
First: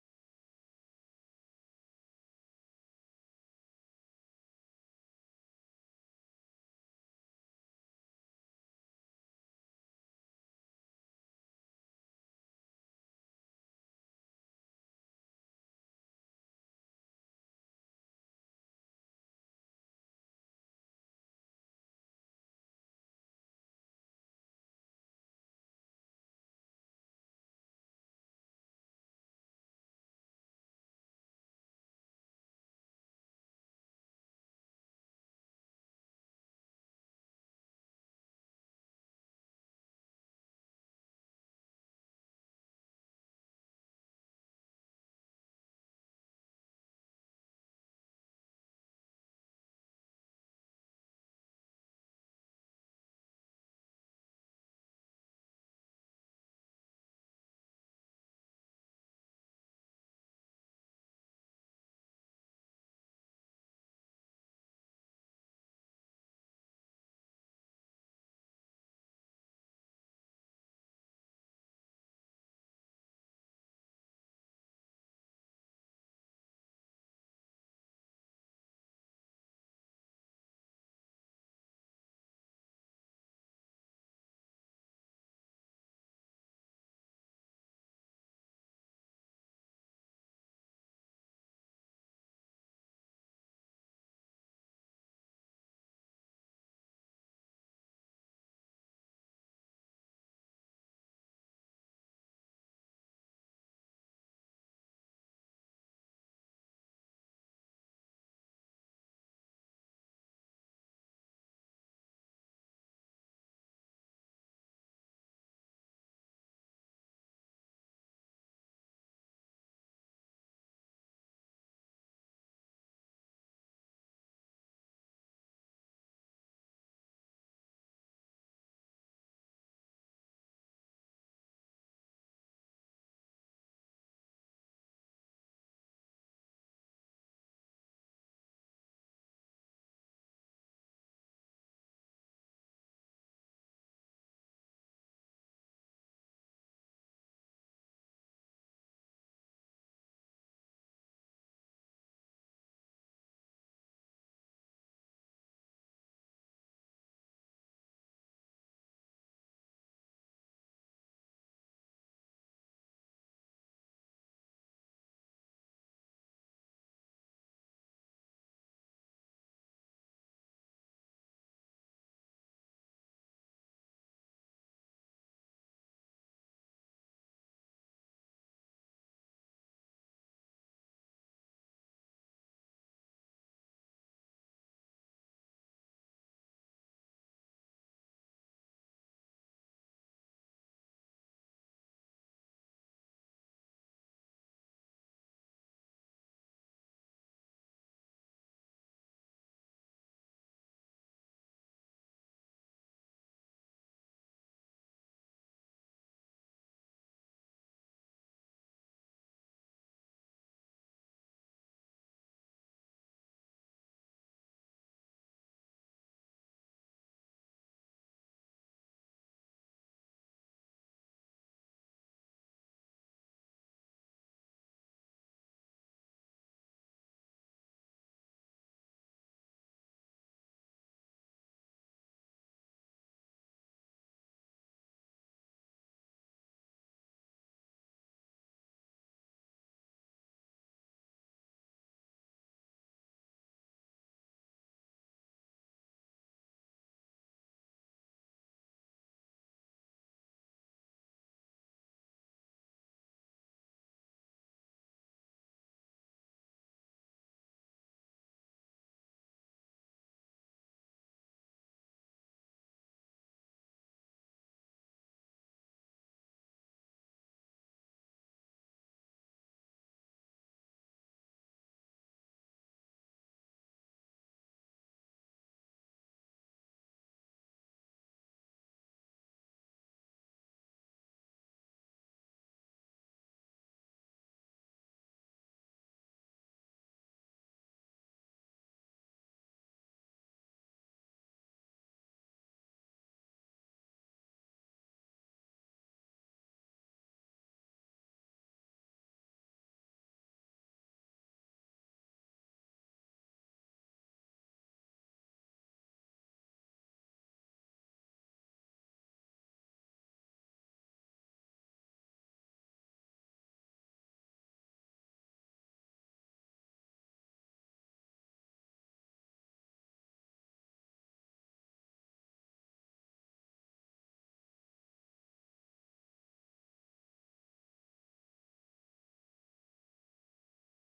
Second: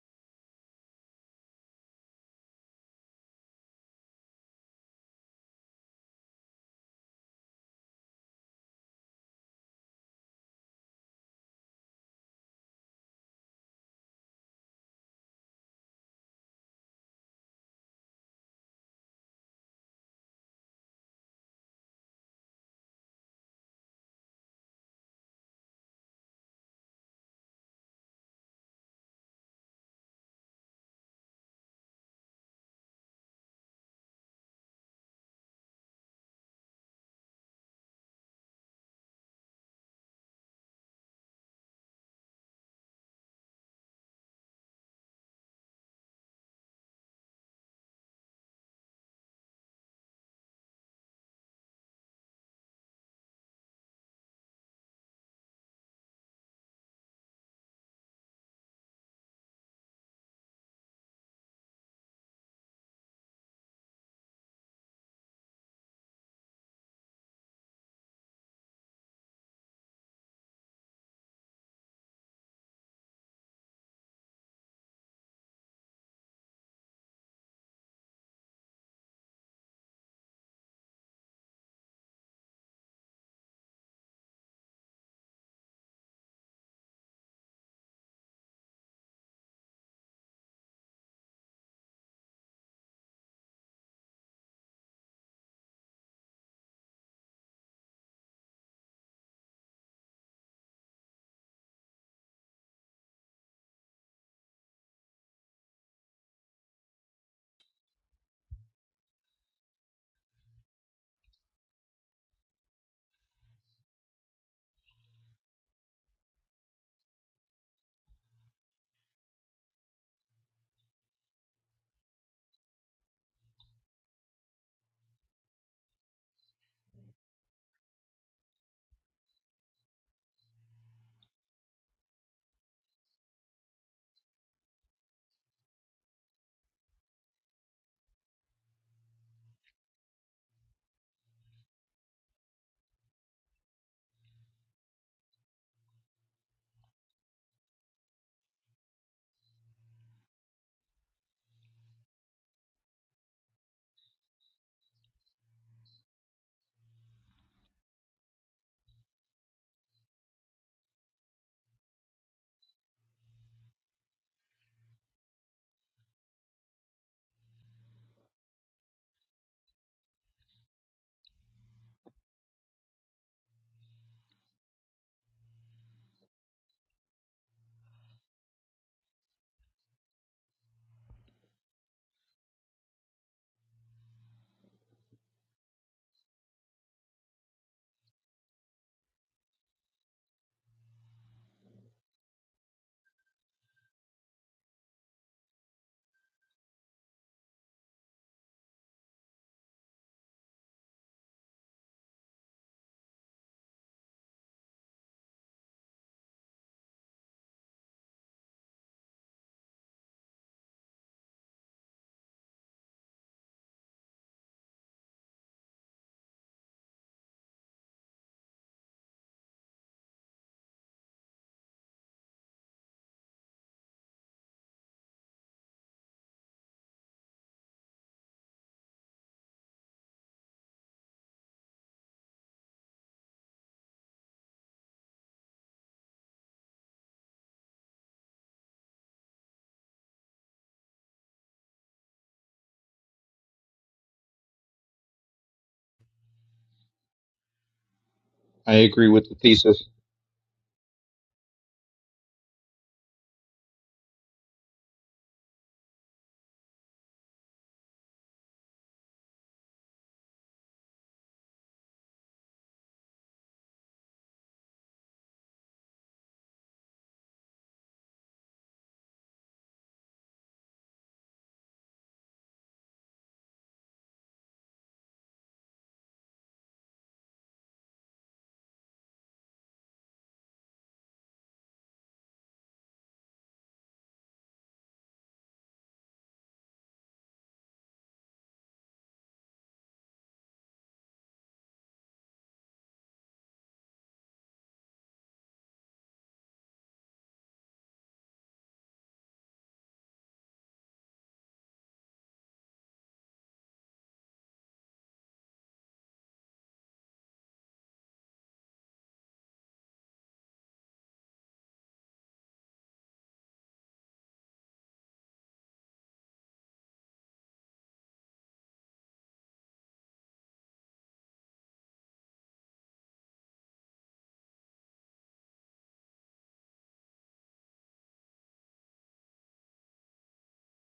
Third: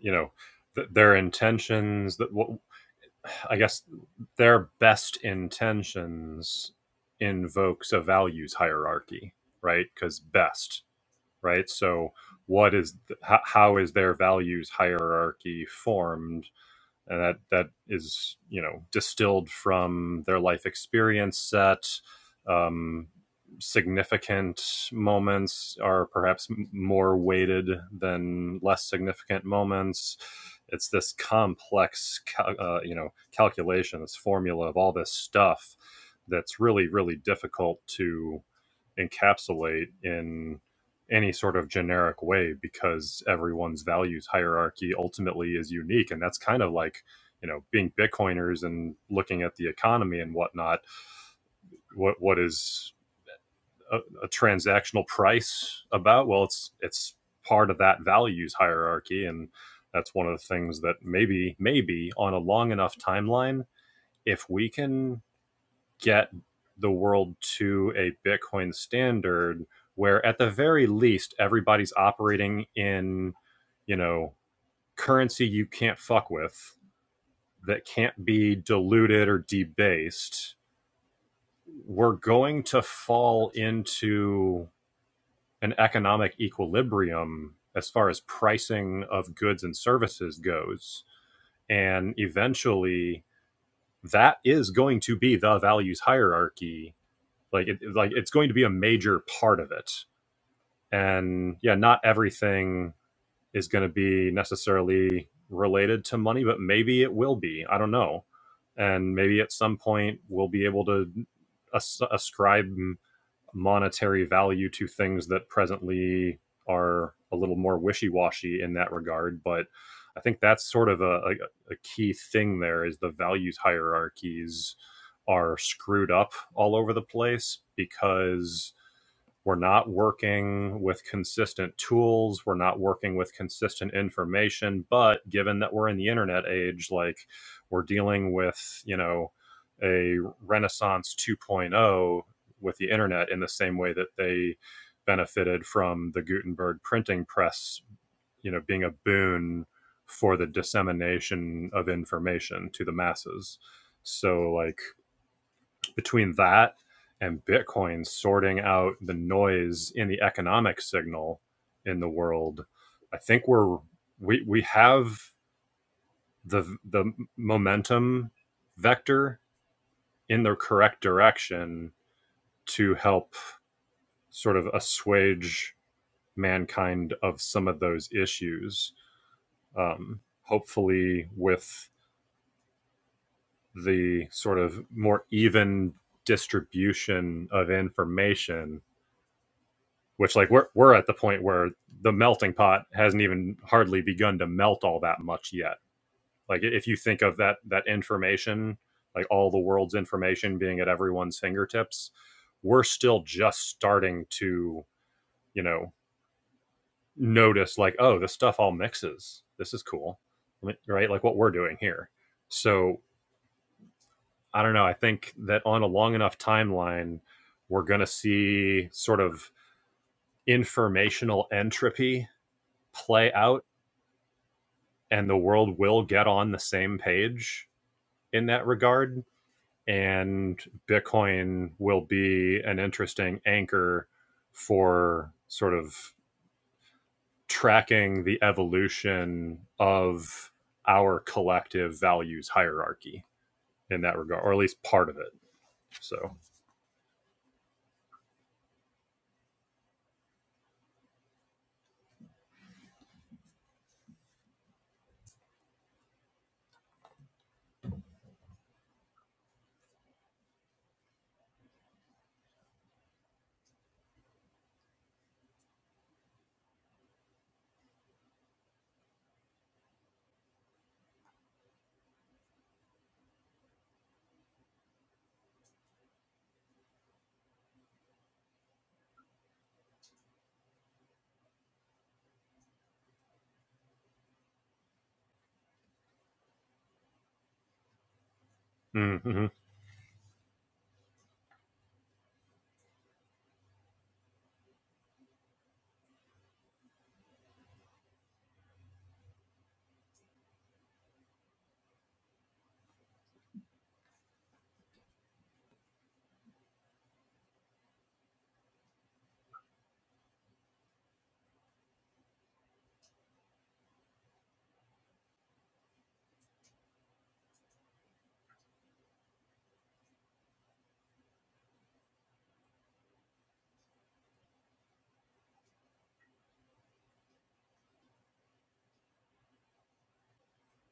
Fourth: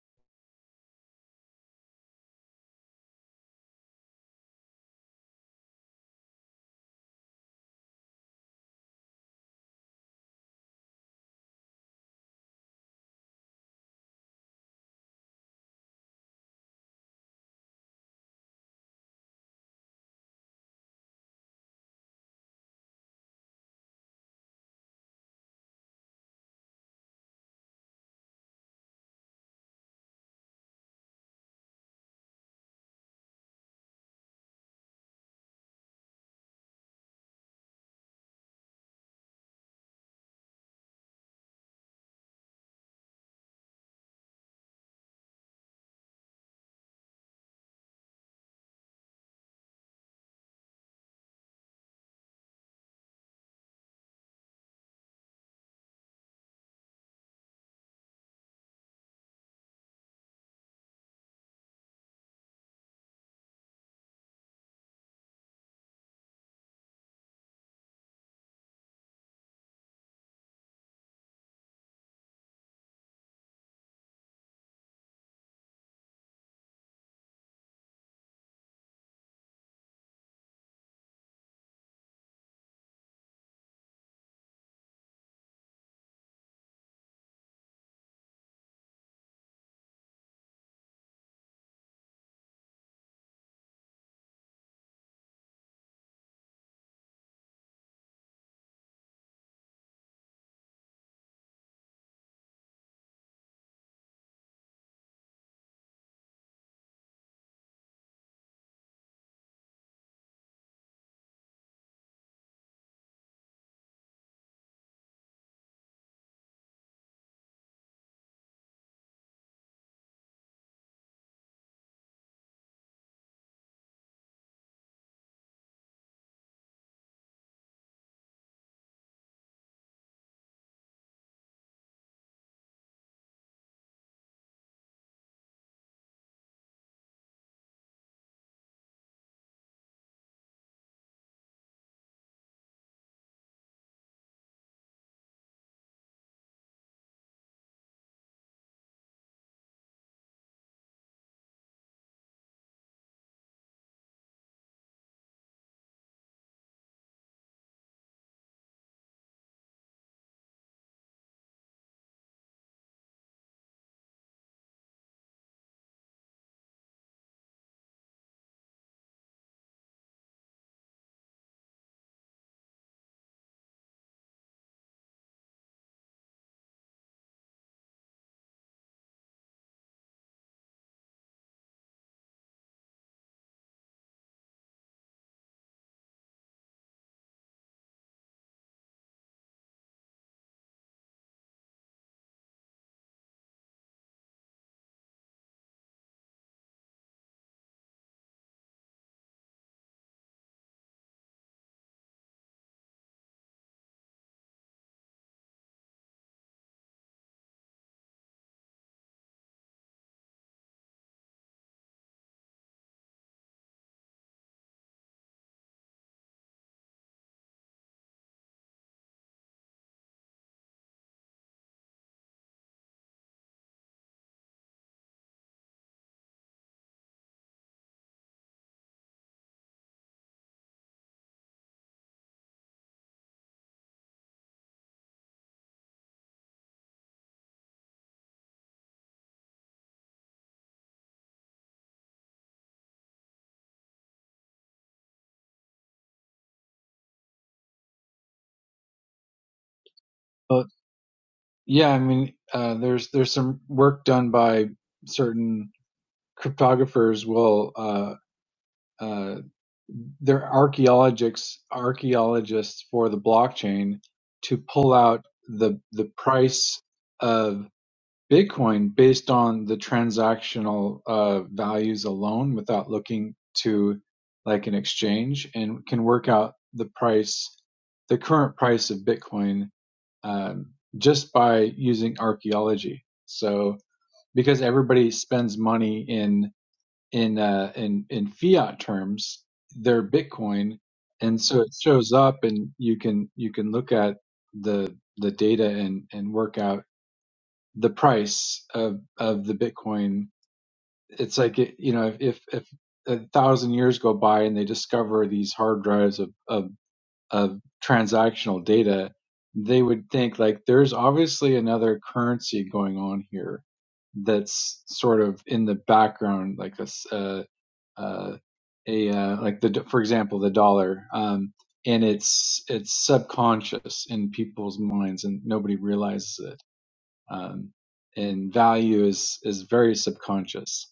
you know th- their intentions that what i guess their best intentions invokes a values hierarchy right because best right so what is th- how, how is their values hierarchy formed and that that is you know distilled from their life experience set um, significant moments are perhaps more weighted than less significant moments it's this complex uh, you know calculation this formula of all this stuff that's really really difficult to encapsulate in any sort of generic way because everyone's values hierarchy ultimately is unique. And that's kind of like, you know, being Bitcoiners and looking at the economy and whatnot. What what is a, a transactional price about? Well, it's it's part of that values hierarchy, and that's one of the things that maybe maybe on a long enough timeline, if we can get the world to a Bitcoin standard where, at the very least, everybody's operating in, you know, currency you can't fuck with that can't be diluted or debased. We're going to fall into an economic equilibrium as far as pricing of goods and services goes. And eventually, that is going to be the values hierarchy like it, like it's going to be a major part of it and yeah not everything is going to be necessarily related to money but maybe it will be i don't know and maybe at some point we'll be able to as- ascribe monetary value to things that presently are a little more wishy-washy in that regard but i think that's sort of a, a, a key thing there is the values hierarchies are screwed up all over the place because we're not working with consistent tools. We're not working with consistent information. But given that we're in the internet age, like we're dealing with, you know, a Renaissance 2.0 point oh with the internet in the same way that they benefited from the Gutenberg printing press, you know, being a boon for the dissemination of information to the masses. So, like, between that and Bitcoin sorting out the noise in the economic signal in the world, I think we're we we have the the momentum vector in the correct direction to help sort of assuage mankind of some of those issues. Um, hopefully, with the sort of more even distribution of information, which like we're we're at the point where the melting pot hasn't even hardly begun to melt all that much yet. Like if you think of that that information, like all the world's information being at everyone's fingertips, we're still just starting to, you know, notice like oh, this stuff all mixes. This is cool. Right? Like what we're doing here. So, I don't know, I think that on a long enough timeline, we're going to see sort of informational entropy play out and the world will get on the same page in that regard. And Bitcoin will be an interesting anchor for sort of tracking the evolution of our collective values hierarchy in that regard, or at least part of it. So,
I agree with the thesis.
Yeah, I mean, uh, there's there's some work done by certain cryptographers. Will uh, uh, they're archaeologists archaeologists for the blockchain to pull out the the price of Bitcoin based on the transactional uh, values alone, without looking to like an exchange, and can work out the price, the current price of Bitcoin um, just by using archaeology. So because everybody spends money in in uh, in in fiat terms,
mhm.
their Bitcoin, and so it shows up, and you can you can look at the the data and and work out the price of of the Bitcoin. It's like it, you know if if, if a thousand years go by and they discover these hard drives of, of of transactional data, they would think like there's obviously another currency going on here that's sort of in the background, like a s- uh, uh, a uh, like the for example the dollar, um, and it's it's subconscious in people's minds and nobody realizes it. Um, and value is is very subconscious.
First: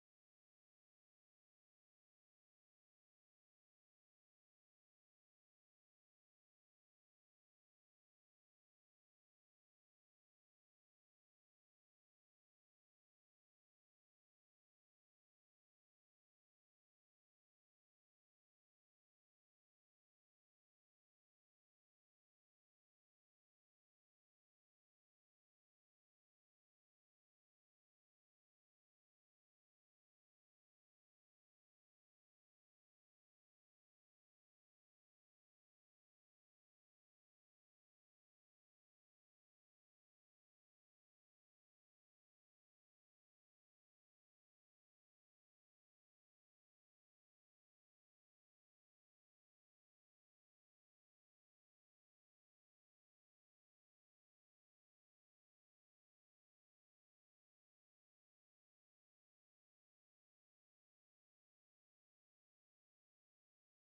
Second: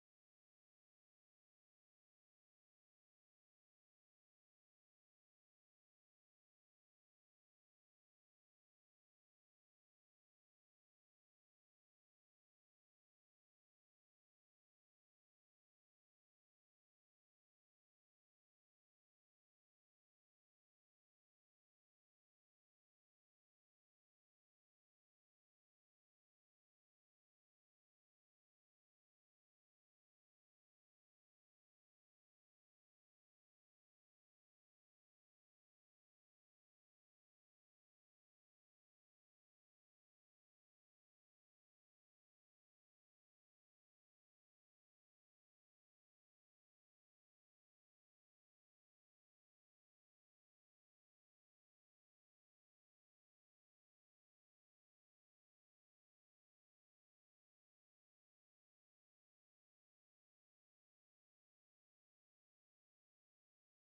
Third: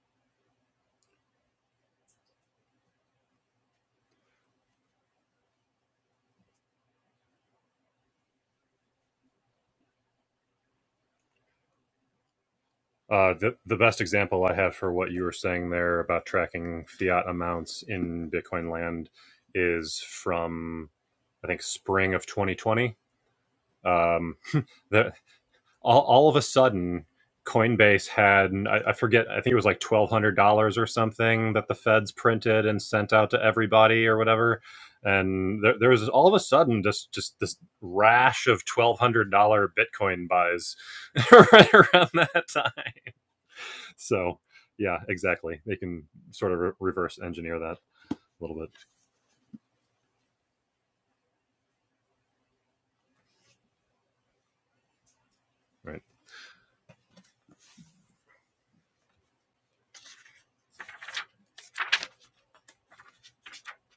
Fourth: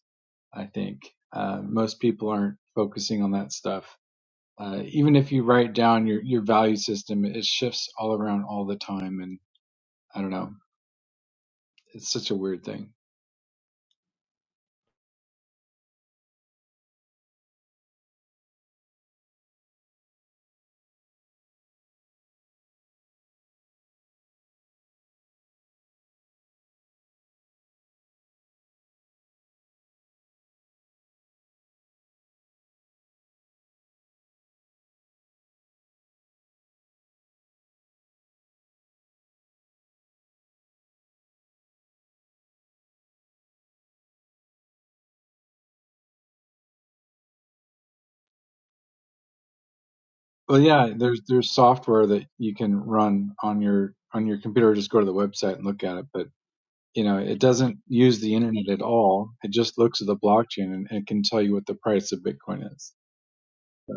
I think uh, most people aren't focusing on that stuff uh, even if you write down your your value system, it shifts all around all the time, and I don't know, it's such a weird thing.
uh, the, the best example I have for what you were saying there about tracking fiat amounts in Bitcoin land is from, I think, spring of 2020 Um, the, all, all of a sudden, Coinbase had, I, I forget, I think it was like $1,200 or something that the feds printed and sent out to everybody or whatever. And there, there was all of a sudden just, just this rash of $1,200 Bitcoin buys right around that time. So, yeah, exactly. They can sort of re- reverse engineer that a little bit.
Well, yeah, there's there's software that you can run on your on your computer. or Just go to the website and look at
Right.
it, but you know it doesn't use the internet at all. It just looks at the blockchain and it can tell you what the price of Bitcoin is. So,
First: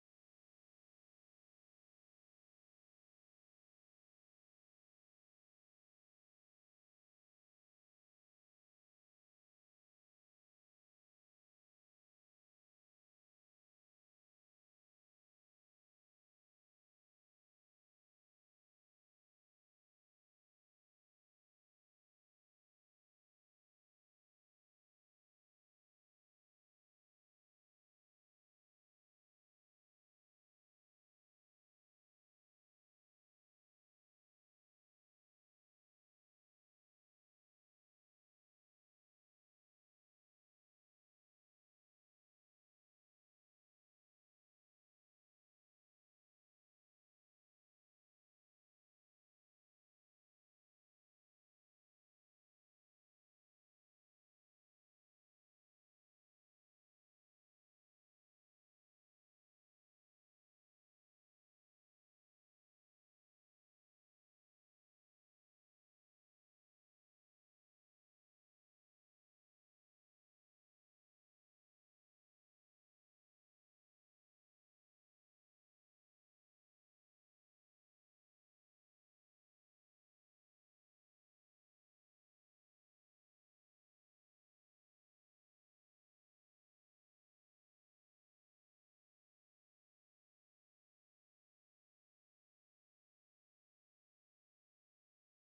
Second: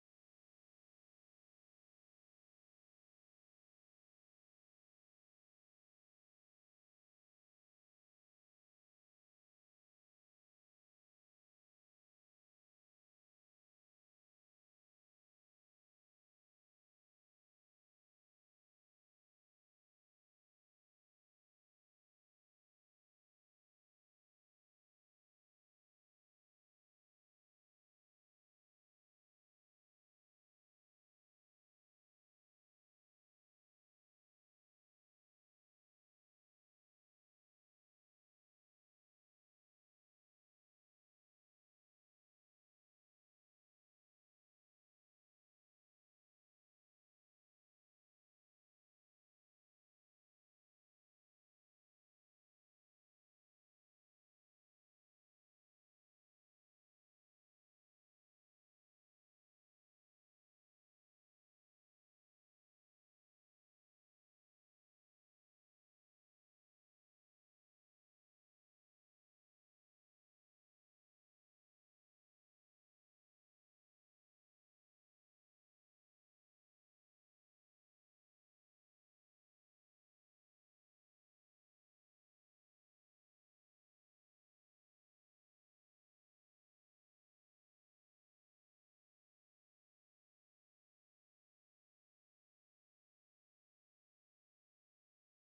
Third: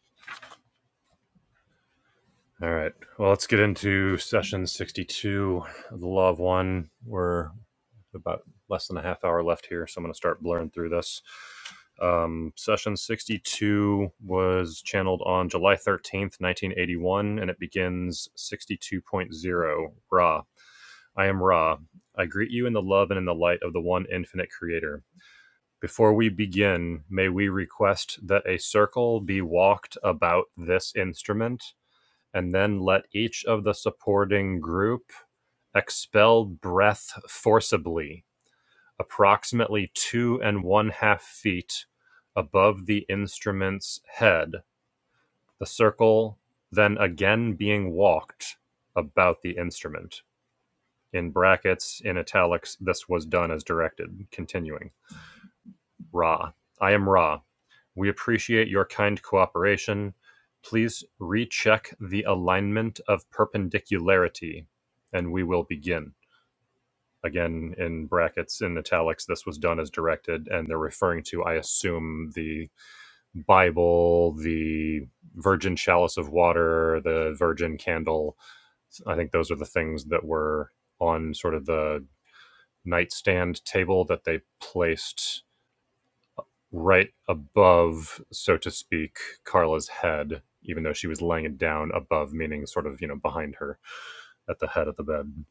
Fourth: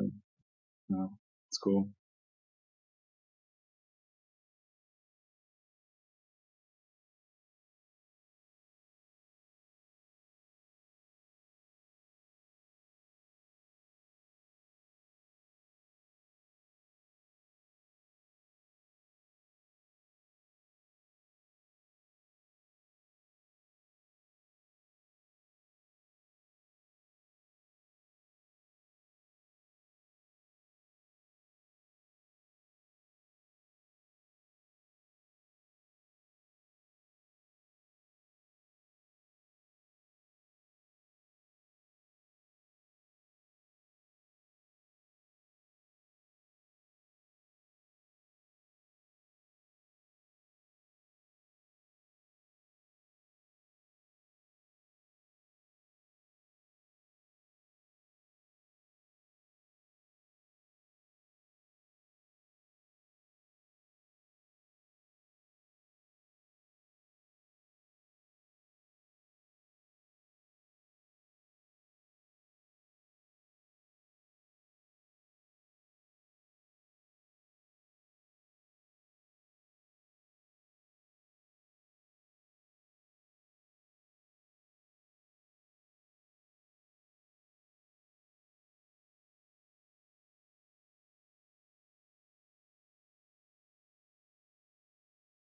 you know, it's cool.
All right. Well, let's get into session 62 of the Law of One. where. about less than a half hour left here, so I'm going to start blurring through this. Um, session 62 was channeled on July 13th, 1981, and it begins 62.0 Ra. I am Ra. I greet you in the love and in the light of the one infinite creator. Before we begin, may we request that a circle be walked about this instrument, and then let each of the supporting group expel breath forcibly approximately two and one half feet above the instrument's head, the circle then again being walked about the instrument. In brackets, in italics, this was done as directed. Continuing. Ra. I am Ra. We appreciate your kind cooperation. Please recheck the alignment of perpendicularity, and we will begin. Again, in brackets, in italics, this was done as directed, and they're referring to, I assume, the Bible, the virgin chalice of water, the virgin candle. I think those are the things that were on sort of the nightstand table that they placed right above, so to speak, Carla's head, even though she was laying it down above, meaning sort of, you know, behind her at the head of the bed.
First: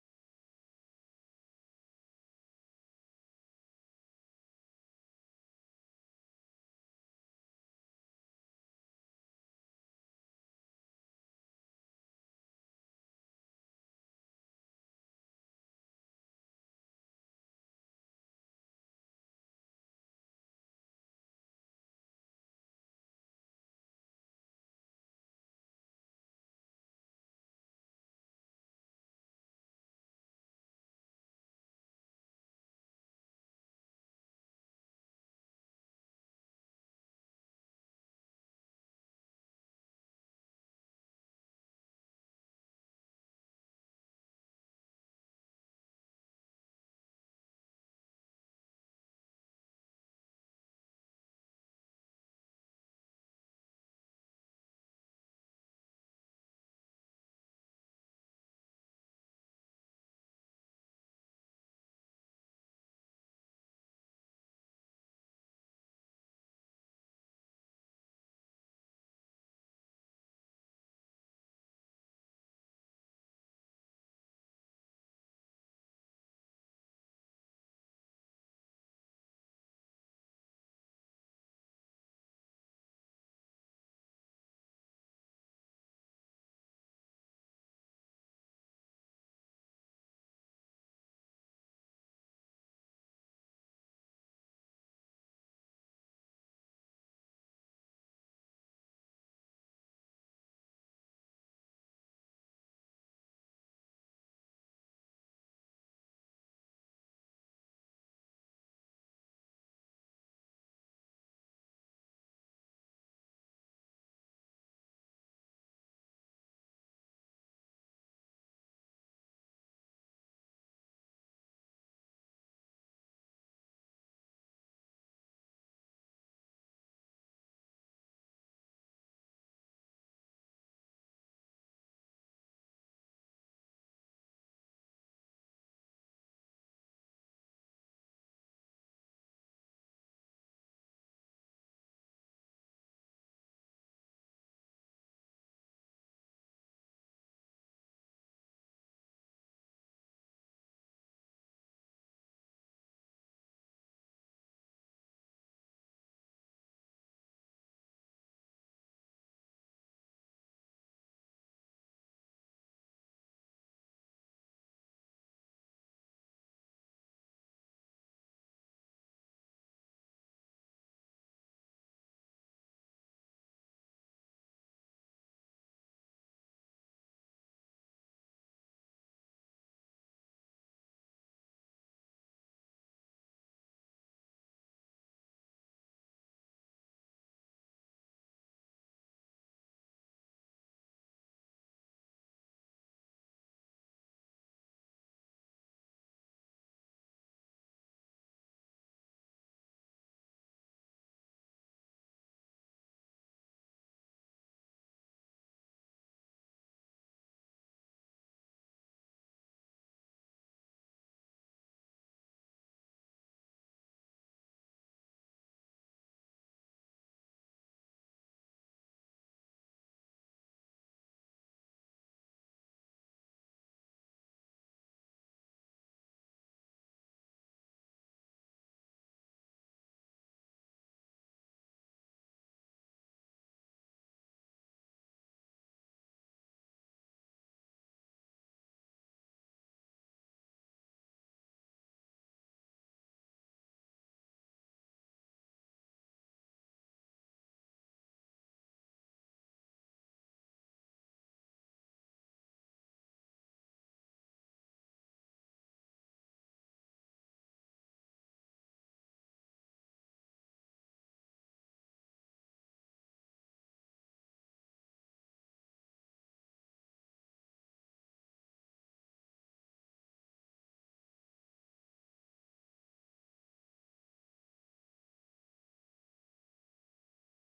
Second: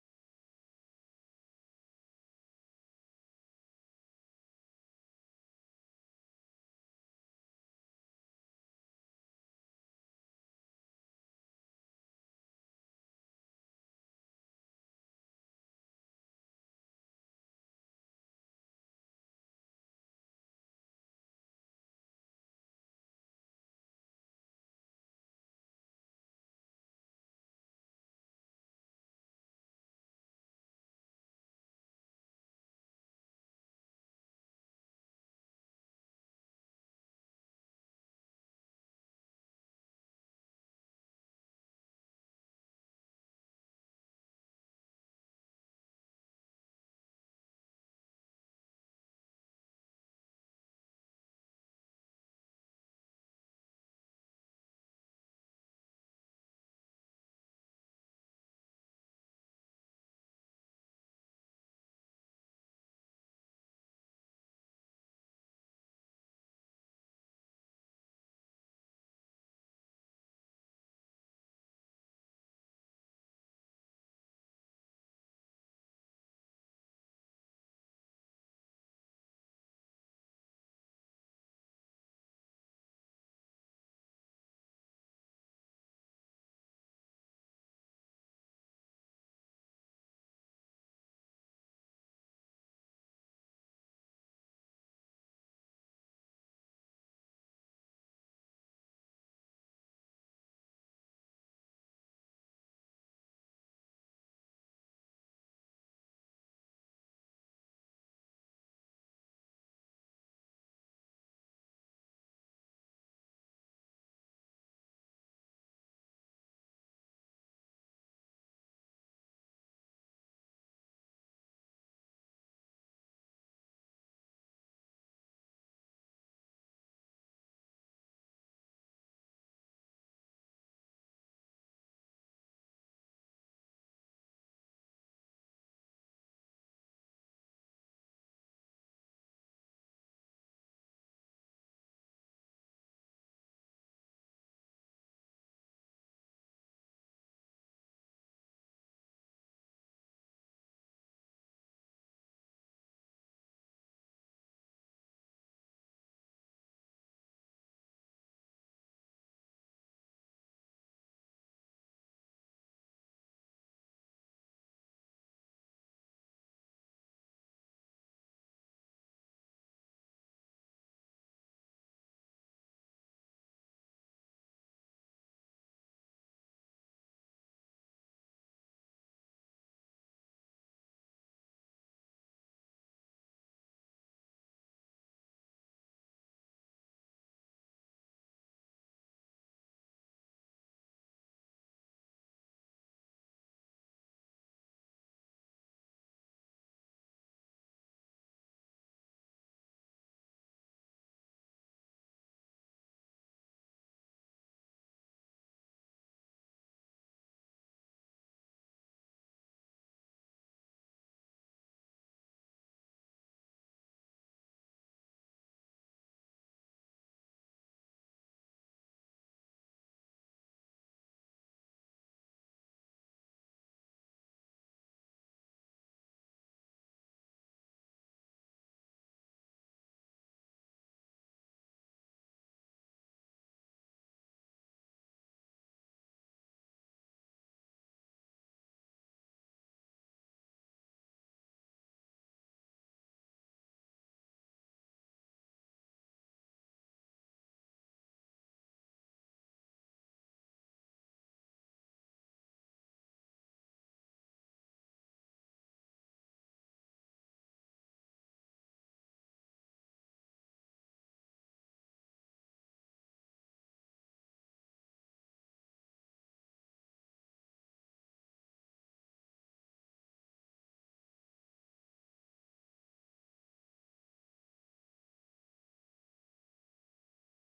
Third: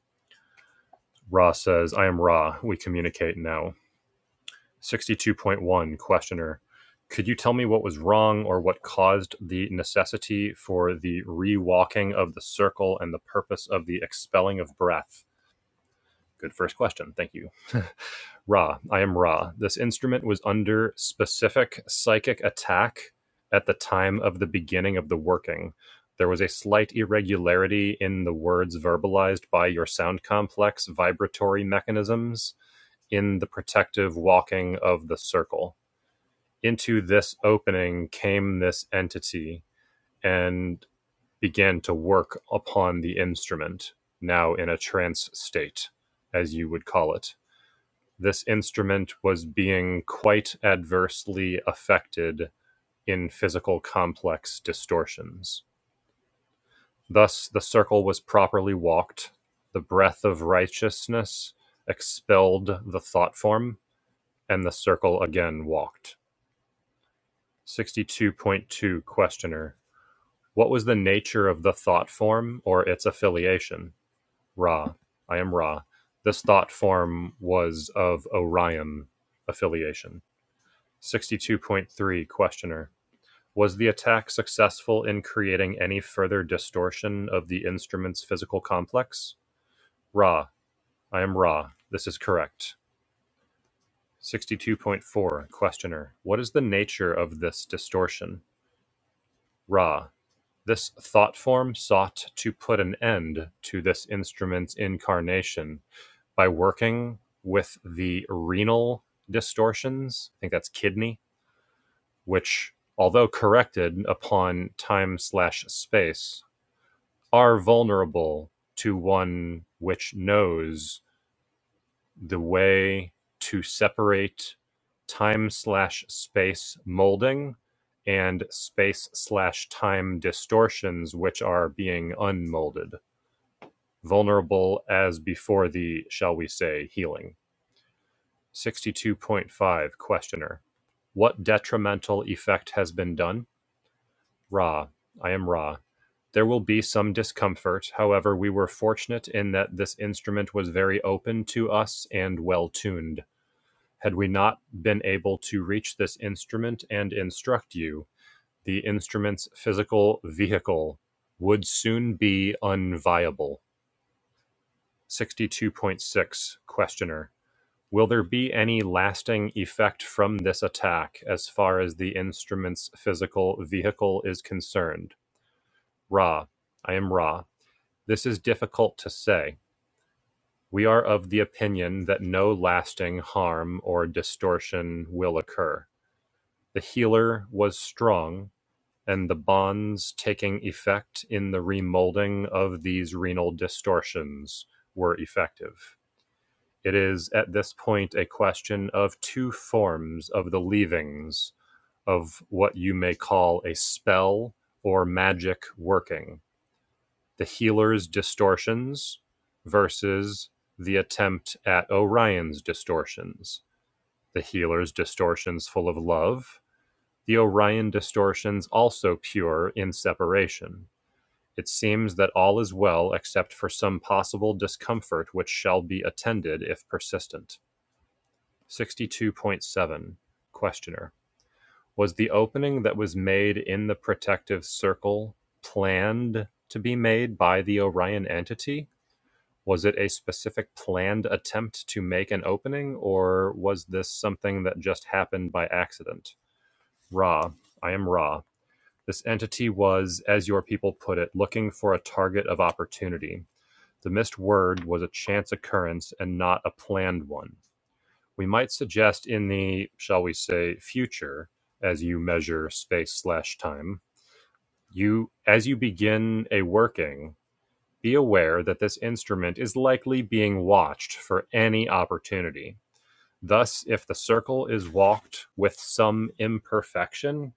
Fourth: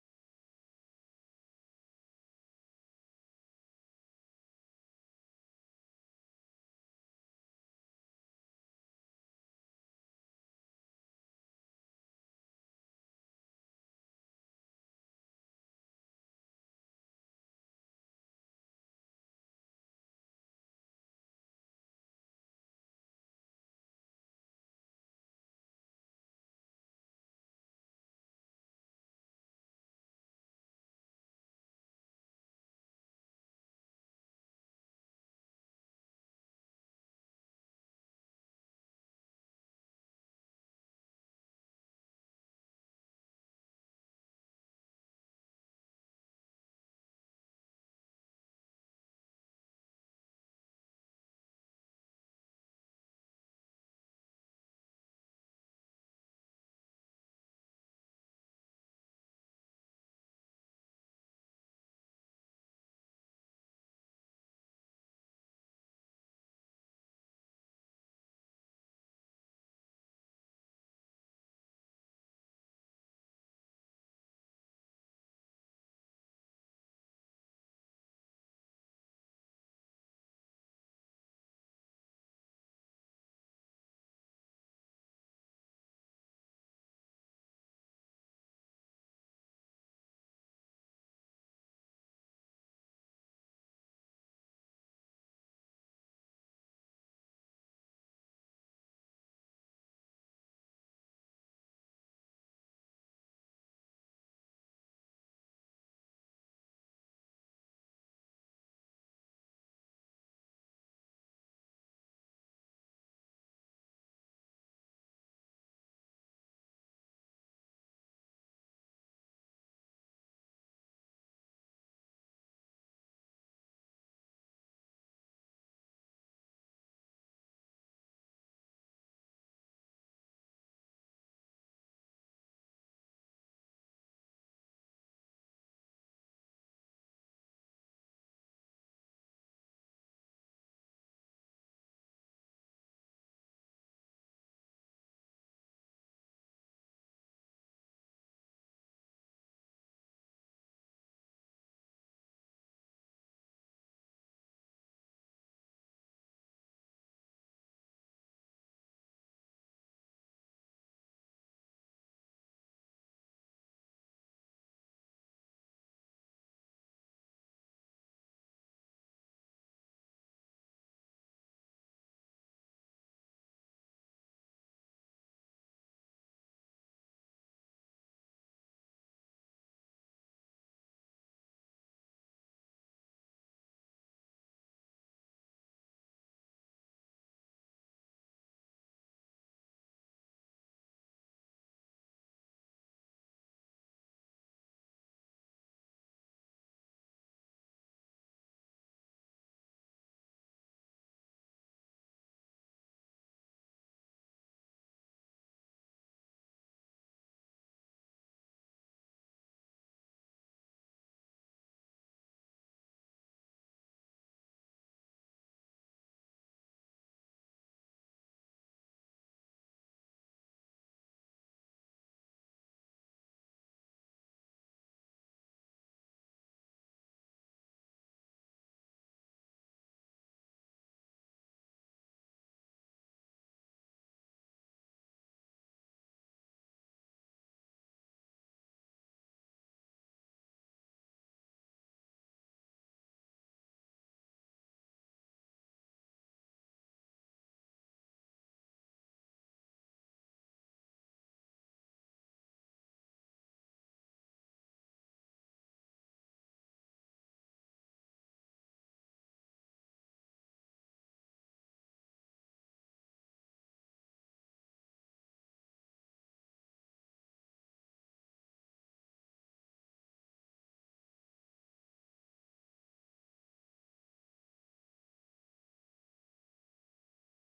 Ra says, I am Ra. We communicate now. 62.1 questioner could you tell me what was wrong or what caused the necessity for the rewalking of the circle and the purpose of the expelling of breath good first question thank you ra i am ra this instrument was under specific psychic attack at the time of the beginning of the working there was a slight irregularity in the words verbalized by your sound complex vibratory mechanisms in the protective walking of the circle into this opening came this entity and began to work upon the instrument, now in a trance state, as you would call it. This instrument was being quite adversely affected in physical complex distortions. Thus, the circle was properly walked, the breath of righteousness expelled the thought form, and the circle again walked. 62.2 Questioner What was the nature of the thought form or its affiliation? Ra. I am Ra. This thought form was of Orion affiliation. 62.3 Questioner. Was the attack successful in creating any further distortion of the instrument's physical complex? Ra. I am Ra. This is correct. 62.4 Questioner. What is the nature of this distortion? Ra. This thought form sought to put an end to this instrument's incarnation by working with the renal distortions. I think that's kidney, which, although corrected upon time slash space, are vulnerable to one which knows the way to separate time slash space molding and space slash time distortions which are being unmolded Vulnerable as before the, shall we say, healing. 62.5 Questioner. What detrimental effect has been done? Ra. I am Ra. There will be some discomfort. However, we were fortunate in that this instrument was very open to us and well tuned. Had we not been able to reach this instrument and instruct you, the instrument's physical vehicle would soon be unviable. 62.6 Questioner. Will there be any lasting effect from this attack as far as the instrument's physical vehicle is concerned? Ra, I am Ra. This is difficult to say. We are of the opinion that no lasting harm or distortion will occur. The healer was strong, and the bonds taking effect in the remolding of these renal distortions were effective. It is at this point a question of two forms of the leavings of what you may call a spell or magic working the healer's distortions versus the attempt at Orion's distortions. The healer's distortions full of love, the Orion distortions also pure in separation. It seems that all is well except for some possible discomfort which shall be attended if persistent. 62.7 Questioner. Was the opening that was made in the protective circle planned to be made by the Orion entity? Was it a specific planned attempt to make an opening, or was this something that just happened by accident? Ra, I am Ra. This entity was, as your people put it, looking for a target of opportunity. The missed word was a chance occurrence and not a planned one we might suggest in the, shall we say, future, as you measure space slash time, you, as you begin a working, be aware that this instrument is likely being watched for any opportunity. Thus, if the circle is walked with some imperfection,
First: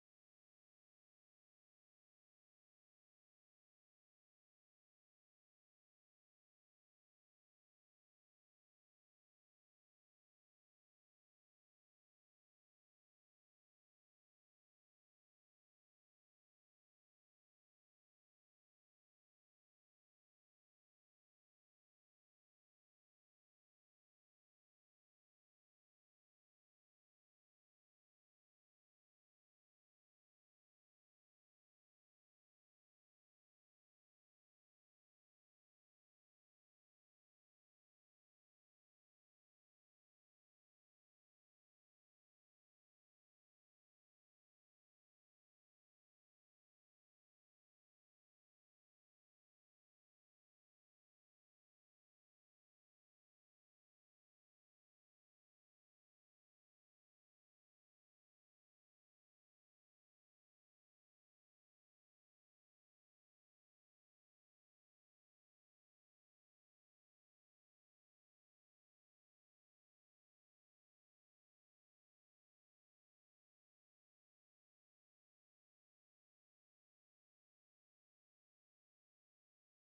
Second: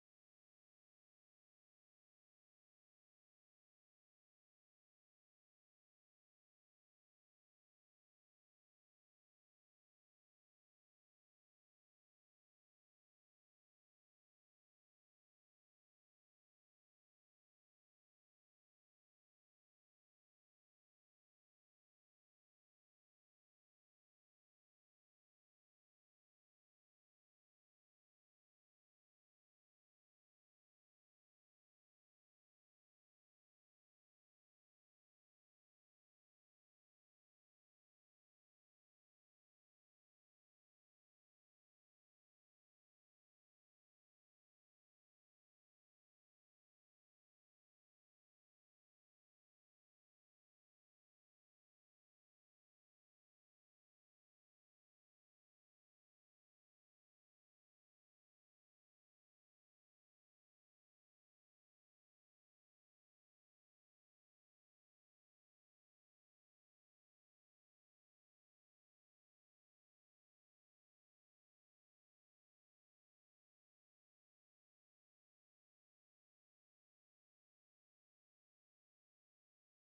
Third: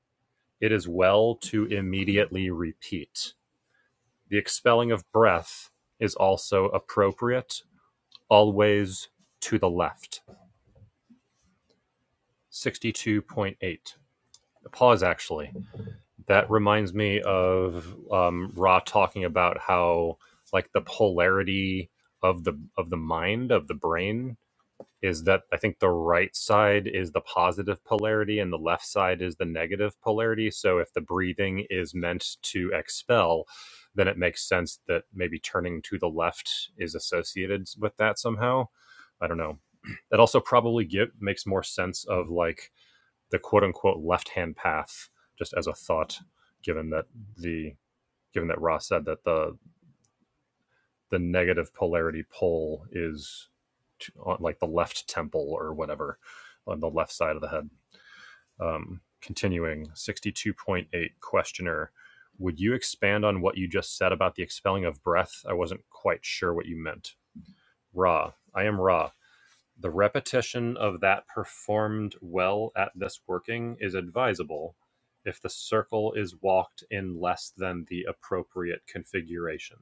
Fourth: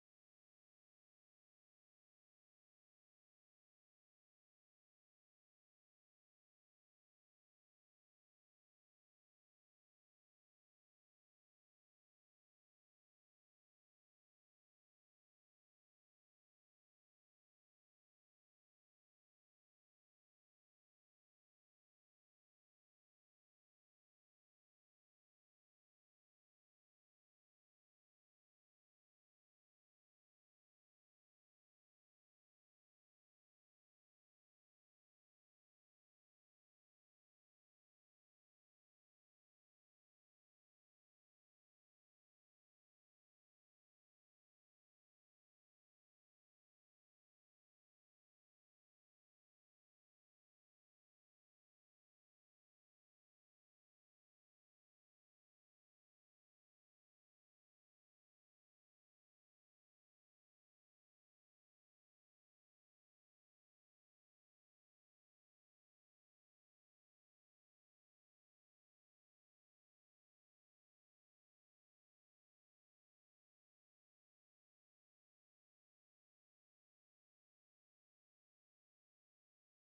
it is well to immediately repeat. The expelling of breath is also appropriate, always to the left. 62.8. Pause actually. That reminds me of um, Ra talking about how like the polarity of the of the mind of the brain is that I think the right side is the positive polarity and the left side is the negative polarity. So if the breathing is meant to expel, then it makes sense that maybe turning to the left is associated with that somehow. I don't know. That also probably give, makes more sense of like the quote unquote left hand path just as a thought given that the given that Ross said that the the negative polarity pole is to, on like the left temple or whatever on the left side of the head. Um, continuing 62.8 questioner would you expand on what you just said about the expelling of breath i wasn't quite sure what you meant ra i am ra The repetition of that performed well at this working is advisable if the circle is walked in less than the appropriate configuration.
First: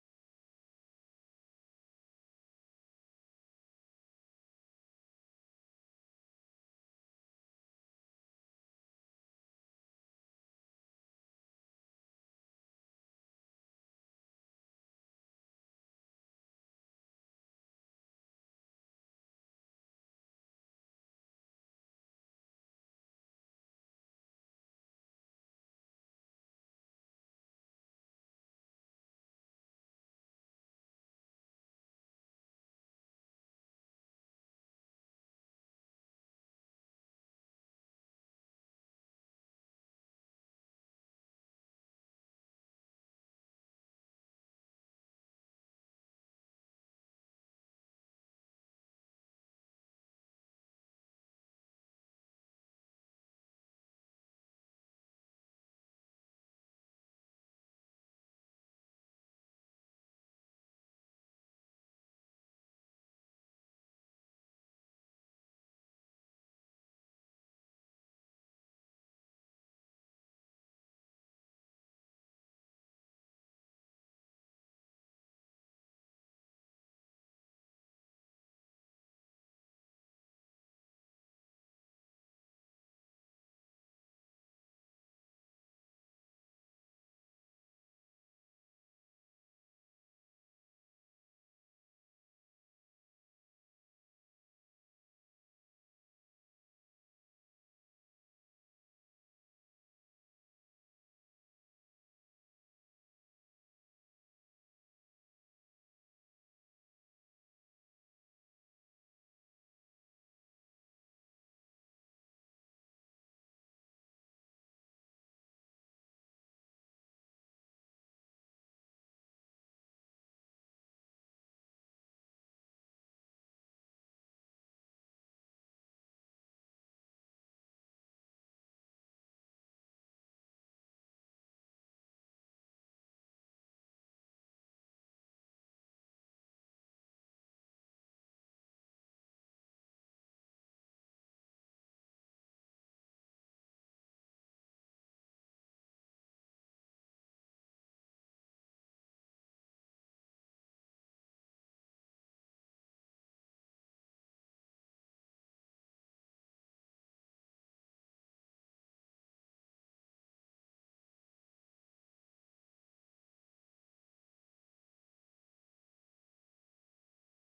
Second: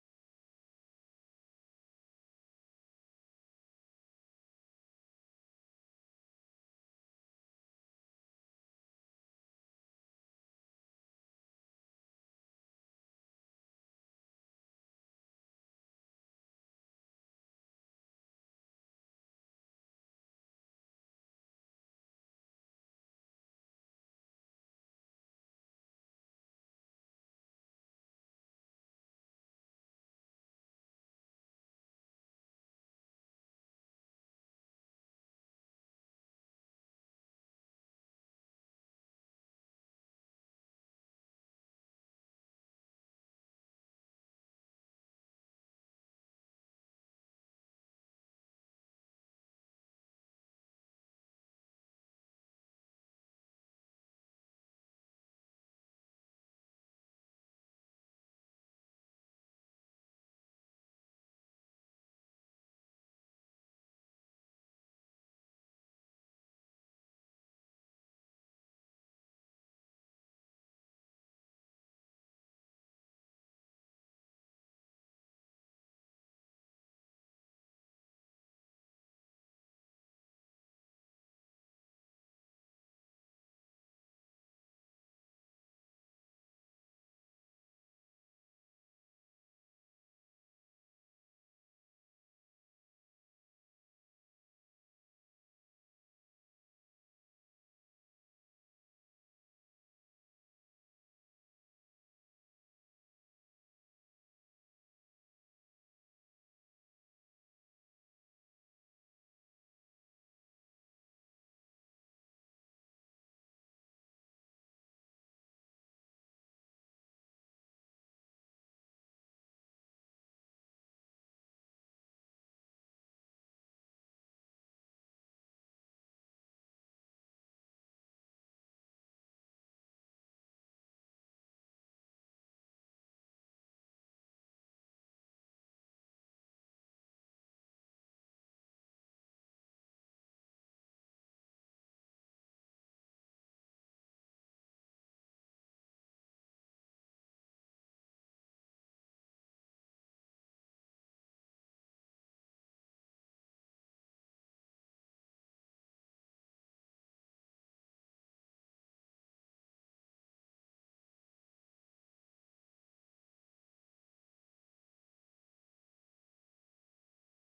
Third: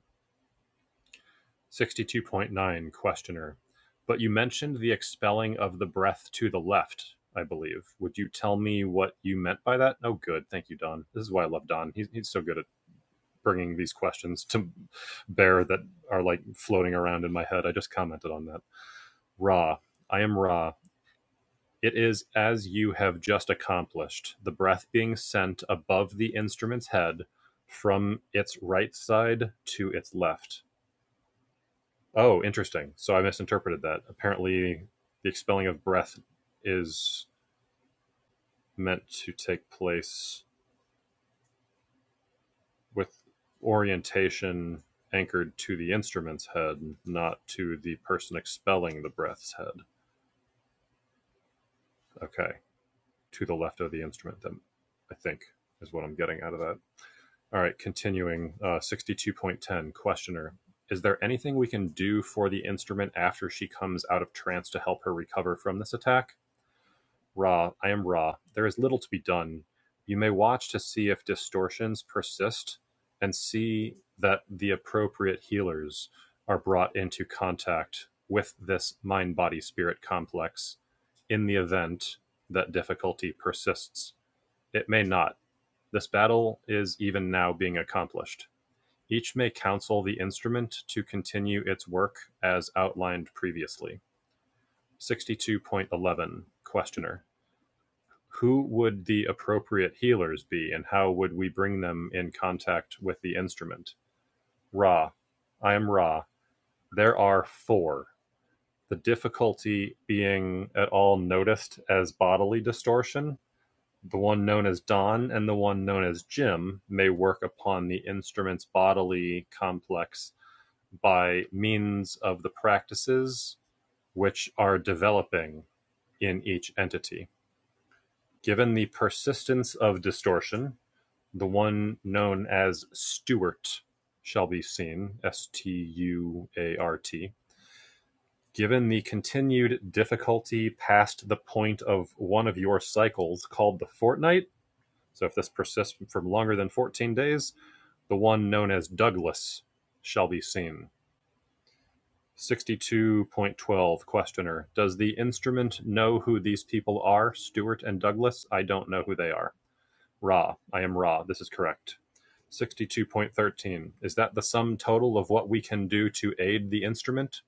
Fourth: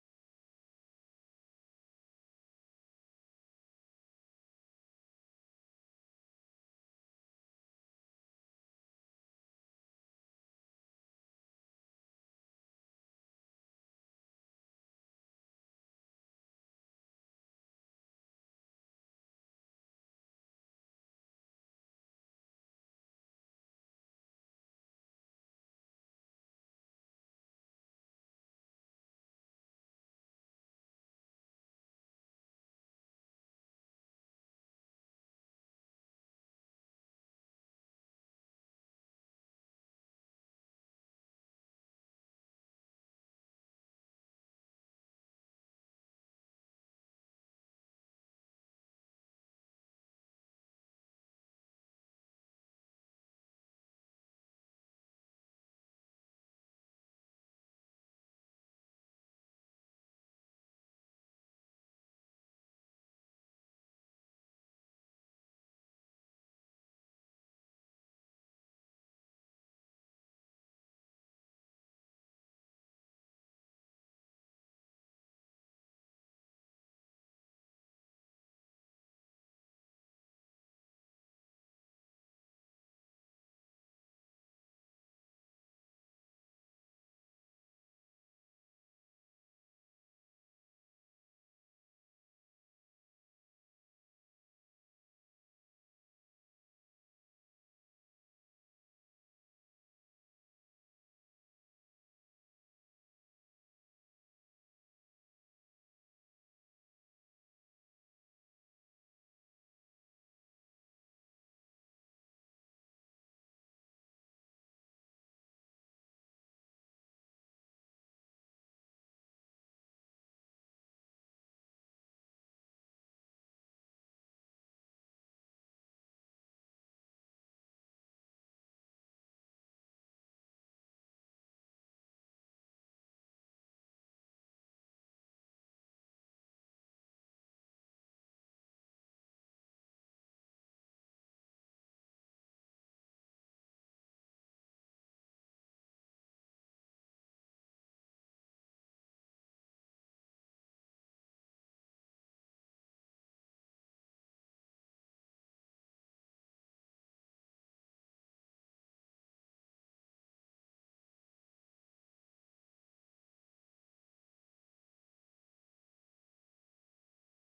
62.9 Questioner. But you mentioned the expelling of the breath to the left, I believe. Would you tell me what you meant by that? Oh, good. Thank you, Don. This is why I love Don. He's, he's so good at bringing these questions to bear that are like floating around in my head. I just commented on that. Ra. I am Ra. It is as you have just accomplished, the breath being sent above the instrument's head from its right side to its left. Oh, interesting. So I misinterpreted that. Apparently, the expelling of breath is meant to take place with orientation anchored to the instrument's head, not to the person expelling the breath's head. Okay, to the left of the instrument, then, I think, is what I'm getting out of that. All right, continuing uh, 62.10. Questioner Is there anything we can do for the instrument after she comes out of trance to help her recover from this attack? Ra, I am Ra. There is little to be done. You may watch to see if distortions persist and see that the appropriate healers are brought into contact with this mind body spirit complex in the event that difficulty persists. It may not. This battle is even now being accomplished. Each may counsel the instrument to continue its work as outlined previously. 62.11 Questioner. Who would the appropriate healers be and how would we bring them in contact with the instrument? Ra. I am Ra. There are four. The difficulty being at all noticed as bodily distortion. The one known as Don and the one known as Jim may work upon the instrument's bodily complex by means of the practices which are developing in each entity. Given the persistence of distortion, the one known as Stewart shall be seen, S T U A R T. Given the continued difficulty past the point of one of your cycles called the fortnight, so if this persists for longer than 14 days, the one known as Douglas shall be seen. 62.12 Questioner Does the instrument know who these people are? Stewart and Douglas? I don't know who they are. Ra. I am Ra. This is correct. 62.13 Is that the sum total of what we can do to aid the instrument?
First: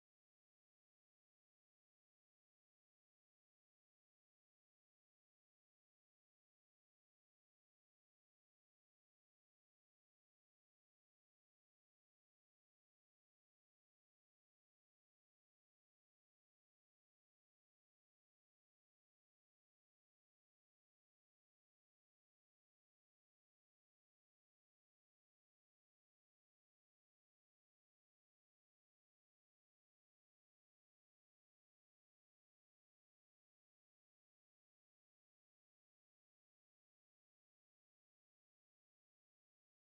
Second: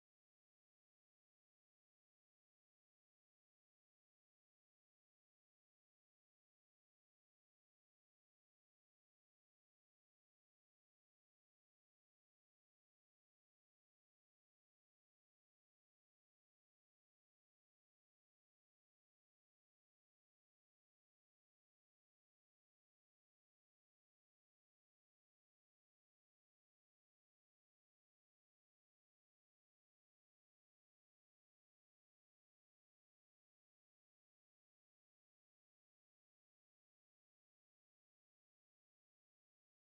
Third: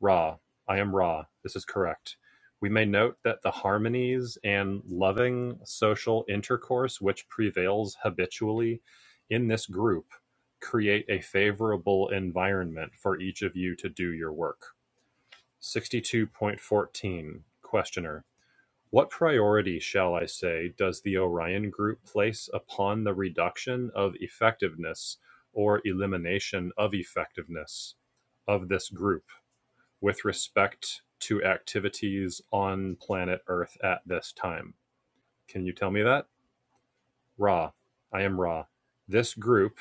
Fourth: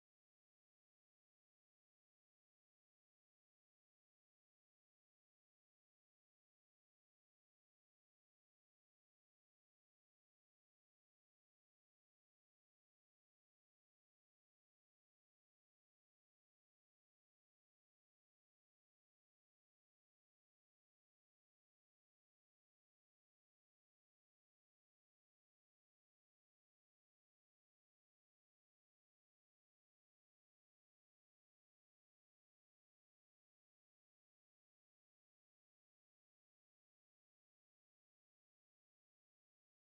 Ra. I am Ra. This is correct. We may note that the harmonies and loving social intercourse which prevails habitually in this group create a favorable environment for each of you to do your work. 62.14 Questioner. What priority, shall I say, does the Orion Group place upon the reduction of effectiveness or elimination of effectiveness of this group with respect to activities on planet Earth at this time? Can you tell me that? Ra. I am Ra. This group,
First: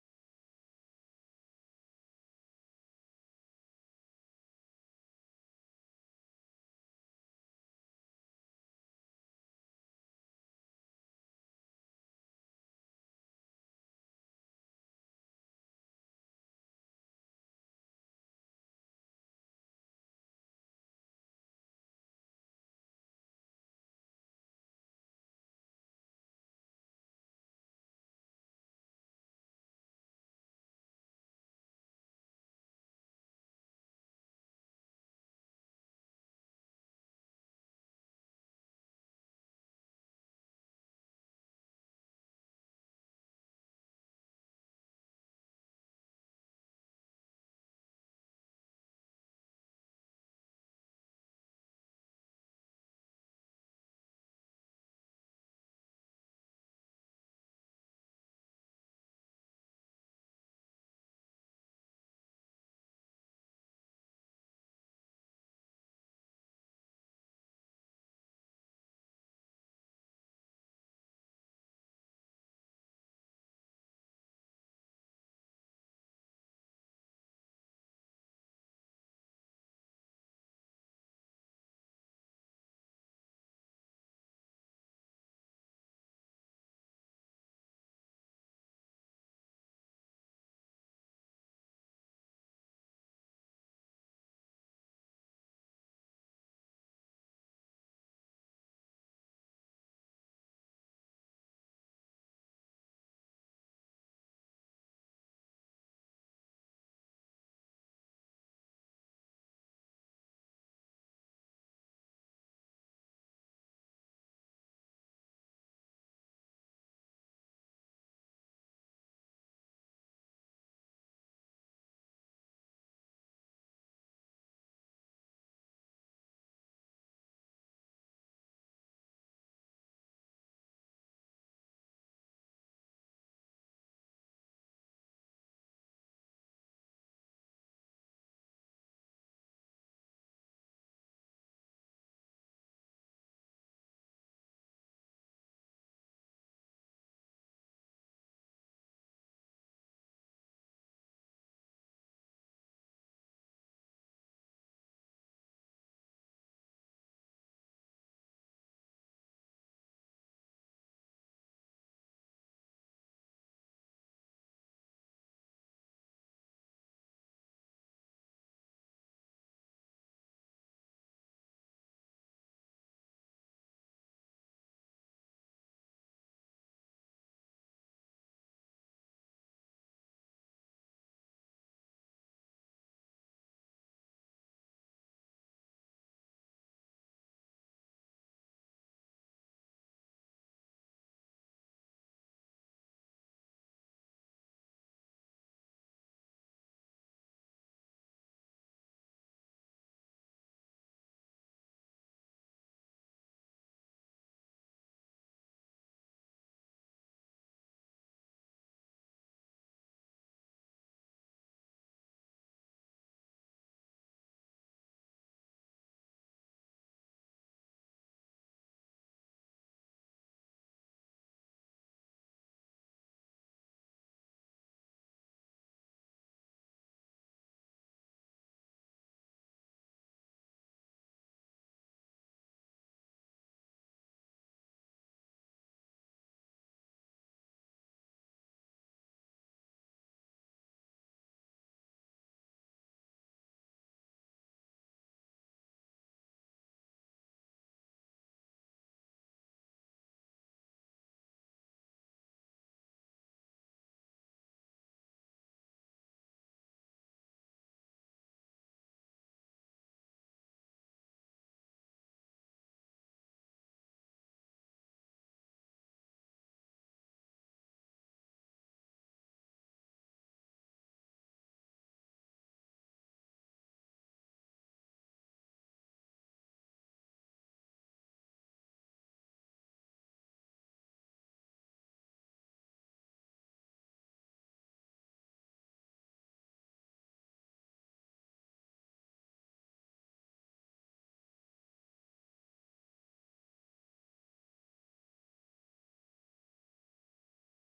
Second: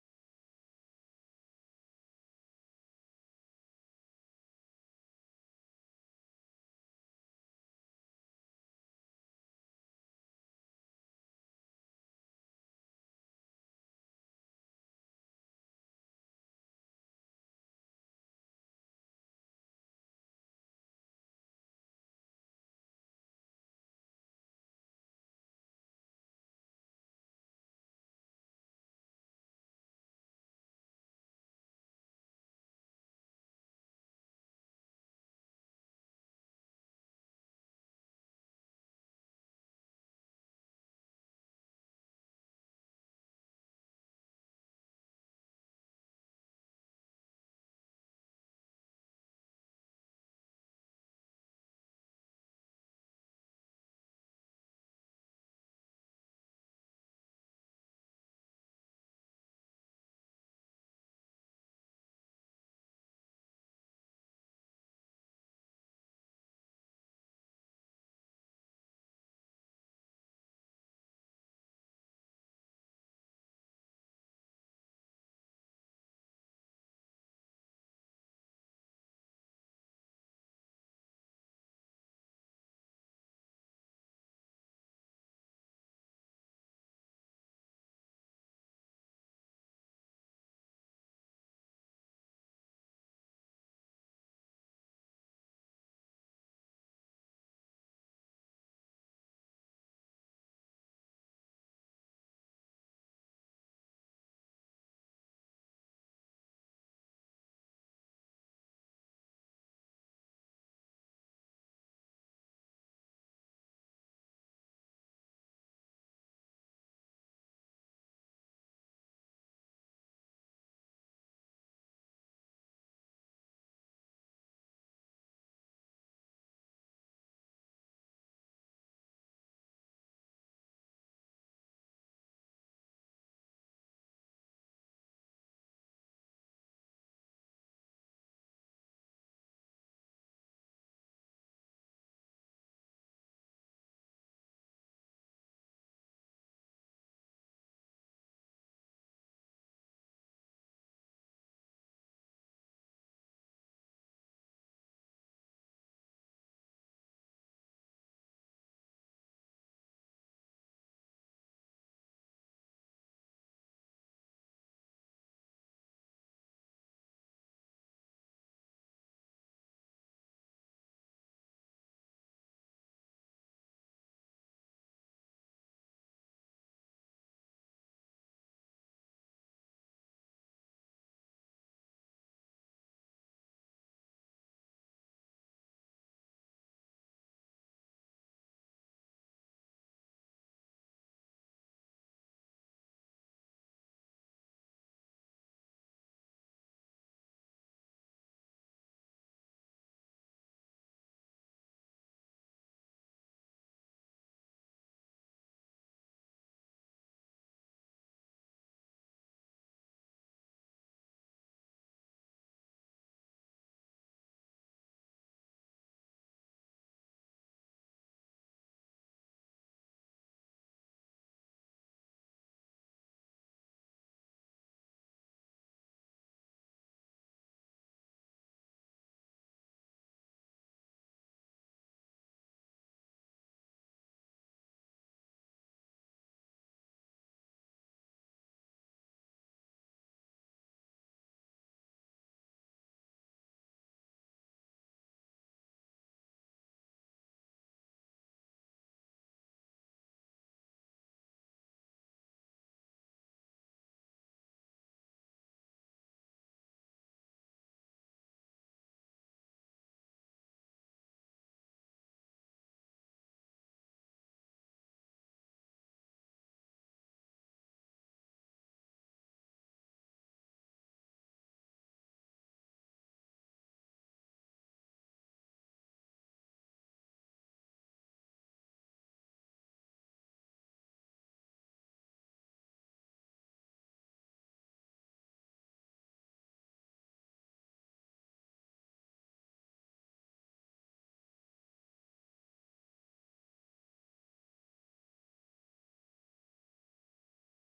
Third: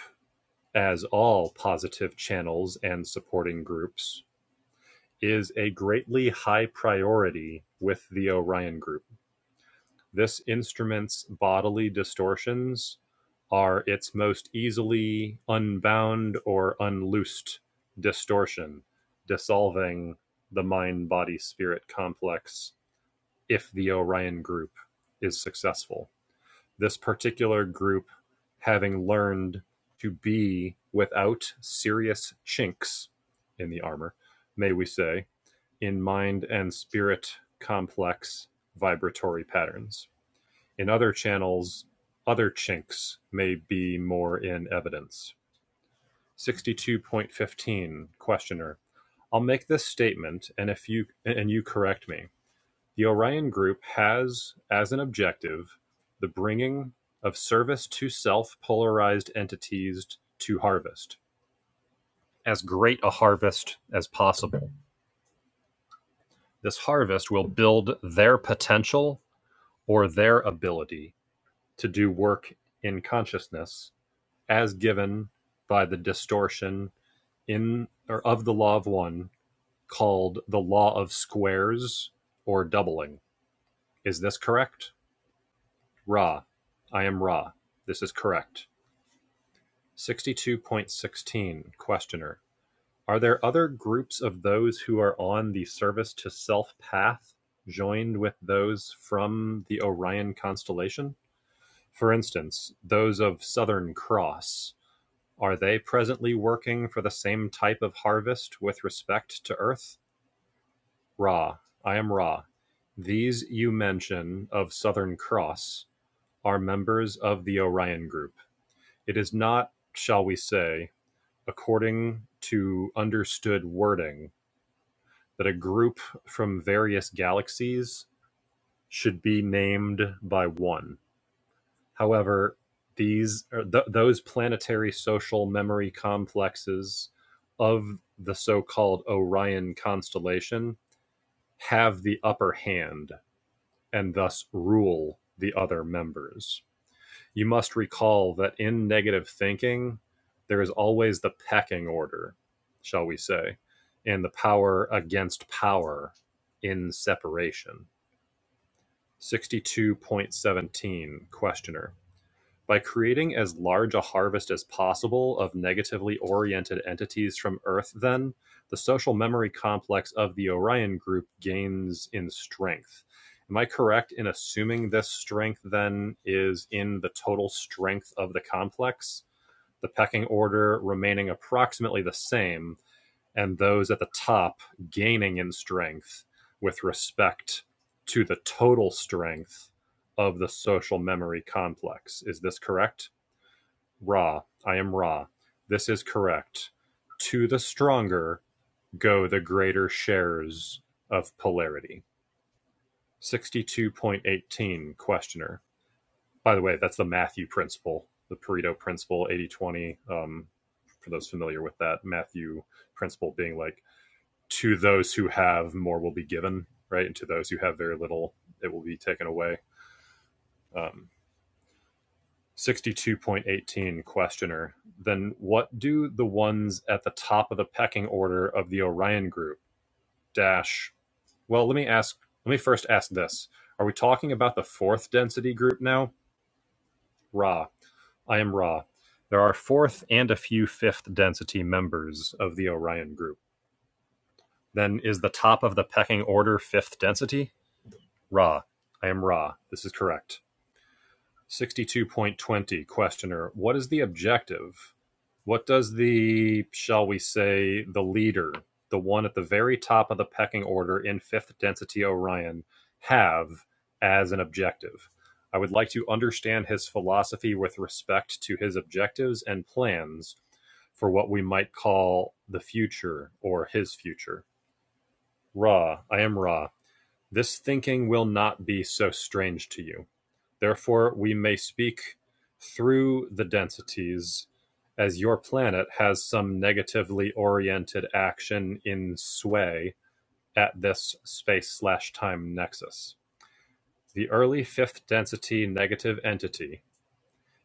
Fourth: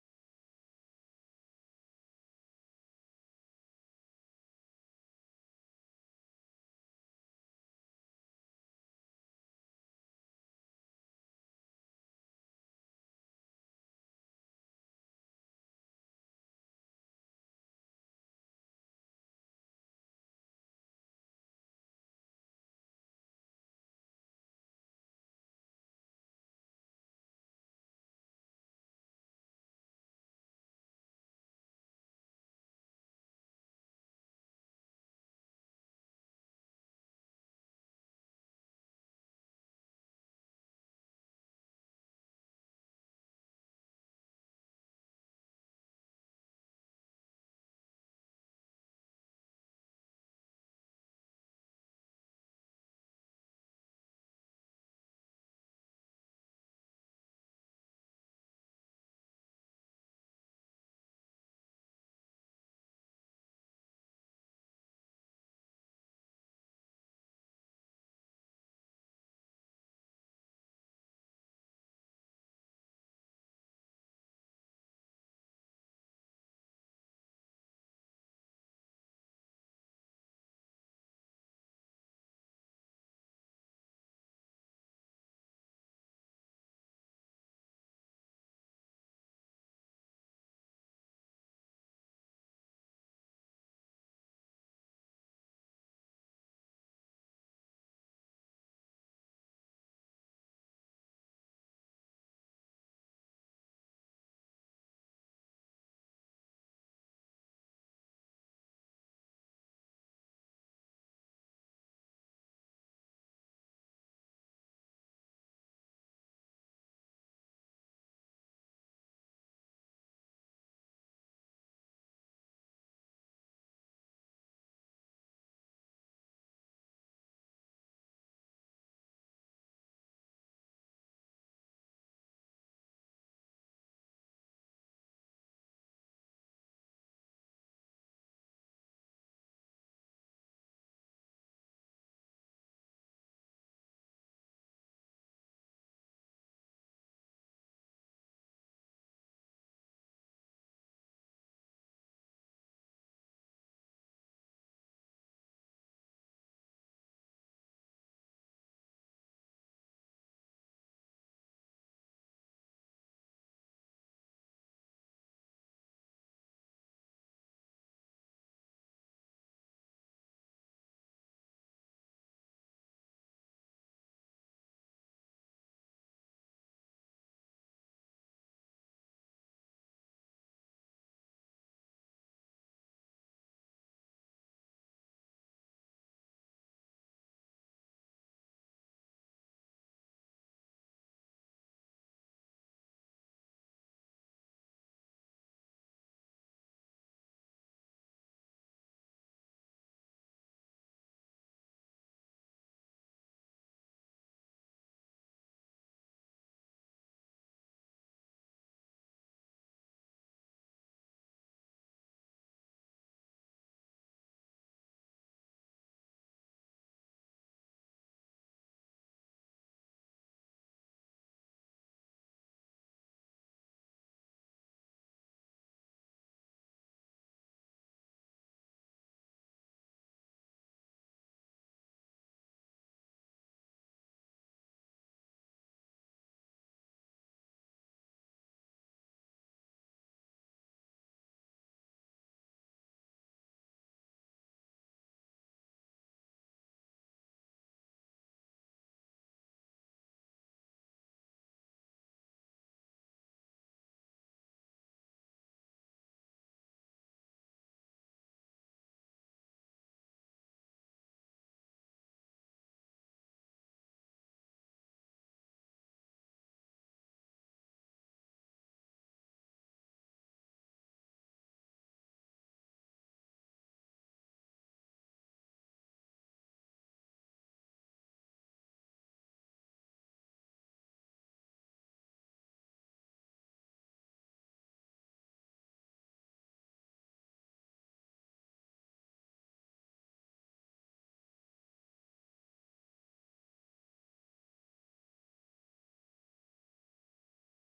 as all positive channels and supporting groups, is a greatly high priority with the Orion Group. This instrument's bodily distortions are its most easily unbound or unloosed distortion, dissolving the mind body spirit complex if the Orion Group is successful. This particular group, having learned to be without serious chinks in the armor, may we say, in mind and spirit complex vibratory patterns. In other channels, other chinks may be more in evidence. 62.15 questioner I'll make this statement and if you and you correct me. The Orion group has as an objective the bringing of service to self polarized entities to harvest as great a harvest as possible. This harvest will build their potential or their ability to do work in consciousness as given by the distortion in or of the law of one called the law of squares or doubling. Is this correct? Ra. I am Ra. This is correct. 62.16 Questioner. Are there other groups of those who are on the service to self path joined with those from the Orion constellation? For instance, those of Southern Cross, are they presently working for the same type of harvest with respect to Earth? Ra, I am Ra. These you mention of Southern Cross are members of the Orion Group. It is not, shall we say, according to understood wording, that a group from various galaxies should be named by one. However, these or th- those planetary social memory complexes of the so-called Orion constellation have the upper hand and thus rule the other members. You must recall that in negative thinking, there is always the pecking order, shall we say, and the power against power in separation. 62.17 Questioner. By creating as large a harvest as possible of negatively oriented entities from Earth, then, the social memory complex of the Orion group gains in strength. Am I correct in assuming this strength, then, is in the total strength of the complex? The pecking order remaining approximately the same, and those at the top gaining in strength with respect to the total strength of the social memory complex. Is this correct? Ra, I am Ra. This is correct. To the stronger go the greater shares of polarity. 62.18 questioner. By the way, that's the Matthew principle, the Pareto principle, Eighty-twenty. Um, for those familiar with that, Matthew principle being like, to those who have more will be given, right? And to those who have very little, it will be taken away. Um, 62.18 Questioner. Then what do the ones at the top of the pecking order of the Orion group dash? Well, let me ask. Let me first ask this: Are we talking about the fourth density group now? Ra. I am Ra. There are fourth and a few fifth density members of the Orion group. Then is the top of the pecking order fifth density? Ra. I am Ra. This is correct. 62.20 questioner what is the objective what does the shall we say the leader the one at the very top of the pecking order in fifth density orion have as an objective i would like to understand his philosophy with respect to his objectives and plans for what we might call the future or his future ra i am ra this thinking will not be so strange to you Therefore, we may speak through the densities as your planet has some negatively oriented action in sway at this space slash time nexus. The early fifth density negative entity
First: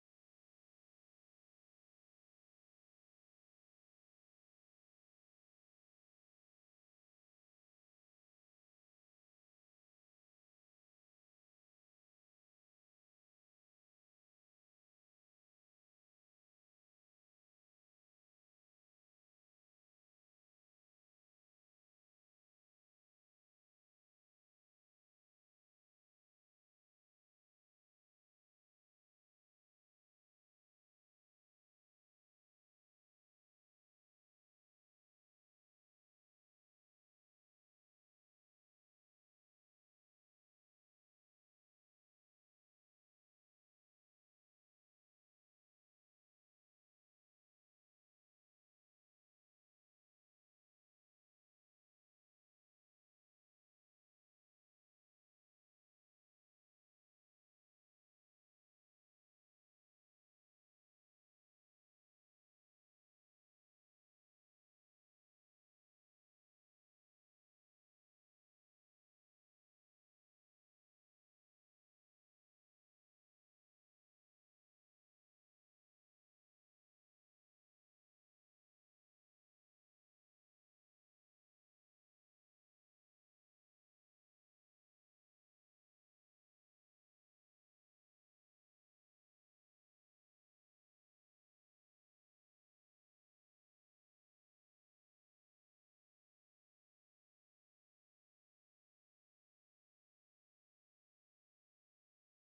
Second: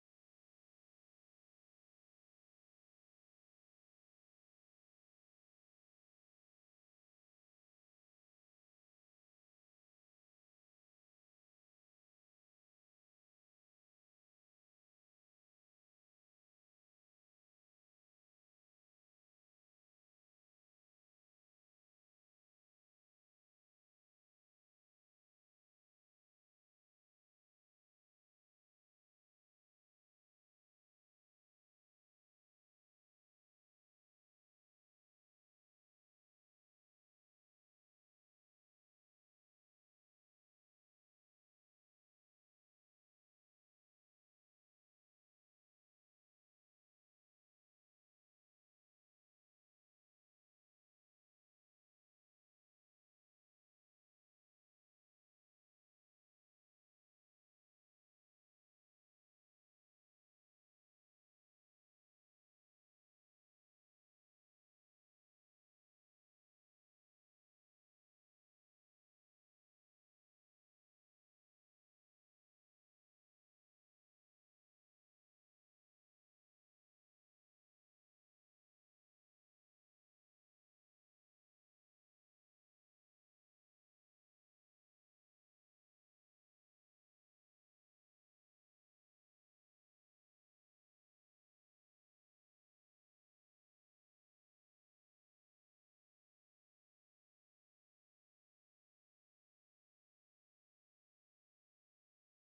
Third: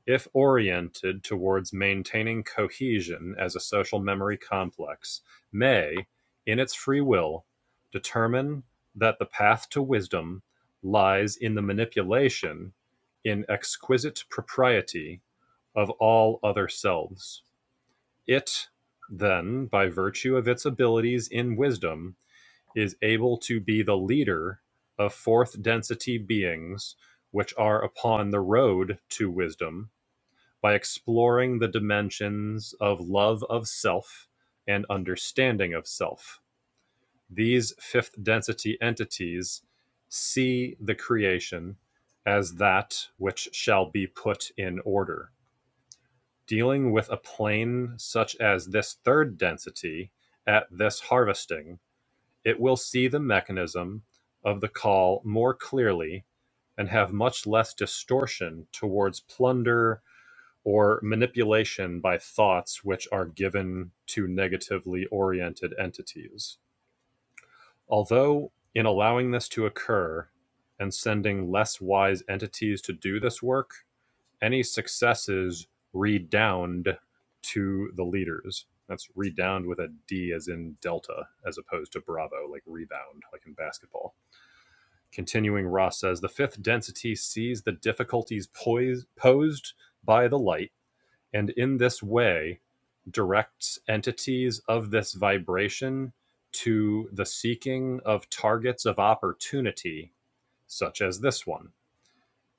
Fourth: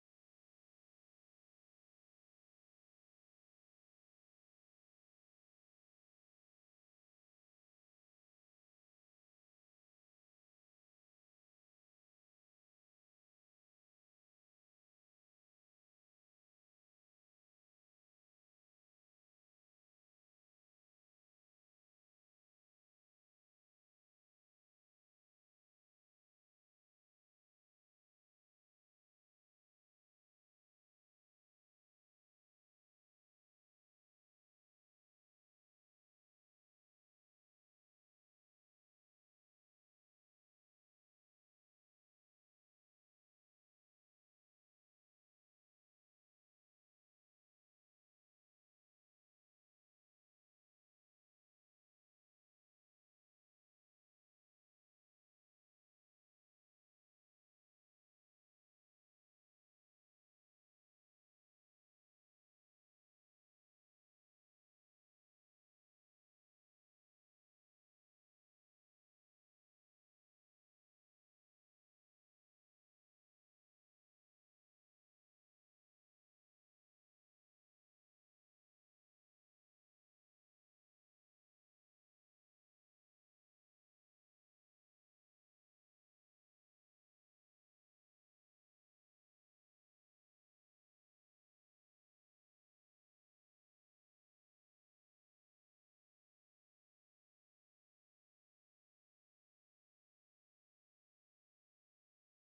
if oriented towards maintaining cohesion as a social memory complex, may, in its free will, determine that the path to wisdom lies in the manipulation, in exquisite propriety, of all other selves. It, then, by virtue of its abilities in wisdom, is able to be the leader of fourth density beings which are upon the road to wisdom by exploring the dimensions of love of self and understanding of self. These fifth density entities see the creation as that which shall be put in order. Dealing with a plane such as this third density at this harvesting, it will see the mechanism of the call more clearly and have much less distortion towards plunder or manipulation by thoughts which are given to negatively oriented entities. Although, in allowing this to occur and sending less wise entities to do this work, any successes redound to the leaders. That's redound with a D as in delta, as opposed to bravo, like rebound, like in basketball. Continuing, Ross says the fifth density sees the difficulties poised, posed by the light and in this way directs entities of this vibration to the seeking of targets of opportunity, such as this one.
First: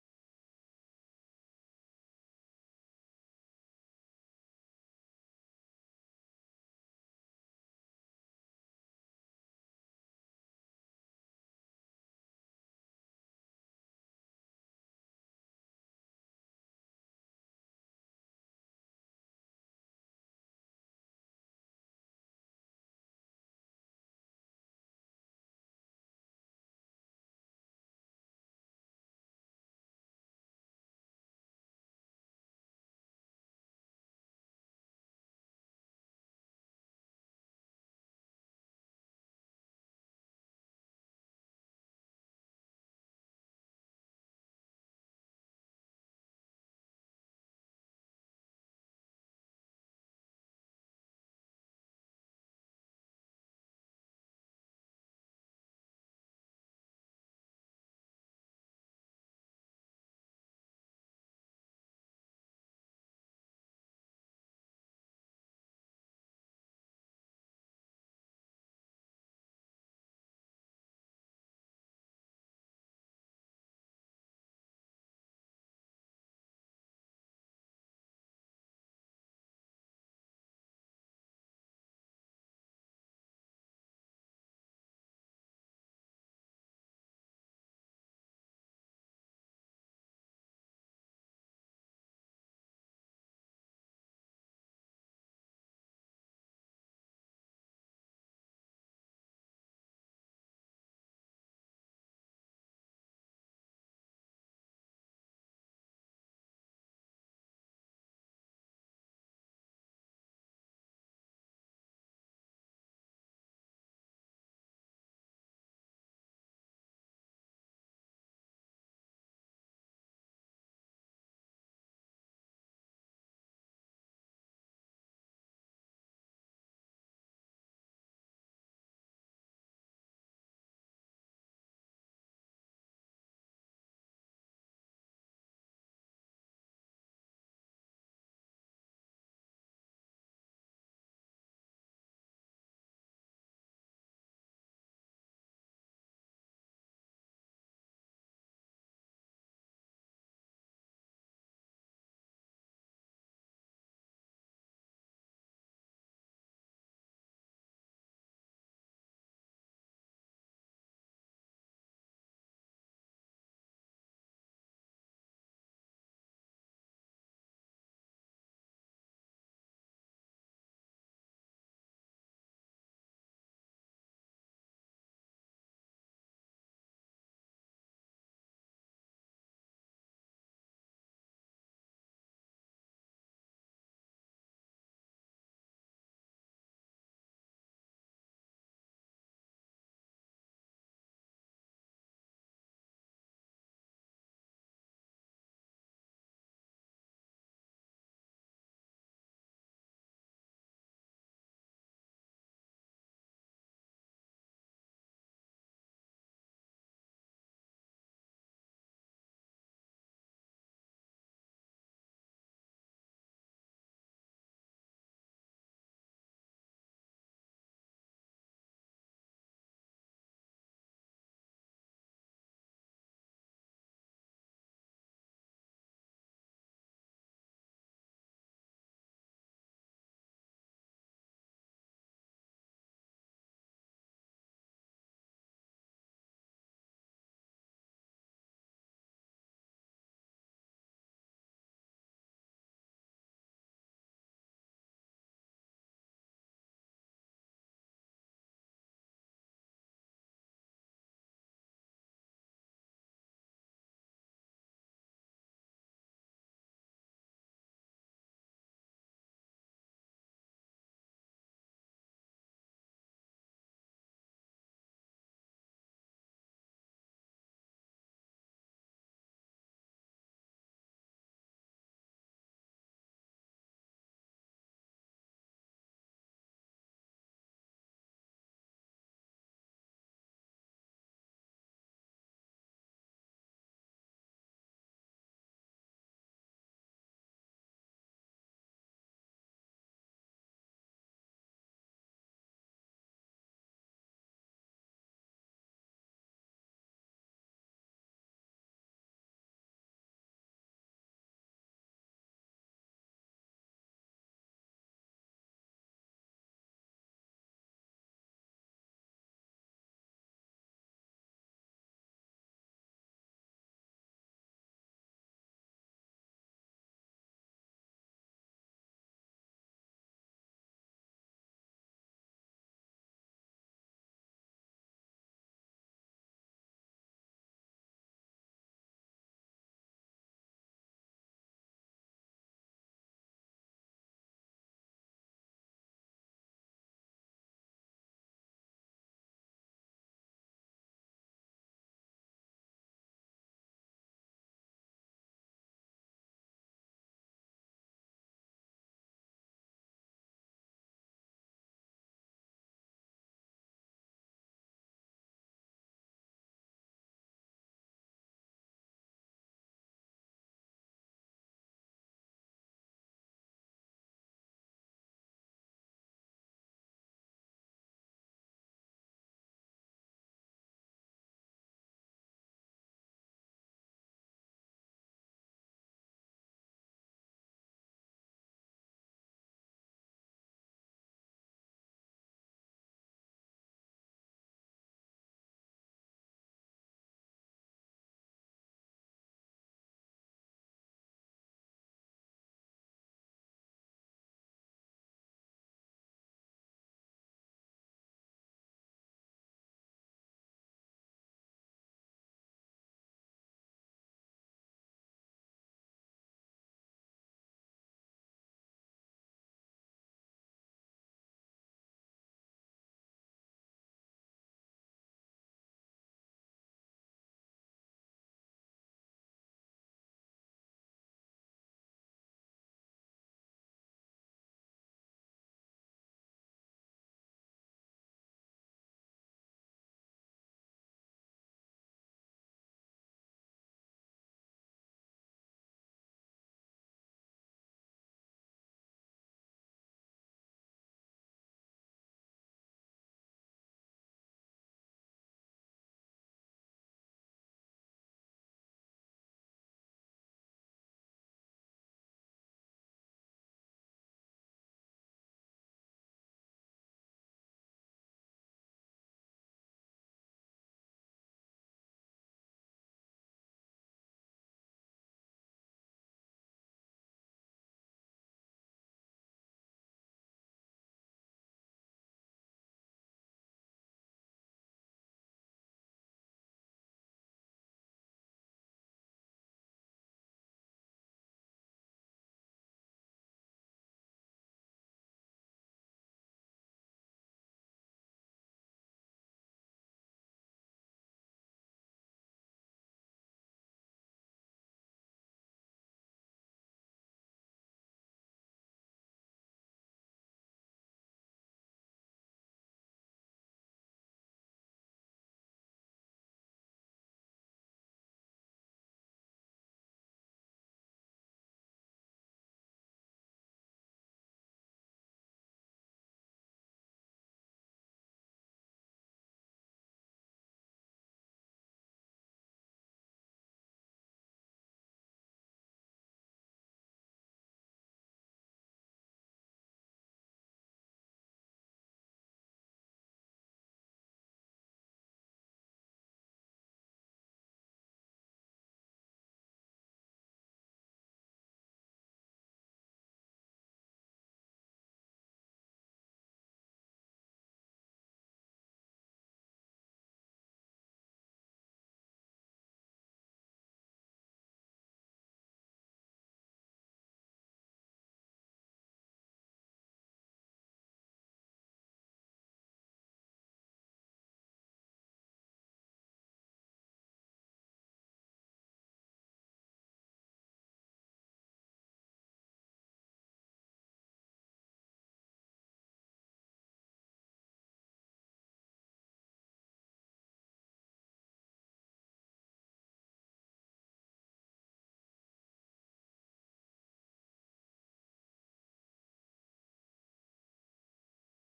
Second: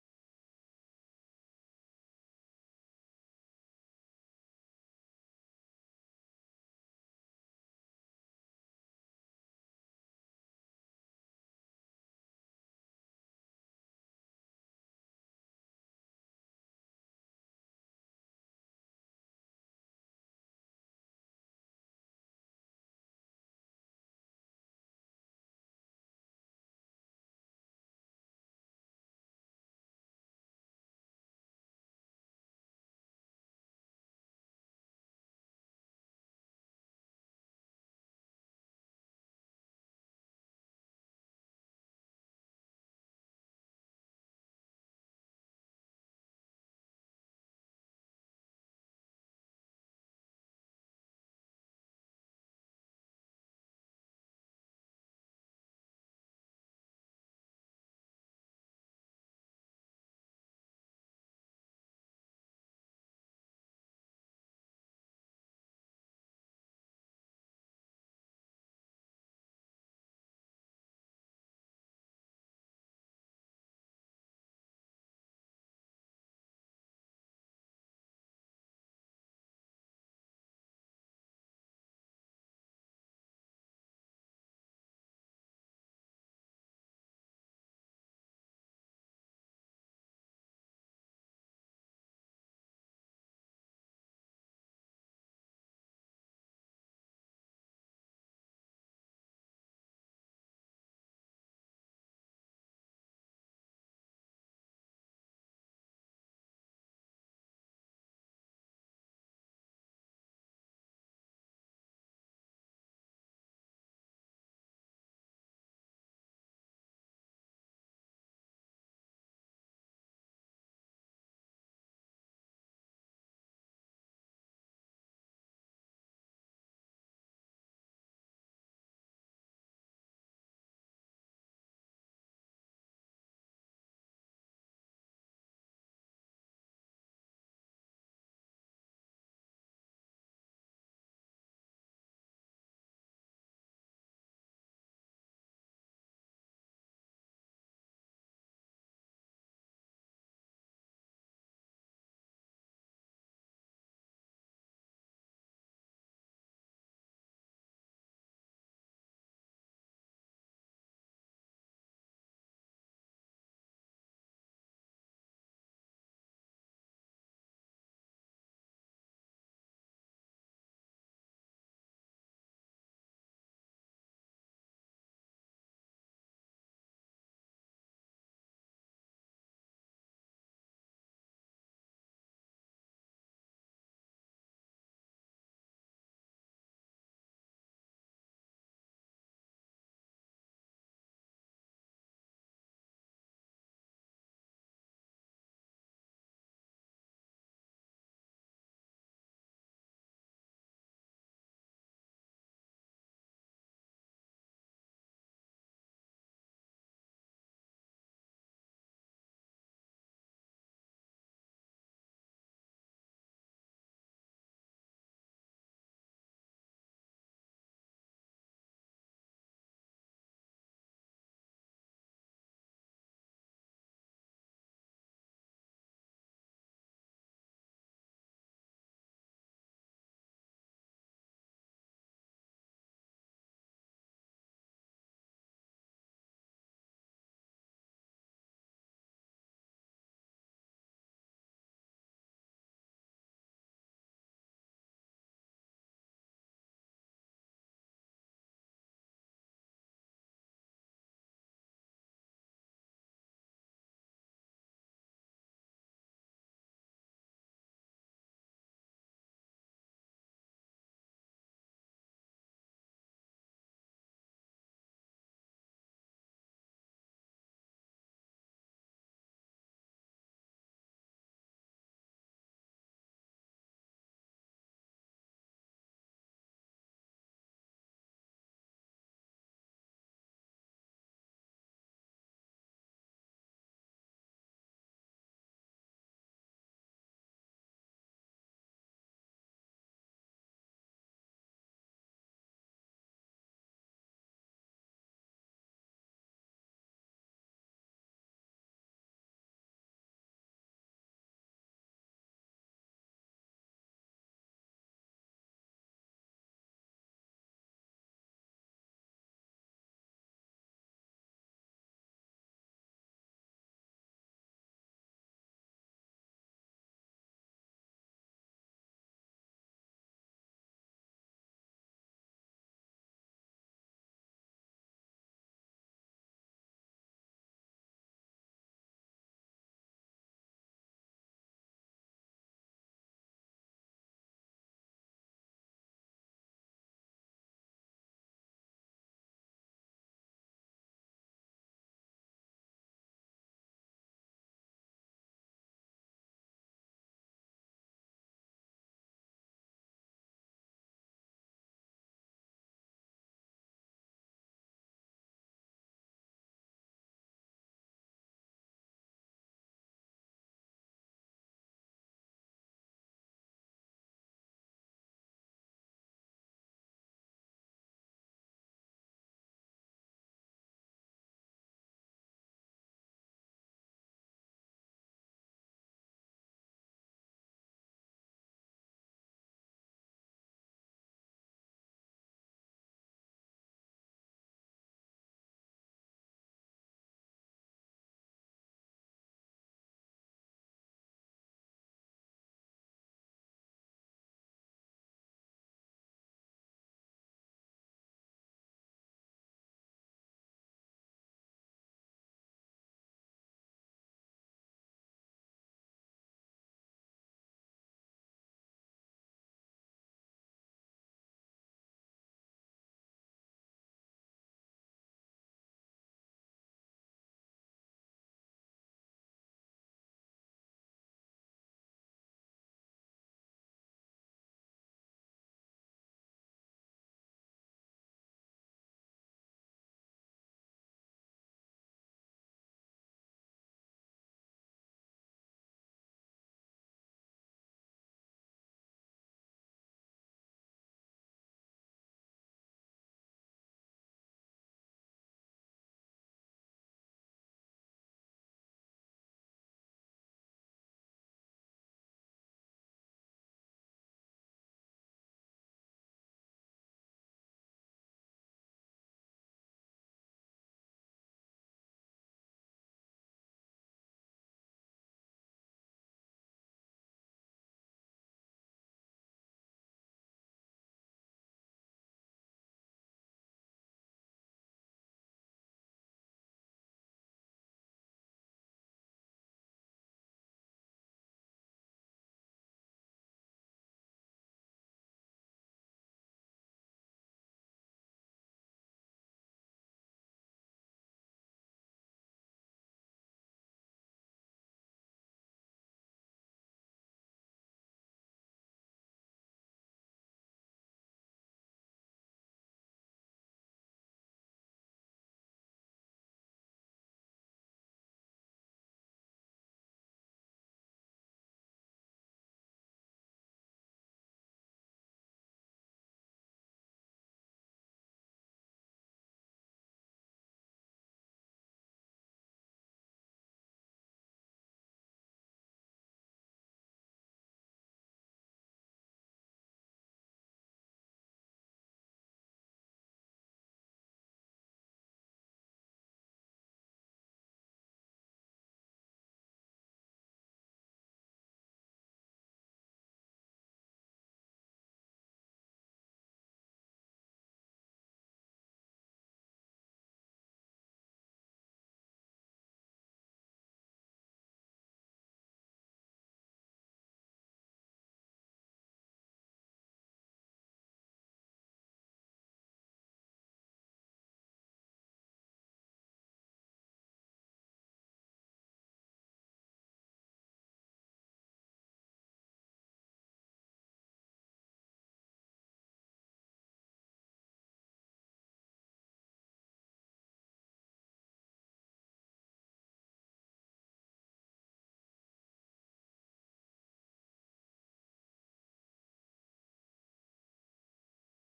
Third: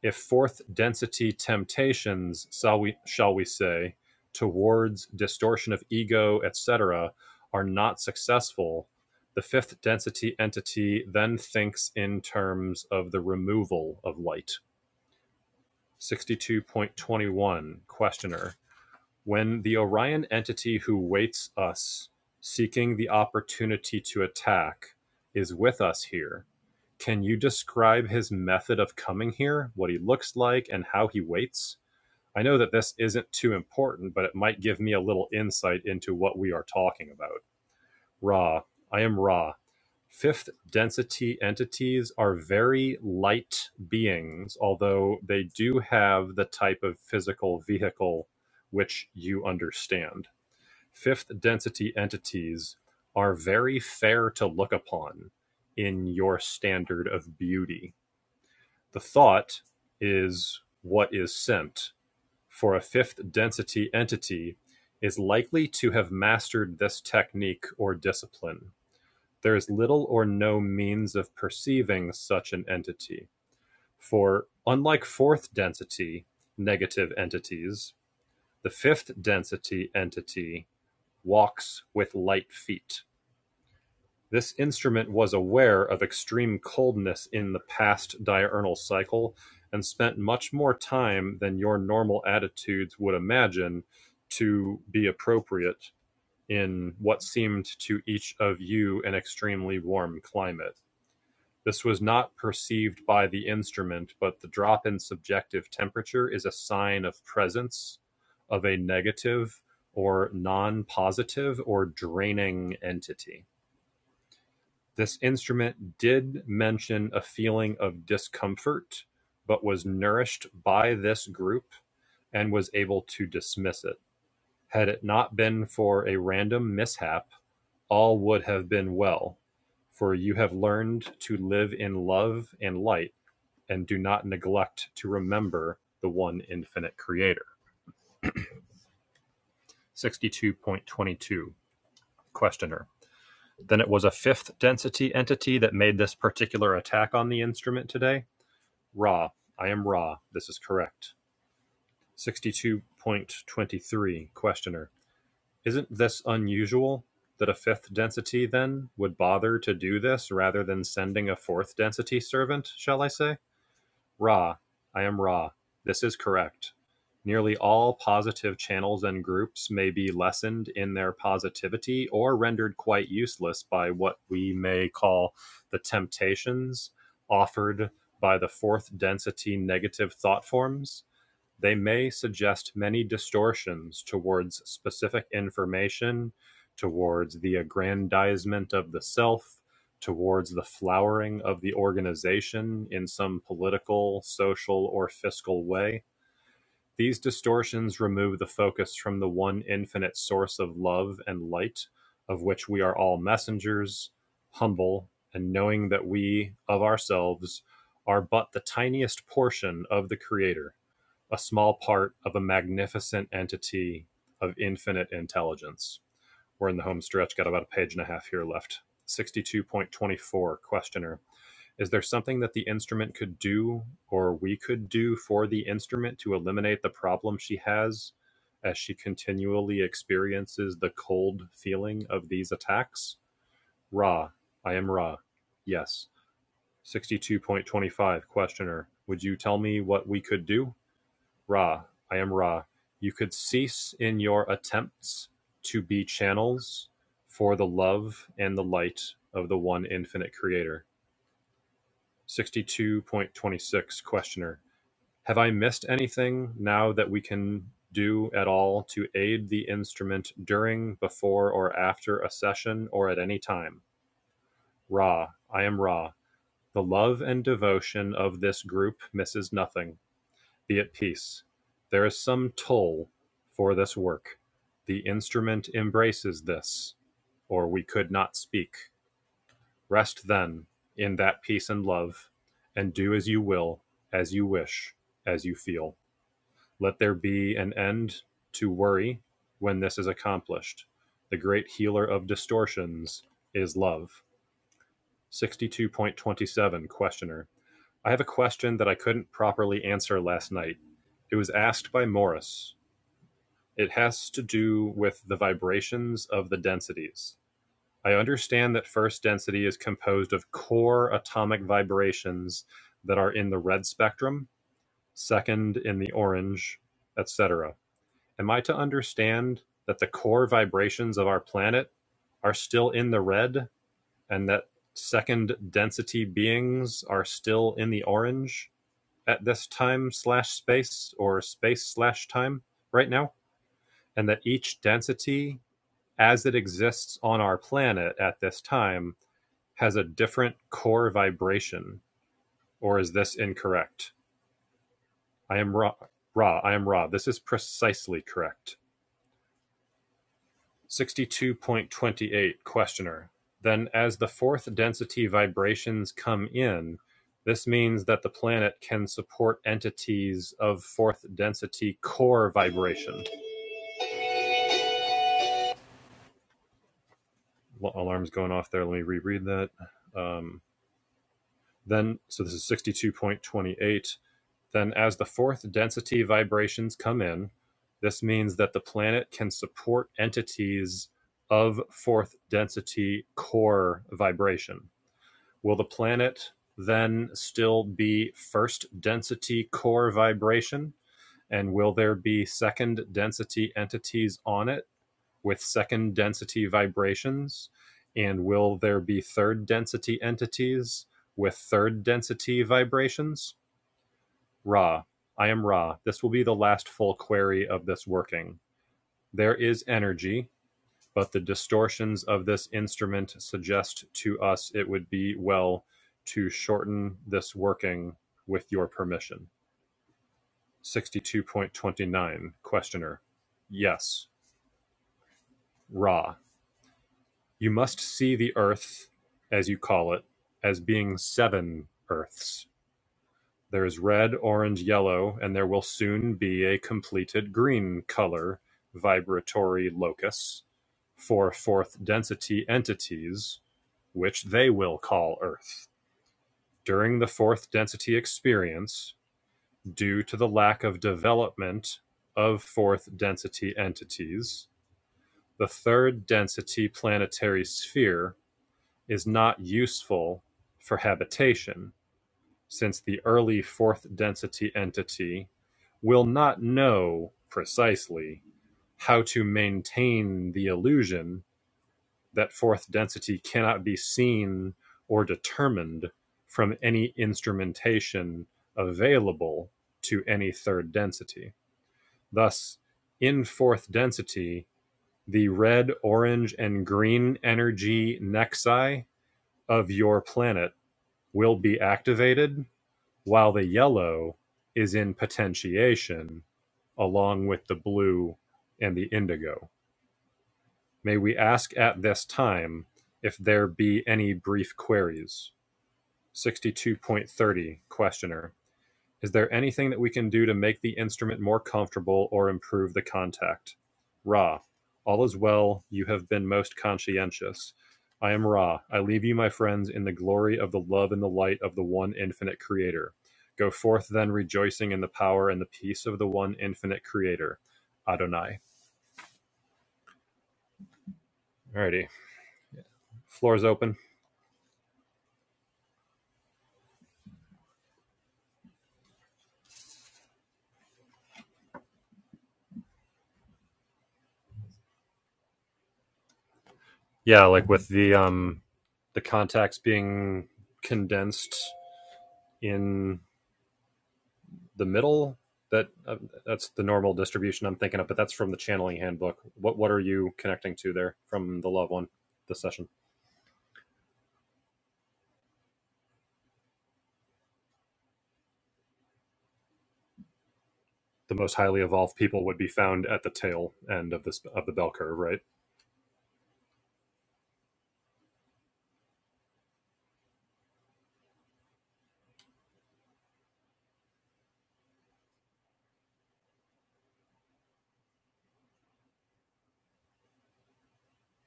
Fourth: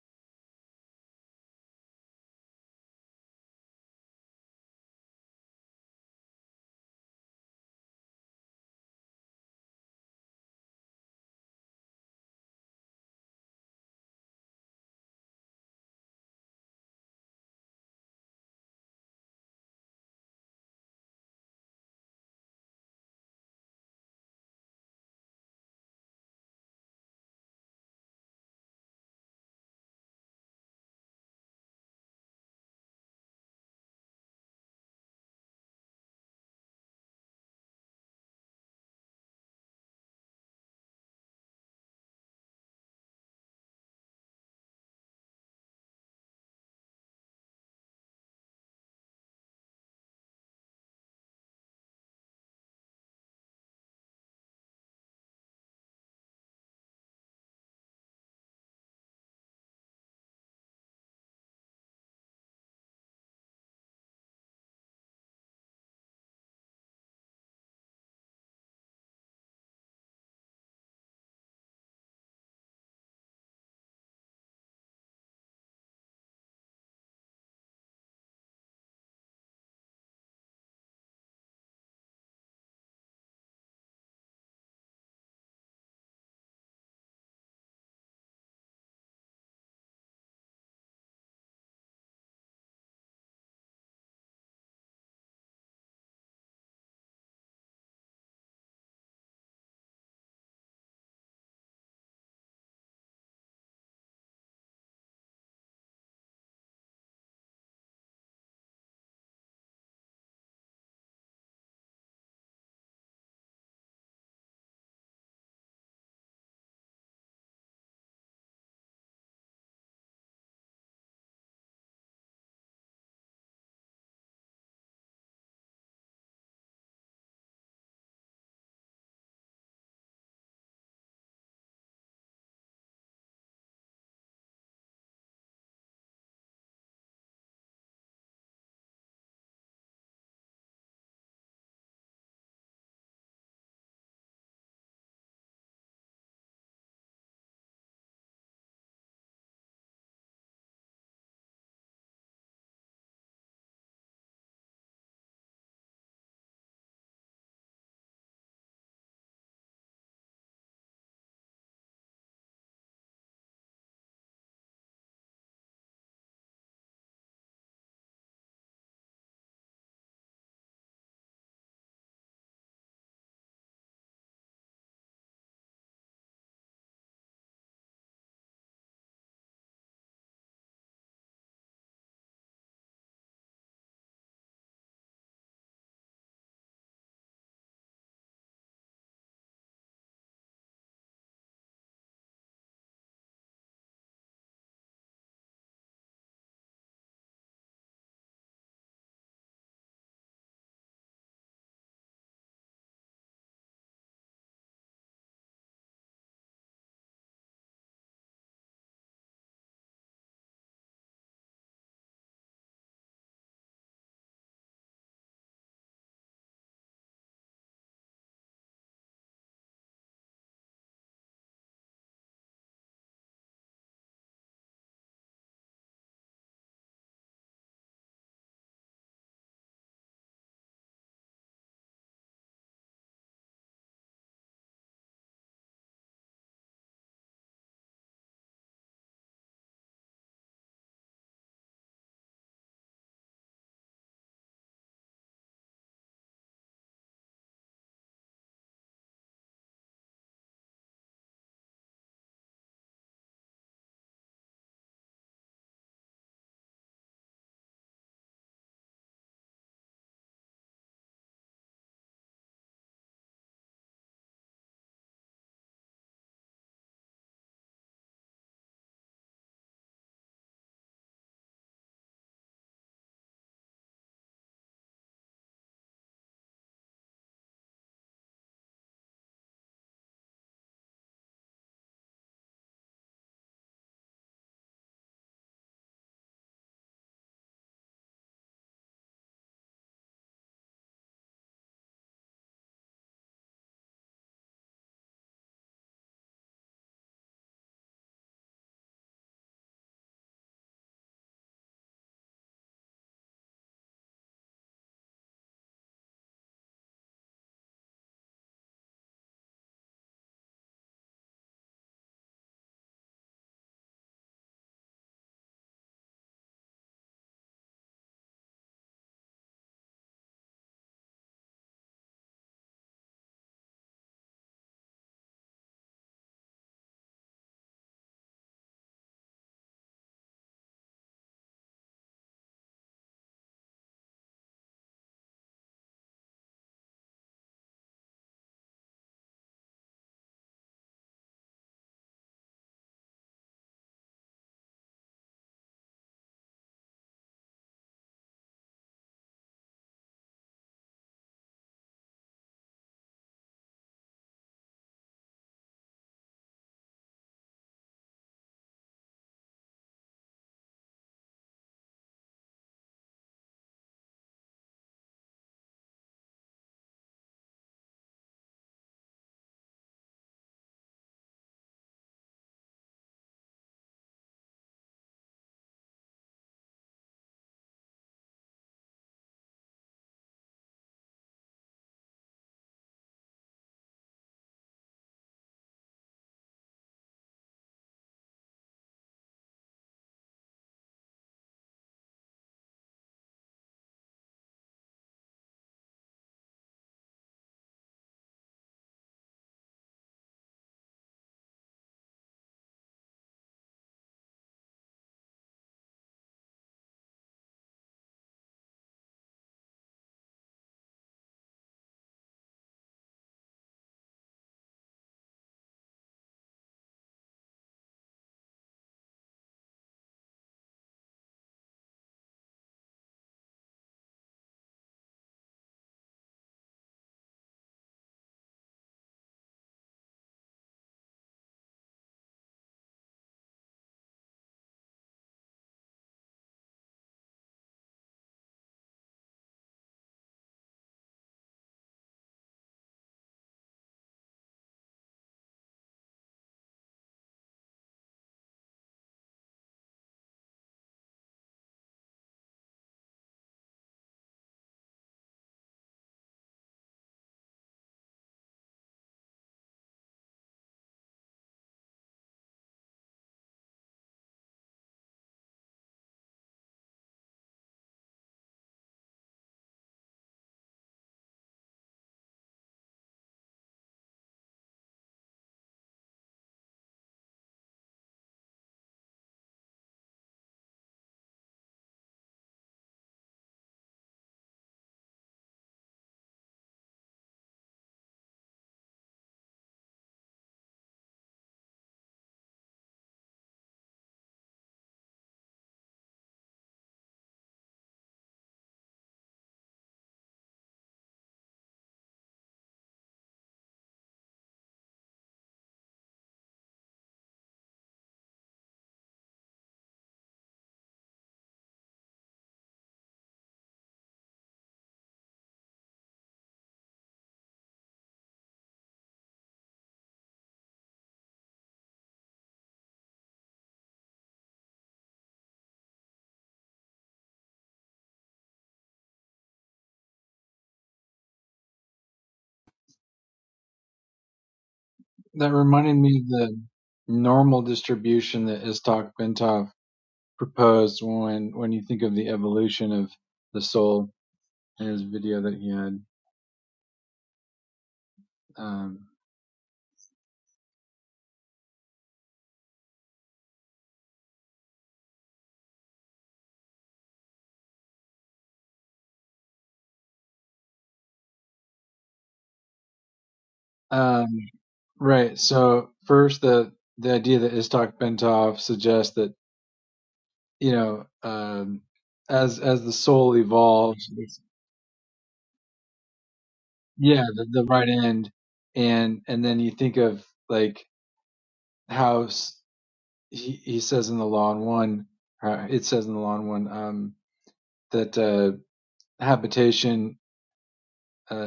If fourth density temptations, shall we, shall we say, towards distortion of ego, etc., are not successful, the fifth density entity then thinks in terms of the removal of light. 62.21 Questioner when the Orion entity who waits us, seeking the opportunity to attack, is with us here, can you describe his method of coming here, what he looks like, and how he waits? I know that this isn't too important, but it might give me a little insight into what we are talking about. Ra, I am Ra, Fifth density entities are very light beings, although they do have the type of physical vehicle which you understand. Fifth density entities are very fair to look upon in your standard of beauty. The thought is what is sent. For a fifth density entity is likely to have mastered this technique or discipline there is little or no means of perceiving such an entity, for, unlike fourth density negative entities, the fifth density entity walks with light feet. This instrument was aware of extreme coldness in the past diurnal cycle and spent much more time than your normal attitudes would imagine to be appropriate in what seemed to each of you an extremely warm climate. This was not perceived by the instrument, but the drop in subjective temperature is a sign of presence of a negative or non-positive or draining entity. This instrument did mention a feeling of discomfort, but was nourished by this group and was able to dismiss it. Had it not been for a random mishap, all would have been well, for you have learned to live in love and light and do not neglect to remember the one infinite creator. 62.22 Questioner. Then it was a fifth density entity that made this particular attack on the instrument today? Ra. I am Ra. This is correct. 62.23 Questioner. Isn't this unusual that a fifth density then would bother to do this rather than sending a fourth density servant, shall I say? Ra. I am Ra. This is correct. Nearly all positive channels and groups may be lessened in their positivity or rendered quite useless by what we may call the temptations offered by the fourth density negative thought forms. They may suggest many distortions towards specific information, towards the aggrandizement of the self, towards the flowering of the organization in some political, social, or fiscal way these distortions remove the focus from the one infinite source of love and light, of which we are all messengers, humble, and knowing that we, of ourselves, are but the tiniest portion of the Creator, a small part of a magnificent entity of infinite intelligence. We're in the home stretch, got about a page and a half here left. 62.24, questioner. Is there something that the instrument could do or we could do for the instrument to eliminate the problem she has as she continually experiences the cold feeling of these attacks? Ra, I am Ra. Yes. 62.25 Questioner, would you tell me what we could do? Ra, I am Ra. You could cease in your attempts to be channels for the love and the light of the one infinite creator 62.26 Questioner. Have I missed anything now that we can do at all to aid the instrument during, before, or after a session or at any time? Ra, I am Ra. The love and devotion of this group misses nothing. Be at peace. There is some toll for this work. The instrument embraces this, or we could not speak. Rest then in that peace and love, and do as you will, as you wish, as you feel. Let there be an end to worry when this is accomplished. The great healer of distortions is love. 62.27 Questioner. I have a question that I couldn't properly answer last night. It was asked by Morris. It has to do with the vibrations of the densities. I understand that first density is composed of core atomic vibrations that are in the red spectrum, second in the orange, etc. Am I to understand that the core vibrations of our planet are still in the red and that second density beings are still in the orange at this time slash space or space slash time right now? And that each density as it exists on our planet at this time has a different core vibration, or is this incorrect? I am raw. Raw, I am raw. This is precisely correct. 62.28 Questioner. Then, as the fourth density vibrations come in, this means that the planet can support entities of fourth density core vibration. Alarm's going off there. Let me reread that. Um, then, so this is 62.28. Then, as the fourth density vibrations come in, this means that the planet can support entities of fourth density core vibration. Will the planet then still be first density core vibration? And will there be second density entities on it with second density vibrations? And will there be third density entities with third density vibrations? Ra. I am Ra. This will be the last full query of this working. There is energy, but the distortions of this instrument suggest to us it would be well to shorten this working with your permission. 62.29 Questioner. Yes, Ra. You must see the earth, as you call it, as being seven earths There is red, orange, yellow, and there will soon be a completed green color vibratory locus for fourth density entities, which they will call Earth. During the fourth density experience, due to the lack of development of fourth density entities, the third density planetary sphere is not useful for habitation since the early fourth density entity will not know precisely how to maintain the illusion that fourth density cannot be seen or determined from any instrumentation available to any third density. Thus, in fourth density, the red, orange, and green energy nexi of your planet will be activated while the yellow is in potentiation along with the blue and the indigo. May we ask at this time if there be any brief queries? 62.30 Questioner. Is there anything that we can do to make the instrument more comfortable or improve the contact? Ra, all is well. You have been most conscientious. I am Ra. I leave you, my friends, in the glory of the love and the light of the one infinite Creator. Go forth then, rejoicing in the power and the peace of the one infinite Creator, Adonai. Alrighty, floor's open.
That reminded me of the normal distribution that Istok Bentov proposed when when you think of the evolution of the soul in his video that he had.
Yeah, like with the um,
Um,
the contacts being condensed in the middle that uh, that's the normal distribution I'm thinking of, but that's from the channeling handbook. What what are you connecting to there from the love one, the session?
um, right. So first, the the idea that Istok Bentov suggests that you know,
The most highly
um,
evolved people would
as
be
as the
found at the
soul
tail
evolves,
end of
it's,
this of the bell curve, right?
yeah, the, the right end, and and then you think of like how he he says in the law in one, uh, it says in the law in one um, that uh, habitation. Uh,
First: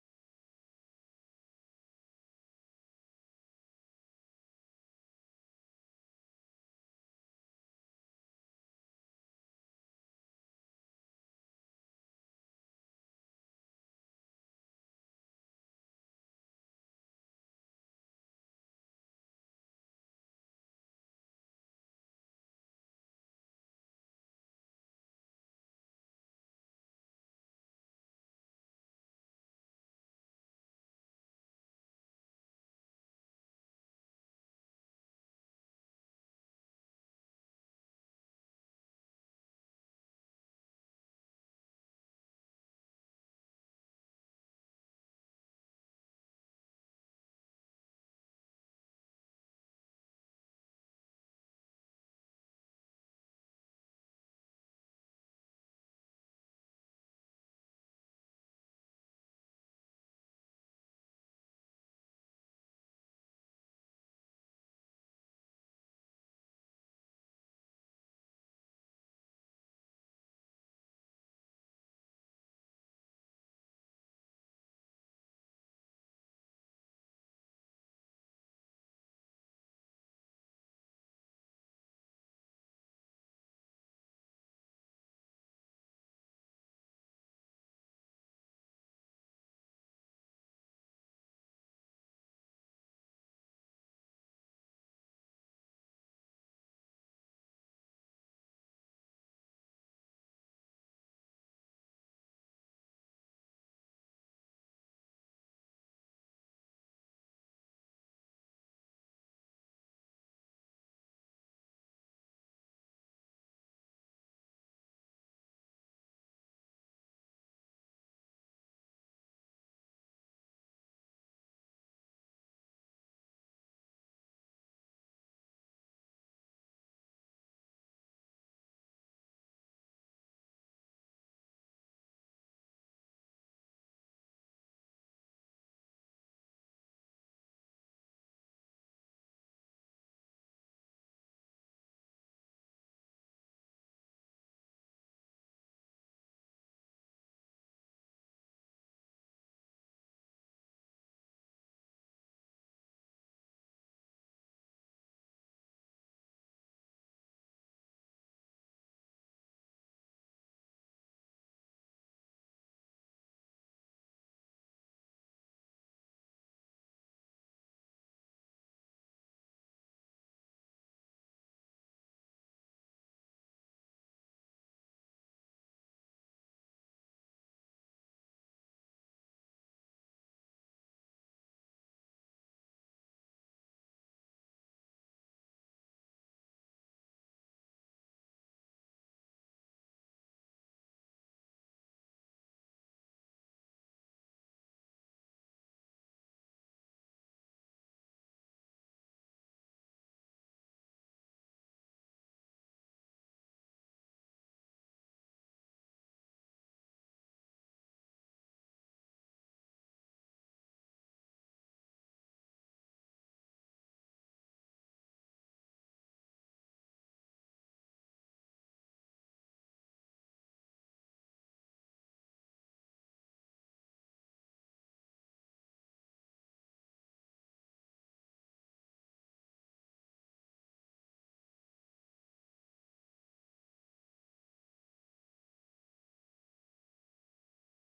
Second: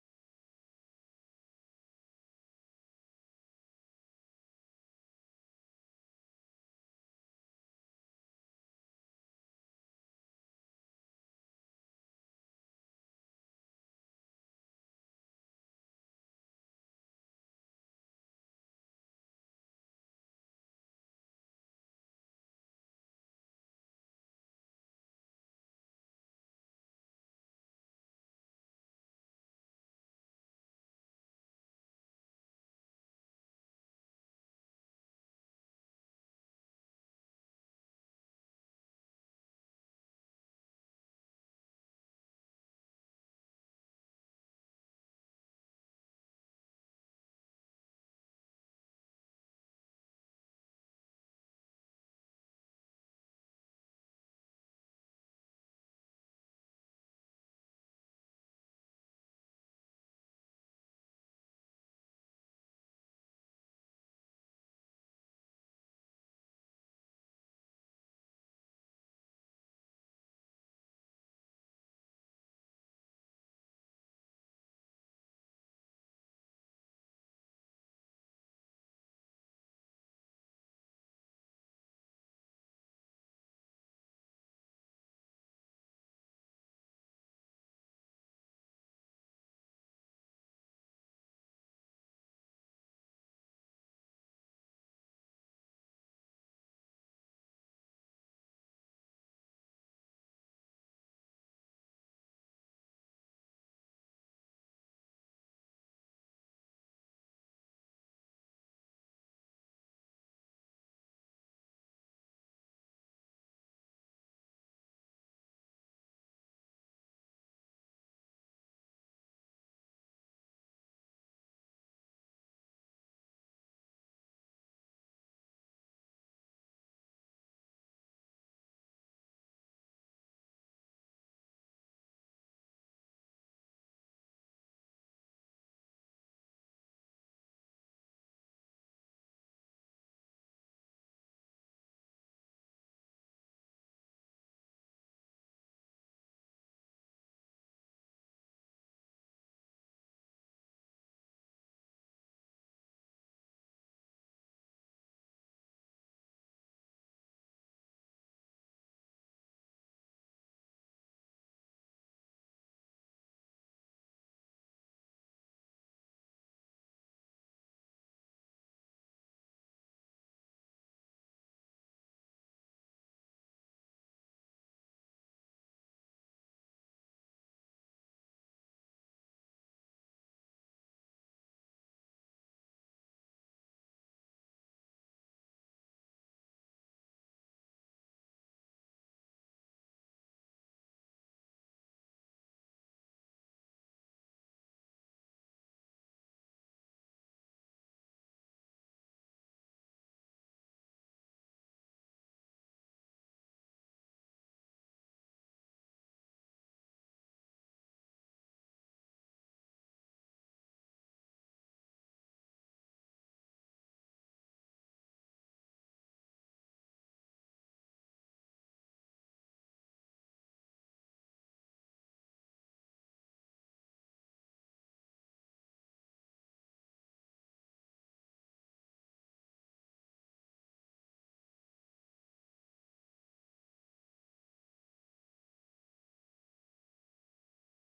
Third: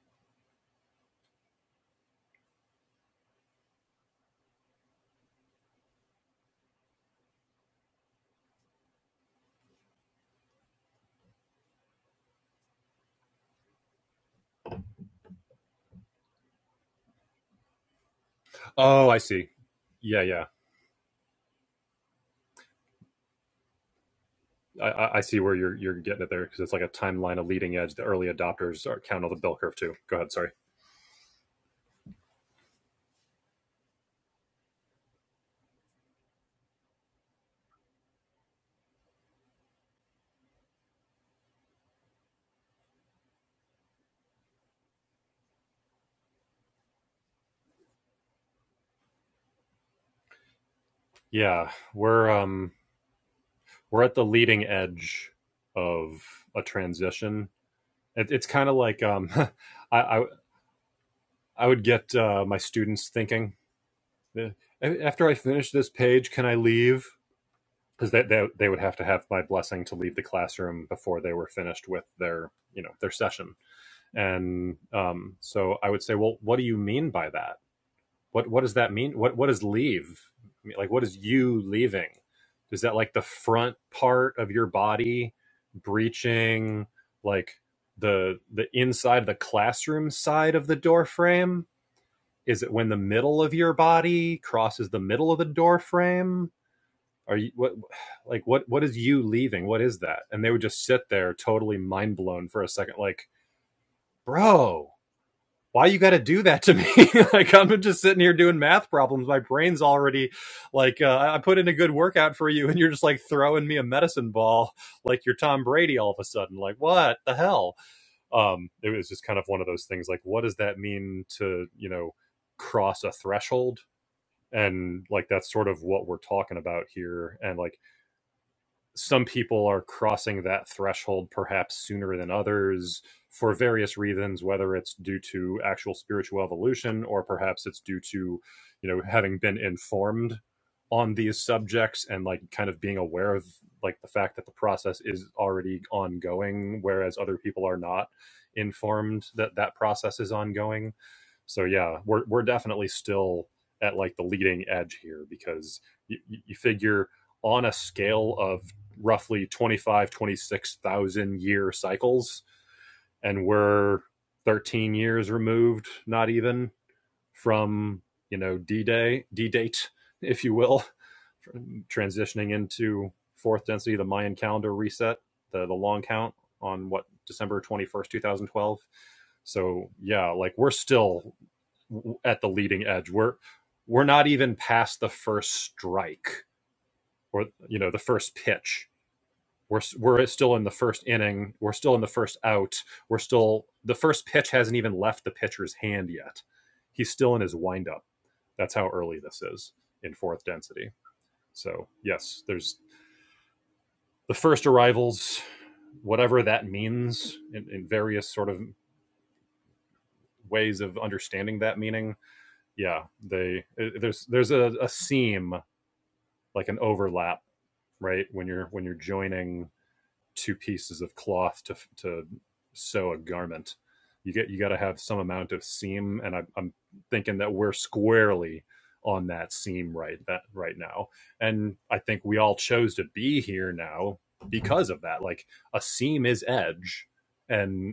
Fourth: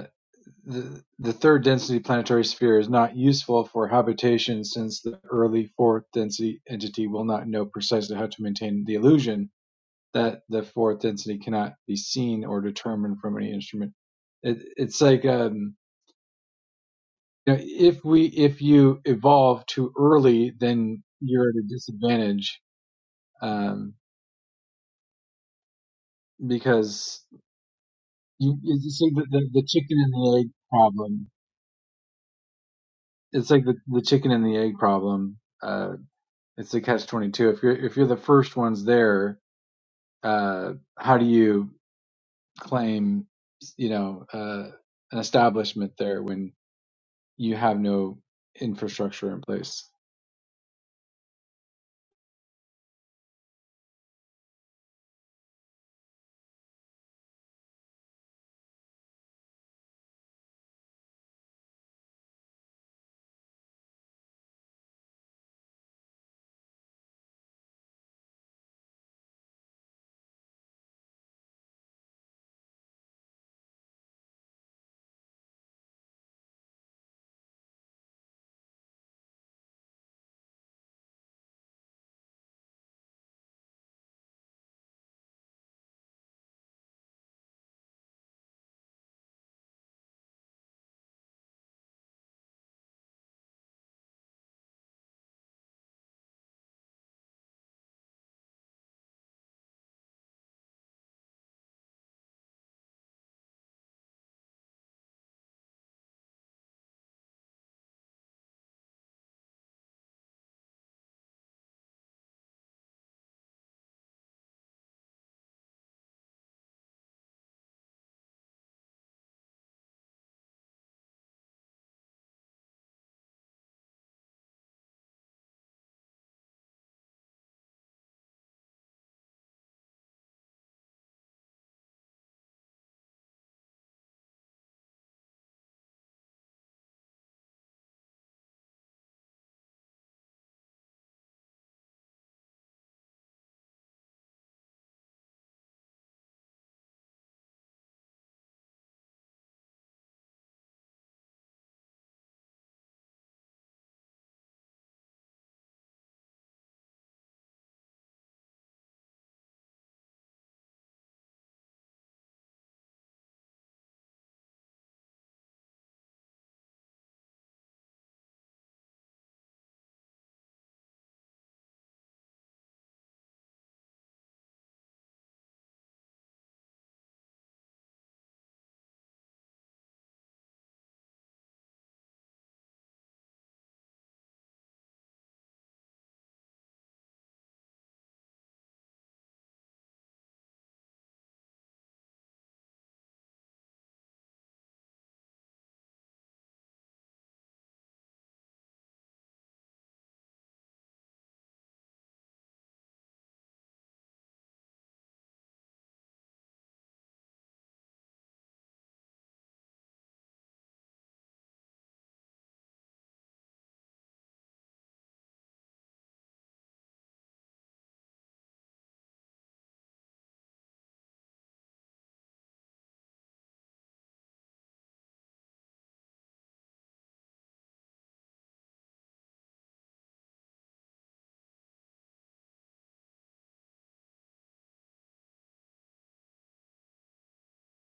The third-density planetary sphere is not useful for habitation since the early fourth-density entity will not know precisely how to maintain the illusion that the fourth density cannot be seen or determined from any instrument. It, it's like um, you know, if we if you
Oh, I see.
evolve too
Yeah, yeah.
early, then you're at a disadvantage um,
I, I see where you're you're getting it there because it's like a
because
timeline, a leading edge. The early
you,
adopters
it's
are
like
count
the,
on the
the,
bell
the
curve too.
chicken and
Go ahead,
the egg
sorry.
problem. It's like the, the chicken and the egg problem. Uh, it's the catch 22 if you're if you're the first ones there uh how do you claim you know uh an establishment there when you have no infrastructure in place
Yeah, we're um we're at the leading edge of a transition. It, it's kind of like um I, I I would get uh, my students thinking, after I finish this page, can I leave? Because they, they, they would have to have my blessing to leave the classroom before they were finished with their, you know, their session. And um, so I would say, well, what do you mean by that? What, what does that mean? What, what is leave? I mean, Like, what is you leaving? Is that like the front part of your body breaching like the, the inside, of the classroom side of the door frame? is it when the middle of your body crosses the middle of the door frame are you what like what what is you leaving what is that and they would just sit there totally mind blown for a second like bro why you got to do that to me like i'm just sitting here doing math problems my brain's already like uh, i put in a good workout for you and you're just like throwing me a medicine ball like you're tom brady all of a sudden like what the hell um it was just kind of one of those things like what does that mean to you know cross a threshold and like that's sort of what we're talking about here and like some people are crossing that threshold perhaps sooner than others for various reasons whether it's due to actual spiritual evolution or perhaps it's due to you know having been informed on these subjects and like kind of being aware of like the fact that the process is already ongoing whereas other people are not informed that that process is ongoing so yeah we're we're definitely still at like the leading edge here because you, you figure on a scale of roughly 25, 26,000 year cycles. And we're 13 years removed, not even from, you know, D Day, D date, if you will, transitioning into fourth density, the Mayan calendar reset, the, the long count on what, December 21st, 2012. So yeah, like we're still at the leading edge. We're, we're not even past the first strike or, you know, the first pitch we're we're still in the first inning. We're still in the first out. We're still the first pitch hasn't even left the pitcher's hand yet. He's still in his windup. That's how early this is in fourth density. So yes, there's the first arrivals, whatever that means in, in various sort of ways of understanding that meaning. Yeah, they eh, there's there's a, a seam like an overlap, right? When you're when you're joining two pieces of cloth to to sew a garment. You get you got to have some amount of seam, and I, I'm thinking that we're squarely on that seam right that right now. And I think we all chose to be here now because of that. Like a seam is edge, and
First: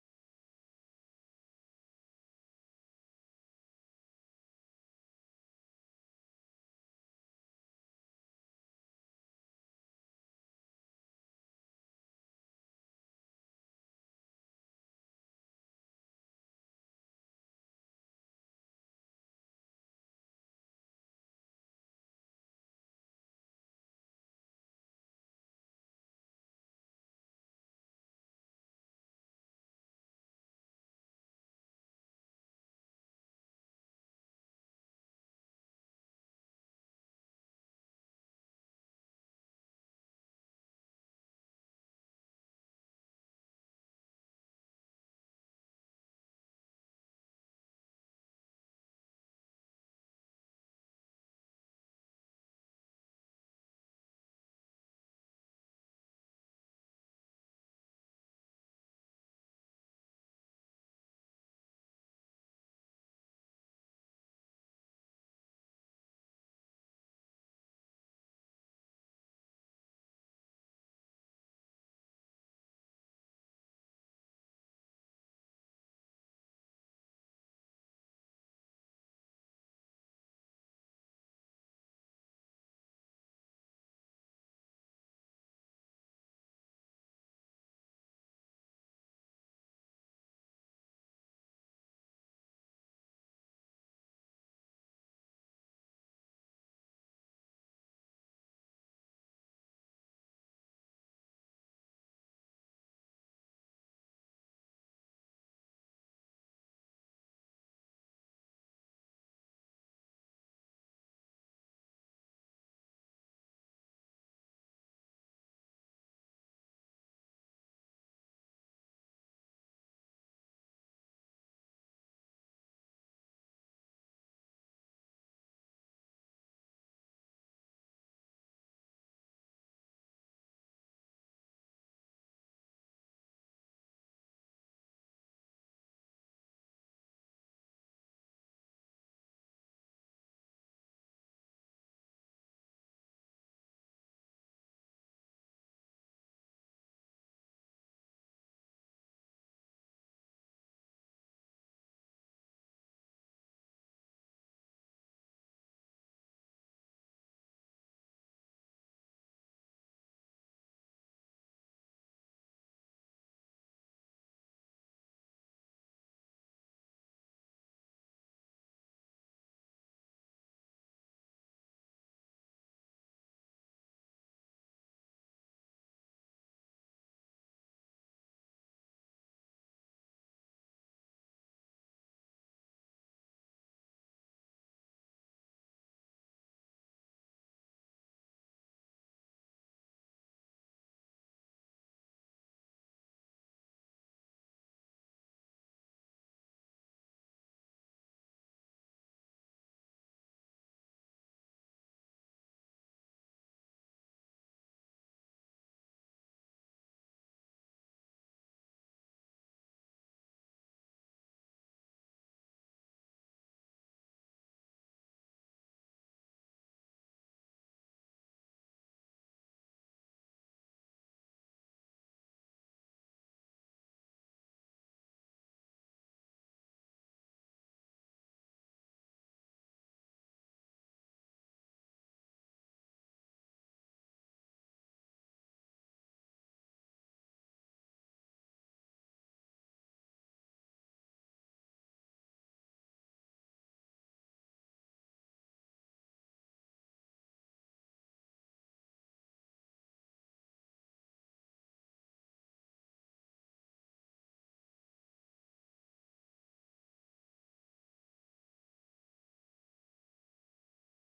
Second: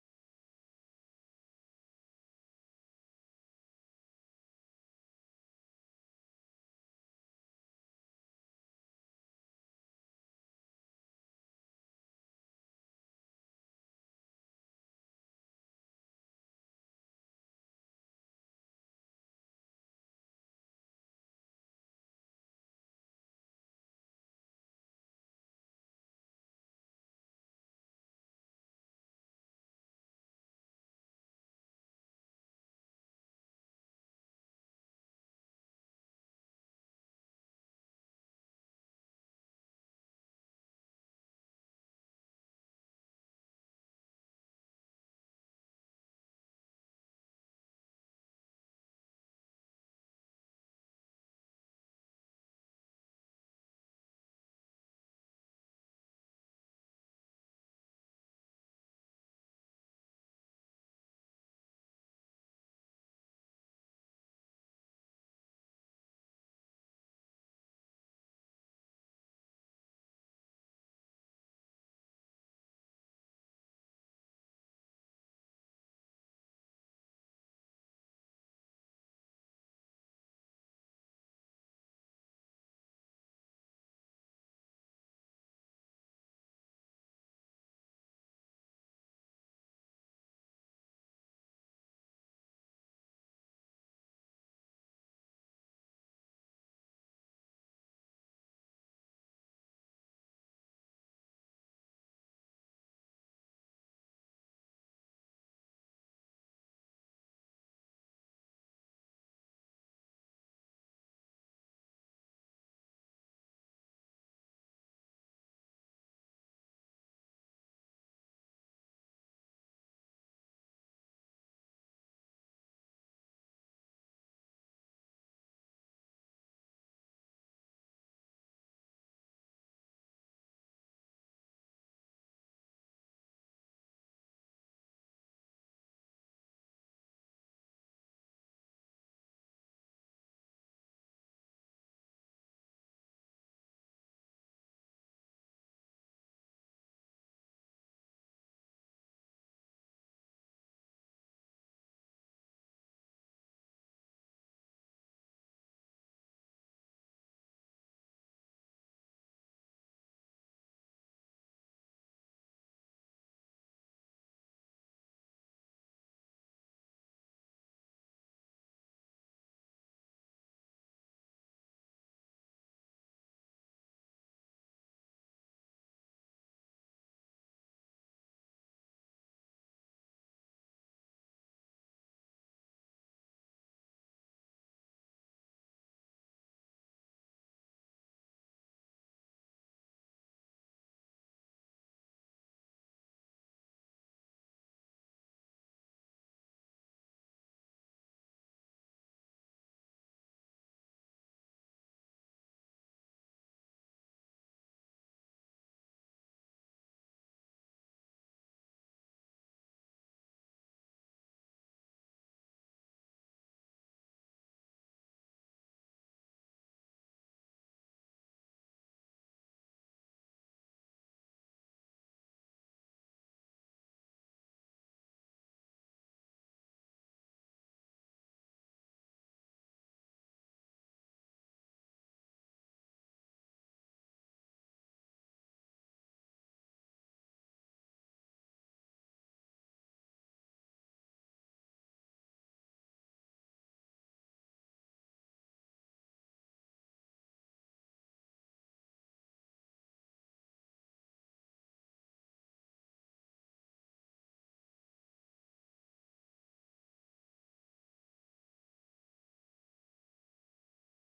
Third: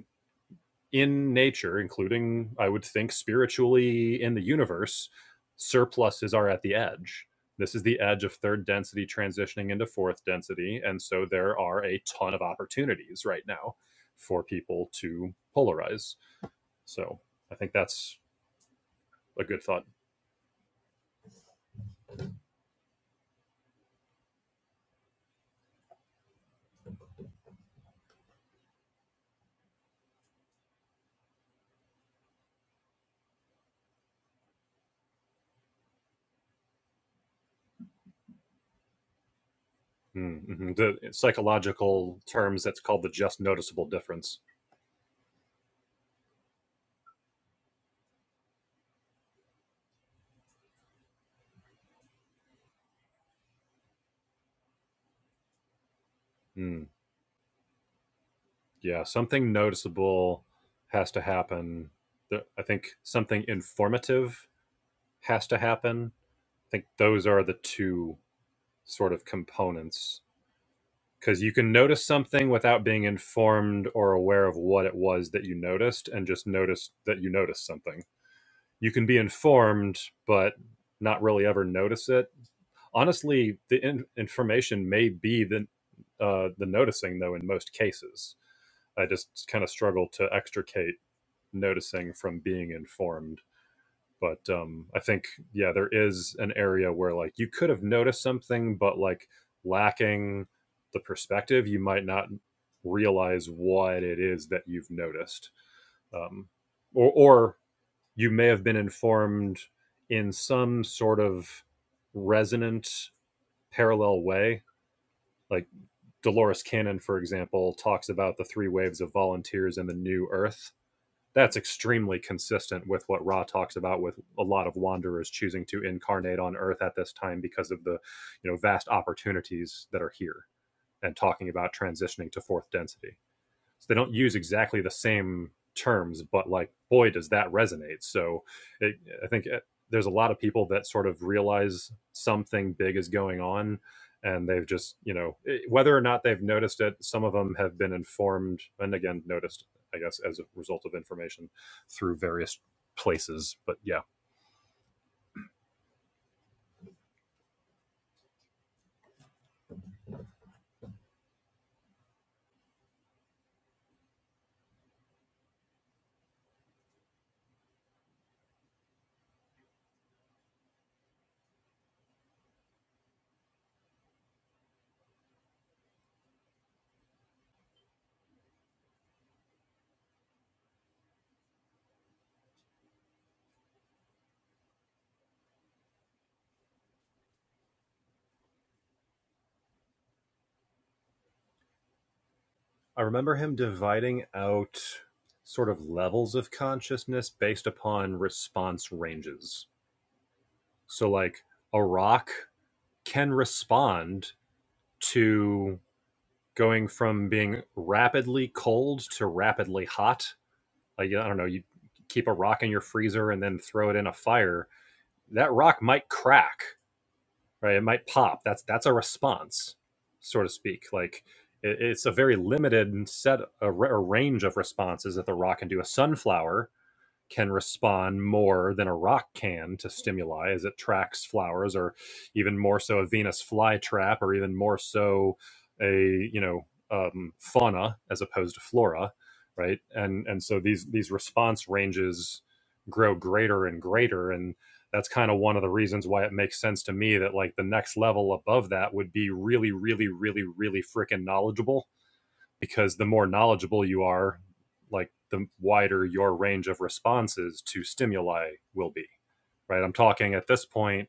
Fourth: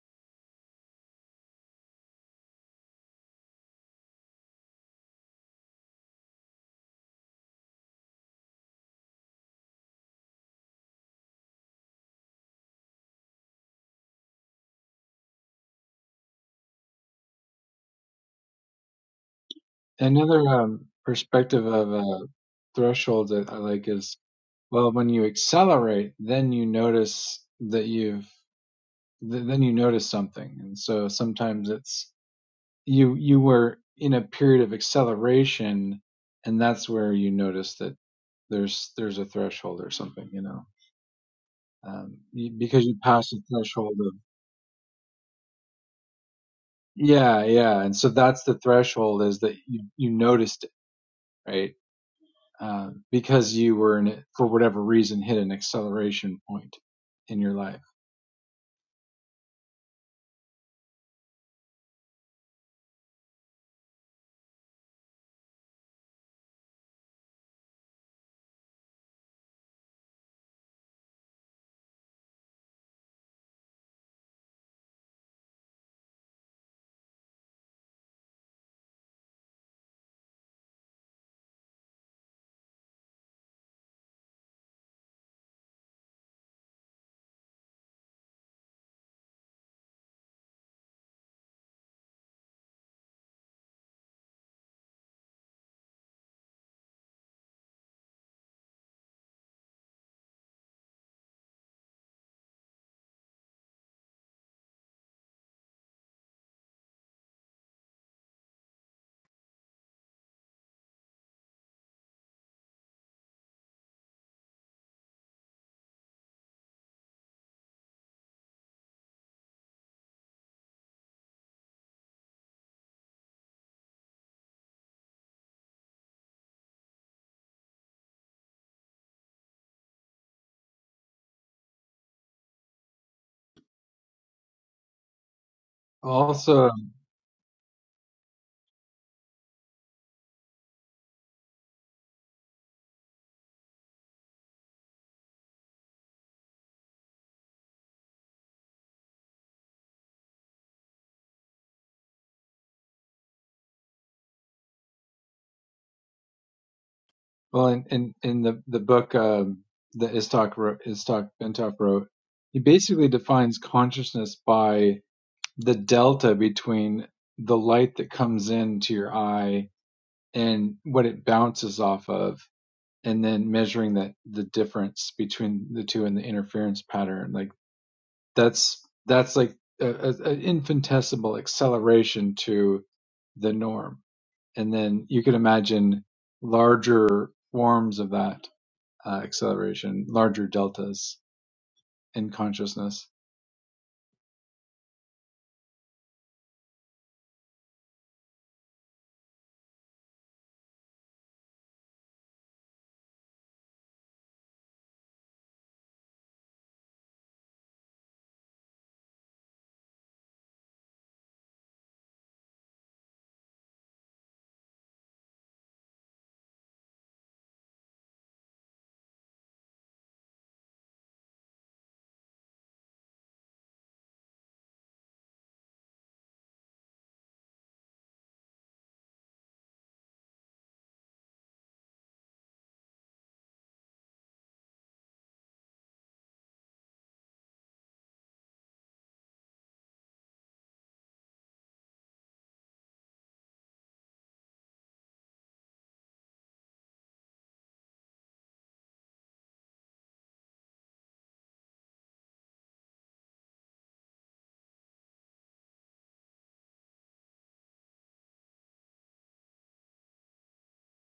in nature, including, I would think, spiritually in the universe, surpluses are at the edge. This is the edge of third density transitioning into fourth density. And so there are a ton of opportunities right now for people to polarize. So I think that's a good thought.
another um perspective of uh threshold that i like is well when you accelerate then you notice that you've th- then you notice something and so sometimes it's you you were in a period of acceleration and that's where you notice that there's there's a threshold or something
Mm,
you know
mhm. The
um,
psychological
you,
terms, that's
because you
called the
passed the
just noticeable
threshold of
difference.
yeah yeah and so that's the threshold is that you you noticed it right um, because you were in it for whatever reason hit an acceleration point
Mm,
in your life
yeah, something noticeable has to happen. I think something informative has to happen I think those are the two sort of components because you can notice something without being informed or aware of what it was that you noticed and just notice that you noticed something. You can be informed but not really ever notice it. Honestly, the in- information may be the uh, the noticing though in most cases. I just kind of struggle to extricate noticing from being informed but um i think yeah there is an area where like you could have noticed something but like lacking the perspective you might not realize what it is that you've noticed um or or you may have been informed in some sort of resonant parallel way like dolores cannon for example talks about the three waves of volunteers in the new earth that's extremely consistent with what Ra talks about with a lot of wanderers choosing to incarnate on earth at this time because of the you know vast opportunities that are here and talking about transitioning to fourth density so they don't use exactly the same terms, but
also
like, boy, does that resonate. So it, I think uh there's a lot of people that sort of realize something big is going on and they've just, you know, it- whether or not they've noticed it, some of them have been informed and again, noticed, I guess, as a result of information through various places. But yeah,
well in in, in the the book um, that Istok wrote, Istok Bentov wrote he basically defines consciousness by the delta between the light that comes into your eye and what it bounces off of and then measuring that the difference between the two and the interference pattern like that's that's like an infinitesimal acceleration to the norm and then you could imagine larger forms of that uh, acceleration larger deltas in
I
consciousness
remember him dividing out sort of levels of consciousness based upon response ranges. So, like, a rock can respond to going from being rapidly cold to rapidly hot. Like, I don't know, you keep a rock in your freezer and then throw it in a fire. That rock might crack, right? It might pop. That's that's a response, so to speak. Like it, it's a very limited set a, a range of responses that the rock can do. A sunflower can respond more than a rock can to stimuli as it tracks flowers or even more so a venus flytrap or even more so a you know um, fauna as opposed to flora right and and so these these response ranges grow greater and greater and that's kind of one of the reasons why it makes sense to me that like the next level above that would be really really really really freaking knowledgeable because the more knowledgeable you are, like the wider your range of responses to stimuli will be, right? I'm talking at this point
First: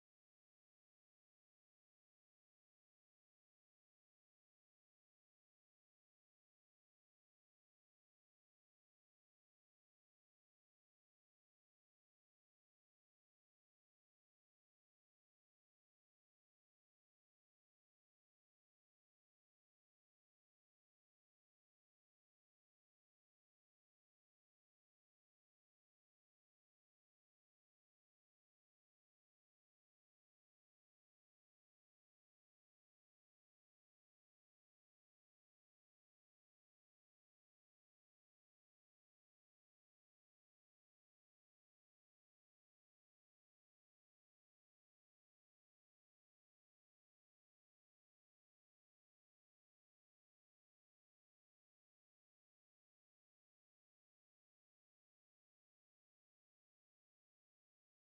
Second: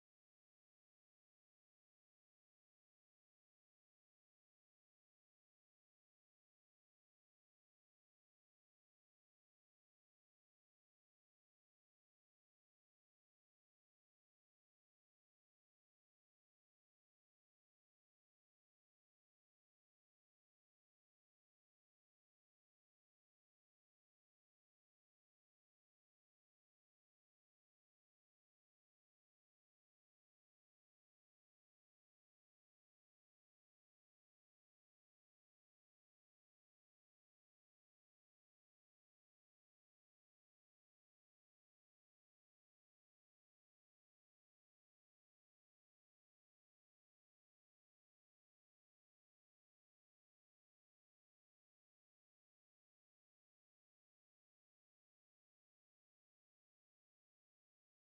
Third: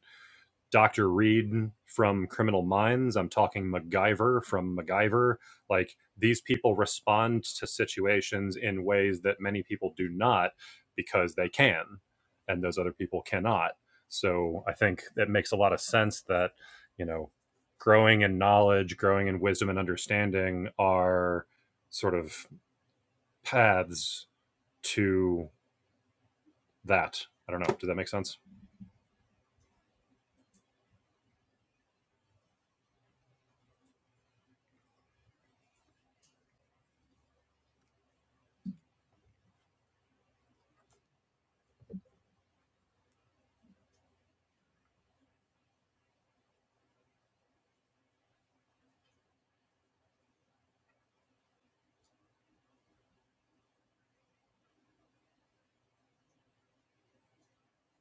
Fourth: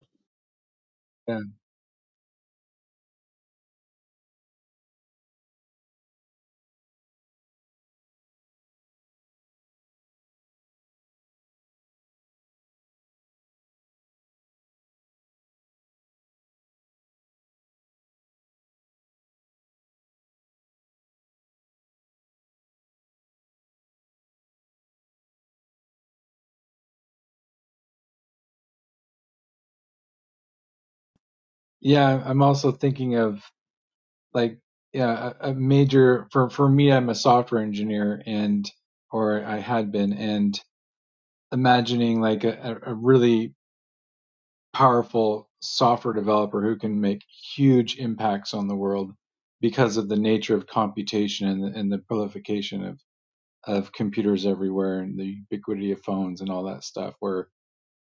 Dr.
yeah
Reed from Criminal Minds. I'm talking MacGyver from MacGyver. Like these people respond to situations in ways that many people do not because they can, and those other people cannot. So I think it makes a lot of sense that, you know, growing in knowledge, growing in wisdom and understanding are sort of paths to that. I don't know. Does that make sense?
yeah i'm also thinking of like yeah a, a major for for me i'm a software engineer and or i had been and imagining like a, a really powerful software developer who can make huge impacts on the world because of the nature of computation and the, and the prolification of of computers everywhere and the ubiquity of phones and all that stuff where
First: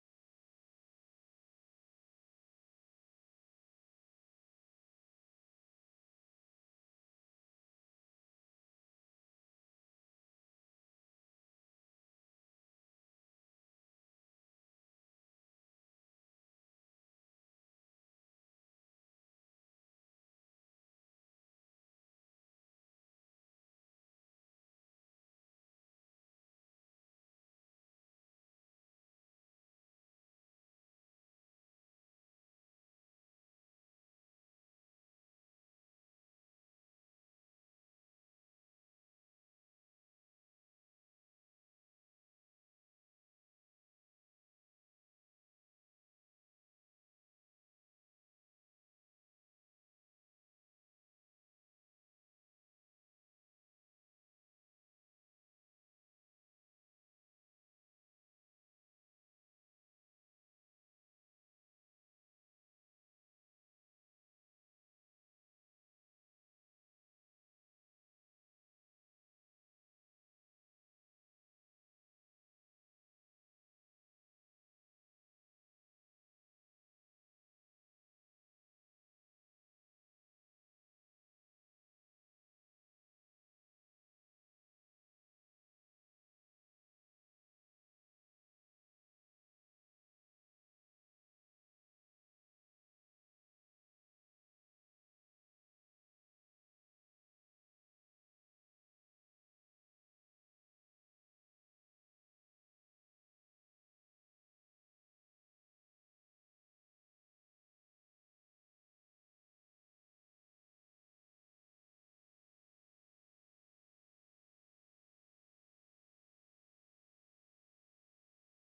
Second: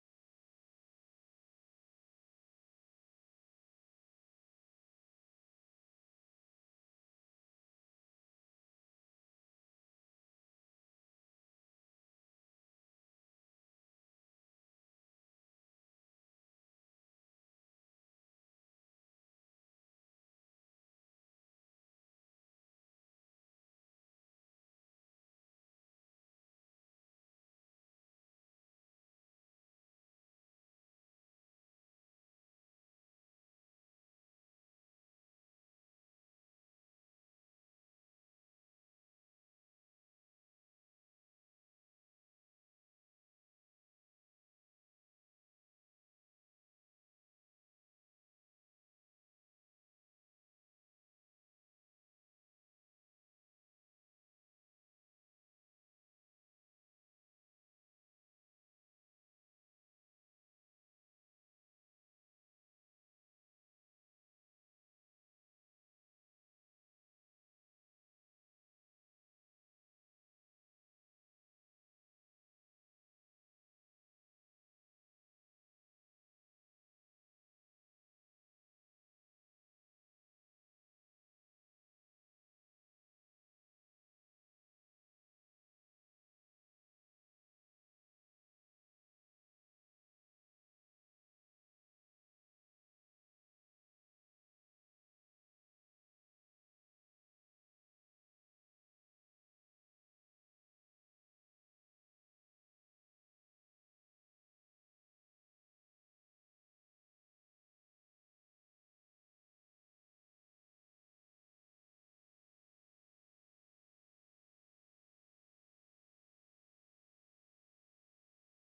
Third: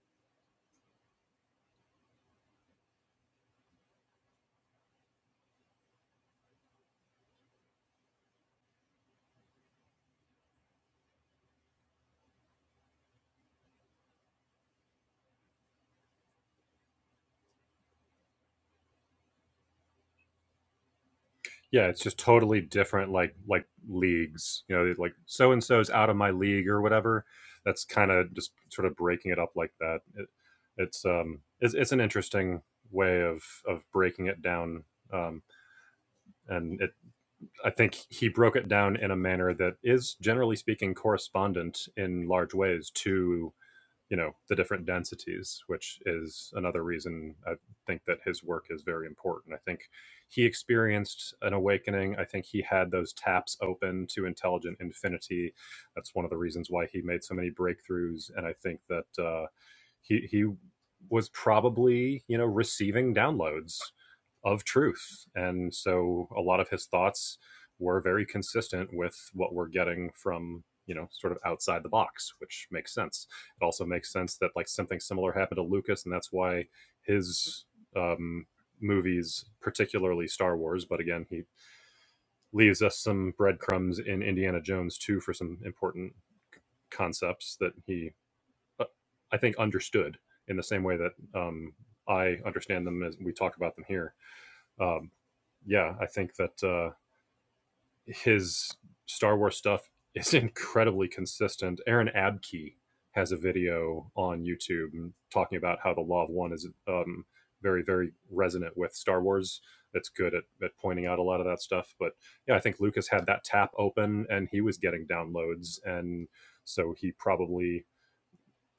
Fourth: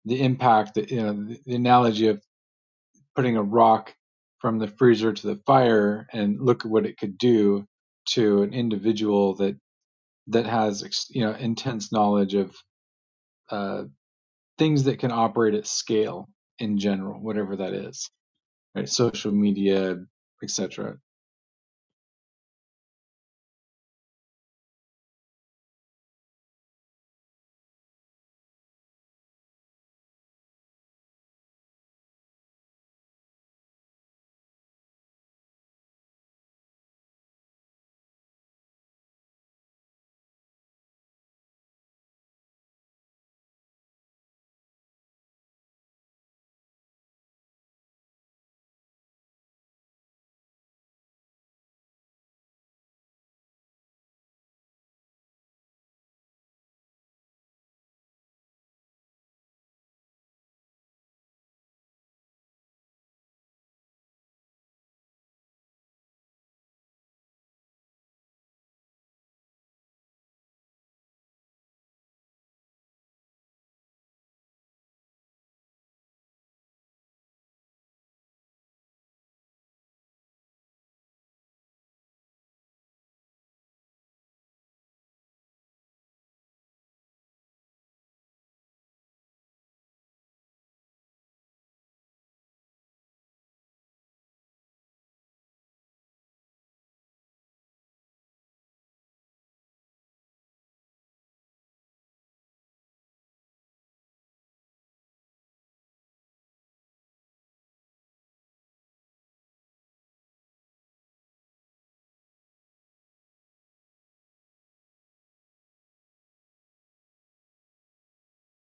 the impact you know the analogy of putting a rock from the freezer to the fire and look at what it could do to an individual that that has you know intense knowledge of uh, things that can operate at scale in general, whatever that is, right? Social media, etc.
Yeah, it's just totally different, like like leagues. You know, they're like so and so's out of my league or whatever. That's kind of just sort of breaking it up like that. It, it's um, it's, it's an interesting way of of breaking it down. Um, and it, I think he broke it down in a manner that is, generally speaking, correspondent in large ways to you know the different densities which is another reason i think that his work is very important i think he experienced an awakening i think he had those taps open to intelligent infinity that's one of the reasons why he made so many breakthroughs and i think that uh, he he was probably you know receiving downloads of truth, and so a lot of his thoughts were very consistent with what we're getting from you know sort of outside the box which makes sense it also makes sense that like something similar happened to lucas and that's why his um, movies, particularly Star Wars. But again, he leaves us some breadcrumbs in Indiana Jones too for some important concepts that he uh, I think, understood in the same way that um, I understand them as we talk about them here. Um, yeah, I think that uh, his Star Wars stuff is incredibly consistent. Aaron Abkey has a video on YouTube talking about how the Law of One is um, very, very resonant with Star Wars. It's good at, at pointing out a lot of that stuff. But yeah, I think Lucas had that tap open and he was getting downloads. And so he probably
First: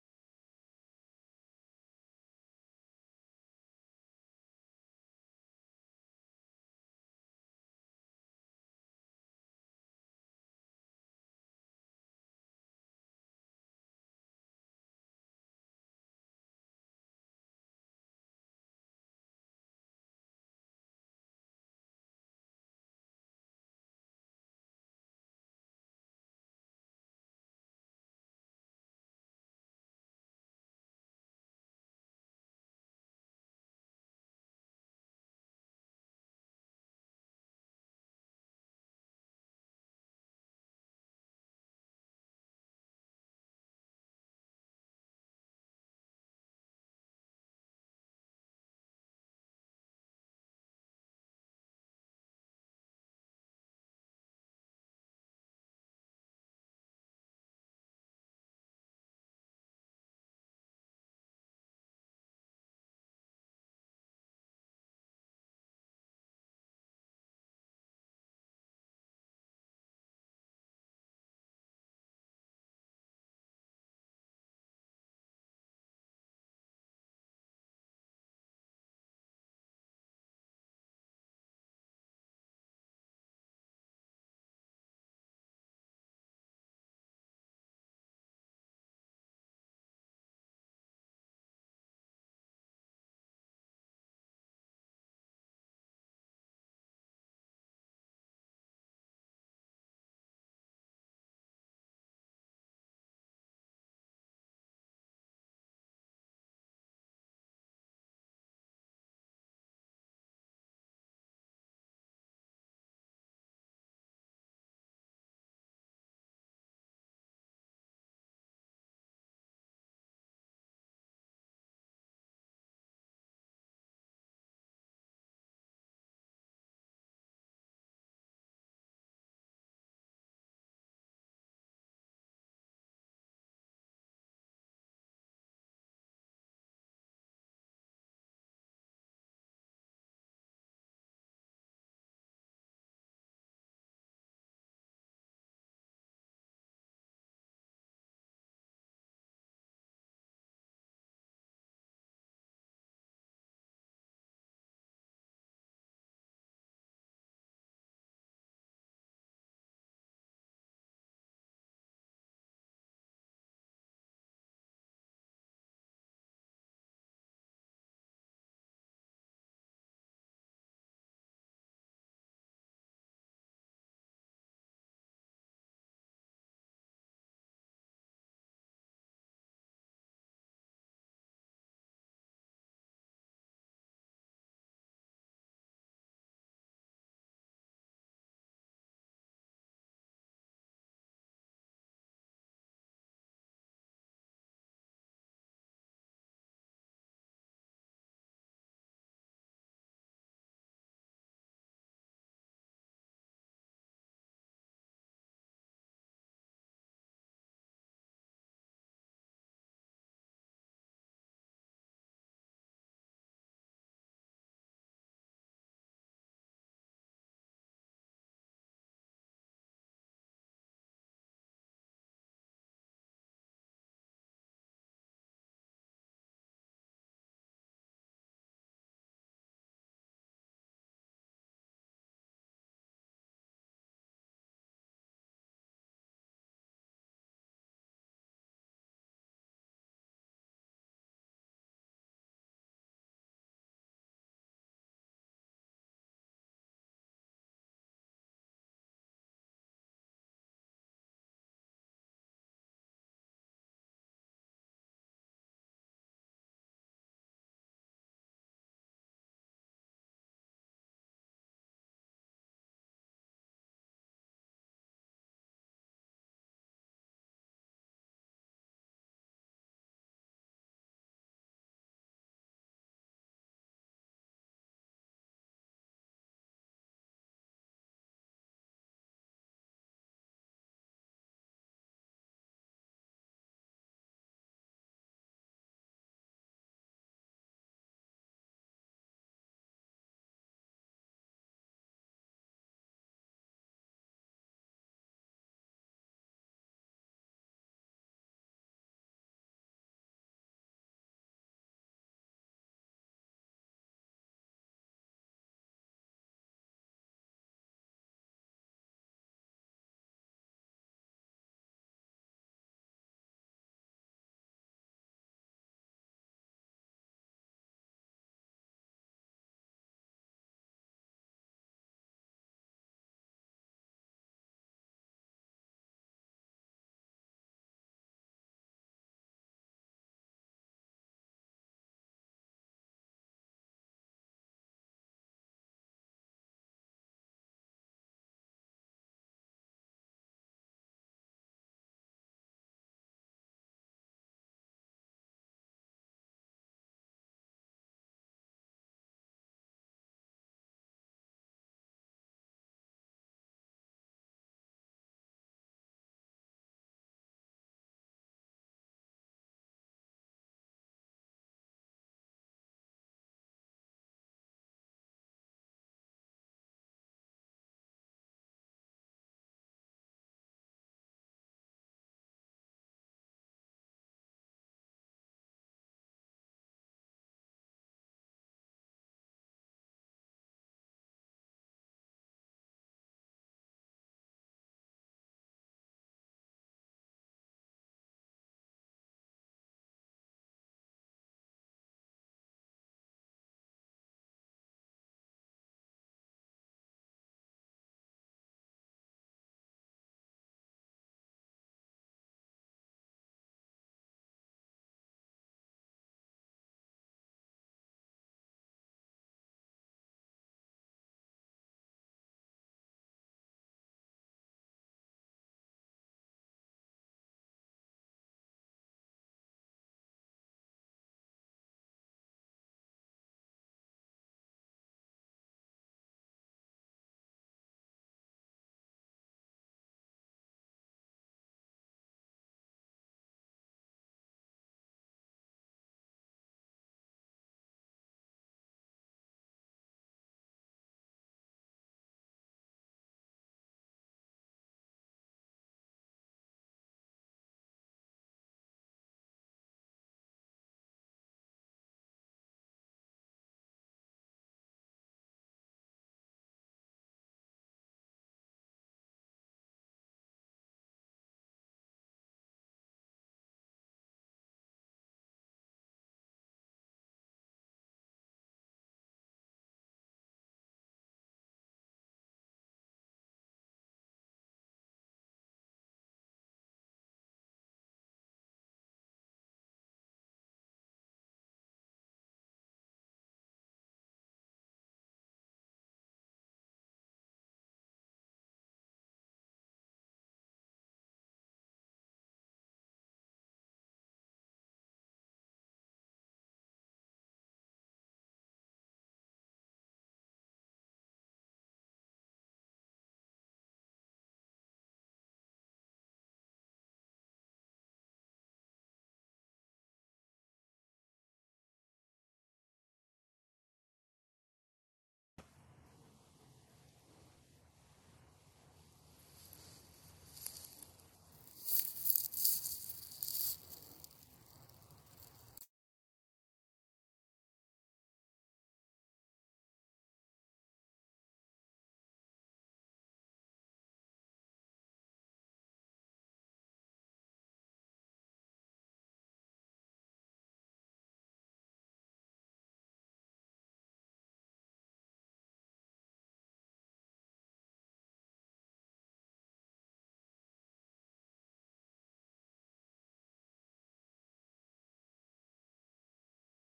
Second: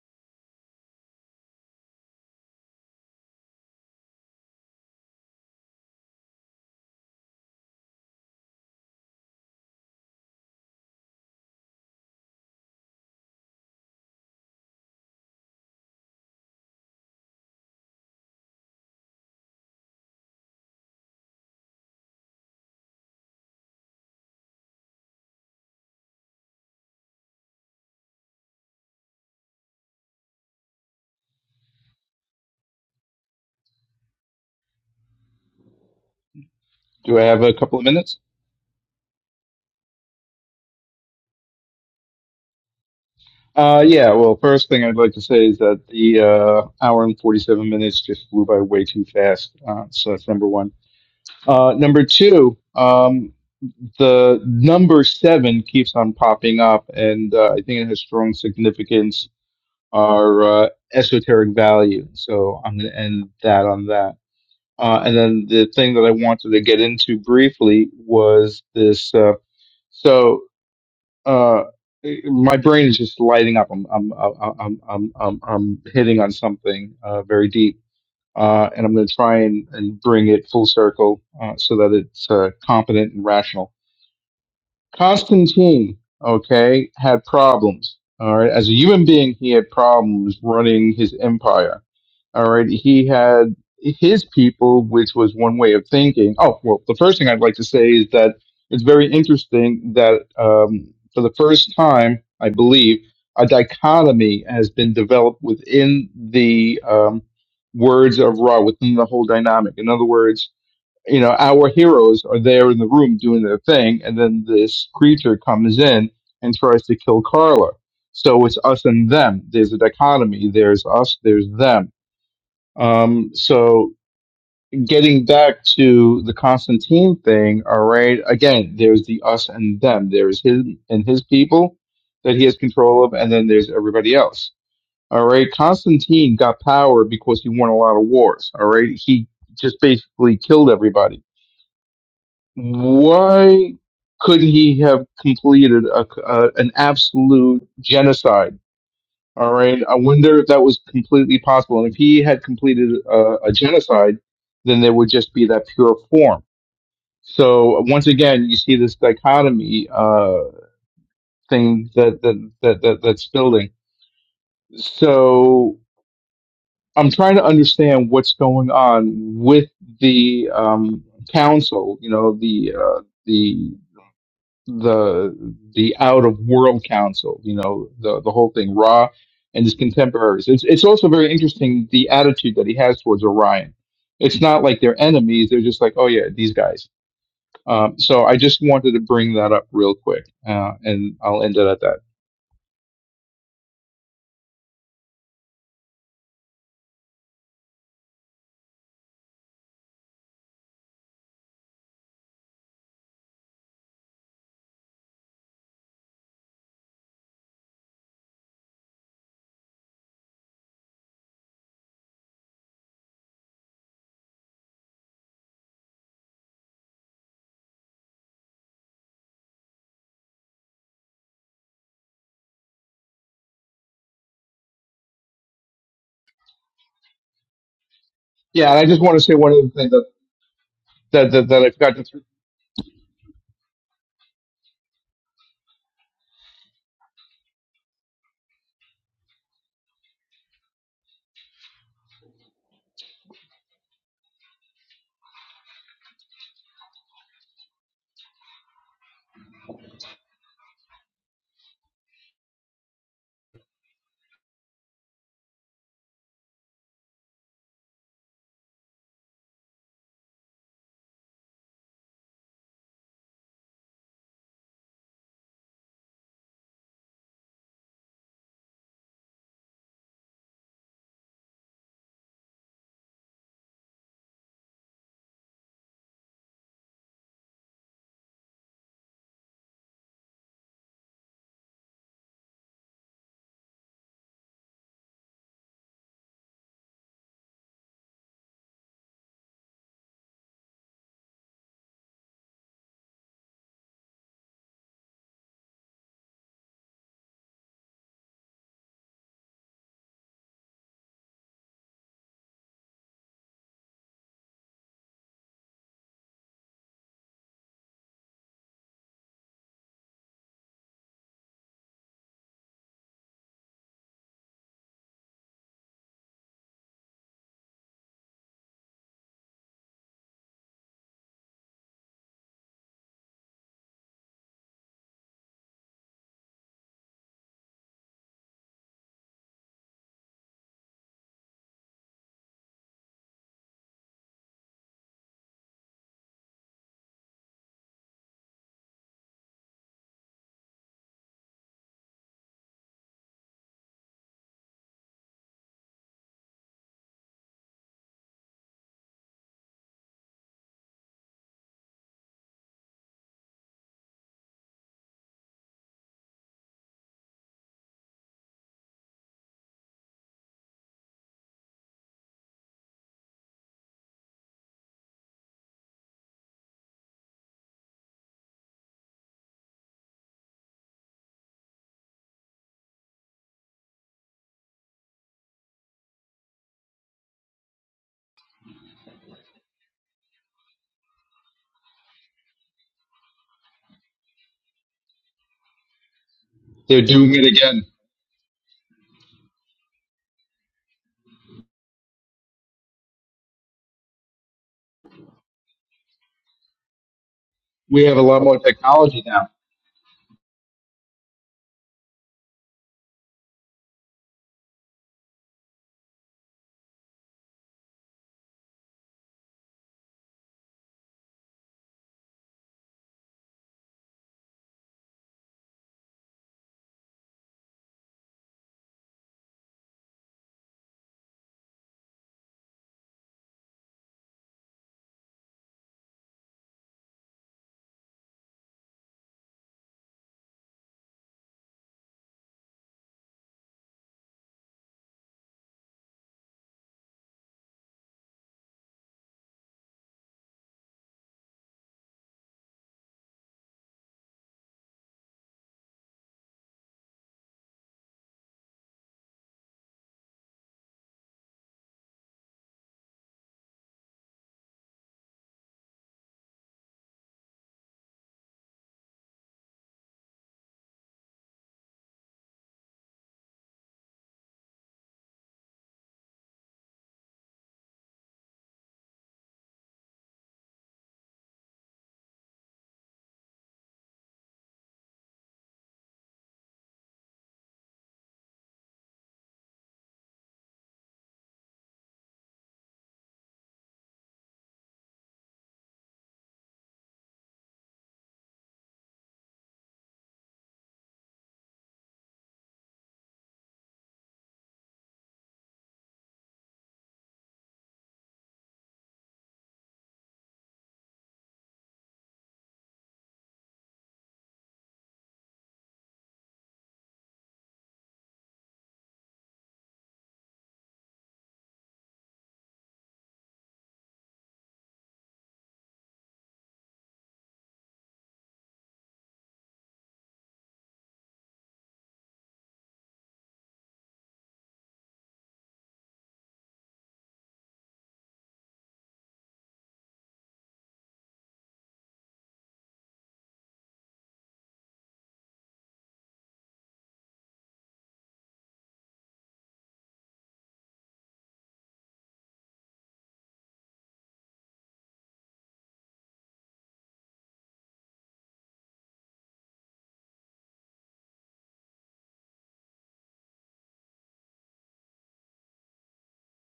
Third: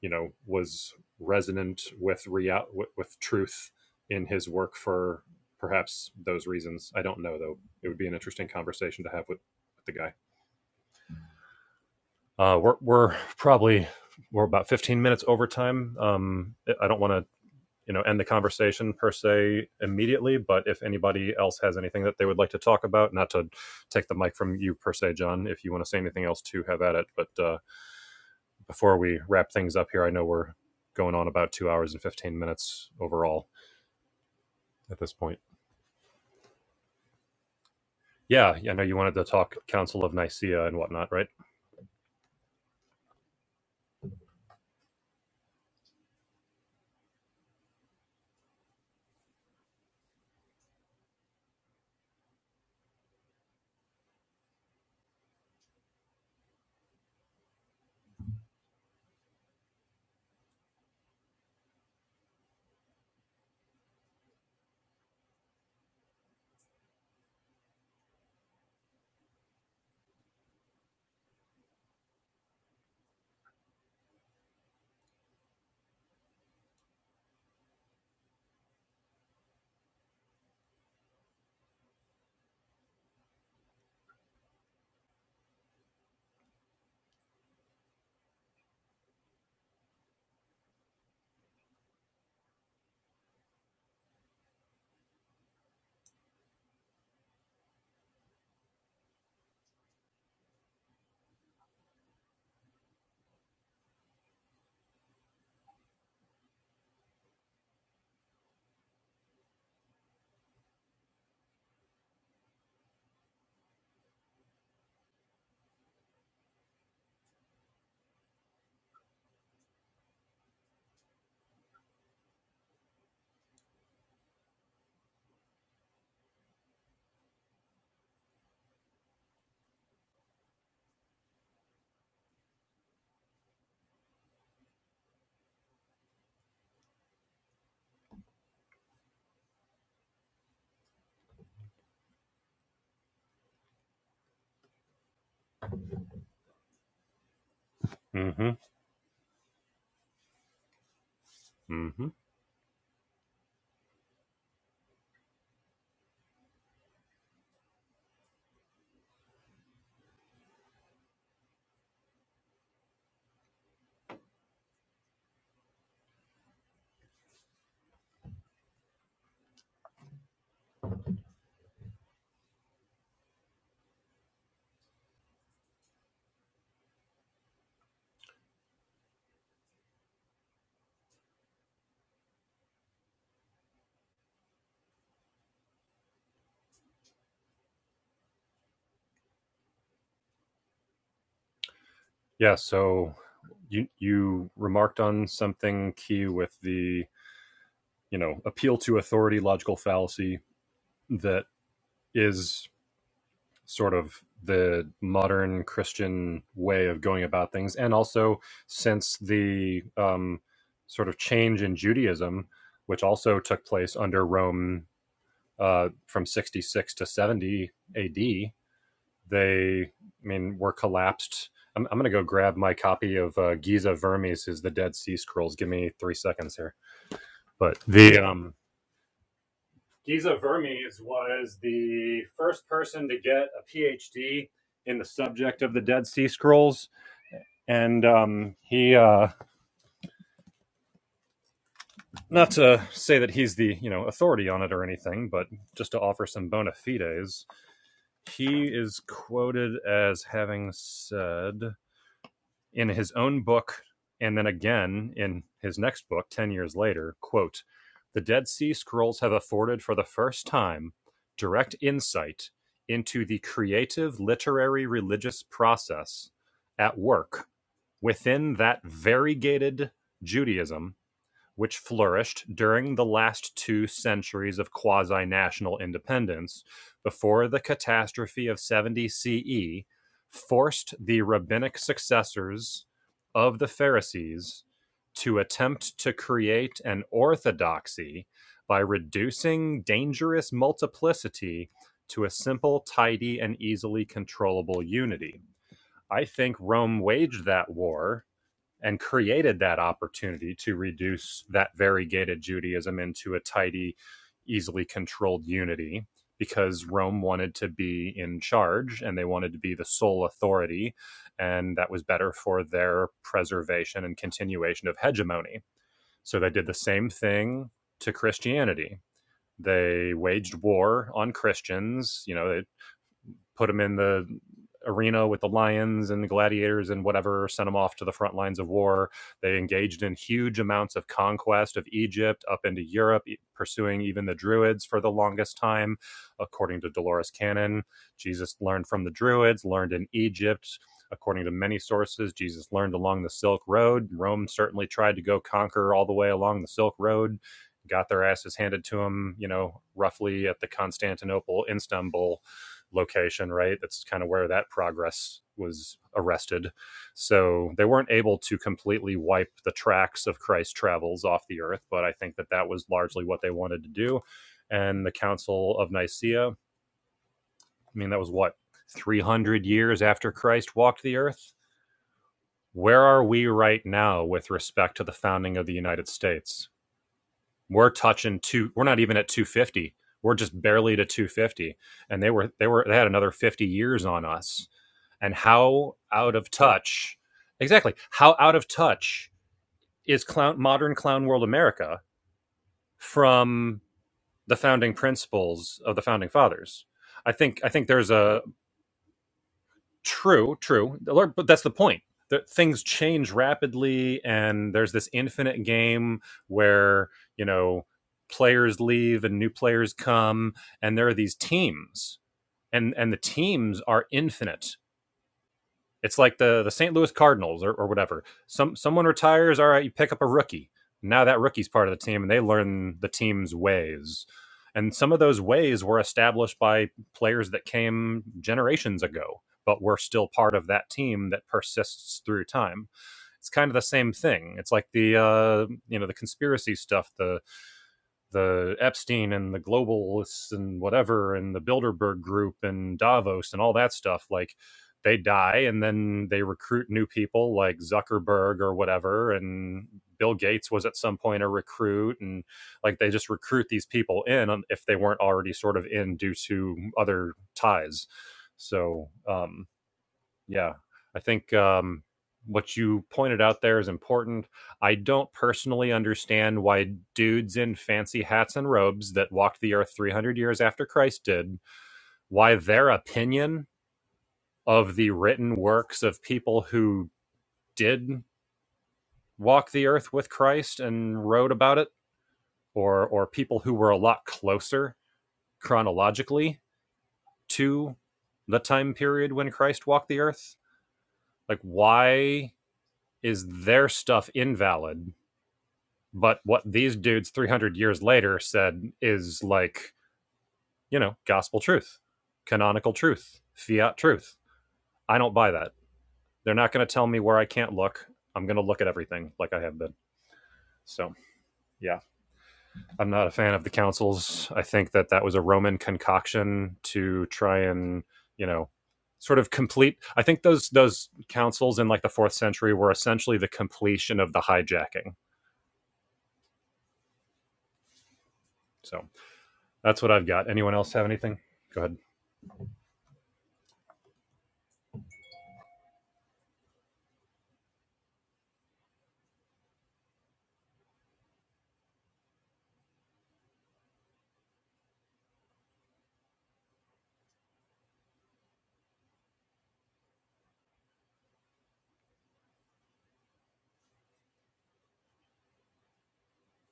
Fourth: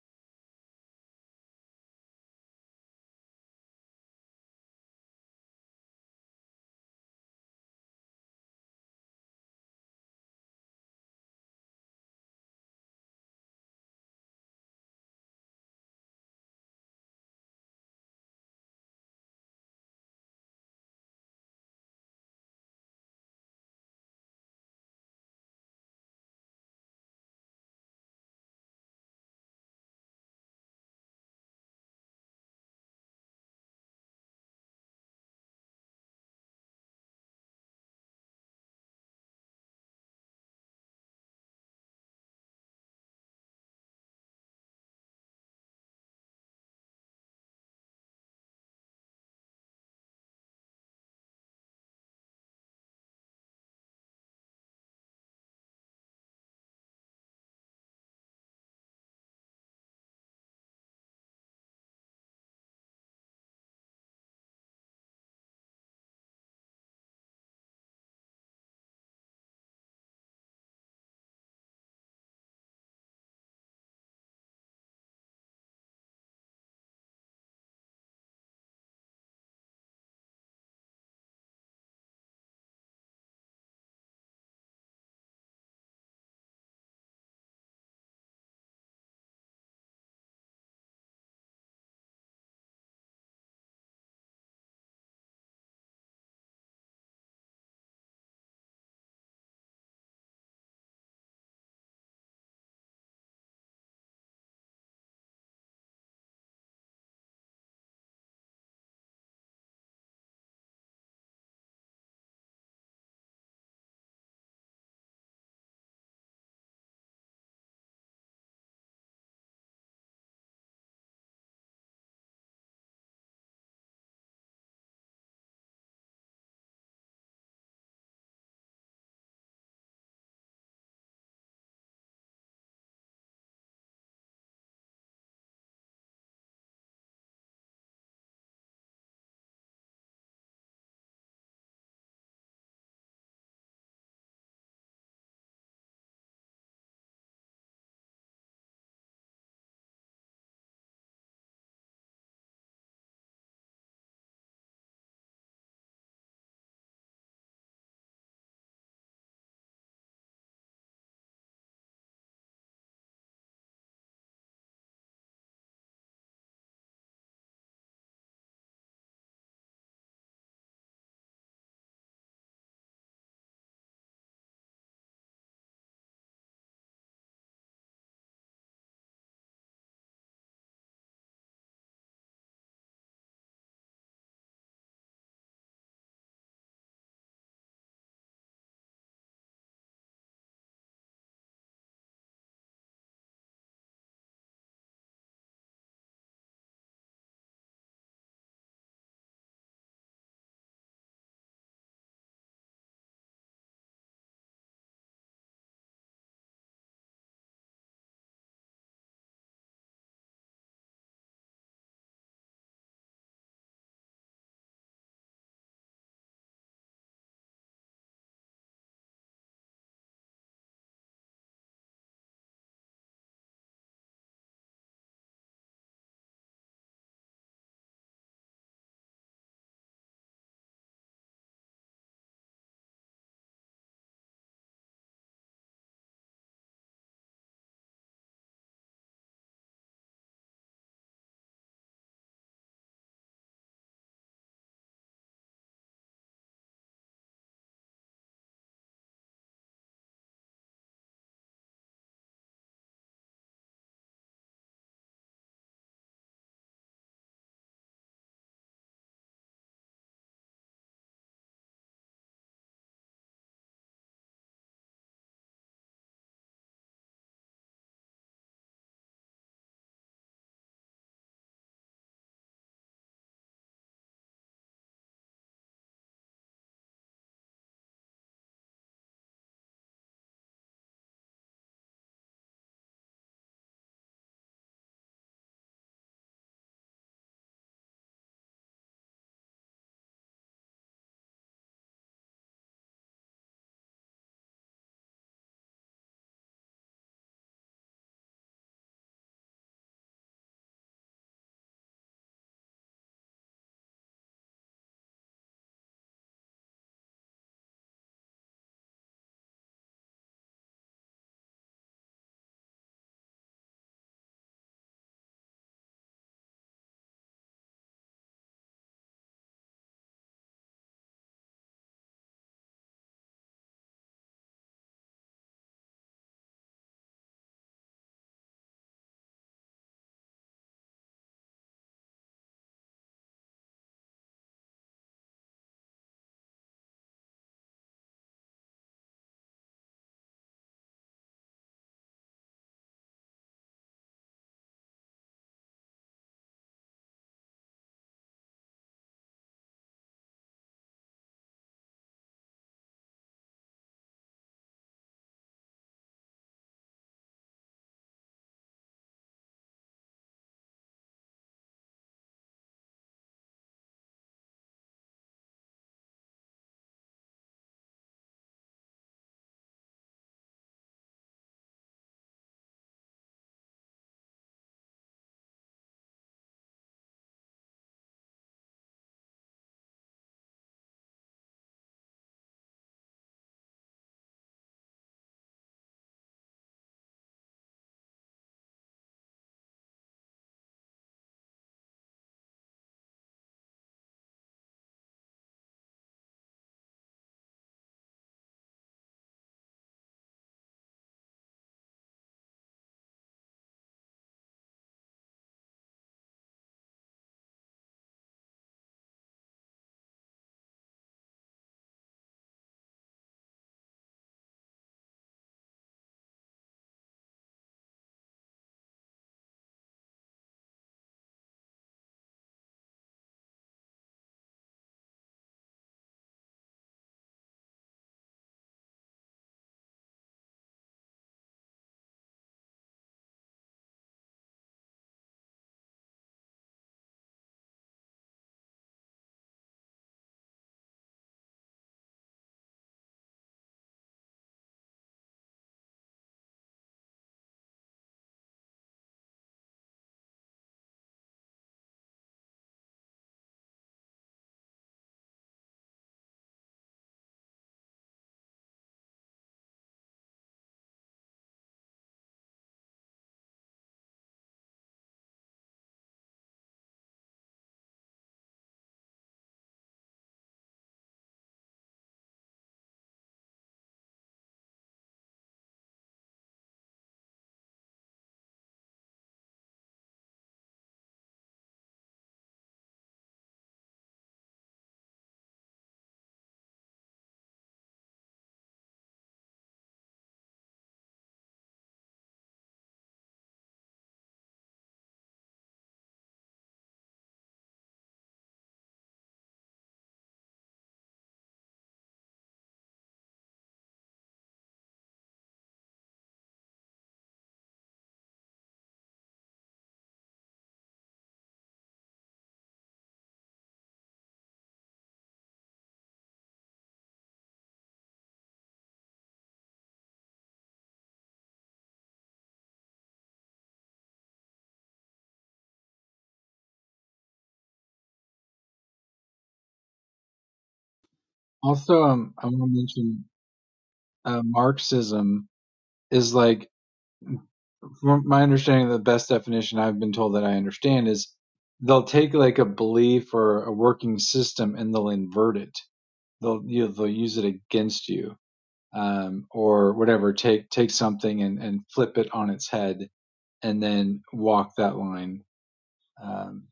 you know was resonant with real with, with truth in his work for perhaps those reasons i don't know though it would be an interesting conversation to have with, with the guy uh, we're, we're probably we're about 15 minutes over time um, I- don't want to you know end the conversation per se immediately but if anybody else has anything that they would like to talk about not to take the mic from you per se john if you want to say anything else to have at it but uh, before we wrap things up here, I know we're going on about two hours and 15 minutes overall at this point.
Do I have a couple of minutes?
Yeah, I know you wanted to talk Council of Nicaea and whatnot, right?
Uh, yeah. Well, first thing I'd like to say is that the uh, hour and forty-seven minutes just flew by way too fast. Uh, so that's number one. Uh, number two. Um, the number seven keeps on popping up, and uh, I think it has strong significance or uh, esoteric value. So I'm going to end that on that. Uh, and then the thing that I wanted to get into briefly was this. Uh, so uh, my brain is just lighting up. I'm I'm I'm I'm I'm, I'm, I'm hitting on something uh, very deep. Uh, and I'm going to try and, and bring it full circle uh, so that it's uh, competent and rational Constantine, okay, had problems. All right, as a human being, he had problems running his empire. All right, he had his people, which was one way of thinking. Oh, well, the first thing I'd like to say is that it's very interesting that um, for the first time, I believe, a dichotomy has been developed within the um, words of Ra, within the whole dynamic. In other words, you know, our heroes are there in the room doing their thing, and then this creature comes in and tries to kill Carla. So it's us and them. There's a dichotomy. There's us. There's them. Um, so getting back to the Constantine thing, all right. Again, there's the us and them. There's his and his people that he has control of, and then there's everybody else. All right. Constantine got power because he won a lot of wars. All right. He just basically killed everybody why couldn't he have completed a, a, an absolute
Mm-hmm.
genocide? All right. I wonder if that was completely possible. And if
Mm-hmm.
he had completed a, a genocide, then there would just be that pure form. So once again, you see this dichotomy uh, thing that, that, that, that that's building. So I'm trying to understand what's going on with the um, council. You know, the uh, the the the out of world council, you know, the the whole thing, Ra and his contemporaries. It's it's also very interesting the attitude that he has towards Orion. It's not like they're enemies; they're just like, oh yeah, these guys. Um, so I just wanted to bring that up real quick, uh, and I'll end it at that.
Yeah, so you you remarked on something key with the, you know, appeal to authority logical fallacy that is sort of the modern Christian way of going about things, and also since the um, sort of change in Judaism, which also took place under Rome uh, from 66 to 70 AD, they, I mean, were collapsed. I'm, I'm going to go grab my copy of uh, Giza Vermes, is the Dead Sea Scrolls. Give me three seconds here. But the um,
Yeah, and I just want to say one other thing that
Giza Vermes
that that,
was
that I forgot to.
the first person to get a PhD in the subject of the Dead Sea Scrolls, and um, he uh, not to say that he's the you know authority on it or anything, but just to offer some bona fides, he is quoted as having said. in his own book and then again in his next book 10 years later quote the dead sea scrolls have afforded for the first time direct insight into the creative literary religious process at work within that variegated judaism which flourished during the last two centuries of quasi national independence before the catastrophe of 70 CE, forced the rabbinic successors of the Pharisees to attempt to create an orthodoxy by reducing dangerous multiplicity to a simple, tidy, and easily controllable unity. I think Rome waged that war and created that opportunity to reduce that variegated Judaism into a tidy, easily controlled unity because Rome wanted to be in charge and they wanted to be the sole authority. And that was better for their preservation and continuation of hegemony. So they did the same thing to Christianity. They waged war on Christians. You know, they put them in the arena with the lions and the gladiators and whatever, sent them off to the front lines of war. They engaged in huge amounts of conquest of Egypt up into Europe, e- pursuing even the Druids for the longest time, according to Dolores Cannon. Jesus learned from the Druids, learned in Egypt. According to many sources, Jesus learned along the Silk Road. Rome certainly tried to go conquer all the way along the Silk Road, got their asses handed to them, you know, roughly at the Constantinople, Istanbul location, right? That's kind of where that progress was arrested. So they weren't able to completely wipe the tracks of Christ's travels off the earth, but I think that that was largely what they wanted to do. And the Council of Nicaea, I mean, that was what, 300 years after Christ walked the earth? Where are we right now with respect to the founding of the United States? We're touching two. We're not even at 250. We're just barely to 250, and they were they were they had another 50 years on us. And how out of
They're
touch?
doing it again.
Exactly. How out of touch is clown modern clown world America from the founding principles of the founding fathers? I think I think
We
there's
have a
a,
lot more technology now.
True, true. But that's the point. That things change rapidly, and there's this infinite game where you know players leave and new players come, and there are these teams, and and the teams are infinite. It's like the the St. Louis Cardinals or, or whatever. Some someone retires, all right, you pick up a rookie. Now that rookie's part of the team and they learn the team's ways. And some of those ways were established by players that came generations ago, but were still part of that team that persists through time. It's kind of the same thing. It's like the uh, you know the conspiracy stuff, The the Epstein and the globalists and whatever and the Bilderberg group and Davos and all that stuff like they die and then they recruit new people like Zuckerberg or whatever and Bill Gates was at some point a recruit and like they just recruit these people in um, if they weren't already sort of in due to other ties so um yeah, I think, um, what you pointed out there is important. I don't personally understand why dudes in fancy hats and robes that walked the earth 300 years after Christ did, why their opinion of the written works of people who did walk the earth with Christ and wrote about it or or people who were a lot closer chronologically to the time period when Christ walked the earth, like why is their stuff invalid But what these dudes 300 years later said is like, you know, gospel truth, canonical truth, fiat truth. I don't buy that. They're not going to tell me where I can't look. I'm going to look at everything like I have been. So, yeah, I'm not a fan of the councils. I think that that was a Roman concoction to try and, you know, sort of complete I think those those councils in like the 4th century were essentially the completion of the hijacking. So, that's what I've got. Anyone else have anything? Go ahead.
Also, um, I want to mention uh, Marxism is like, from my understanding, the best definition I've been told that I understand is they'll take like a belief or a working system and they'll invert it they'll you know, they'll use it against you um, or whatever. Take take something and, and flip it on its head and then walk that line. Um,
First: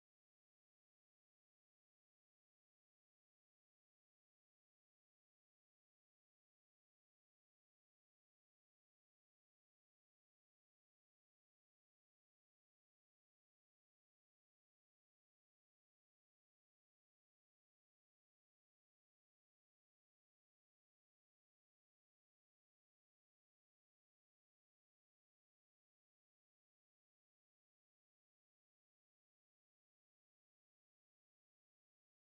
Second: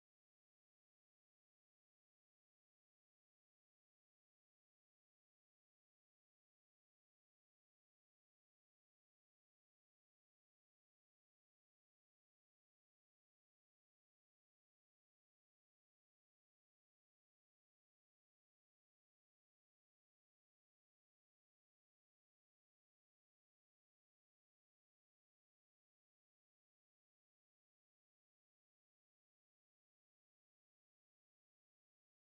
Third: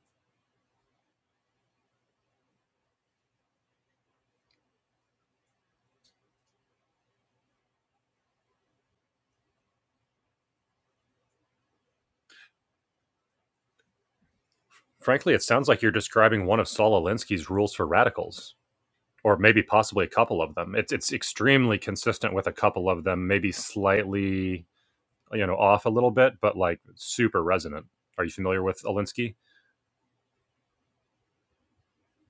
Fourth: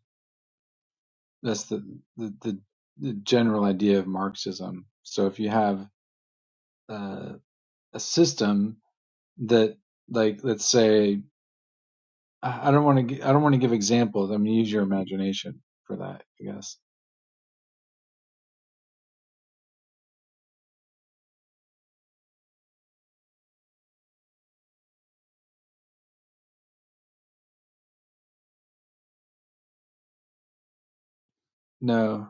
that's the, the the the general idea of Marxism. So if you have uh, a system that like let's say I don't want to I don't want to give examples. I'm gonna use your
Frankly, it
imagination
sounds like you're
for that, I
describing one of
guess.
Saul Alinsky's rules for radicals, or maybe possibly a couple of them. It's it's extremely consistent with a couple of them, maybe slightly you know off a little bit, but like super resonant. Are you familiar with Alinsky?
No.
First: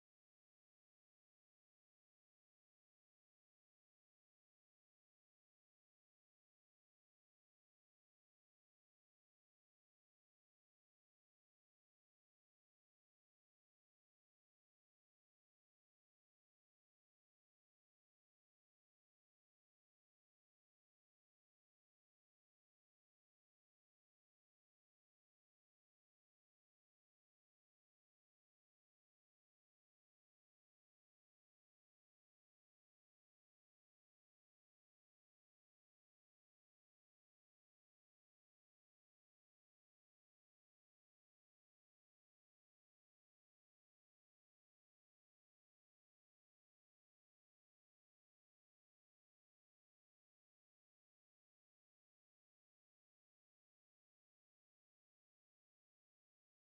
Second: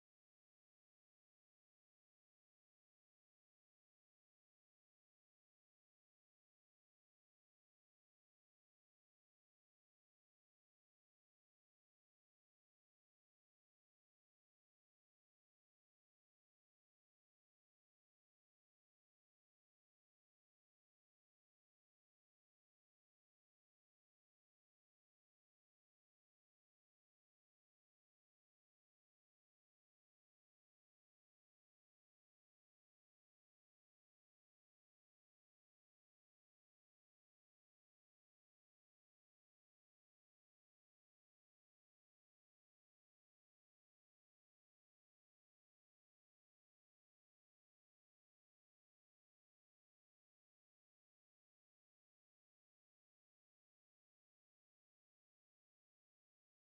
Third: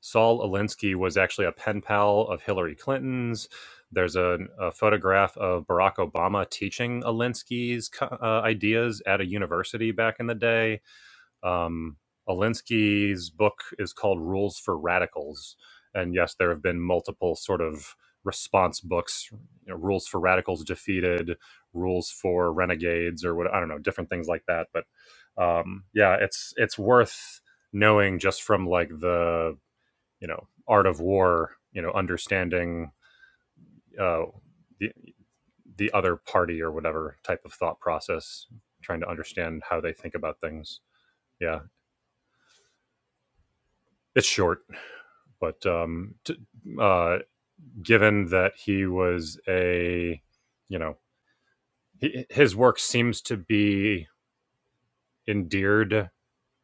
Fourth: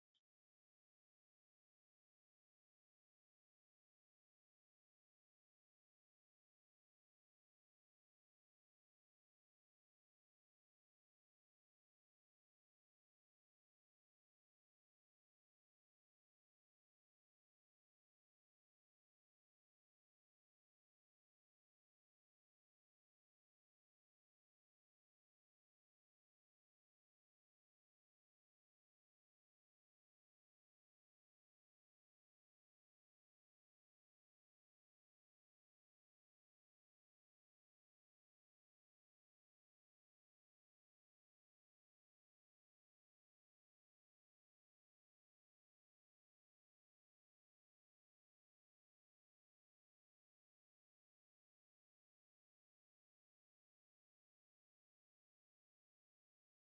Saul Alinsky was actually a pen pal of Hillary Clinton's. There's a, a photograph of Barack Obama teaching Alinsky's uh, ideas at a university back in the day Um, Alinsky's book is called Rules for Radicals. And yes, there have been multiple sort of response books, you know, Rules for Radicals Defeated, Rules for Renegades, or what I don't know, different things like that. But um, yeah, it's it's worth knowing just from like the you know art of war, you know, understanding uh, the the other party or whatever type of thought process, trying to understand how they think about things. Yeah, it's short But um, t- uh, given that he was a, you know, he, his work seems to be endeared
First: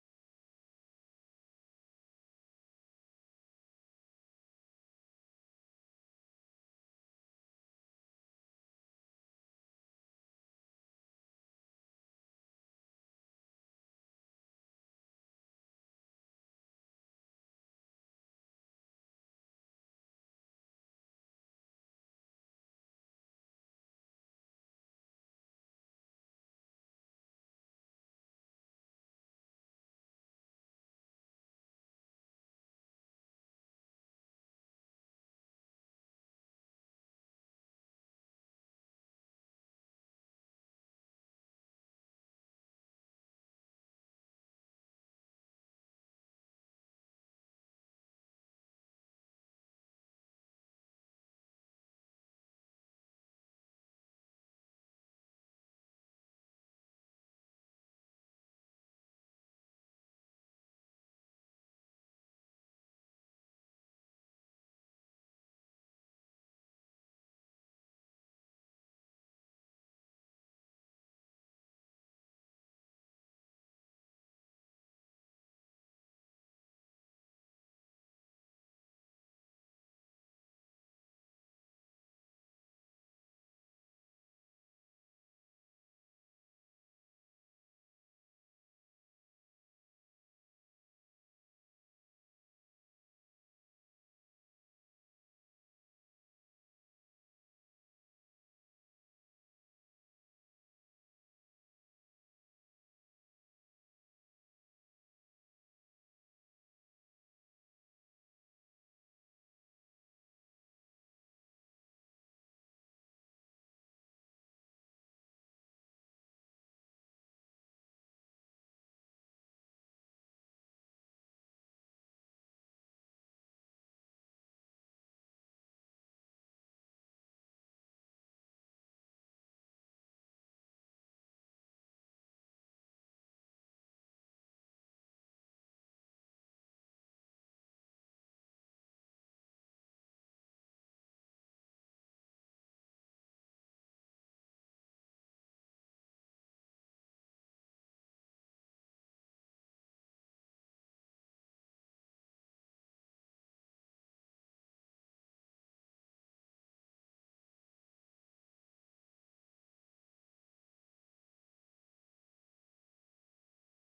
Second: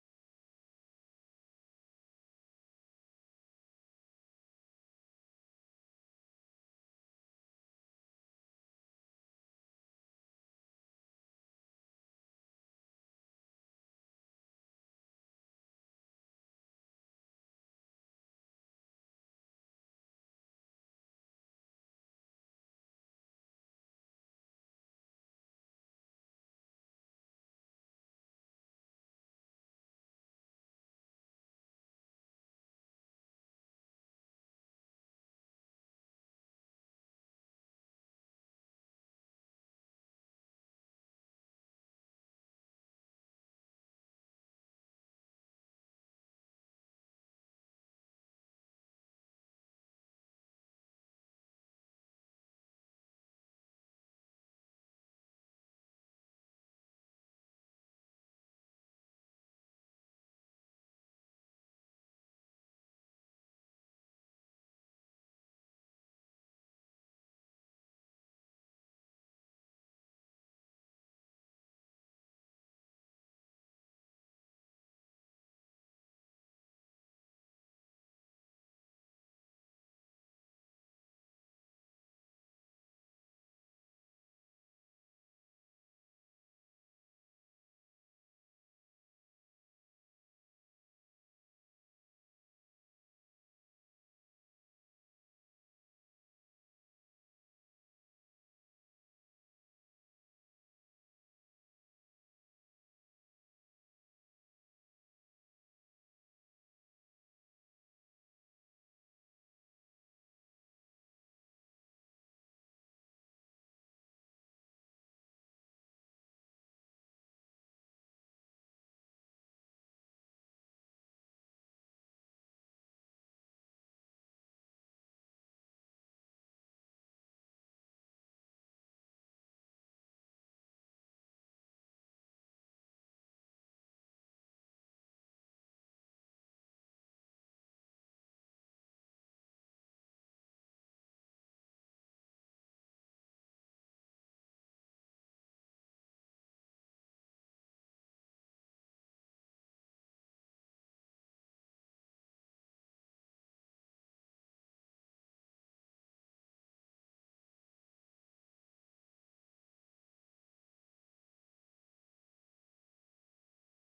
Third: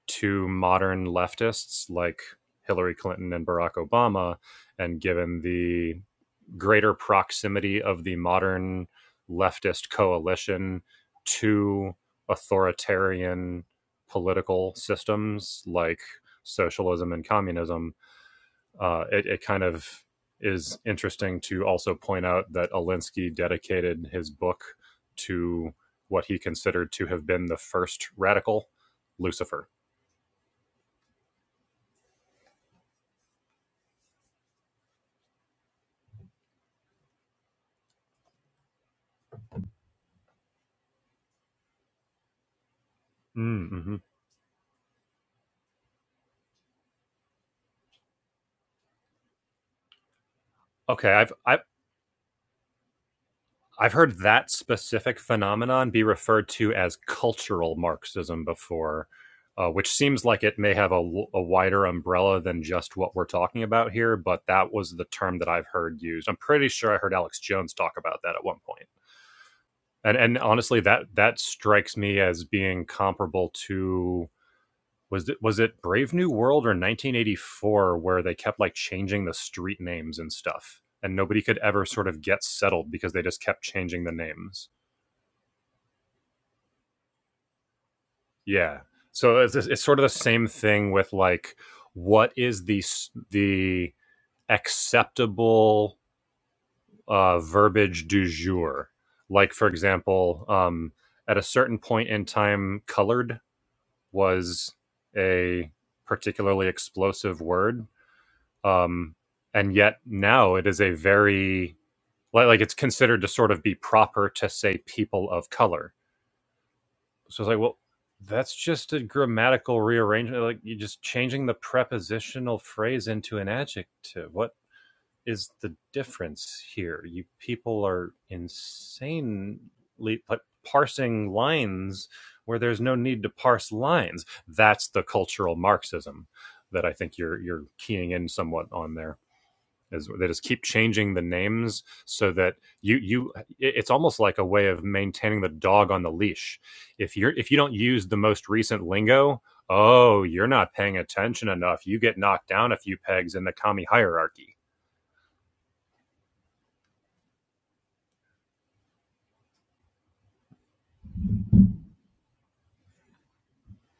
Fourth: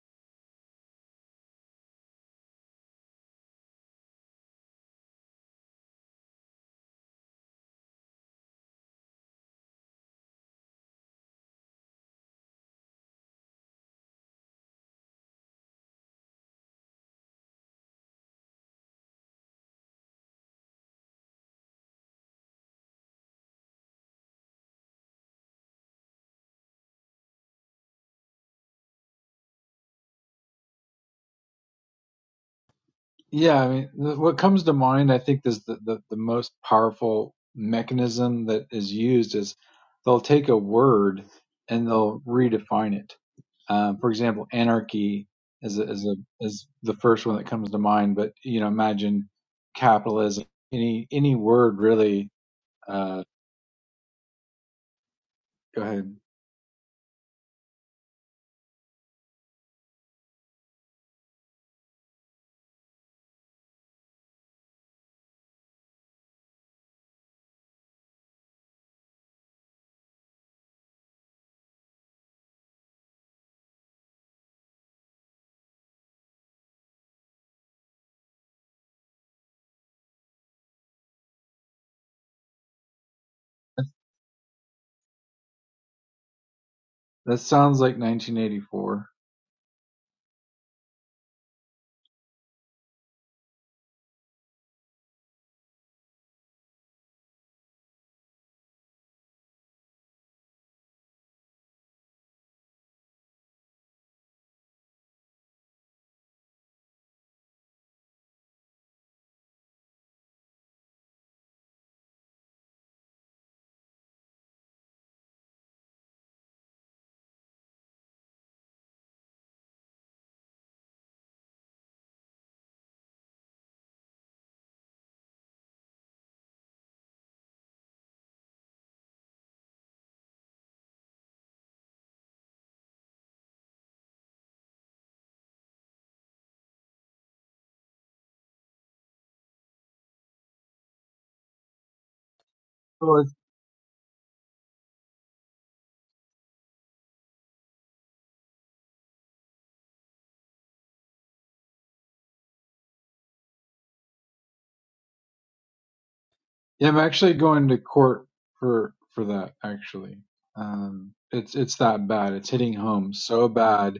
to modern leftists like Hillary Clinton and Barack Obama, and given the greater proximity of the modern leftist coalition to authoritarian political systems like socialism and communism, uh, it, it kind of is interesting to also point out that Alinsky dedicated his book to what he considered to have been the first radical, Lucifer.
Yeah, I mean, th- what comes to mind, I think, is the, the, the most powerful mechanism that is used is they'll take a word and they'll redefine it.
Mm-hmm.
Um, for example, anarchy is a, is a is the first one that comes to mind, but you know, imagine capitalism. Any
Okay, I've
any
I've
word really. Uh,
I've heard that specific
go
phenomenon be
ahead.
referred to as cultural Marxism before, uh, which seems like it may have a a wider umbrella than just what we're talking about here. But that was the term that I've heard used. I'm pretty sure I heard Alex Jones talk about that at one point. And and honestly, that that strikes me as being comparable to was it was it Brave New World or 1984 where they kept like changing the street names and stuff, and nobody could ever sort of get settled because they just kept changing the names.
That sounds like
Yeah,
1984.
so it's, it's sort of the same thing with like what is the s- the acceptable uh, verbiage du jour? Like for example, um, at a certain point in time, colored was a particularly explosive word. Um, and yet now it is a very, like, like it's considered to sort of be proper to say people of color. So it's like, well, that's just a grammatical rearrangement. Like you're just changing the prepositional phrase into an adjective. What? is the difference here. You people are insanely like parsing lines where there's no need to parse lines. That's the cultural Marxism that I think you're you're keying in somewhat on there. Is they just keep changing the names so that you you it's almost like a way of maintaining the dog on the leash. If you're if you don't use the most recent lingo, oh, you're not paying attention enough. You get knocked down a few pegs in the commie hierarchy
Yeah, I'm actually going to court for for that actually. Um it's it's that bad. It's hitting home so bad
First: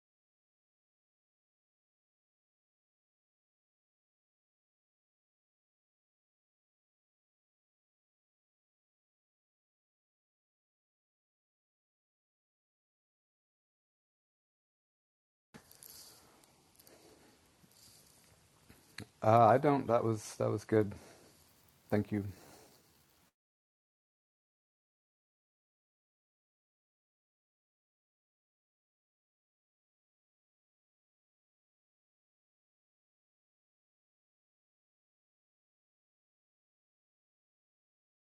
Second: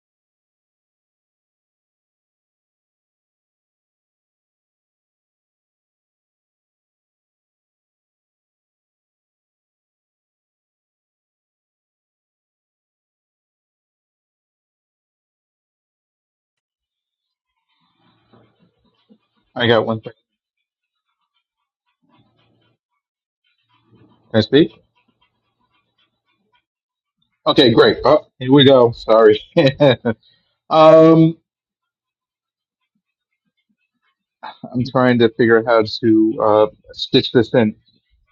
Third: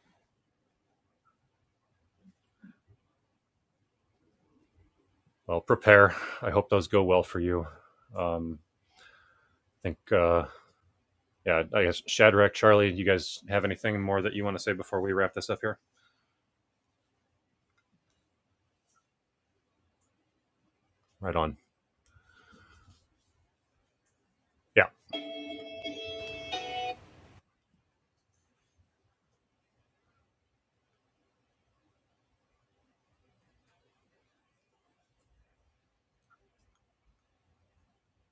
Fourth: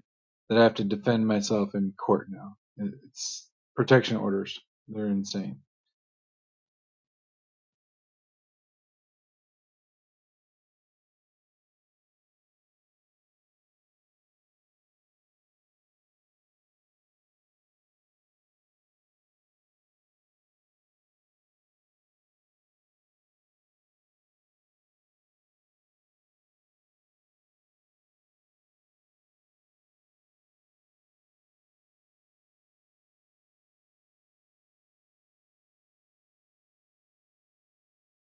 that I have to defend myself in court now. It- It's protection orders. They're insane.
Well, prepare. I hope those go well for you. Um, I think, uh, yeah, I guess Shadrach, Charlie, you guys have anything more that you want to say before we wrap this up here?
Uh, I
I got
don't
one.
that
Thing.
was that was good.
Right on.
Thank you.
Can I speak?
Yeah,
Okay, great. Oh, here we go. Sorry. um, I'm trying to figure out how to uh, stitch this in.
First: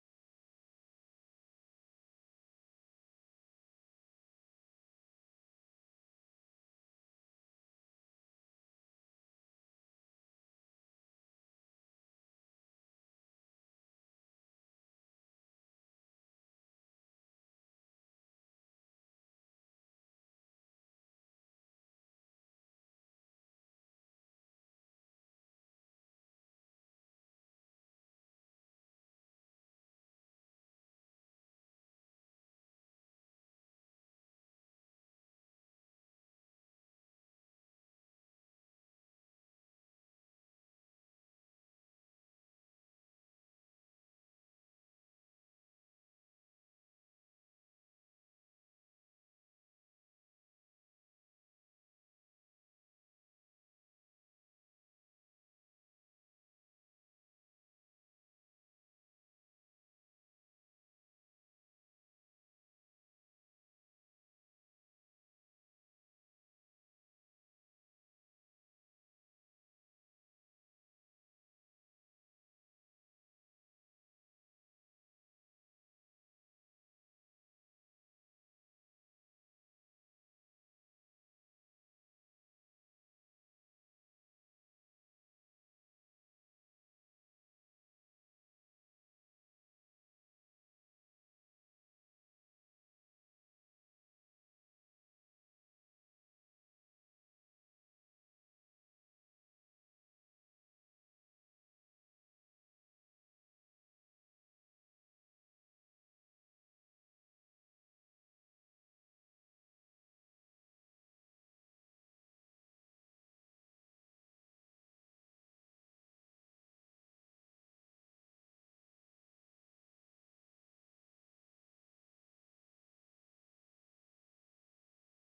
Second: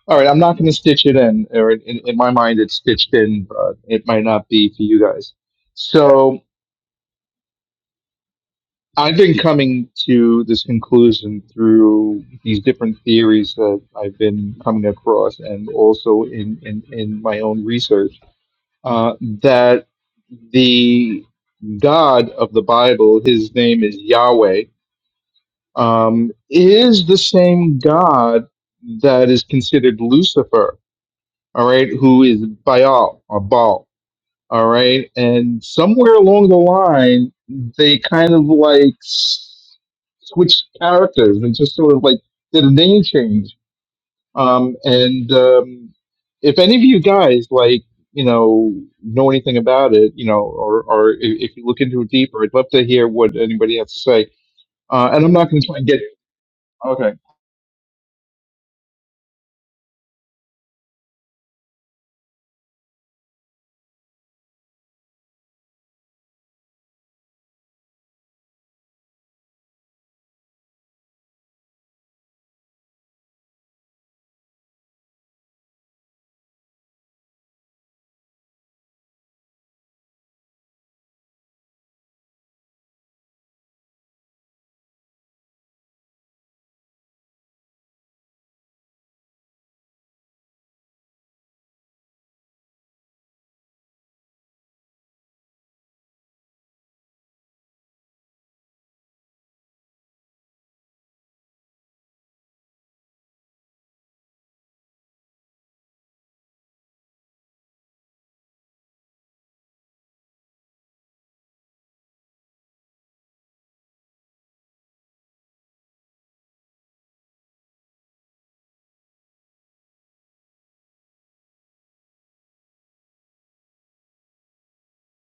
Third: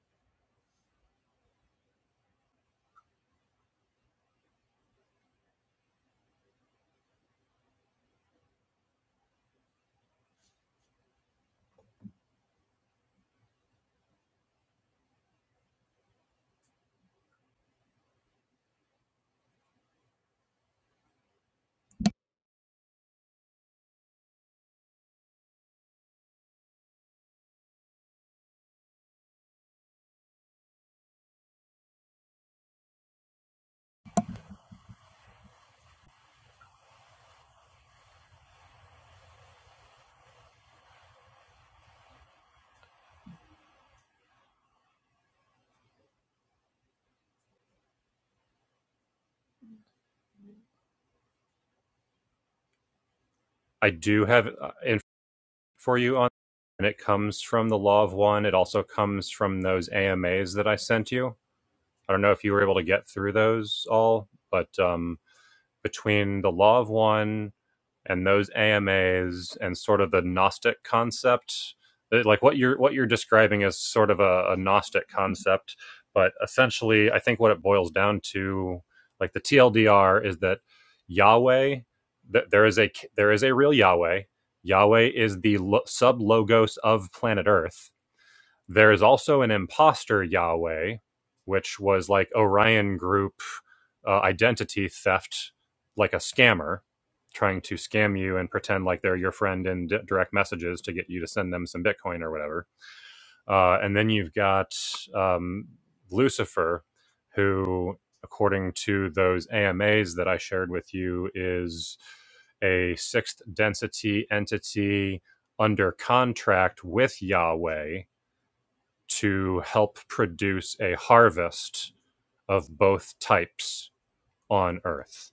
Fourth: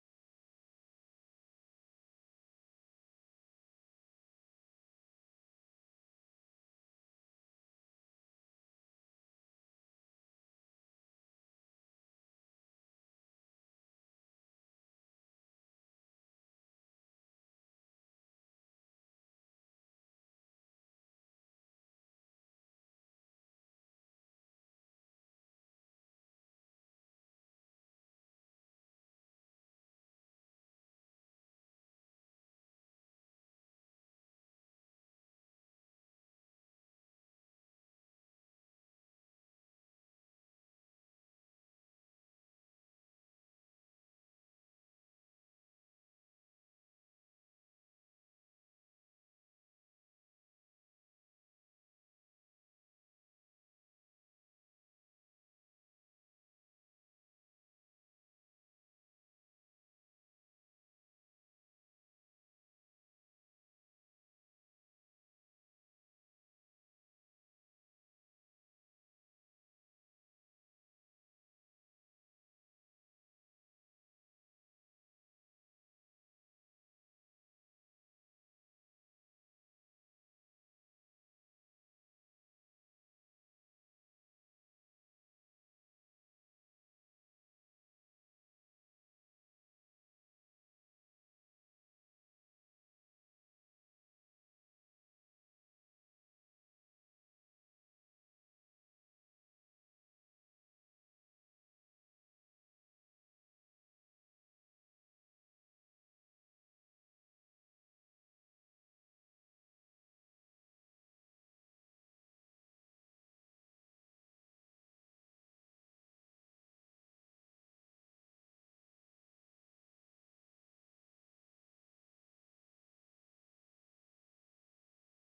All right, I'm not going to stitch it in, or in, in my mind, it's stitched in, but it might not be for you guys. So I've been coming to this conclusion through these different theories that I've been coming across, and also in in, in my own research, uh, that the God of the Bible, his name is Yahweh, um, is the same God that is considered Lucifer, all right, who is Baal or Baal, all right, and somewhere along the line they kind of like s- switched characters and just sort of like did a name change. Um, and um, if any of you guys like you know know anything about it, you know, or or if, if you look into it deeper, I'd love to hear what anybody
I
has to
do
say.
have uh, info
Uh, and I'm not going to try and
for
get
you on, and it
okay.
comes from the Law of One. It also comes from those AMAs that I sent you. I don't know if you were able to get through those all, but um, between the Law of One and those AMAs and sort of the Gnostic concept, uh, like what you're what you're describing is sort of a, a Gnostic concept, but essentially, I think what it boils down to, like the TLDR, is that Yahweh, that there is a there is a real Yahweh. Yahweh is the lo- sub logos of planet Earth there is also an imposter Yahweh, which was like Orion Group uh, identity theft, like a scammer trying to scam you and pretend like they're your friend in d- direct messages to get you to send them some Bitcoin or whatever. Uh, and then you've got um, Lucifer, who, according to those AMAs that I shared with you, is a sixth density entity under contract with Yahweh to help produce a harvest of both types on Earth.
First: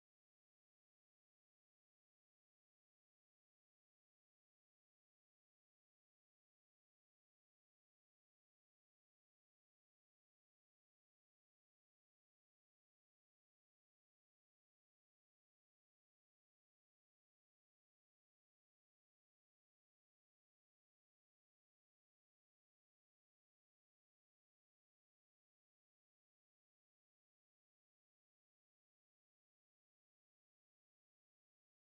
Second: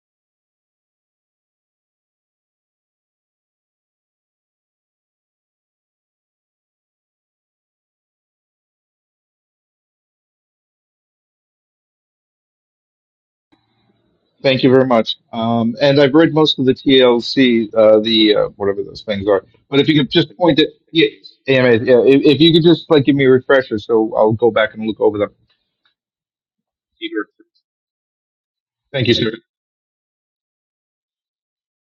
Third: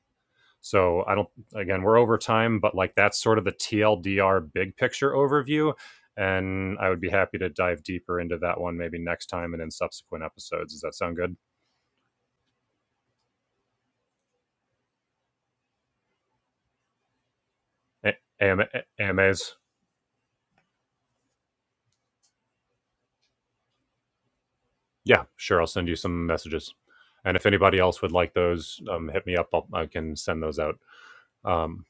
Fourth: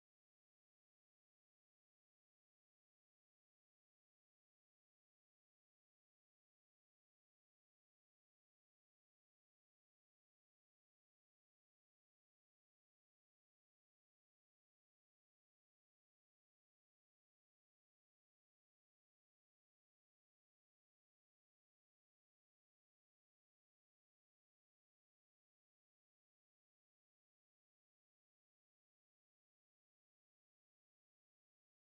So I don't again we're over time, but like that's sort of the TLDR big picture overview. And I would be happy to dive deeper into that one maybe next time and in subsequent episodes. Does that sound good?
Thank you very much. Um, and I've read most of the TLC, uh,
A-
the uh,
AM-
whatever those things are.
AMAs?
But if you could just point it, yeah, AMAs, yeah, yeah, if, if you could just like give me a refresher, so I'll go back and look over
Yeah,
them.
sure. I'll send you some messages.
Peter,
And if anybody else would like those,
Thank
um,
you,
hit
sir.
me up. I'll, I can send those out. Um,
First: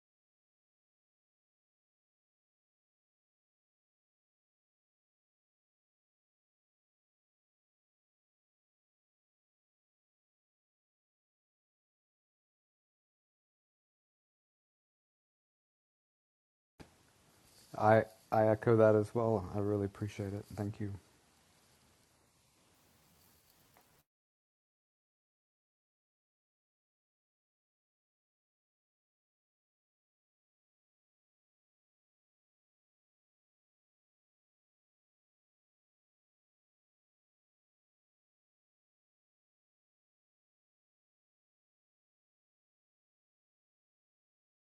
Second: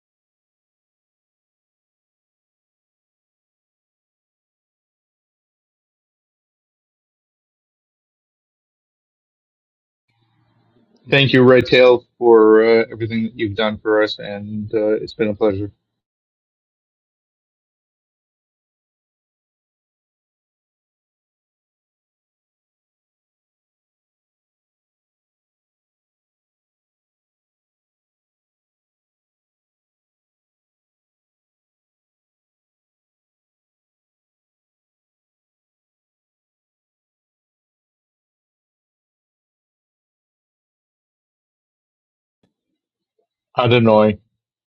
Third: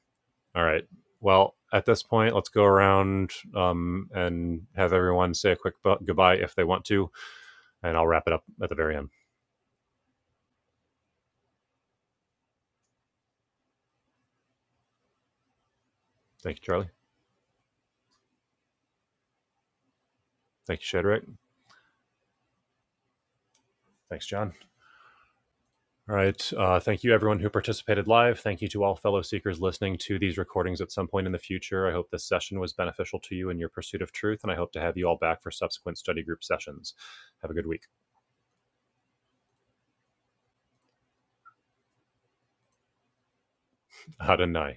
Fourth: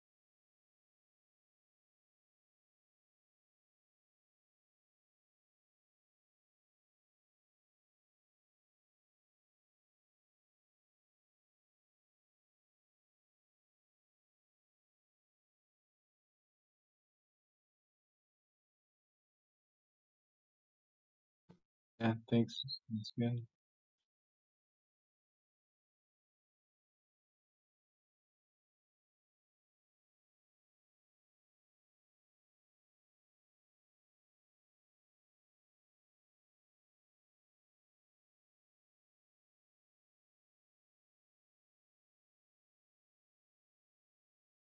All right. Well, at this point, let's go around um, and have everyone say a quick bu- goodbye if they want to, and I'll wrap it up at the very end.
Thank you, Red Tail, for uh, everything that you've done for us, and uh, it's been a pleasure.
Thank you, Charlie.
I I echo that as well. I really appreciate it. Thank
Thank you,
you.
Shadrach.
Yeah, thanks. That's good.
Thanks, John. All right. Uh, thank you, everyone who participated live. Thank you to all fellow seekers listening to these recordings at some point in the future. I hope this session was beneficial to you in your pursuit of truth, and I hope to have you all back for subsequent study group sessions. Have a good week.
Adonai.
Hadanai.